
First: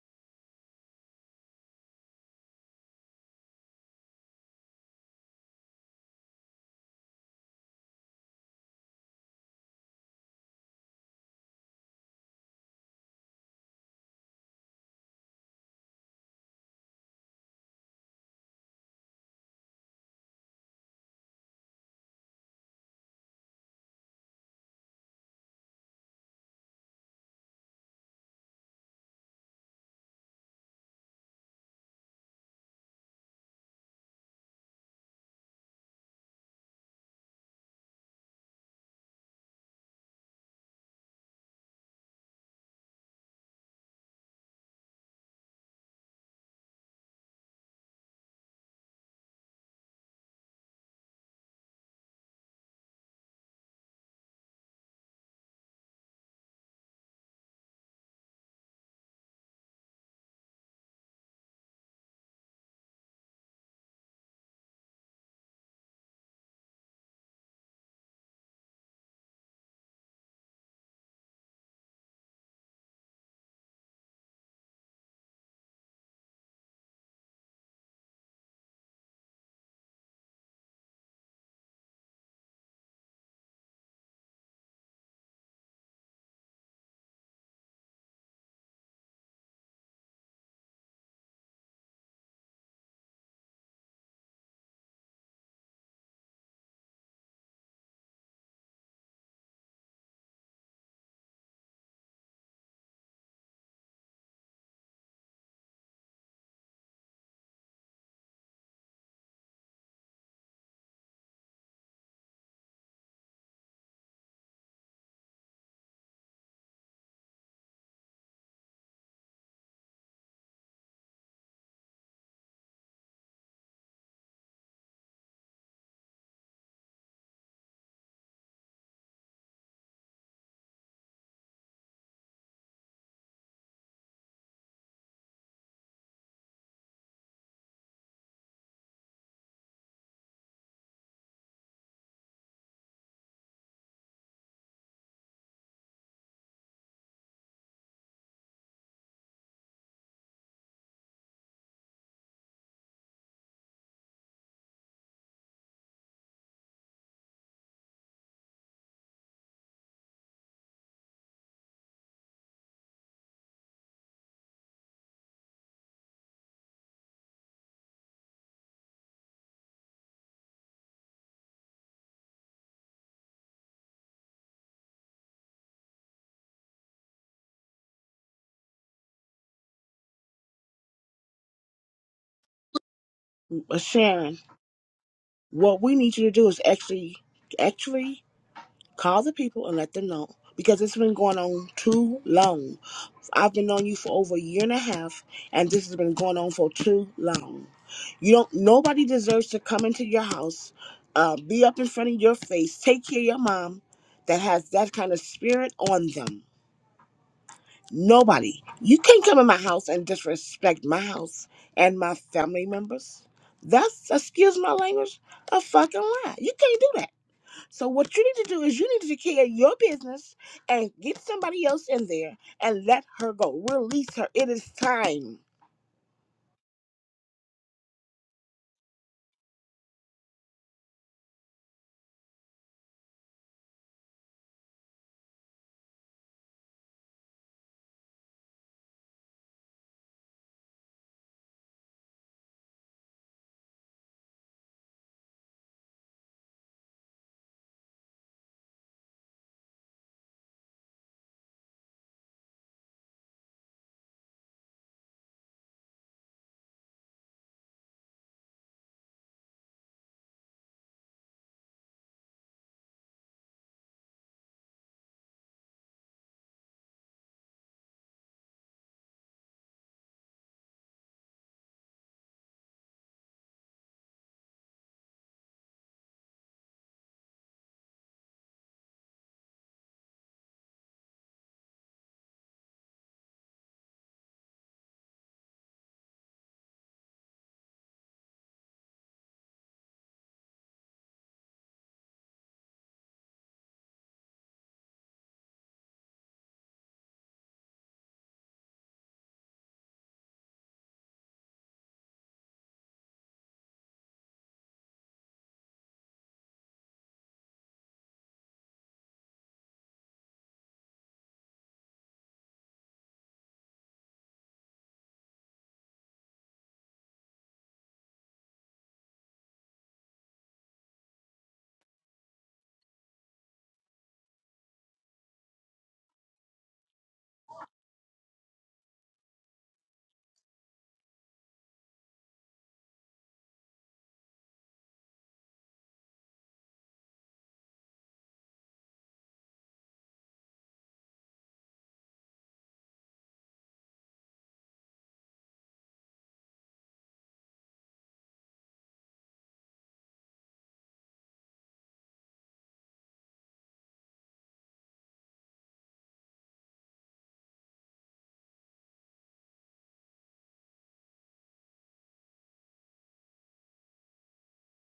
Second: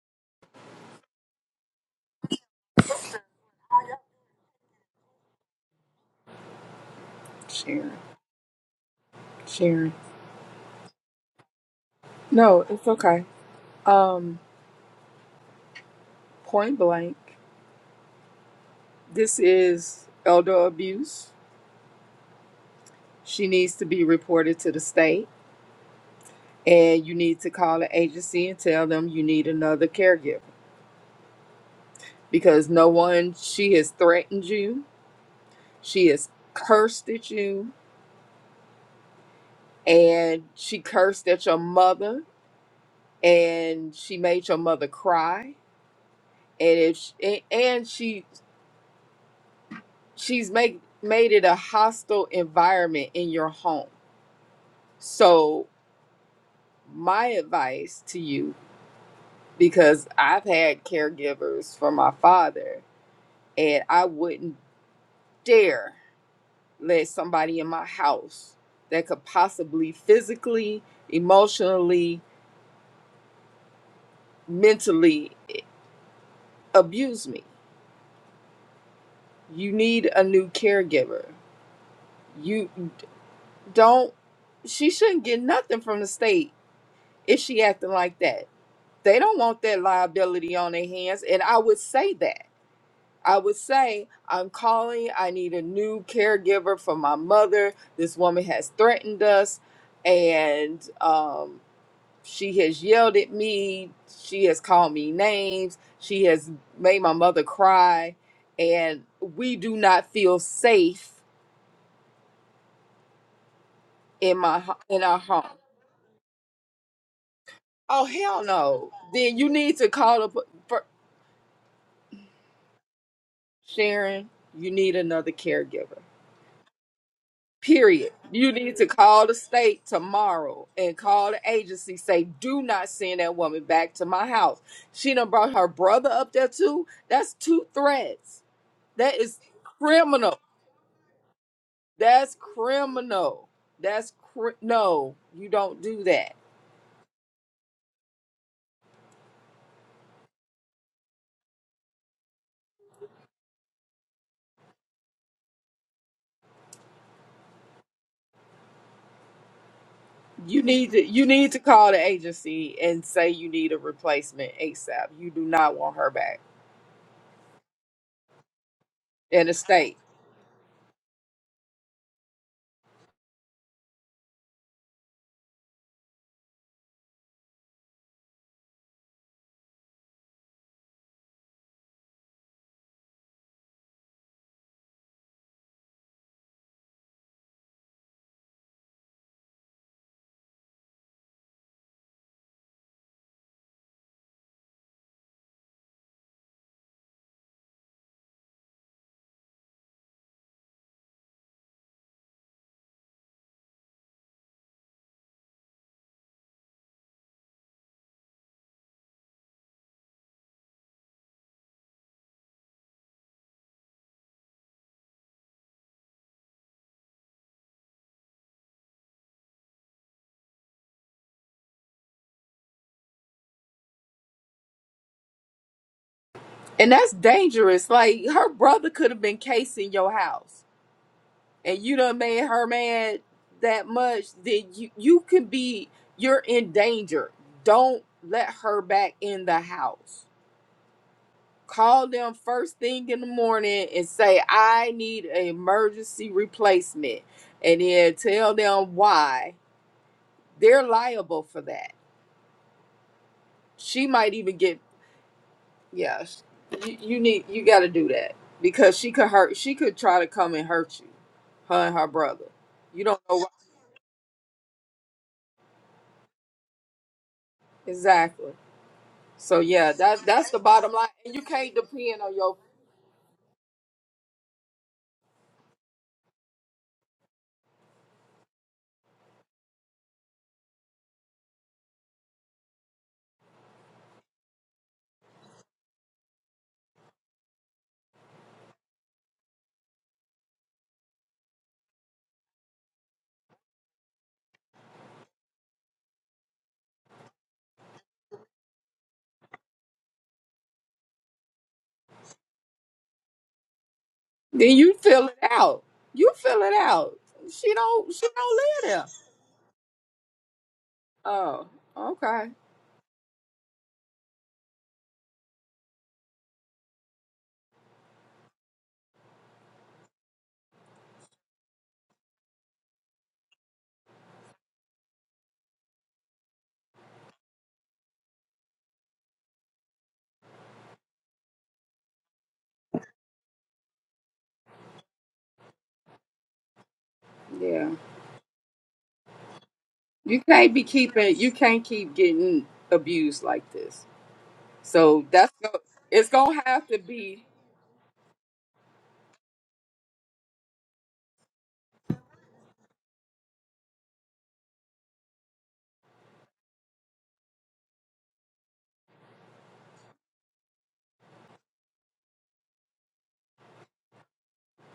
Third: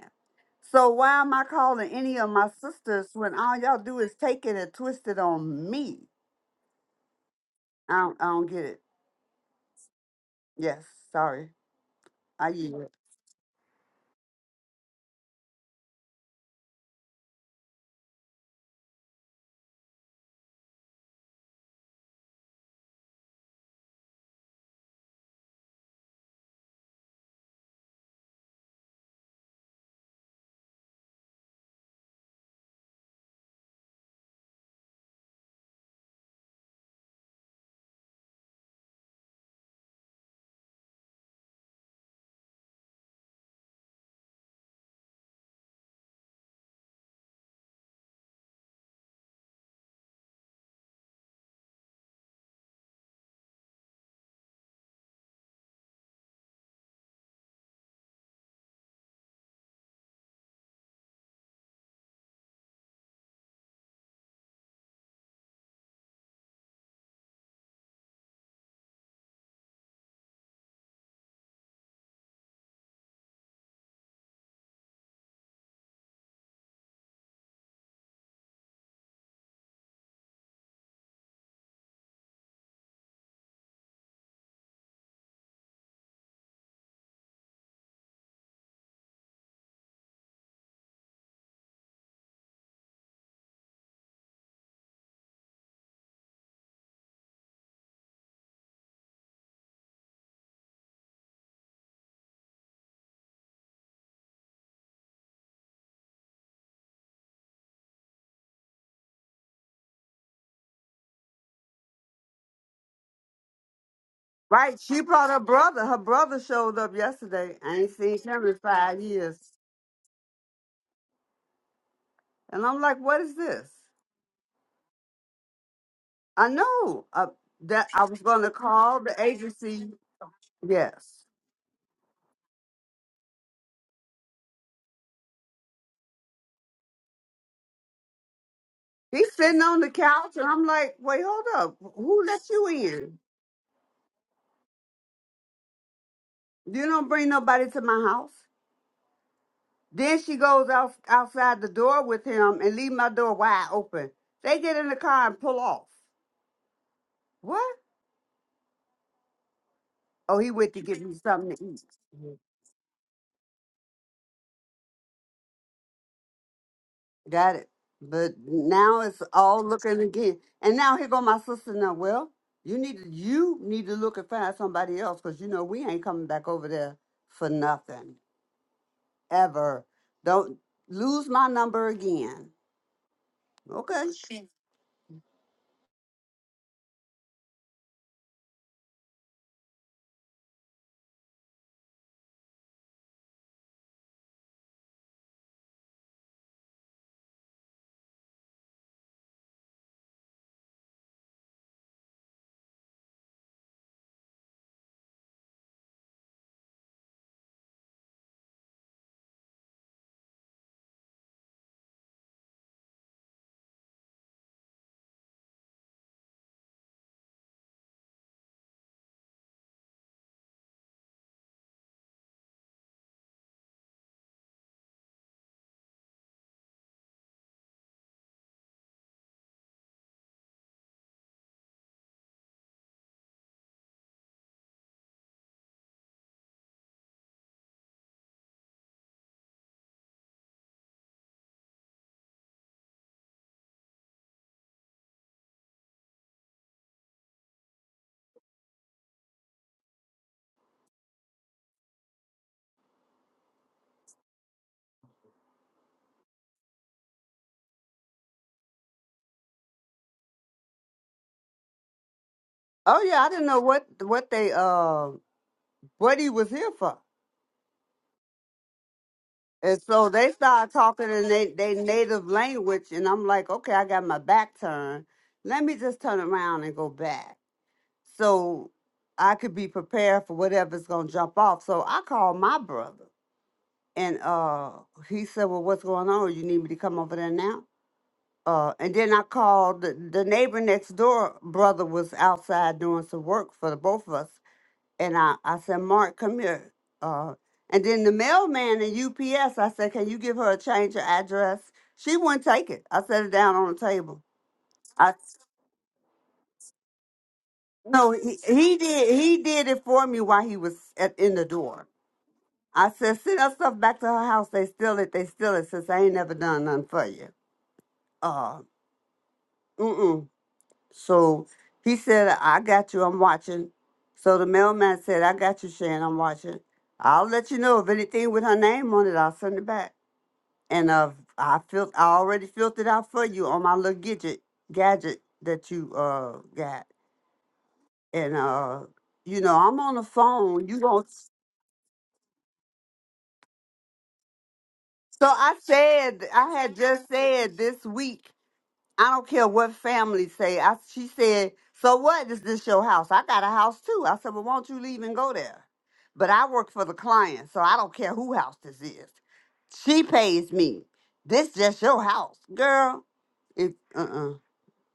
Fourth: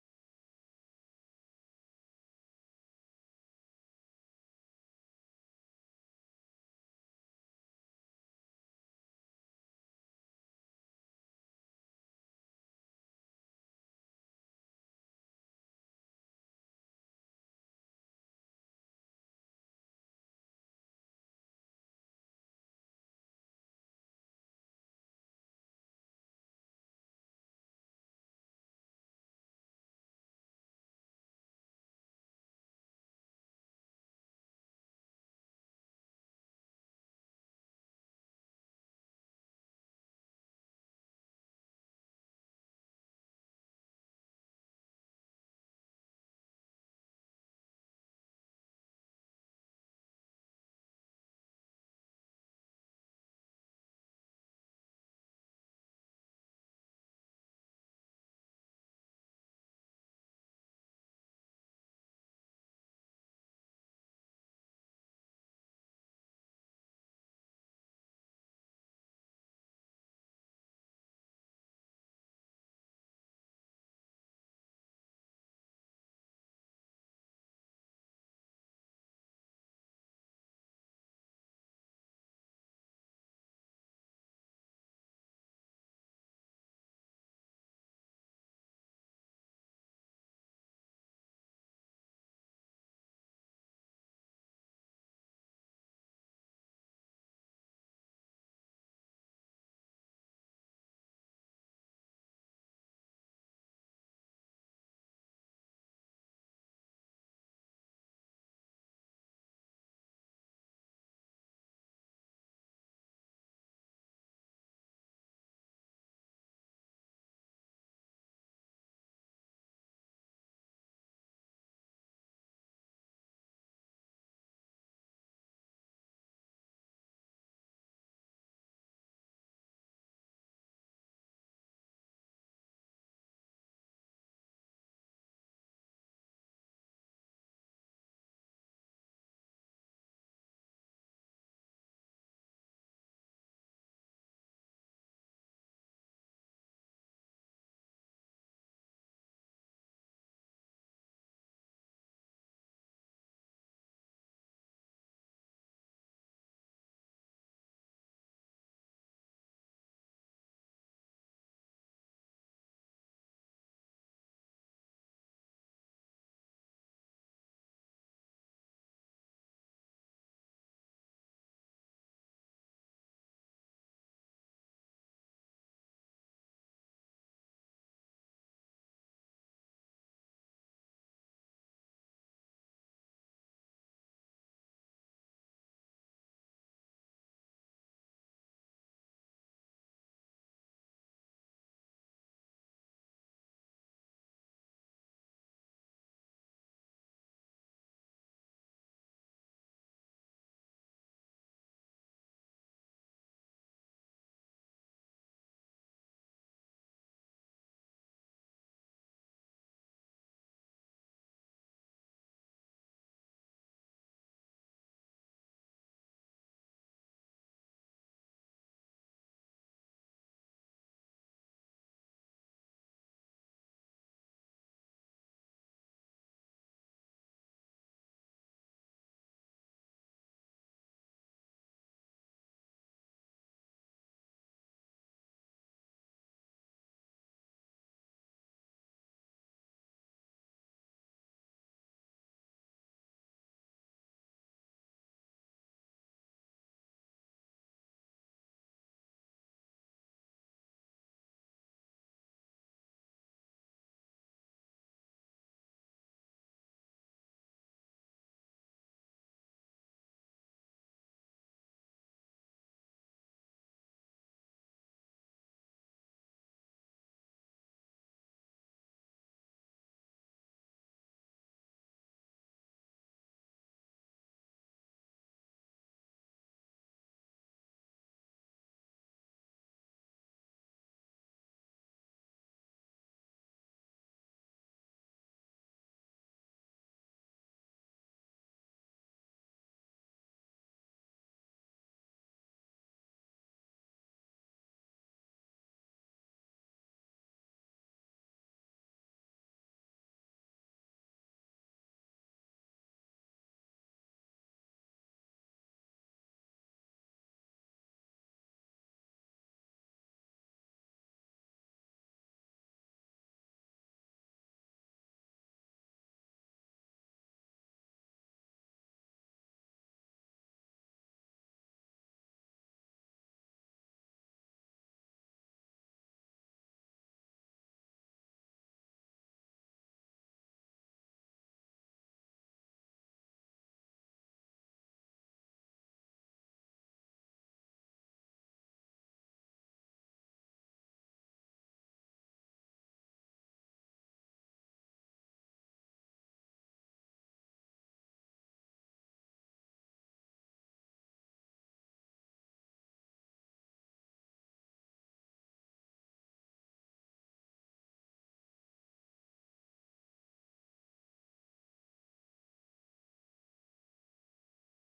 So why am I calling any of my sisters when all y'all do is take it and twist it on me? Sharon. I don't, I don't get it. Sharon. Yes, sorry. I No, yield. it's okay. Um, point blank, this is elder abuse. She needs to be reported to the state, and you need to call the agency and tell them you need another caregiver because no one, she has threatened you, she has cursed at you, and she cursed at your mother, and she made your mother cry. And if she, and and she she's make made it a hostile environment in your home. So my advice to you, because I've had caregivers for my father, and I wouldn't dare let somebody in my house that could possibly physically, emotionally, mentally abuse me. You need a new caregiver. You don't she shouldn't get nothing from the state if she acting like that they don't want that liability on their hands. And I would say that. I would say, I'm calling. I need a new caregiver for my mother. This woman has threatened us and um, she has yelled at me. She has called me names. She has made my mother cry. And we do not feel safe in my ho- Right, she in our brought her home. brother. Her brother showed up yesterday. I ain't seen Hell him in no. five Then years. you need to call up And I'm like, what is this? Sharon. You need another caregiver I know uh, that I Period. was going to You need to call the call the state agency. tomorrow and Yes. call the agency. Say, do not send that woman back to my house. She done brought her brother up there too. That's two threats. That He's is sitting on the couch, criminal. and I'm like, wait, hold up. Who That's let you in? criminal. That's cri- no. You don't do that. You don't bring nobody to my house. Then she goes out, outside the door with him and leave my door wide open. They get in the car and pull off. What? Oh, he You went to need get to me you need something to to call the eat. agency and say you need a replacement ASAP. You do not want her back Got it. But now it's in the all state. looking again. And now here go my sister now. Well, you need to you need to look and find somebody else because you know we ain't coming back over there for nothing. Ever. Don't lose my number again. uh, Okay. Sharon, Okay. what we need you to do is actually actually call the people and let them know because it's been going on too long I've been on you for over a year and a half, and this has been going on for too long. You don't. Nobody deserves to come into your house, uh, be up in front of your face, take care of your mom that has that kind of spirit on them. Nobody. You can't come in my house and disrespect my house and my family members. That's excuse my language, a fucking lie. You can't do that. So what you need to do is you need to declare your business and get somebody else in there and let her go. Release her. It is time. And that's dangerous. Like her brother could have been casing your house. and you done made her mad that much, then you you can be you're in danger. Don't let her back in the house. Call them first thing in the morning and say, I need an emergency replacement. And then tell them why. They're liable for that. She might even get yeah, sh- you, you need you gotta do that. Because she could hurt she could try to come and hurt you. Her and her brother. Oh You yeah, don't I know why. didn't know what what they uh what he was here for. Exactly. So And yeah, so that's they that's the started bottom line. talking in And you they, can't they depend native on your. language and I'm like, okay, I got my back turned. Let me just turn around and go back. so I could be prepared for whatever's gonna jump off. So I called my brother, and uh, he said, "Well, what's going on? You need me to come over there now?" Uh, and then I called the, the neighbor next door. Brother was outside doing some work for the both of us, and I I said, "Mark, come here." Uh, and then the mailman at UPS, I said, "Can you give her a change of address?" She wouldn't take it. I set it down on the table. Then you I fill it out. You fill it out. She no, don't. She he, don't he live there. did he did it for me while he was at, in the Oh, door. okay. I said, send that stuff back to her house. They steal it. They steal it. Since I ain't never done nothing for you. Uh, mm-mm. So he said, I got you. I'm watching. So the mailman said, I got you, Shan. I'm watching. I'll let you know if anything with her name on it. I'll send it back. And uh, I fil- I already filtered out for you on my little gadget, gadget that you uh got. Yeah. And uh, you know, I'm on the You phone. can't You be gonna? keeping. You can't keep getting abused like this. So So that's. I go- said, It's I gonna had have to just be. said this week. I don't care what family say. I, she said, "So what? Is this your house? I got a house too." I said, "Well, won't you leave and go there?" But I work for the client, so I don't care who house this is. She pays me. This just your house, girl. It uh uh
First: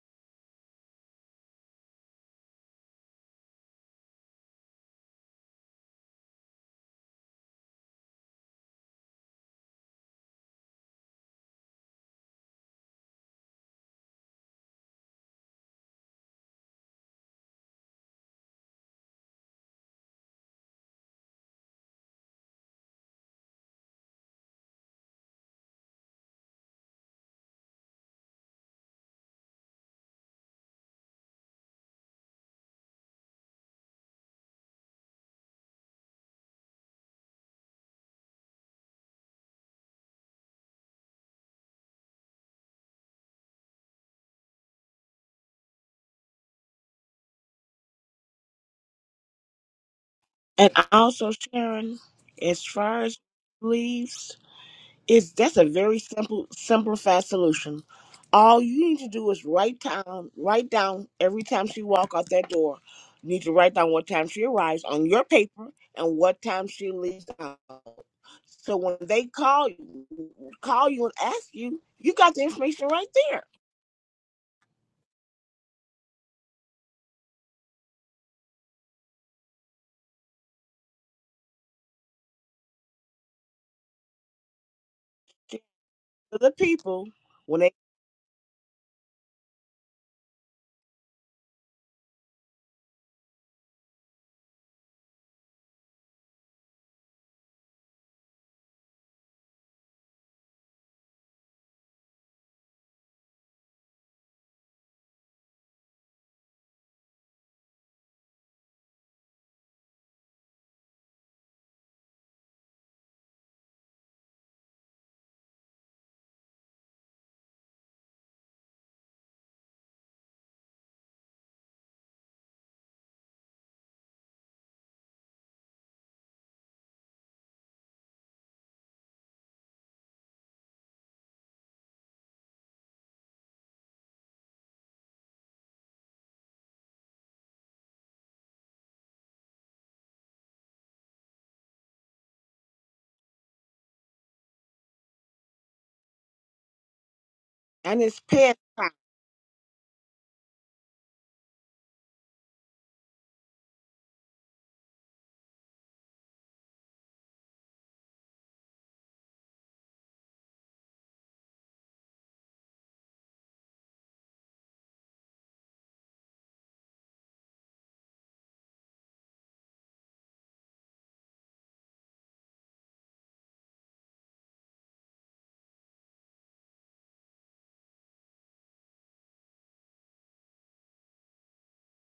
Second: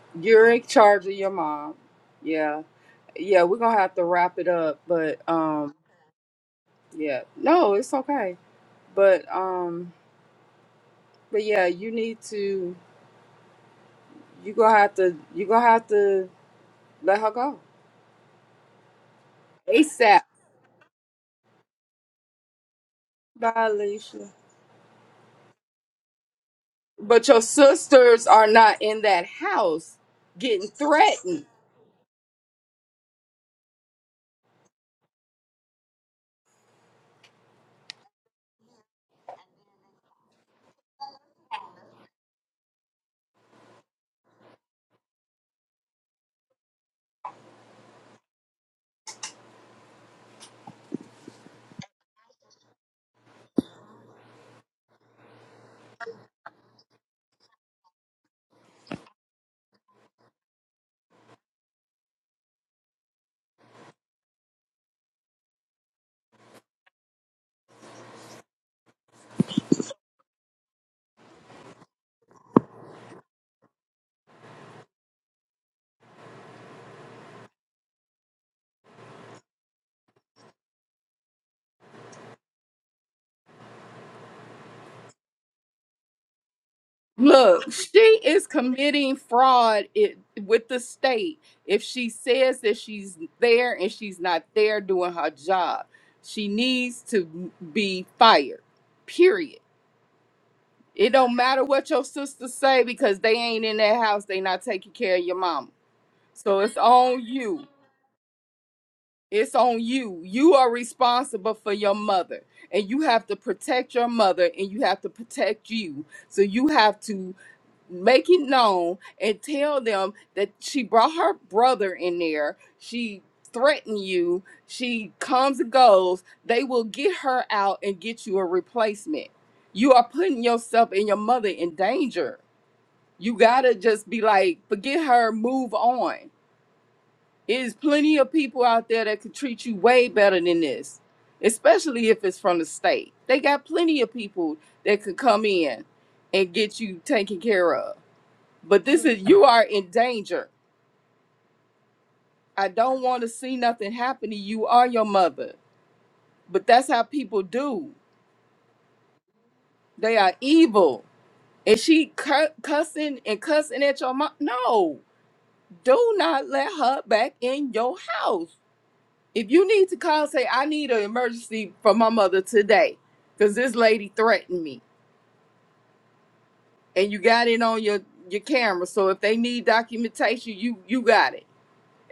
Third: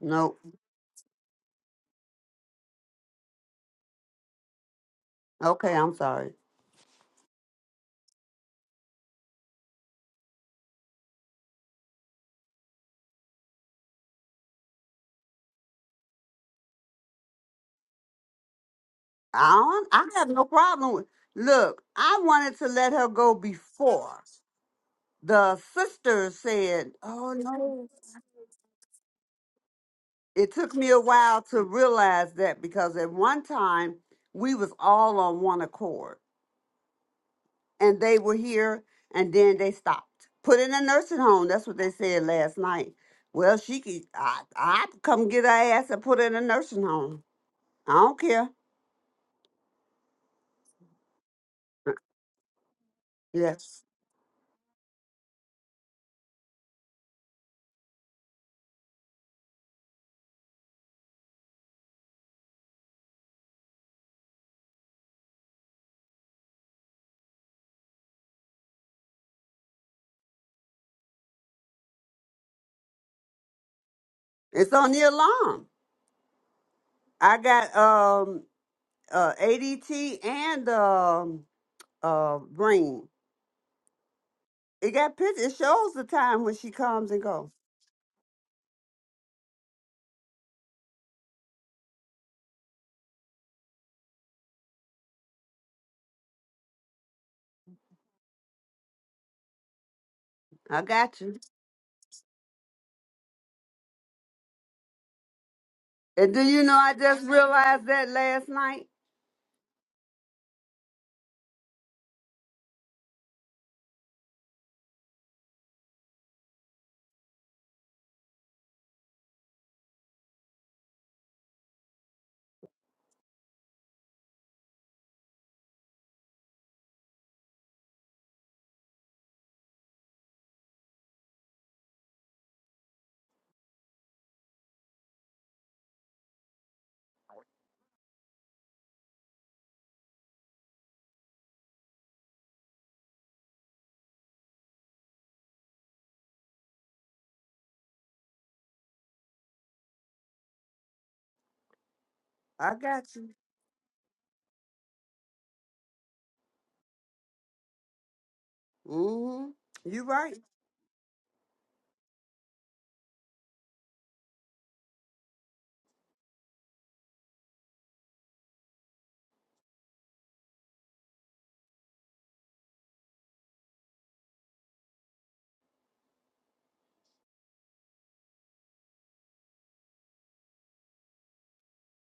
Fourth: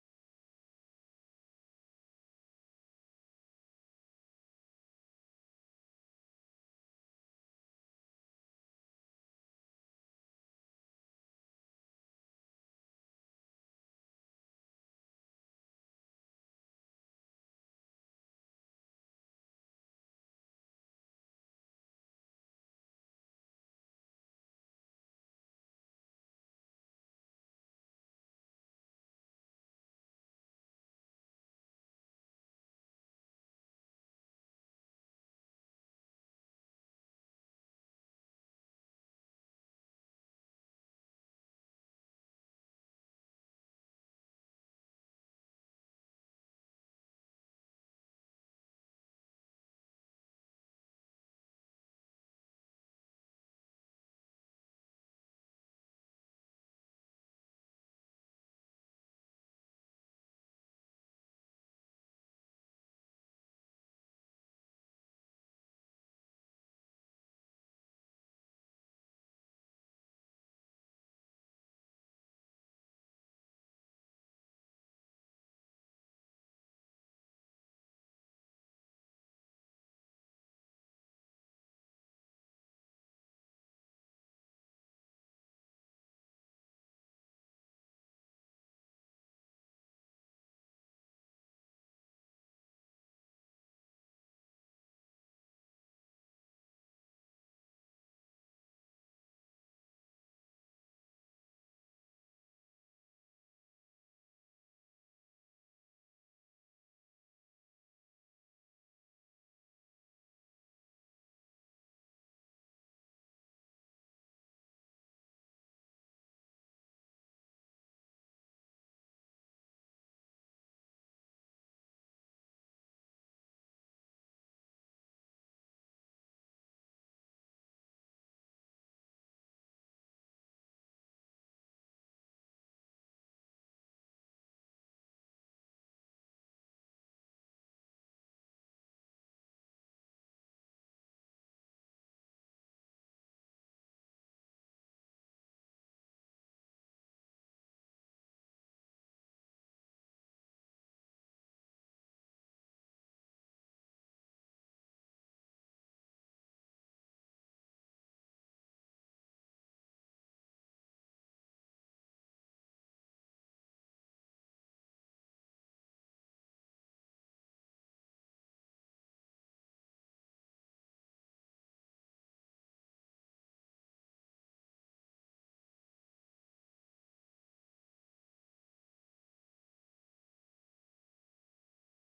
nope. You're in charge of your mom. Yeah. Yeah. We're gonna have to wrap it up. But Okay, um. I'm sorry. Yeah. No, it's okay. But um. But yeah, you need to. You gonna have to. You gonna have to Let her go. I don't, I ASAP. have no problem with. Look, I wanted to let her go Bye, before Alicia. the sister said, But "Oh your no." sisters are not in that house it getting took me a while threatened. to realize that because at one time we was all on one accord and they were here and then they stopped put in a nursing home that's what they said last night well she could i i come get her ass and put her in a nursing home i don't care And also, Uh, Sharon, as far as yes leaves. It's that's a very simple, simplified solution. All you need to do is write down, write down every time she walk out that door. You need to write down what time she arrives on your paper and what time she leaves out. So when they call you, call you and ask you, you got the information right there it's on the alarm i got um uh adt and um uh brain it got pictures it to shows the time the when she people comes and goes when Look, they she is committing fraud it, with the state if she says that she's there and she's not there doing her job. She needs to be fired. Period. i It got you don't matter what your sisters say because they ain't in that house. They not taking care of your mama. And do So you know it's I on just you. realized that last night? It's on you. You are responsible for your mother, and you have to protect your mother, and you have to protect you. So you have to make it known and tell them that she brought her brother in there. She threatened you. She comes and goes. They will get her out and get you a replacement. You are putting yourself and your mother in danger. You gotta just be like, forget her, move on is plenty of people out there that could treat you way better than this, especially if it's from the state. They got plenty of people that could come in and get you taken care of. and it's past But time. this is you are in danger. I I don't got want to you. see nothing happen to you or your mother. But that's how people do. hmm You They are right. evil. And she cu- cussing and cussing at your mom. No, do not let her back in your house. If you need to call, say I need an emergency for my mother today, because this lady threatened me, and you got it on your your camera. So if they need documentation, you you got it.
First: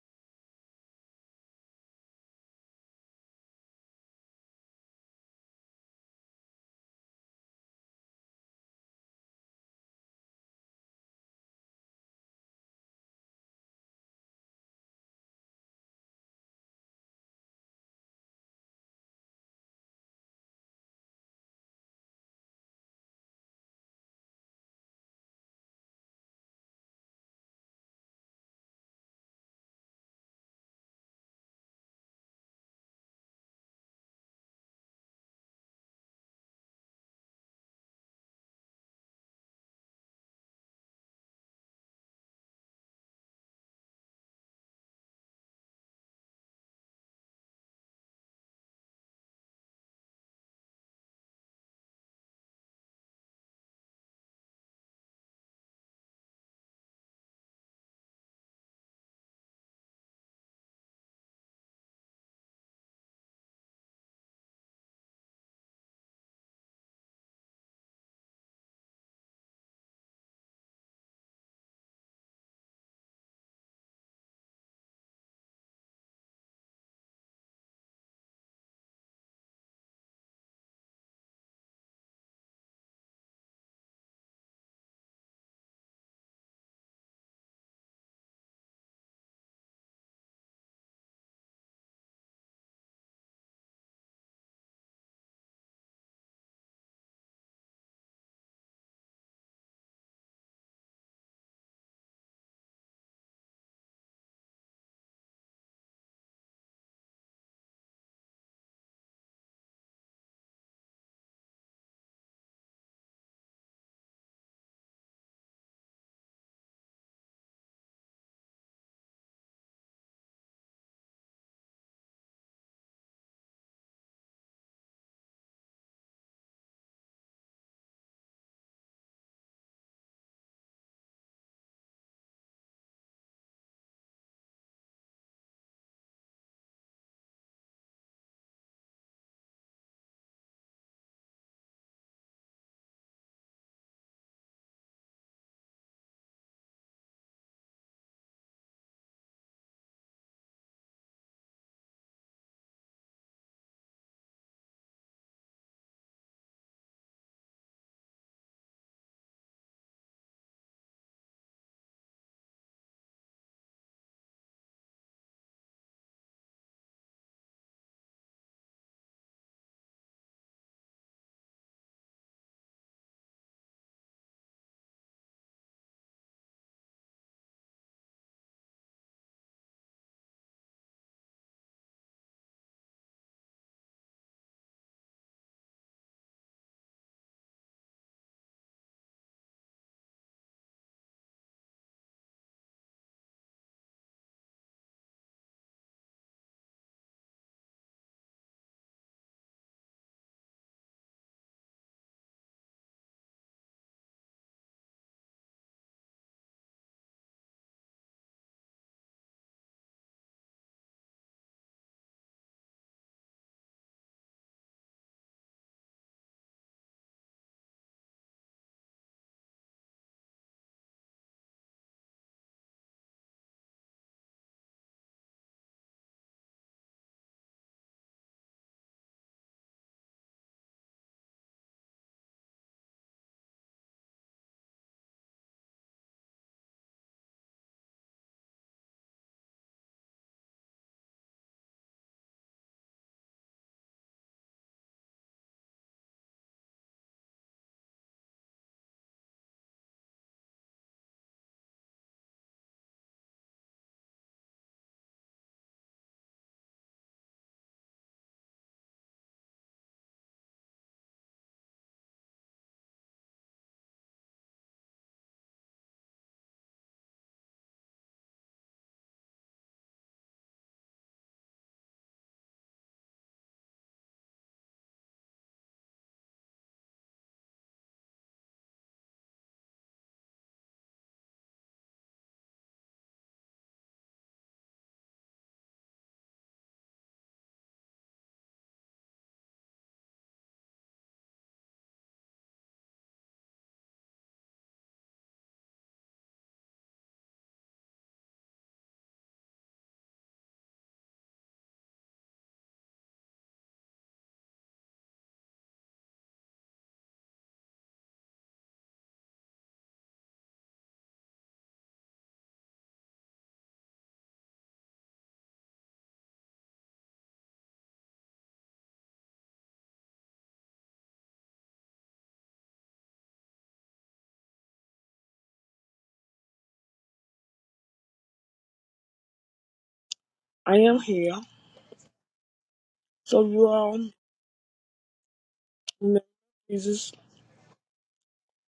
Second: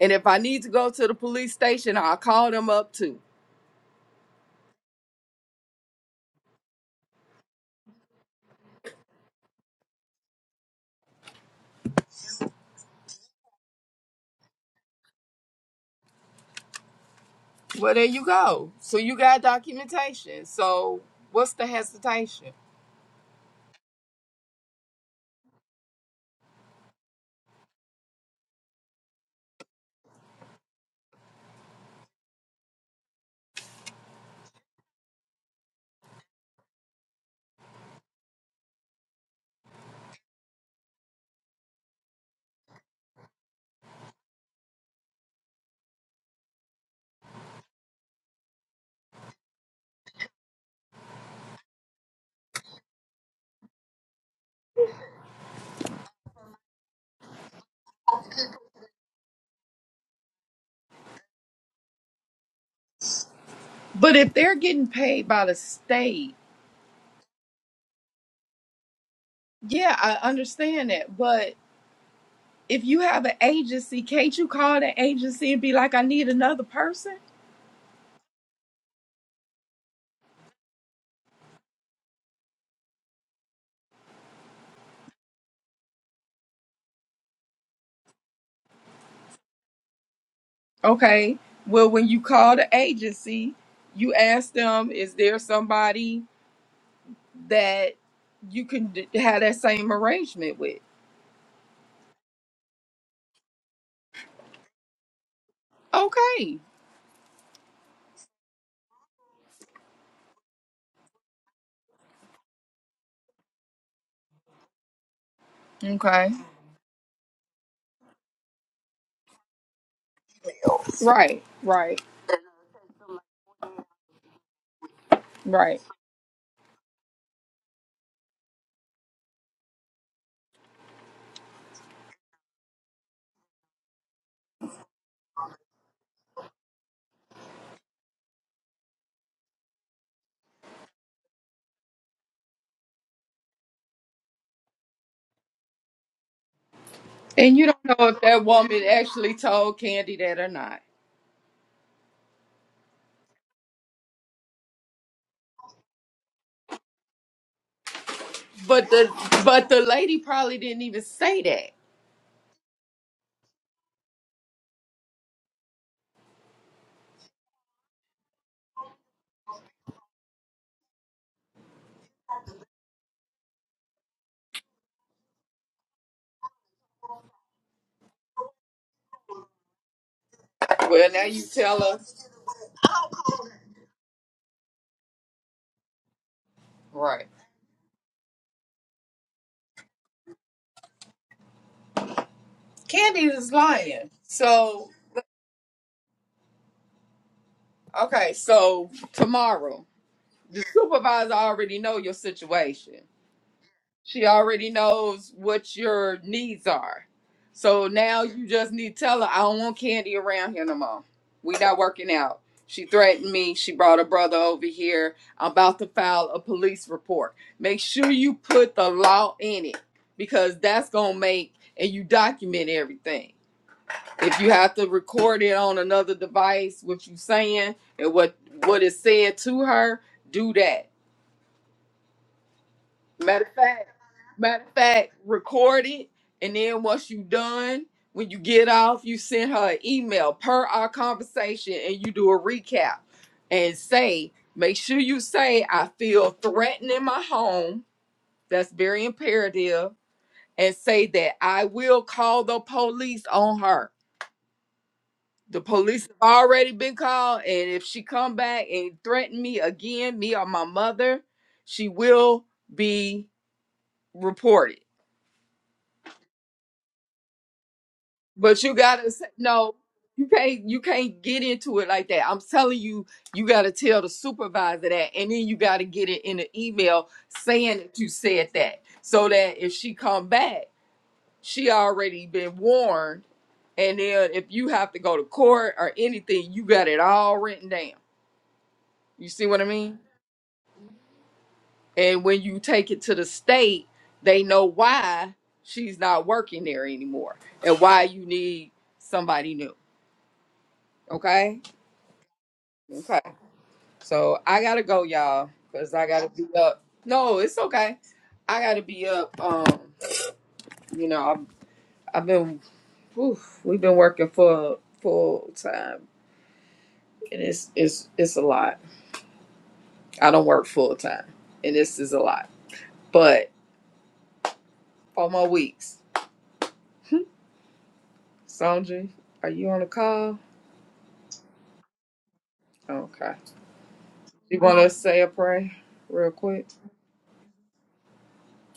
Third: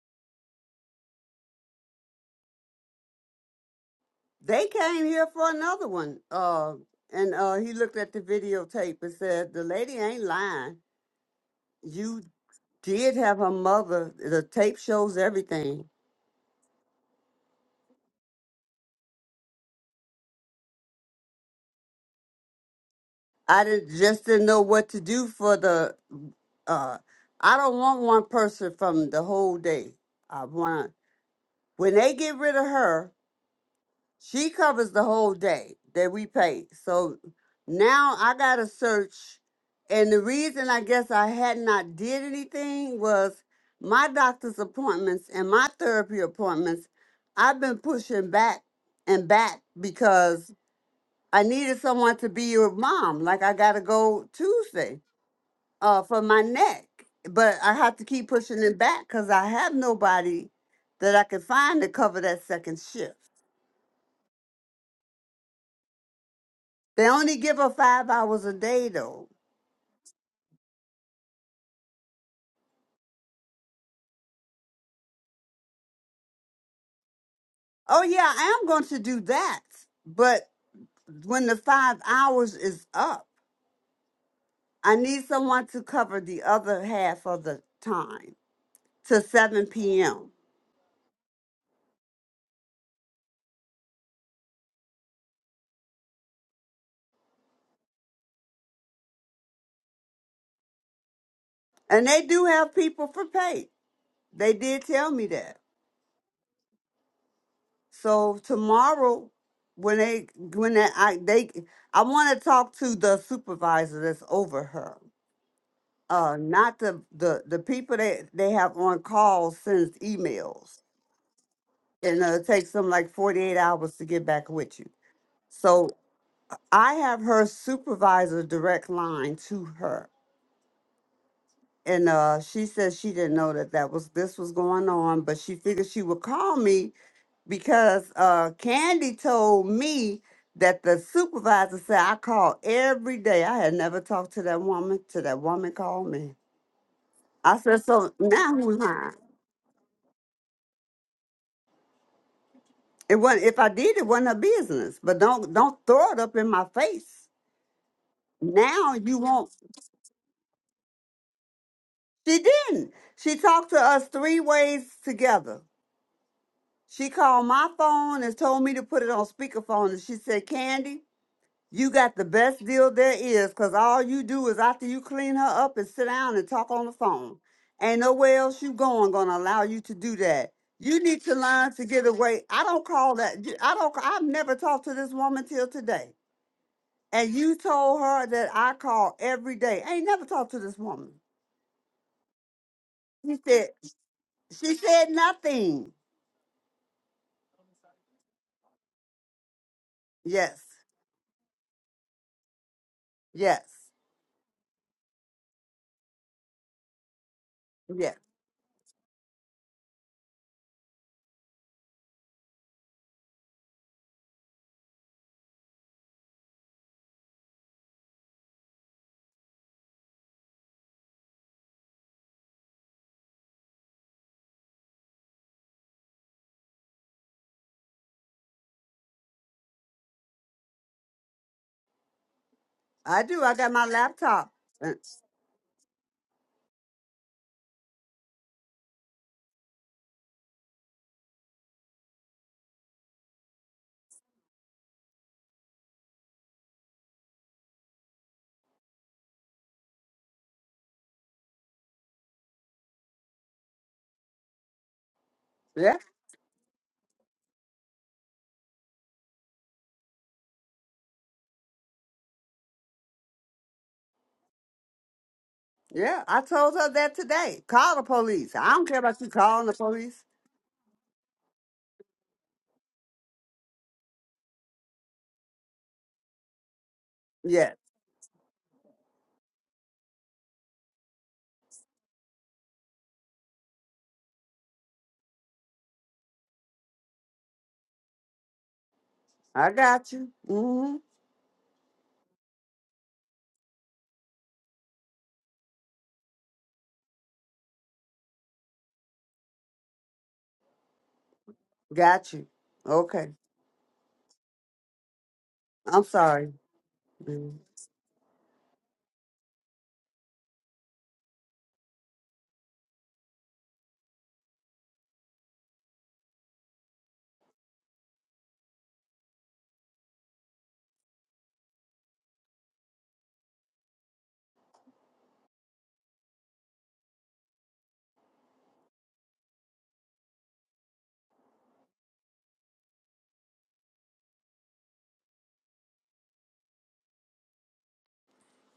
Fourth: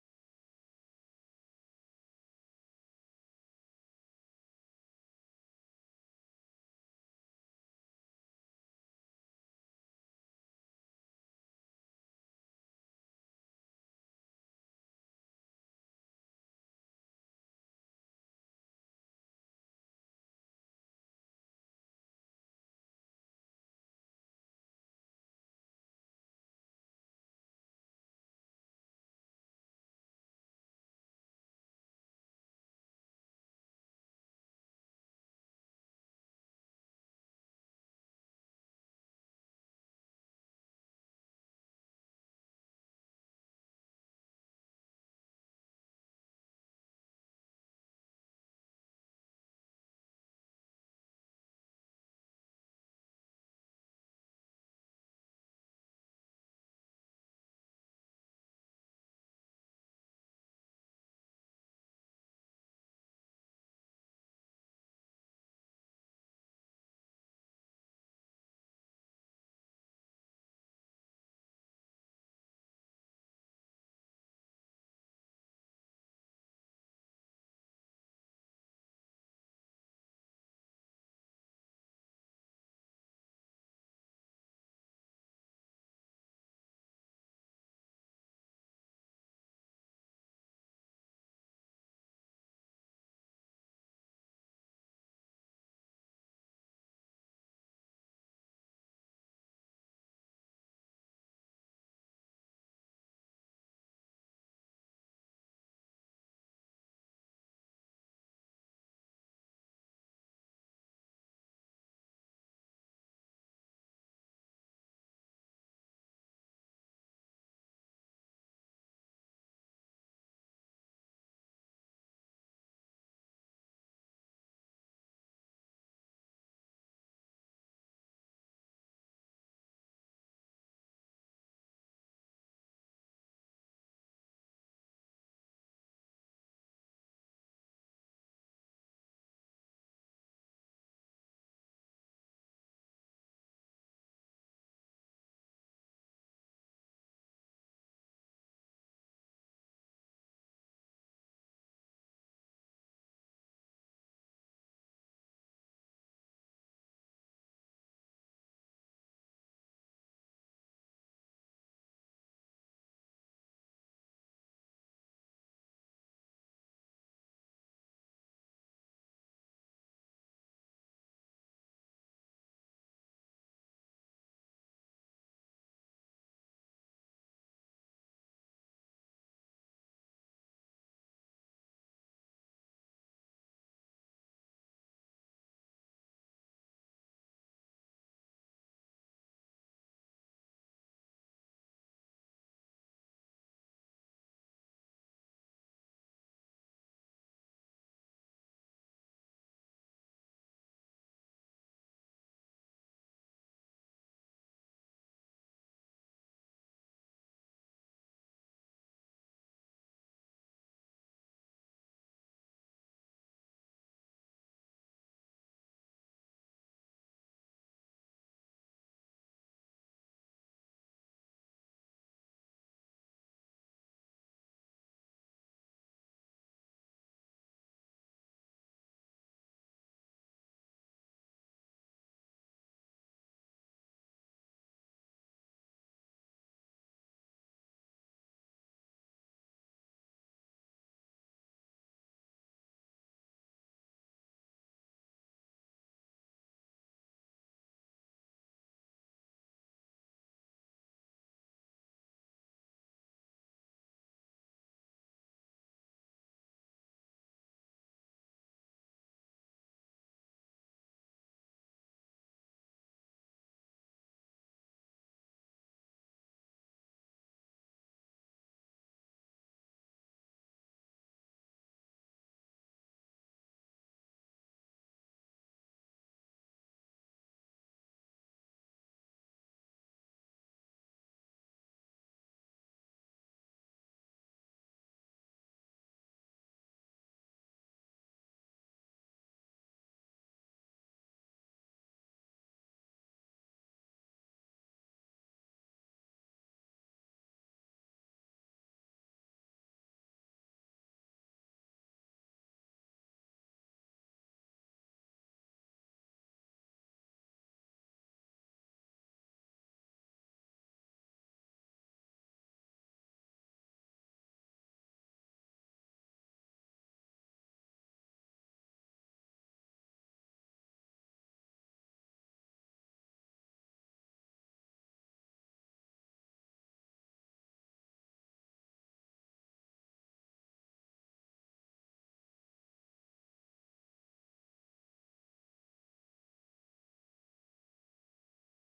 And if I need to go to the police station, I'll call them up too. They came here for another one. Uh and uh he looked at the videotape and said, The lady ain't lying. You did have her mother. The tape shows everything. Well, there you go. So you got documentation. So what's the hesitation? I didn't just didn't know what to do for the uh I don't want one person from the whole day. I want when they get rid of her, She covers the whole day that we pay. So now I gotta search, and the reason I guess I had not did anything was my doctor's appointments and my therapy appointments. I've been pushing back and back because I needed someone to be your mom. Like I gotta go Tuesday uh, for my neck, but I have to keep pushing it back because I have nobody that I can find to cover that second shift. But if they're getting paid by the state, They only give her five hours a day, though. yeah, I understand that. But if you have an agency, can't you call the agency and be like, I need another person? Oh, yeah, I am going to do that. But when the five hours is up, I need someone to cover the other half of the time to 7 p.m. Okay. Well, when you call the agency, you ask them, is there somebody that you can d- have that same arrangement with? And they do have people for pay. They did tell me that. Okay. So tomorrow, when they when they, I they I want to talk to the supervisor that's over her. Okay. Uh, not the the the people that they have on call sends emails. Right, right, and uh, it takes them like 48 hours to get back with you. right. So I have her supervisor direct line to her. And uh, she says she didn't know that that was this was going on, but she figured she would call me because uh, Candy told me that the supervisor said I call every day. I had never talked to that woman. To that woman called me. And I you said, don't know so if that now who's woman lying? actually told Candy that or not. It wasn't. If I did, it wasn't her business. But don't don't throw it up in my face. But Now the you won't. but the lady probably didn't even say that. She didn't. She talked to us three ways together. She called my phone and told me to put it on speakerphone. And she said, Candy, you got the best deal there is because all you do is after you clean her up and sit down and talk on the phone. Ain't nowhere else you going gonna allow you to do that. You Well, now need to you learn tell to get us. away. I don't call that. I don't. I've never talked to this woman till today. Right. And you told her that I call every day. I ain't never talked to this woman. Candy She is said. lying. She So, said nothing. okay, so tomorrow, Yes, the supervisor already know your situation. yes, She already knows what your needs are. So yes. now you just need to tell her, I don't want candy around here no more. We not working out. She threatened me. She brought her brother over here. I'm about to file a police report. Make sure you put the law in it because that's going to make and you document everything. If you have to record it on another device, what you saying and what what is said to her, do that I do. Matter of I got my fact, laptop. matter of Uh, fact, record it, and then once you done, when you get off, you send her an email per our conversation, and you do a recap and say, make sure you say, I feel threatened in my home. That's very imperative, and say that I will call the police on her. The Yeah, police have already been called, and if she come back and threaten me again, me or my mother, she will be reported yeah. I told her that today. Call the police. But I you don't care gotta about say you calling the no. police. You can't. You can't get into it like that. I'm telling you, you gotta tell the supervisor that, and then you gotta get it in an email Yeah, saying that you said that, so that if she come back, she already been warned. And then if you have to go to court or anything, you got it all written down. You see what I I mean? got you. hmm And when you take it to the state, they know why she's not working there anymore and why you need somebody new. Okay. Got you. Okay. Okay. So I gotta go, y'all, because I'm I gotta be sorry. up. No, Mm. it's okay. I gotta be up. Um, you know, I've, I've been, oof, we've been working full full time, and it's it's it's a lot. I don't work full time, and this is a lot. But on my weeks, Sandra, are you on the call? I am here. Okay. So you all in You wanna say a prayer the name of real quick? Jesus.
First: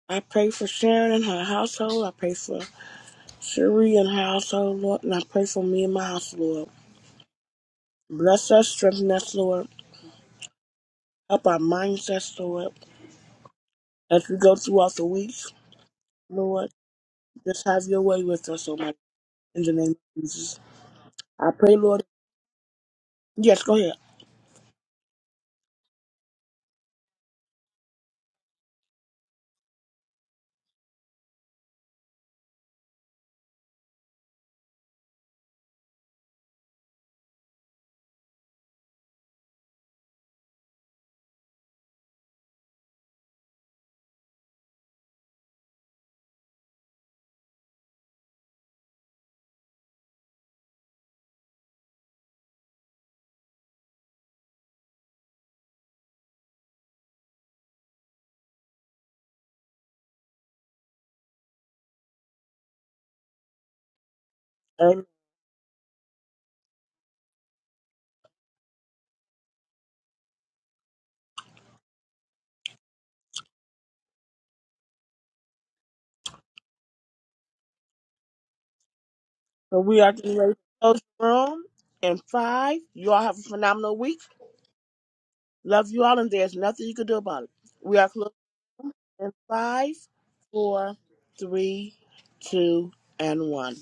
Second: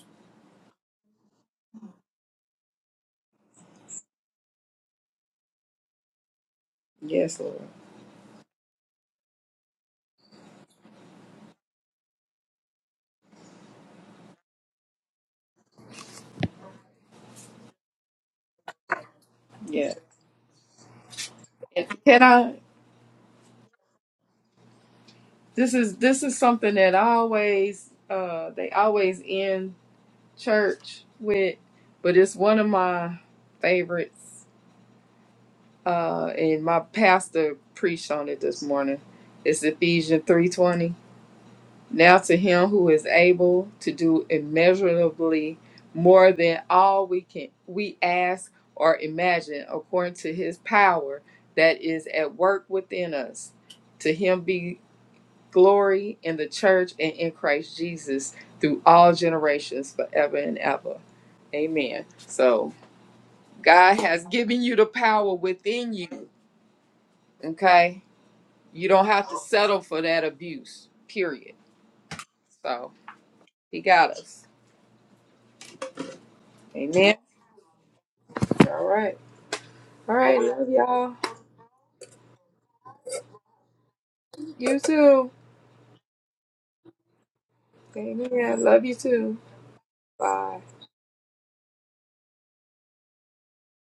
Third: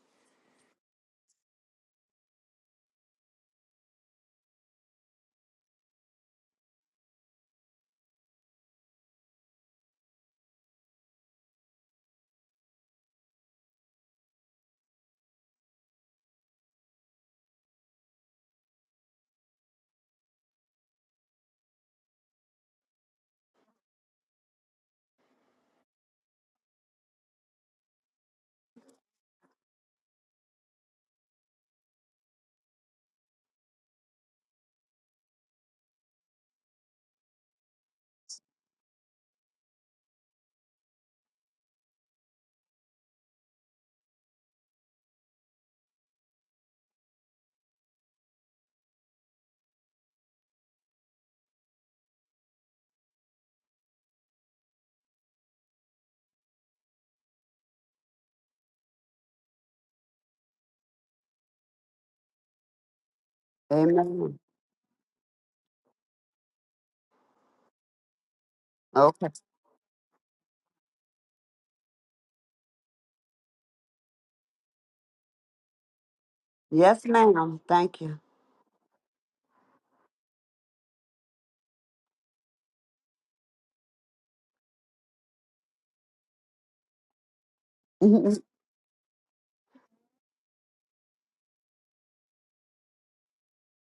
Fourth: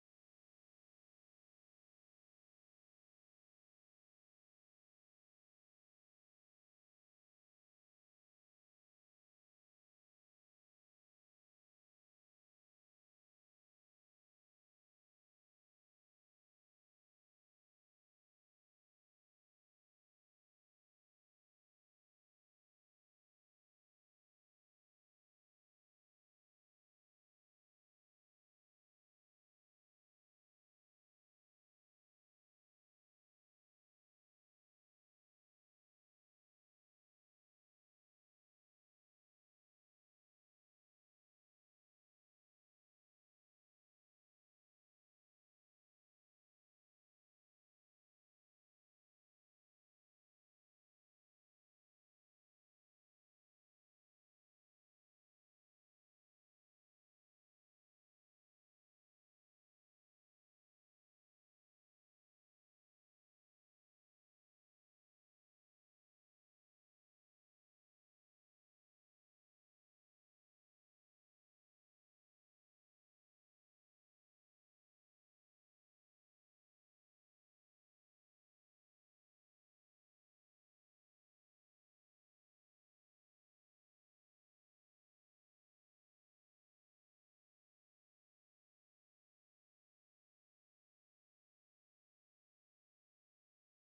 I pray for Sharon and her household. I pray for Sheree and her household, Lord, and I pray for me and my house, Lord. Yes, Lord. Bless us, strengthen us, Lord. Help our mindsets, Lord. As we go throughout the week, Lord, just have your way with us, Almighty. In the name Yes. of Jesus. I pray, And Lord. can I? Yes, go ahead. This is this is something that I always uh they always end. church with, but it's one of my favorites. Uh, and my pastor preached on it this morning. It's Ephesians three twenty. Now to him who is able to do immeasurably more than all we can we ask or imagine, according to his power that is at work within us. To him be glory in the church and in Christ Jesus through all generations, forever and ever. Amen. So, God has Amen. given you the Amen. power within you. Okay. You don't Okay. have to settle for that abuse, period. So, He got us. Yes, Amen. ma'am. Thank All right. So we are All getting right. ready to Love close y'all. the room in five. You all have a phenomenal week. You too. Love you all, and there's nothing you can do about it. We are you. [LAUGHS] closing Amen. Love you in too. five, Bye. four, three, two, and one.